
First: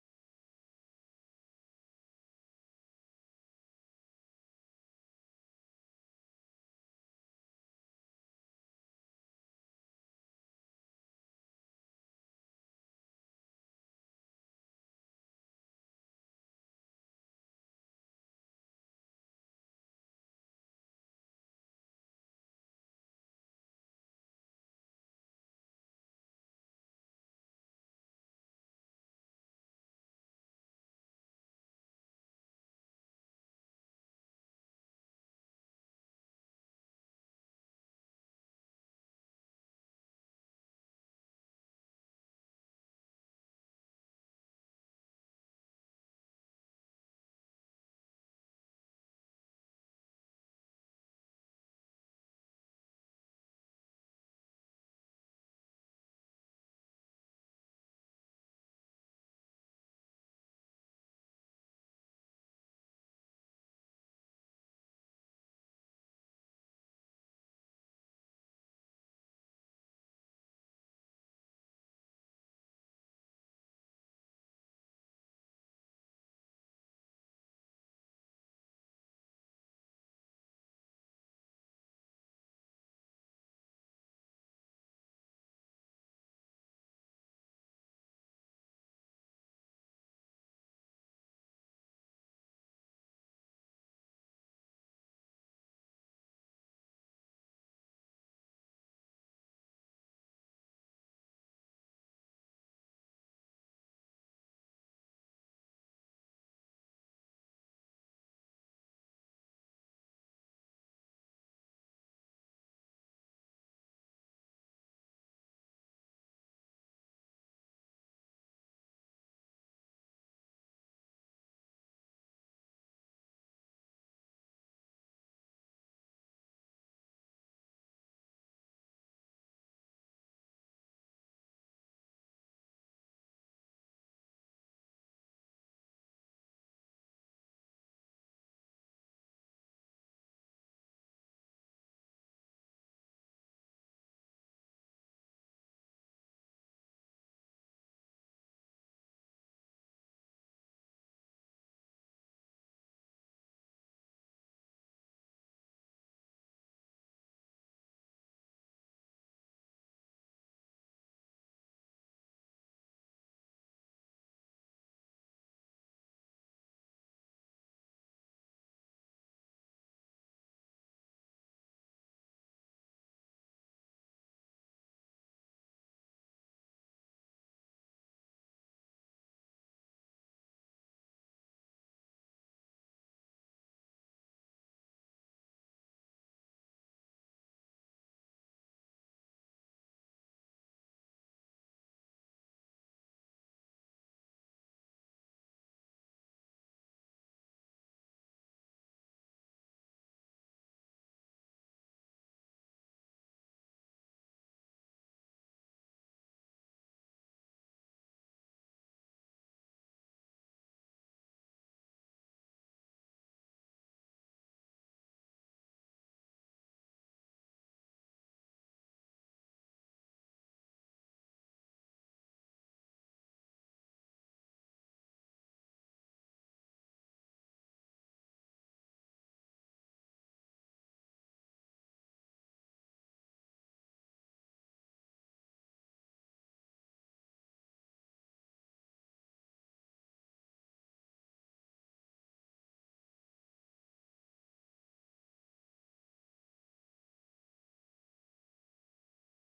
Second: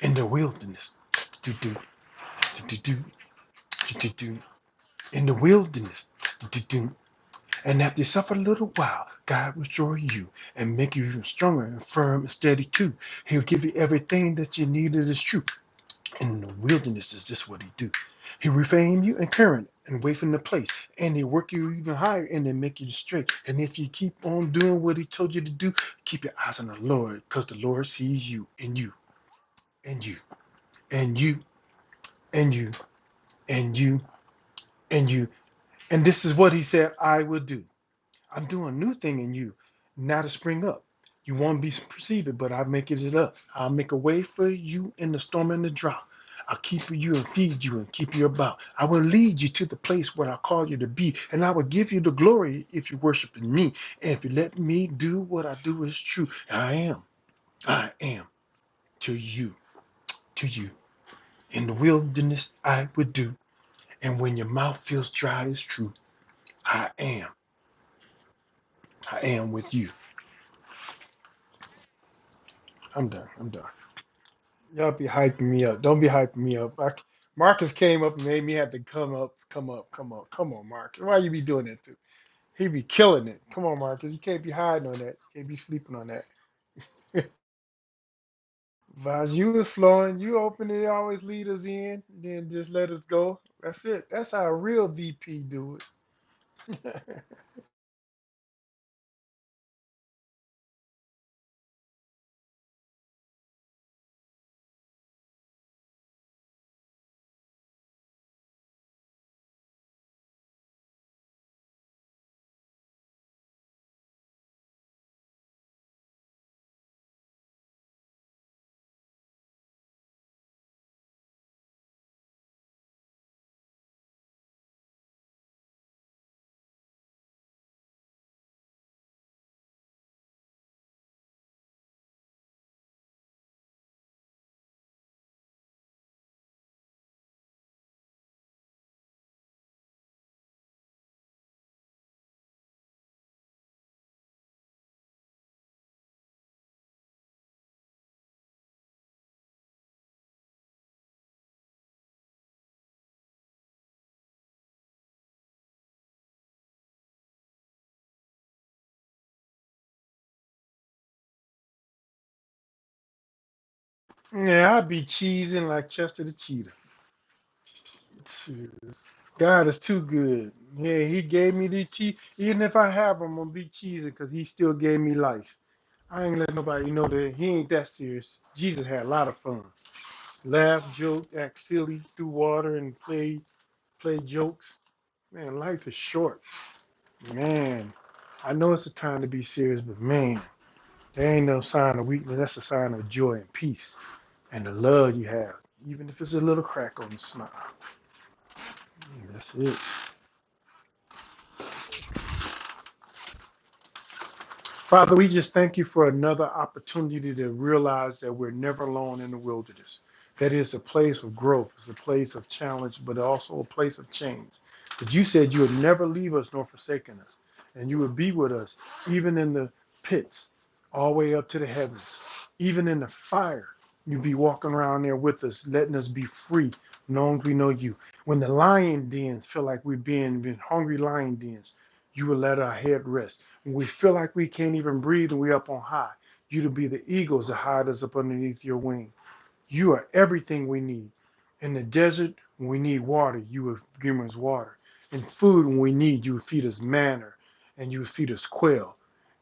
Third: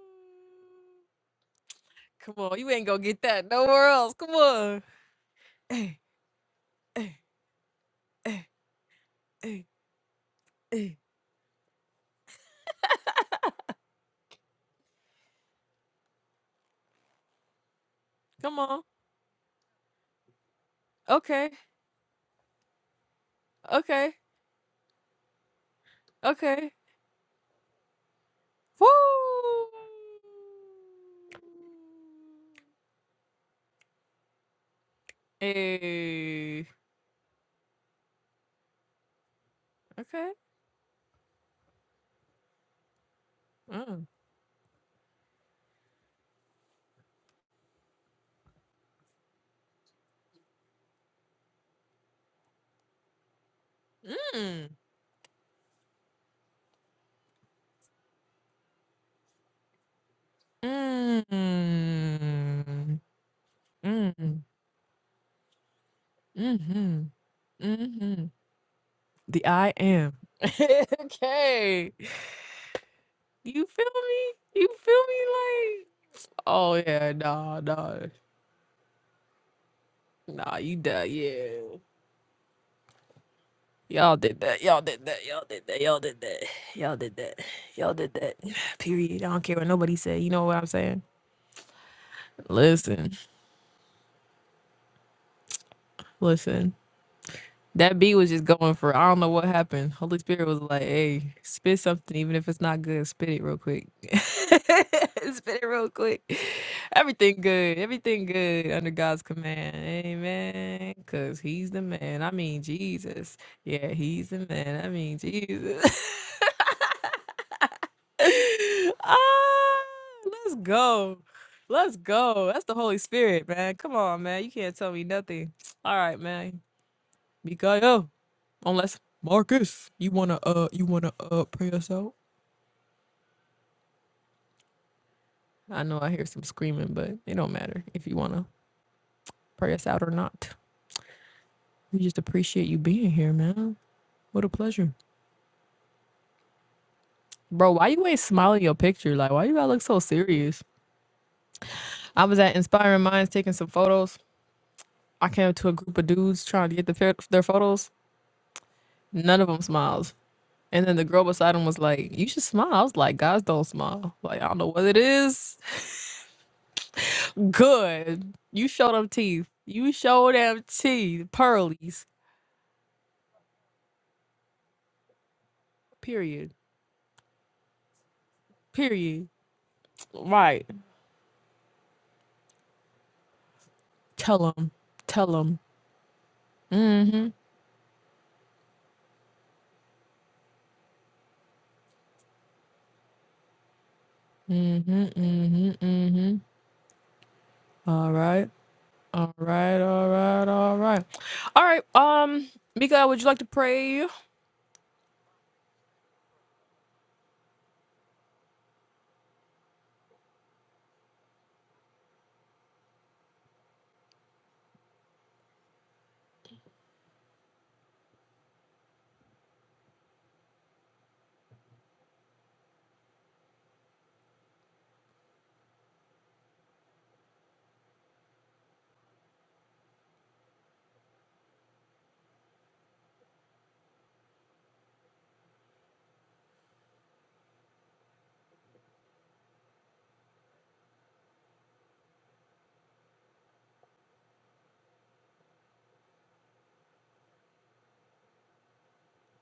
Speaker 2: in the wilderness. To do,
Speaker 1: Come on,
Speaker 2: to
Speaker 1: you ain't
Speaker 2: do,
Speaker 1: gonna get that nowhere
Speaker 2: to do, to
Speaker 1: else. Come
Speaker 2: do
Speaker 1: on.
Speaker 2: in the
Speaker 1: hey,
Speaker 2: wilderness.
Speaker 1: hey,
Speaker 2: And after you suffer a
Speaker 1: hey,
Speaker 2: little while, God will
Speaker 1: hey,
Speaker 2: destroy you and make
Speaker 1: hey!
Speaker 2: you even stronger and firm and steady too. He'll give you everything that you need that is true. In the wilderness is just what he do. He
Speaker 1: Come on.
Speaker 2: reframe you and current and wait from the place. And he
Speaker 1: Okay.
Speaker 2: work you even higher and then make you straight. And if you keep
Speaker 1: Okay.
Speaker 2: on doing what he told you to do, keep your eyes on
Speaker 1: Okay.
Speaker 2: the Lord, because the Lord sees you and
Speaker 1: Woo.
Speaker 2: you and you and you and you and you and you. And this is what he
Speaker 1: Hey.
Speaker 2: said I will do. I'm doing a new thing in you, now to
Speaker 1: Okay.
Speaker 2: spring up. You won't be perceived, but I make it up. I'll make a
Speaker 1: Mm.
Speaker 2: way for you in the storm and the drought. I'll keep you and feed you and keep you about. I will lead you to the place where I call you to be, and I will give you the glory if you worship in me. And if you let
Speaker 1: Mm.
Speaker 2: me do what I do is true, I am, I am to you, to you. In the wilderness I
Speaker 1: Mm.
Speaker 2: would do, and when
Speaker 1: Mm.
Speaker 2: your mouth feels dry, it's true. I
Speaker 1: Mm-hmm.
Speaker 2: am,
Speaker 1: Mm-hmm.
Speaker 2: I
Speaker 1: The
Speaker 2: am
Speaker 1: I
Speaker 2: with you.
Speaker 1: am. okay.
Speaker 2: I'm done. I'm done.
Speaker 1: You feel me? You
Speaker 2: Y'all
Speaker 1: feel
Speaker 2: be
Speaker 1: me?
Speaker 2: hyping me up.
Speaker 1: Like,
Speaker 2: Don't be hyping me
Speaker 1: oh
Speaker 2: up. I c
Speaker 1: yeah, nah,
Speaker 2: Marcus
Speaker 1: nah,
Speaker 2: came up and made me have to come up, come up, come up. Come
Speaker 1: nah.
Speaker 2: on,
Speaker 1: You
Speaker 2: Marcus.
Speaker 1: did,
Speaker 2: Why you be doing
Speaker 1: yeah.
Speaker 2: that to? He be killing it. Come on, Marcus.
Speaker 1: Y'all
Speaker 2: You
Speaker 1: did
Speaker 2: can't be
Speaker 1: that. Y'all
Speaker 2: hiding on
Speaker 1: did
Speaker 2: that.
Speaker 1: that.
Speaker 2: You
Speaker 1: Y'all
Speaker 2: can't be
Speaker 1: did that.
Speaker 2: sleeping
Speaker 1: Y'all
Speaker 2: on
Speaker 1: did
Speaker 2: that.
Speaker 1: that. Y'all did that. Y'all did that. Period. I
Speaker 2: Vaz,
Speaker 1: don't
Speaker 2: you
Speaker 1: care what
Speaker 2: was
Speaker 1: nobody
Speaker 2: flowing.
Speaker 1: said. You
Speaker 2: You
Speaker 1: know what I'm
Speaker 2: open it,
Speaker 1: saying?
Speaker 2: always lead us in, then just let us
Speaker 1: Listen,
Speaker 2: go. That's it. That's how a real VP do
Speaker 1: listen.
Speaker 2: it.
Speaker 1: That beat was just going for I don't know what happened. Holy Spirit was like, "Hey, spit something, even if it's not good. Spit it real quick. spit it real quick. Everything good. Everything good under God's command. Amen. Cause He's the man. I mean Jesus. Yeah, He's the man. I mean Jesus. ah, let's go. Let's go. That's the Holy Spirit, man. Come on, man. You can't tell me nothing. All right, man. Mikael, unless Marcus, you wanna uh you wanna uh pray us out? I know I hear some screaming, but it don't matter if you wanna pray us out or not. We just appreciate you being here, man. What a pleasure. Bro, why you ain't smiling your picture? Like why you gotta look so serious? I was at Inspiring Minds taking some photos. I came to a group of dudes trying to get the, fair- their photos. None of them smiles. And then the girl beside him was like, "You should smile." I was like, "Guys don't smile. Like I don't know
Speaker 2: yeah, I
Speaker 1: what it
Speaker 2: be
Speaker 1: is.
Speaker 2: cheesing like Chester the
Speaker 1: Good. You show
Speaker 2: Cheers.
Speaker 1: them teeth.
Speaker 2: God is
Speaker 1: You
Speaker 2: too
Speaker 1: show
Speaker 2: good.
Speaker 1: them
Speaker 2: Yeah, He
Speaker 1: teeth.
Speaker 2: gave me these
Speaker 1: Pearlies.
Speaker 2: cheese. Even if I have them, I'm gonna be cheesing because He still gave me life. I ain't
Speaker 1: Period.
Speaker 2: let nobody know that He ain't that serious. Jesus had a
Speaker 1: Period.
Speaker 2: lot of fun.
Speaker 1: Right.
Speaker 2: Laugh, joke, act silly, threw water, and play play
Speaker 1: Tell them.
Speaker 2: jokes.
Speaker 1: Tell
Speaker 2: Man,
Speaker 1: them.
Speaker 2: life is short.
Speaker 1: Mm-hmm.
Speaker 2: Man, I know it's a time to be serious, but man, there ain't no sign of weakness. That's a sign of joy and peace and the
Speaker 1: Mm-hmm.
Speaker 2: love you have,
Speaker 1: Mm-hmm.
Speaker 2: even if it's a
Speaker 1: Mm-hmm.
Speaker 2: little crack on the smile.
Speaker 1: All right. All
Speaker 2: That's it.
Speaker 1: right. All right. All right. All right. Um, Mika, would you like to pray?
Speaker 2: Father, we just thank you for another opportunity to realize that we're never alone in the wilderness. That is a place of growth, it's a place of challenge, but also a place of change. But you said you would never leave us nor forsaken us, and you would be with us even in the pits, all the way up to the heavens, even in the fire. You'd be walking around there with us, letting us be free, long as we know you. When the lion dens feel like we're being in hungry lion dens, you will let our head rest. When we feel like we can't even breathe and we're up on high, you to be the eagles that hide us up underneath your wing. You are everything we need. In the desert, when we need water, you would give us water. And food, when we need, you would feed us manna and you would feed us quail.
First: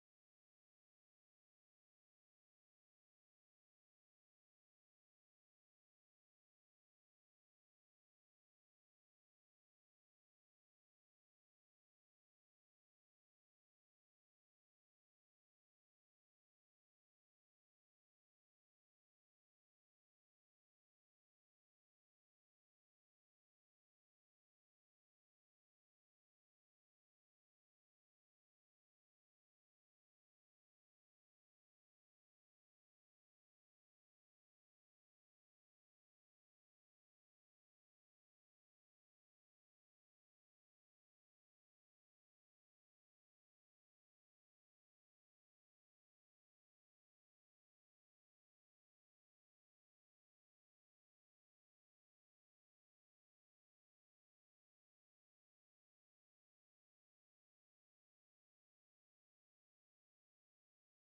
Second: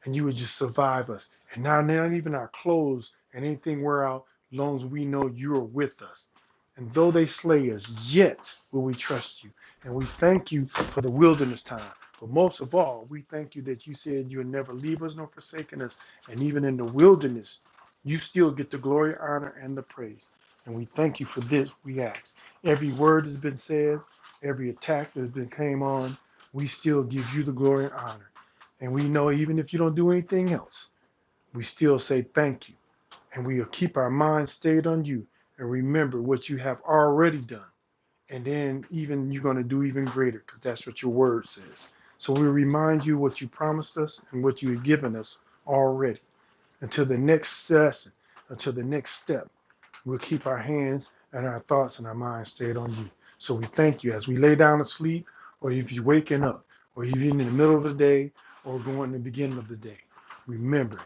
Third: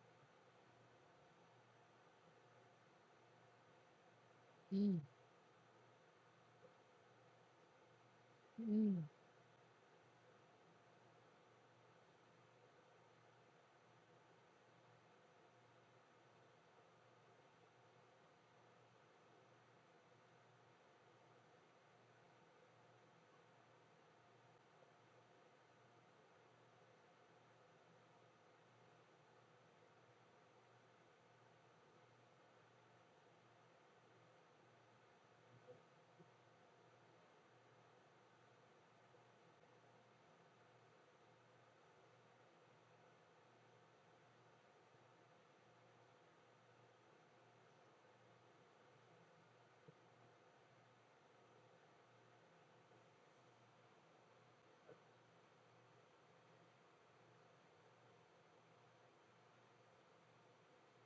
Speaker 2: And you would just survive us. And now, not even our clothes and anything wear out, as long as
Speaker 1: Mm,
Speaker 2: we know you are with us. And though they slay us, yet will we
Speaker 1: mm.
Speaker 2: trust you. And we thank you for the wilderness time. But most of all, we thank you that you said you would never leave us nor forsaken us. And even in the wilderness, you still get the glory, honor, and the praise. And we thank you for this, we ask. Every word that's been said, every attack that's been came on, we still give you the glory and honor. And we know even if you don't do anything else, we still say thank you. And we'll keep our minds stayed on you and remember what you have already done. And then even you're going to do even greater because that's what your word says. So we remind you what you promised us and what you have given us already until the next session, until the next step. We'll keep our hands and our thoughts and our minds stayed on you. So we thank you as we lay down to sleep, or if you're waking up, or even in the middle of the day, or going to the beginning of the day. Remember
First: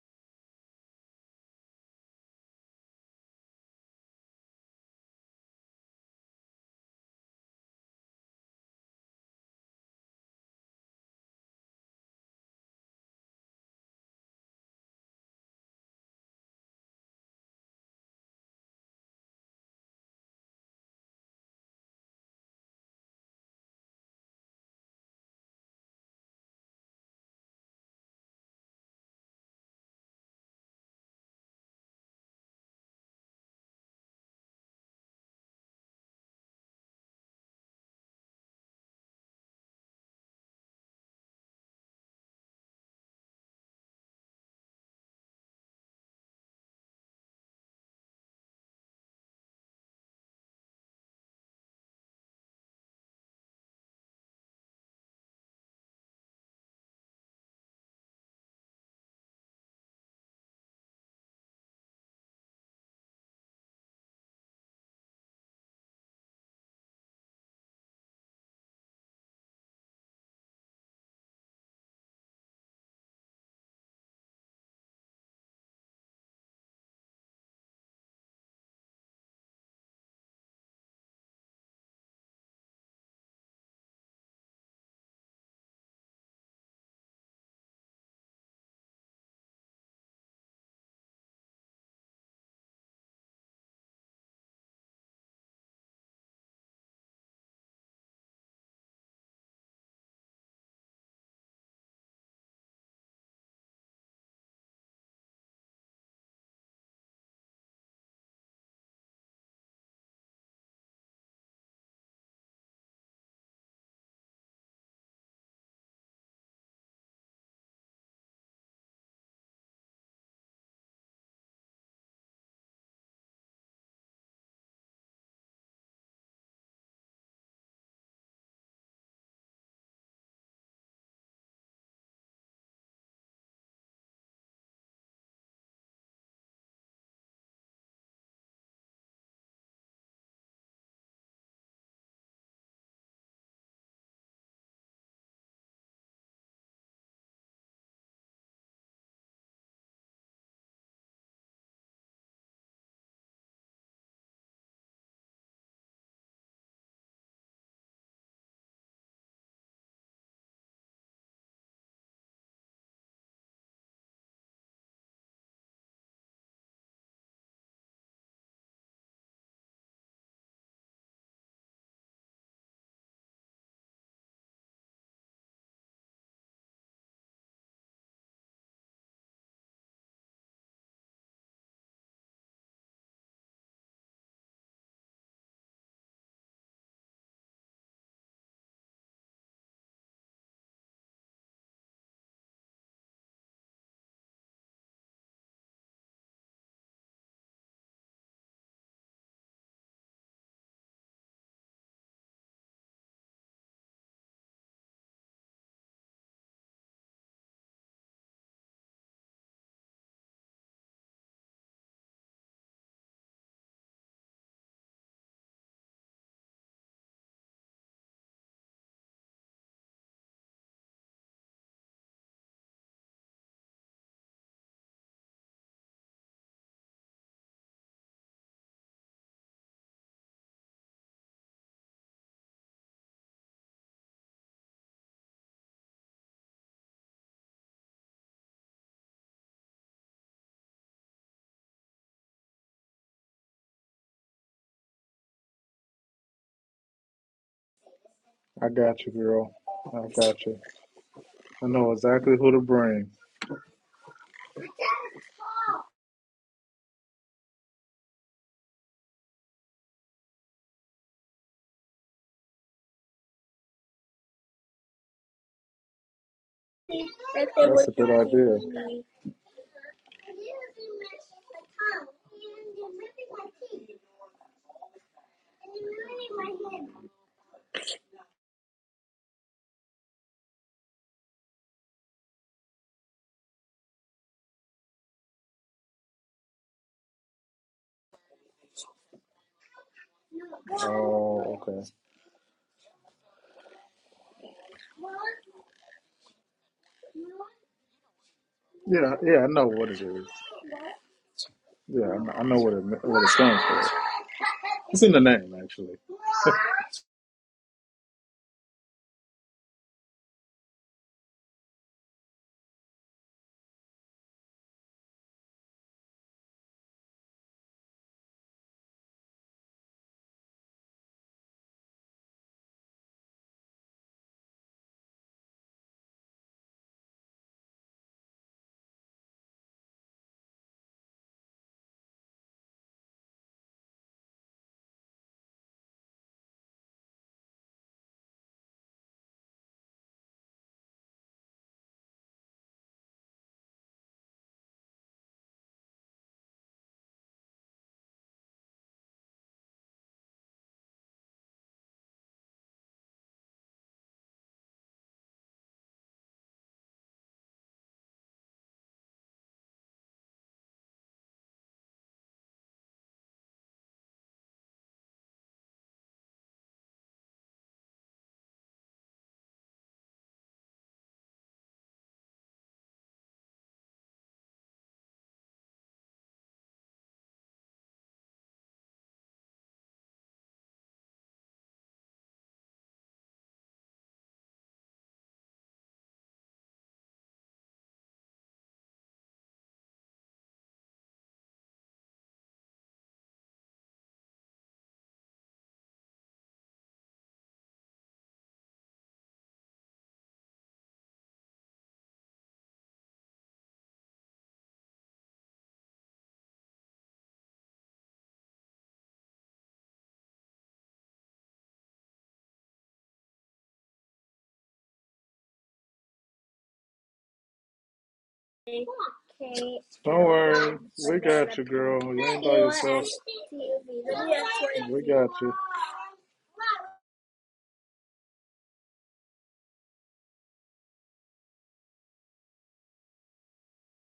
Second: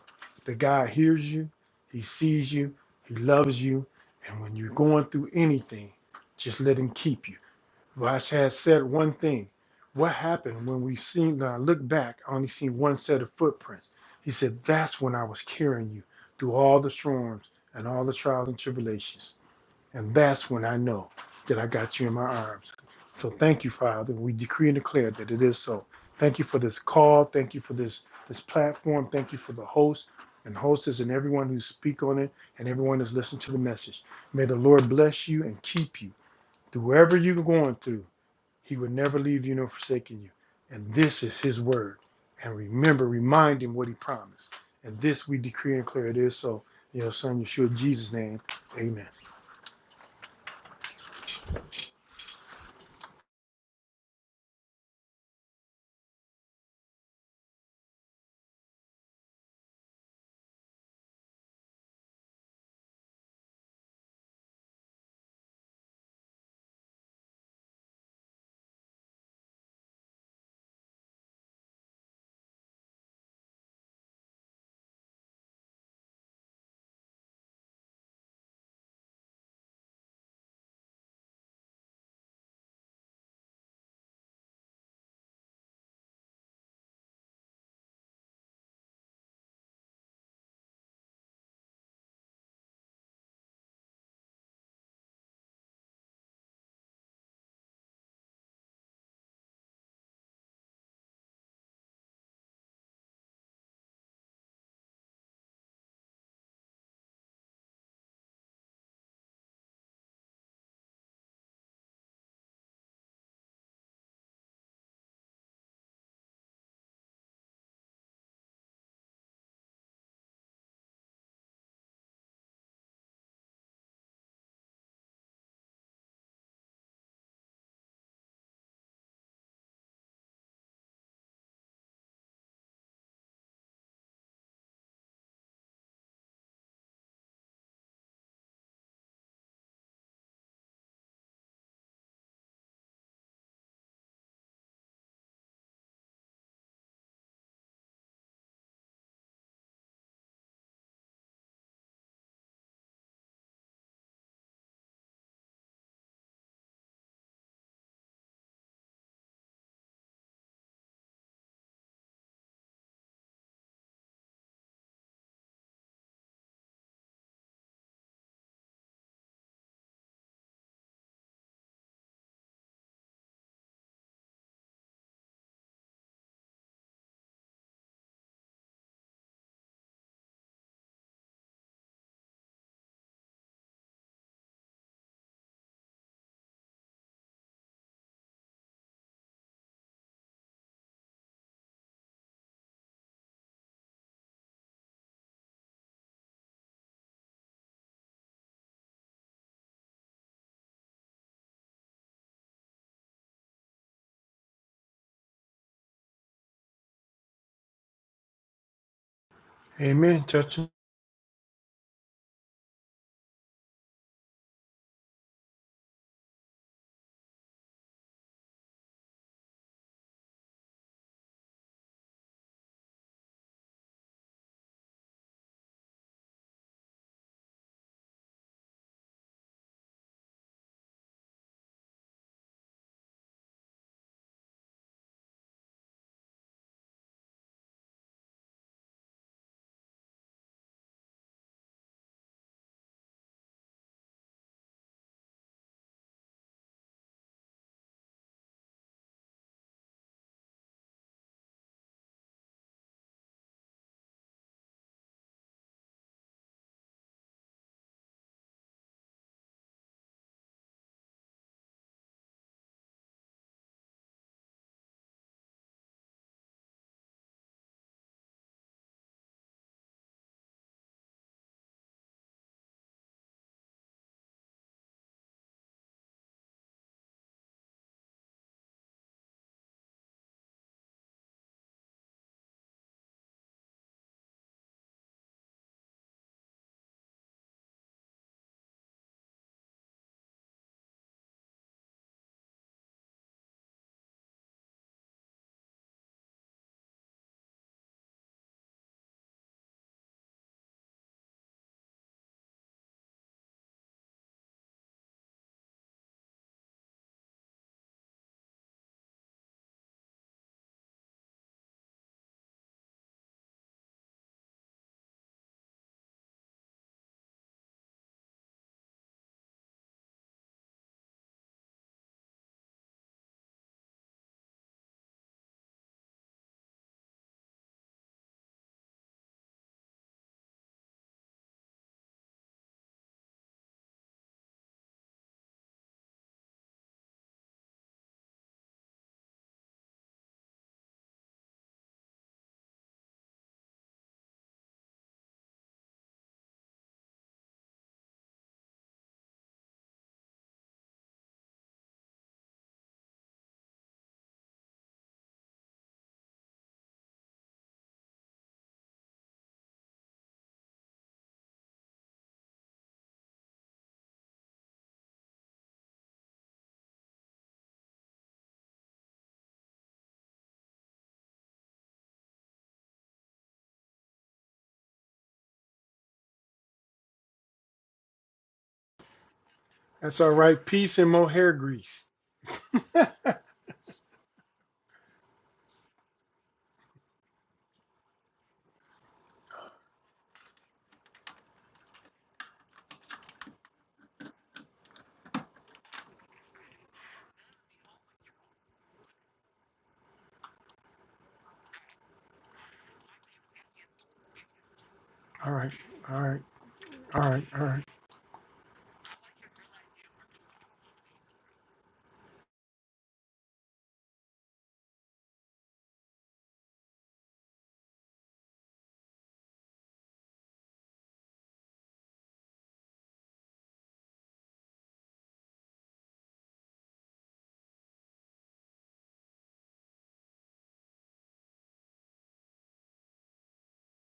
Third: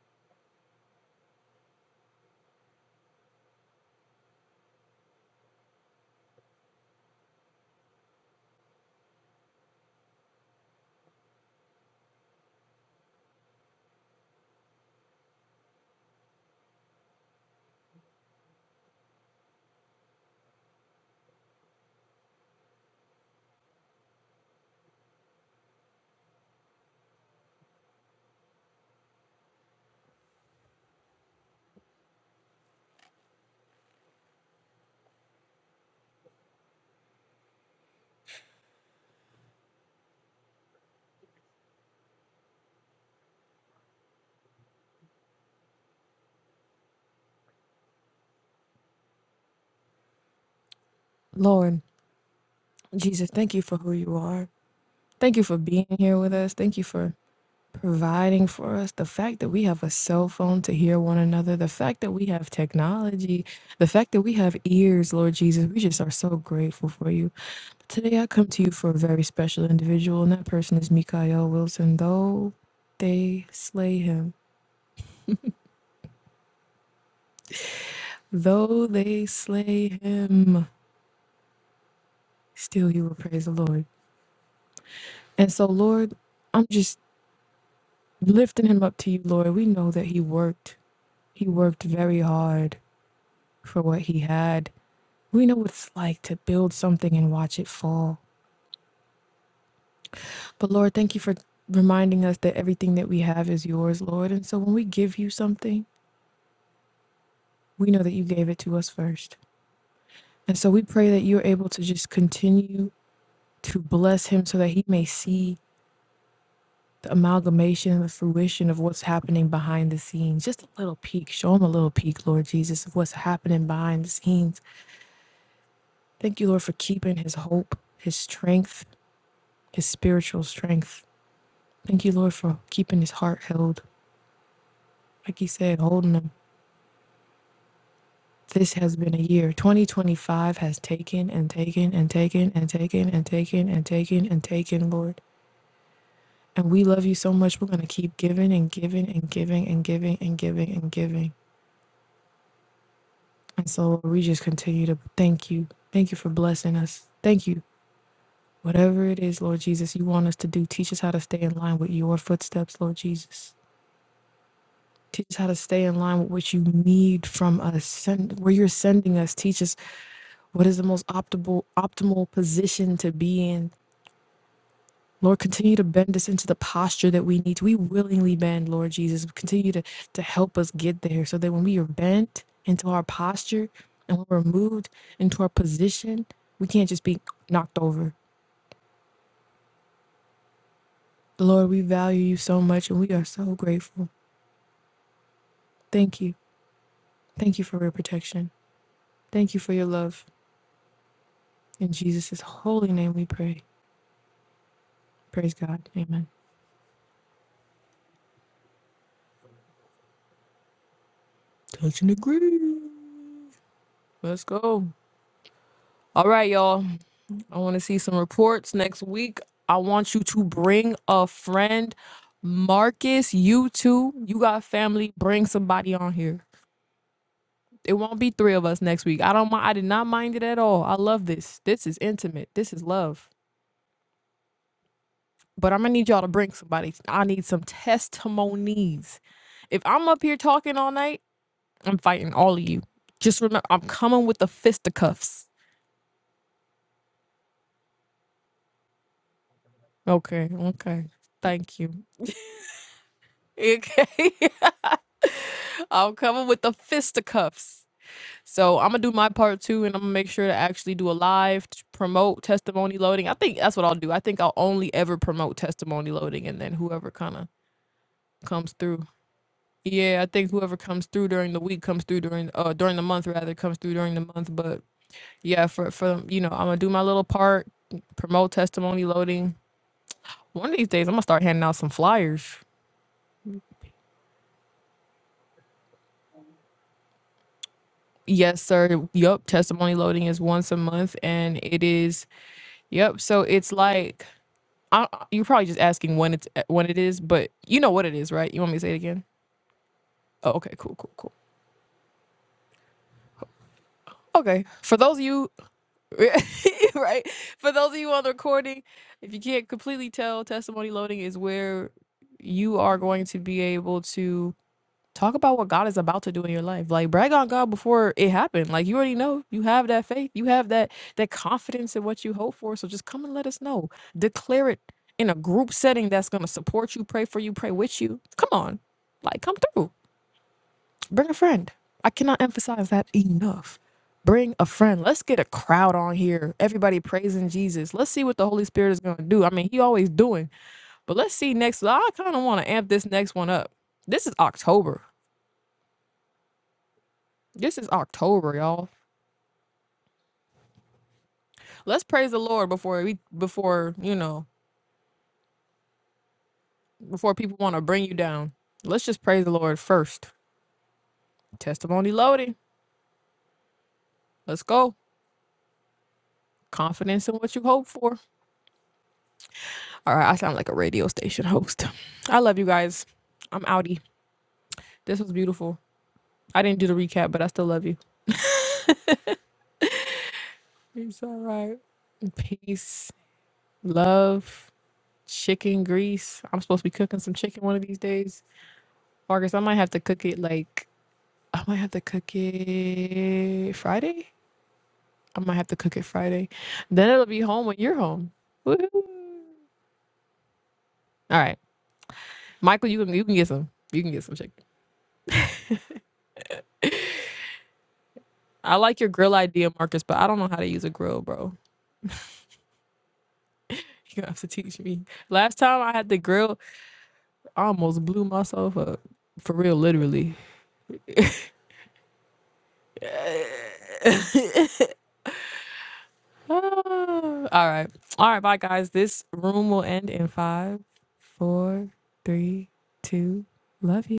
Speaker 2: the God hears you, He sees you, He loves you, and when you're going through anything, just let Him keep you. Rash has said one thing. What happened when we seen when I look back, I only seen one set of footprints. He said, That's when I was carrying you through all the storms and all the trials and tribulations. And that's when I know that I got you in my arms. So thank you, Father. We decree and declare that it is so. Thank you for this call. Thank you for this this platform. Thank you for the host and hostess and everyone who speak on it and everyone that's listening to the message. May the Lord bless you and keep you through whatever you're going through. He will never leave you nor forsake you. And this is his word. And remember, remind him what he promised. And this we decree and declare it is so. In your son Yeshua Jesus' name. Amen.
Speaker 1: Lord Jesus, thank you for who you are. Thank you for being here with us. Thank you for providing for us, the fact that we have a cell phone to hear one another, the fact that we have technology, the fact that we have ears, Lord Jesus, we just are so grateful for you. But Today I come to you for a very special individual, and that person is Mikael Wilson. Though they slay him, though they slay him, still you will praise the Lord. And so, Lord, I'm just lifting him up to you, Lord. We know that he worked, he worked very hard for what he had We know what it's like to build something and watch it fall. But Lord, thank you for reminding us that everything that we have is yours, Lord. And so when we give you something, we know that you gave it to us first. And so we pray that you're able to just continue to bless him so that he may see the amalgamation and the fruition of what's happening behind the scenes. Just a little peek. Show him a little peek, Lord Jesus, of what's happening behind the scenes. Thank you, Lord, for keeping his hope, his strength, his spiritual strength. Thank you, Lord, for keeping his heart held. Like he said, holding him. This has been a year. 2025 has taken and taken and taken and taken and taken and taken and taken, Lord. And we love you so much. We're going to keep giving and giving and giving and giving and giving and giving. And so we just continue to thank you. Thank you for blessing us. Thank you. Whatever it is, Lord Jesus, you want us to do, teach us how to stay in line with your footsteps, Lord Jesus. Teach us how to stay in line with what you need from us. Send where you're sending us. Teach us what is the most optimal optimal position to be in. Lord, continue to bend us into the posture that we need. We willingly bend, Lord Jesus. Continue to to help us get there, so that when we are bent into our posture and when we're moved into our position, we can't just be knocked over. Lord, we value you so much, and we are so grateful. Thank you. Thank you for your protection. Thank you for your love. In Jesus' holy name we pray. Praise God. Amen.
Speaker 2: Amen. Touch him.
Speaker 1: Touch and agree. Let's go. All right, y'all. I want to see some reports next week. I want you to bring a friend. Marcus, you too. You got family. Bring somebody on here. It won't be three of us next week. I don't mind. I did not mind it at all. I love this. This is intimate. This is love. But I'm gonna need y'all to bring somebody. I need some testimonies. If I'm up here talking all night, I'm fighting all of you. Just remember, I'm coming with the fisticuffs.
Speaker 3: got you, girl. I got
Speaker 1: Okay,
Speaker 3: you.
Speaker 1: okay.
Speaker 3: I
Speaker 1: Thank
Speaker 3: know
Speaker 1: you.
Speaker 3: exactly who to bring.
Speaker 1: Okay. I'm coming with the fisticuffs. So I'm gonna do my part too, and I'm gonna make sure to actually do a live to promote testimony loading. I think that's what I'll do. I think I'll only ever promote testimony loading, and then whoever kind of
Speaker 3: That's a good idea.
Speaker 1: comes through. Yeah, I think whoever comes through during the week comes through during uh during the month rather comes through during the month. But yeah, for for you know, I'm gonna do my little part, promote testimony loading. One of these days, I'm gonna start handing out some flyers. Yes, sir. Yup, testimony loading is once a month,
Speaker 3: Oh,
Speaker 1: and it
Speaker 3: okay.
Speaker 1: is. Yup. So it's like I, you're probably just asking when it's when it is, but you know what it is, right? You want me to say it
Speaker 3: Yeah,
Speaker 1: again?
Speaker 3: yeah, I know what it is.
Speaker 1: Oh, okay. Cool. Cool. Cool.
Speaker 3: Yeah, I know I know what it what it stands for.
Speaker 1: Okay. For
Speaker 3: It's in
Speaker 1: those
Speaker 3: the
Speaker 1: of you,
Speaker 3: name, actually.
Speaker 1: right? For those of you on the recording, if you can't completely tell, testimony loading is where you are going to be able to. Talk about what God is about to do in your life. Like brag on God before it happened. Like you already know. You have that faith. You have that that confidence in what you hope for. So just come and let us know. Declare it in a group setting that's going to support you, pray for you, pray with you. Come on. Like come through. Bring a friend. I cannot emphasize that enough. Bring a friend. Let's get a crowd on here. Everybody praising Jesus. Let's see what the Holy Spirit is going to do. I mean, he always doing. But let's see next. I kind of want to amp this next one up. This is October. This is October, y'all. Let's praise the Lord before we before, you know, before people want to bring you down. Let's just praise the Lord first. Testimony loading. Let's go. Confidence in what you hope for. All right, I sound like a radio station host. I love you guys. I'm outie. This was beautiful. I didn't do the recap, but I still love you.
Speaker 2: That's all right. Peace and
Speaker 1: It's all
Speaker 2: mohair
Speaker 1: right.
Speaker 2: grease.
Speaker 1: Peace, love, chicken grease. I'm supposed to be cooking some chicken one of these days. Marcus, I might have to cook it like I might have to cook it Friday. I might have to cook it Friday. Then it'll be home when you're home. Woohoo. All right. Michael, you can you can get some. You can get some chicken.
Speaker 2: All right. All right. All right. All right.
Speaker 1: I like your grill idea, Marcus, but I don't know how to use a grill, bro. You have to teach me. Last time I had the grill, I almost blew myself up. For real,
Speaker 3: Don't
Speaker 1: literally.
Speaker 3: worry. We got you, girl. You ain't by yourself. We got you.
Speaker 1: Ah, all right. All right, bye guys. This room will end in five, four, three, two. Love you.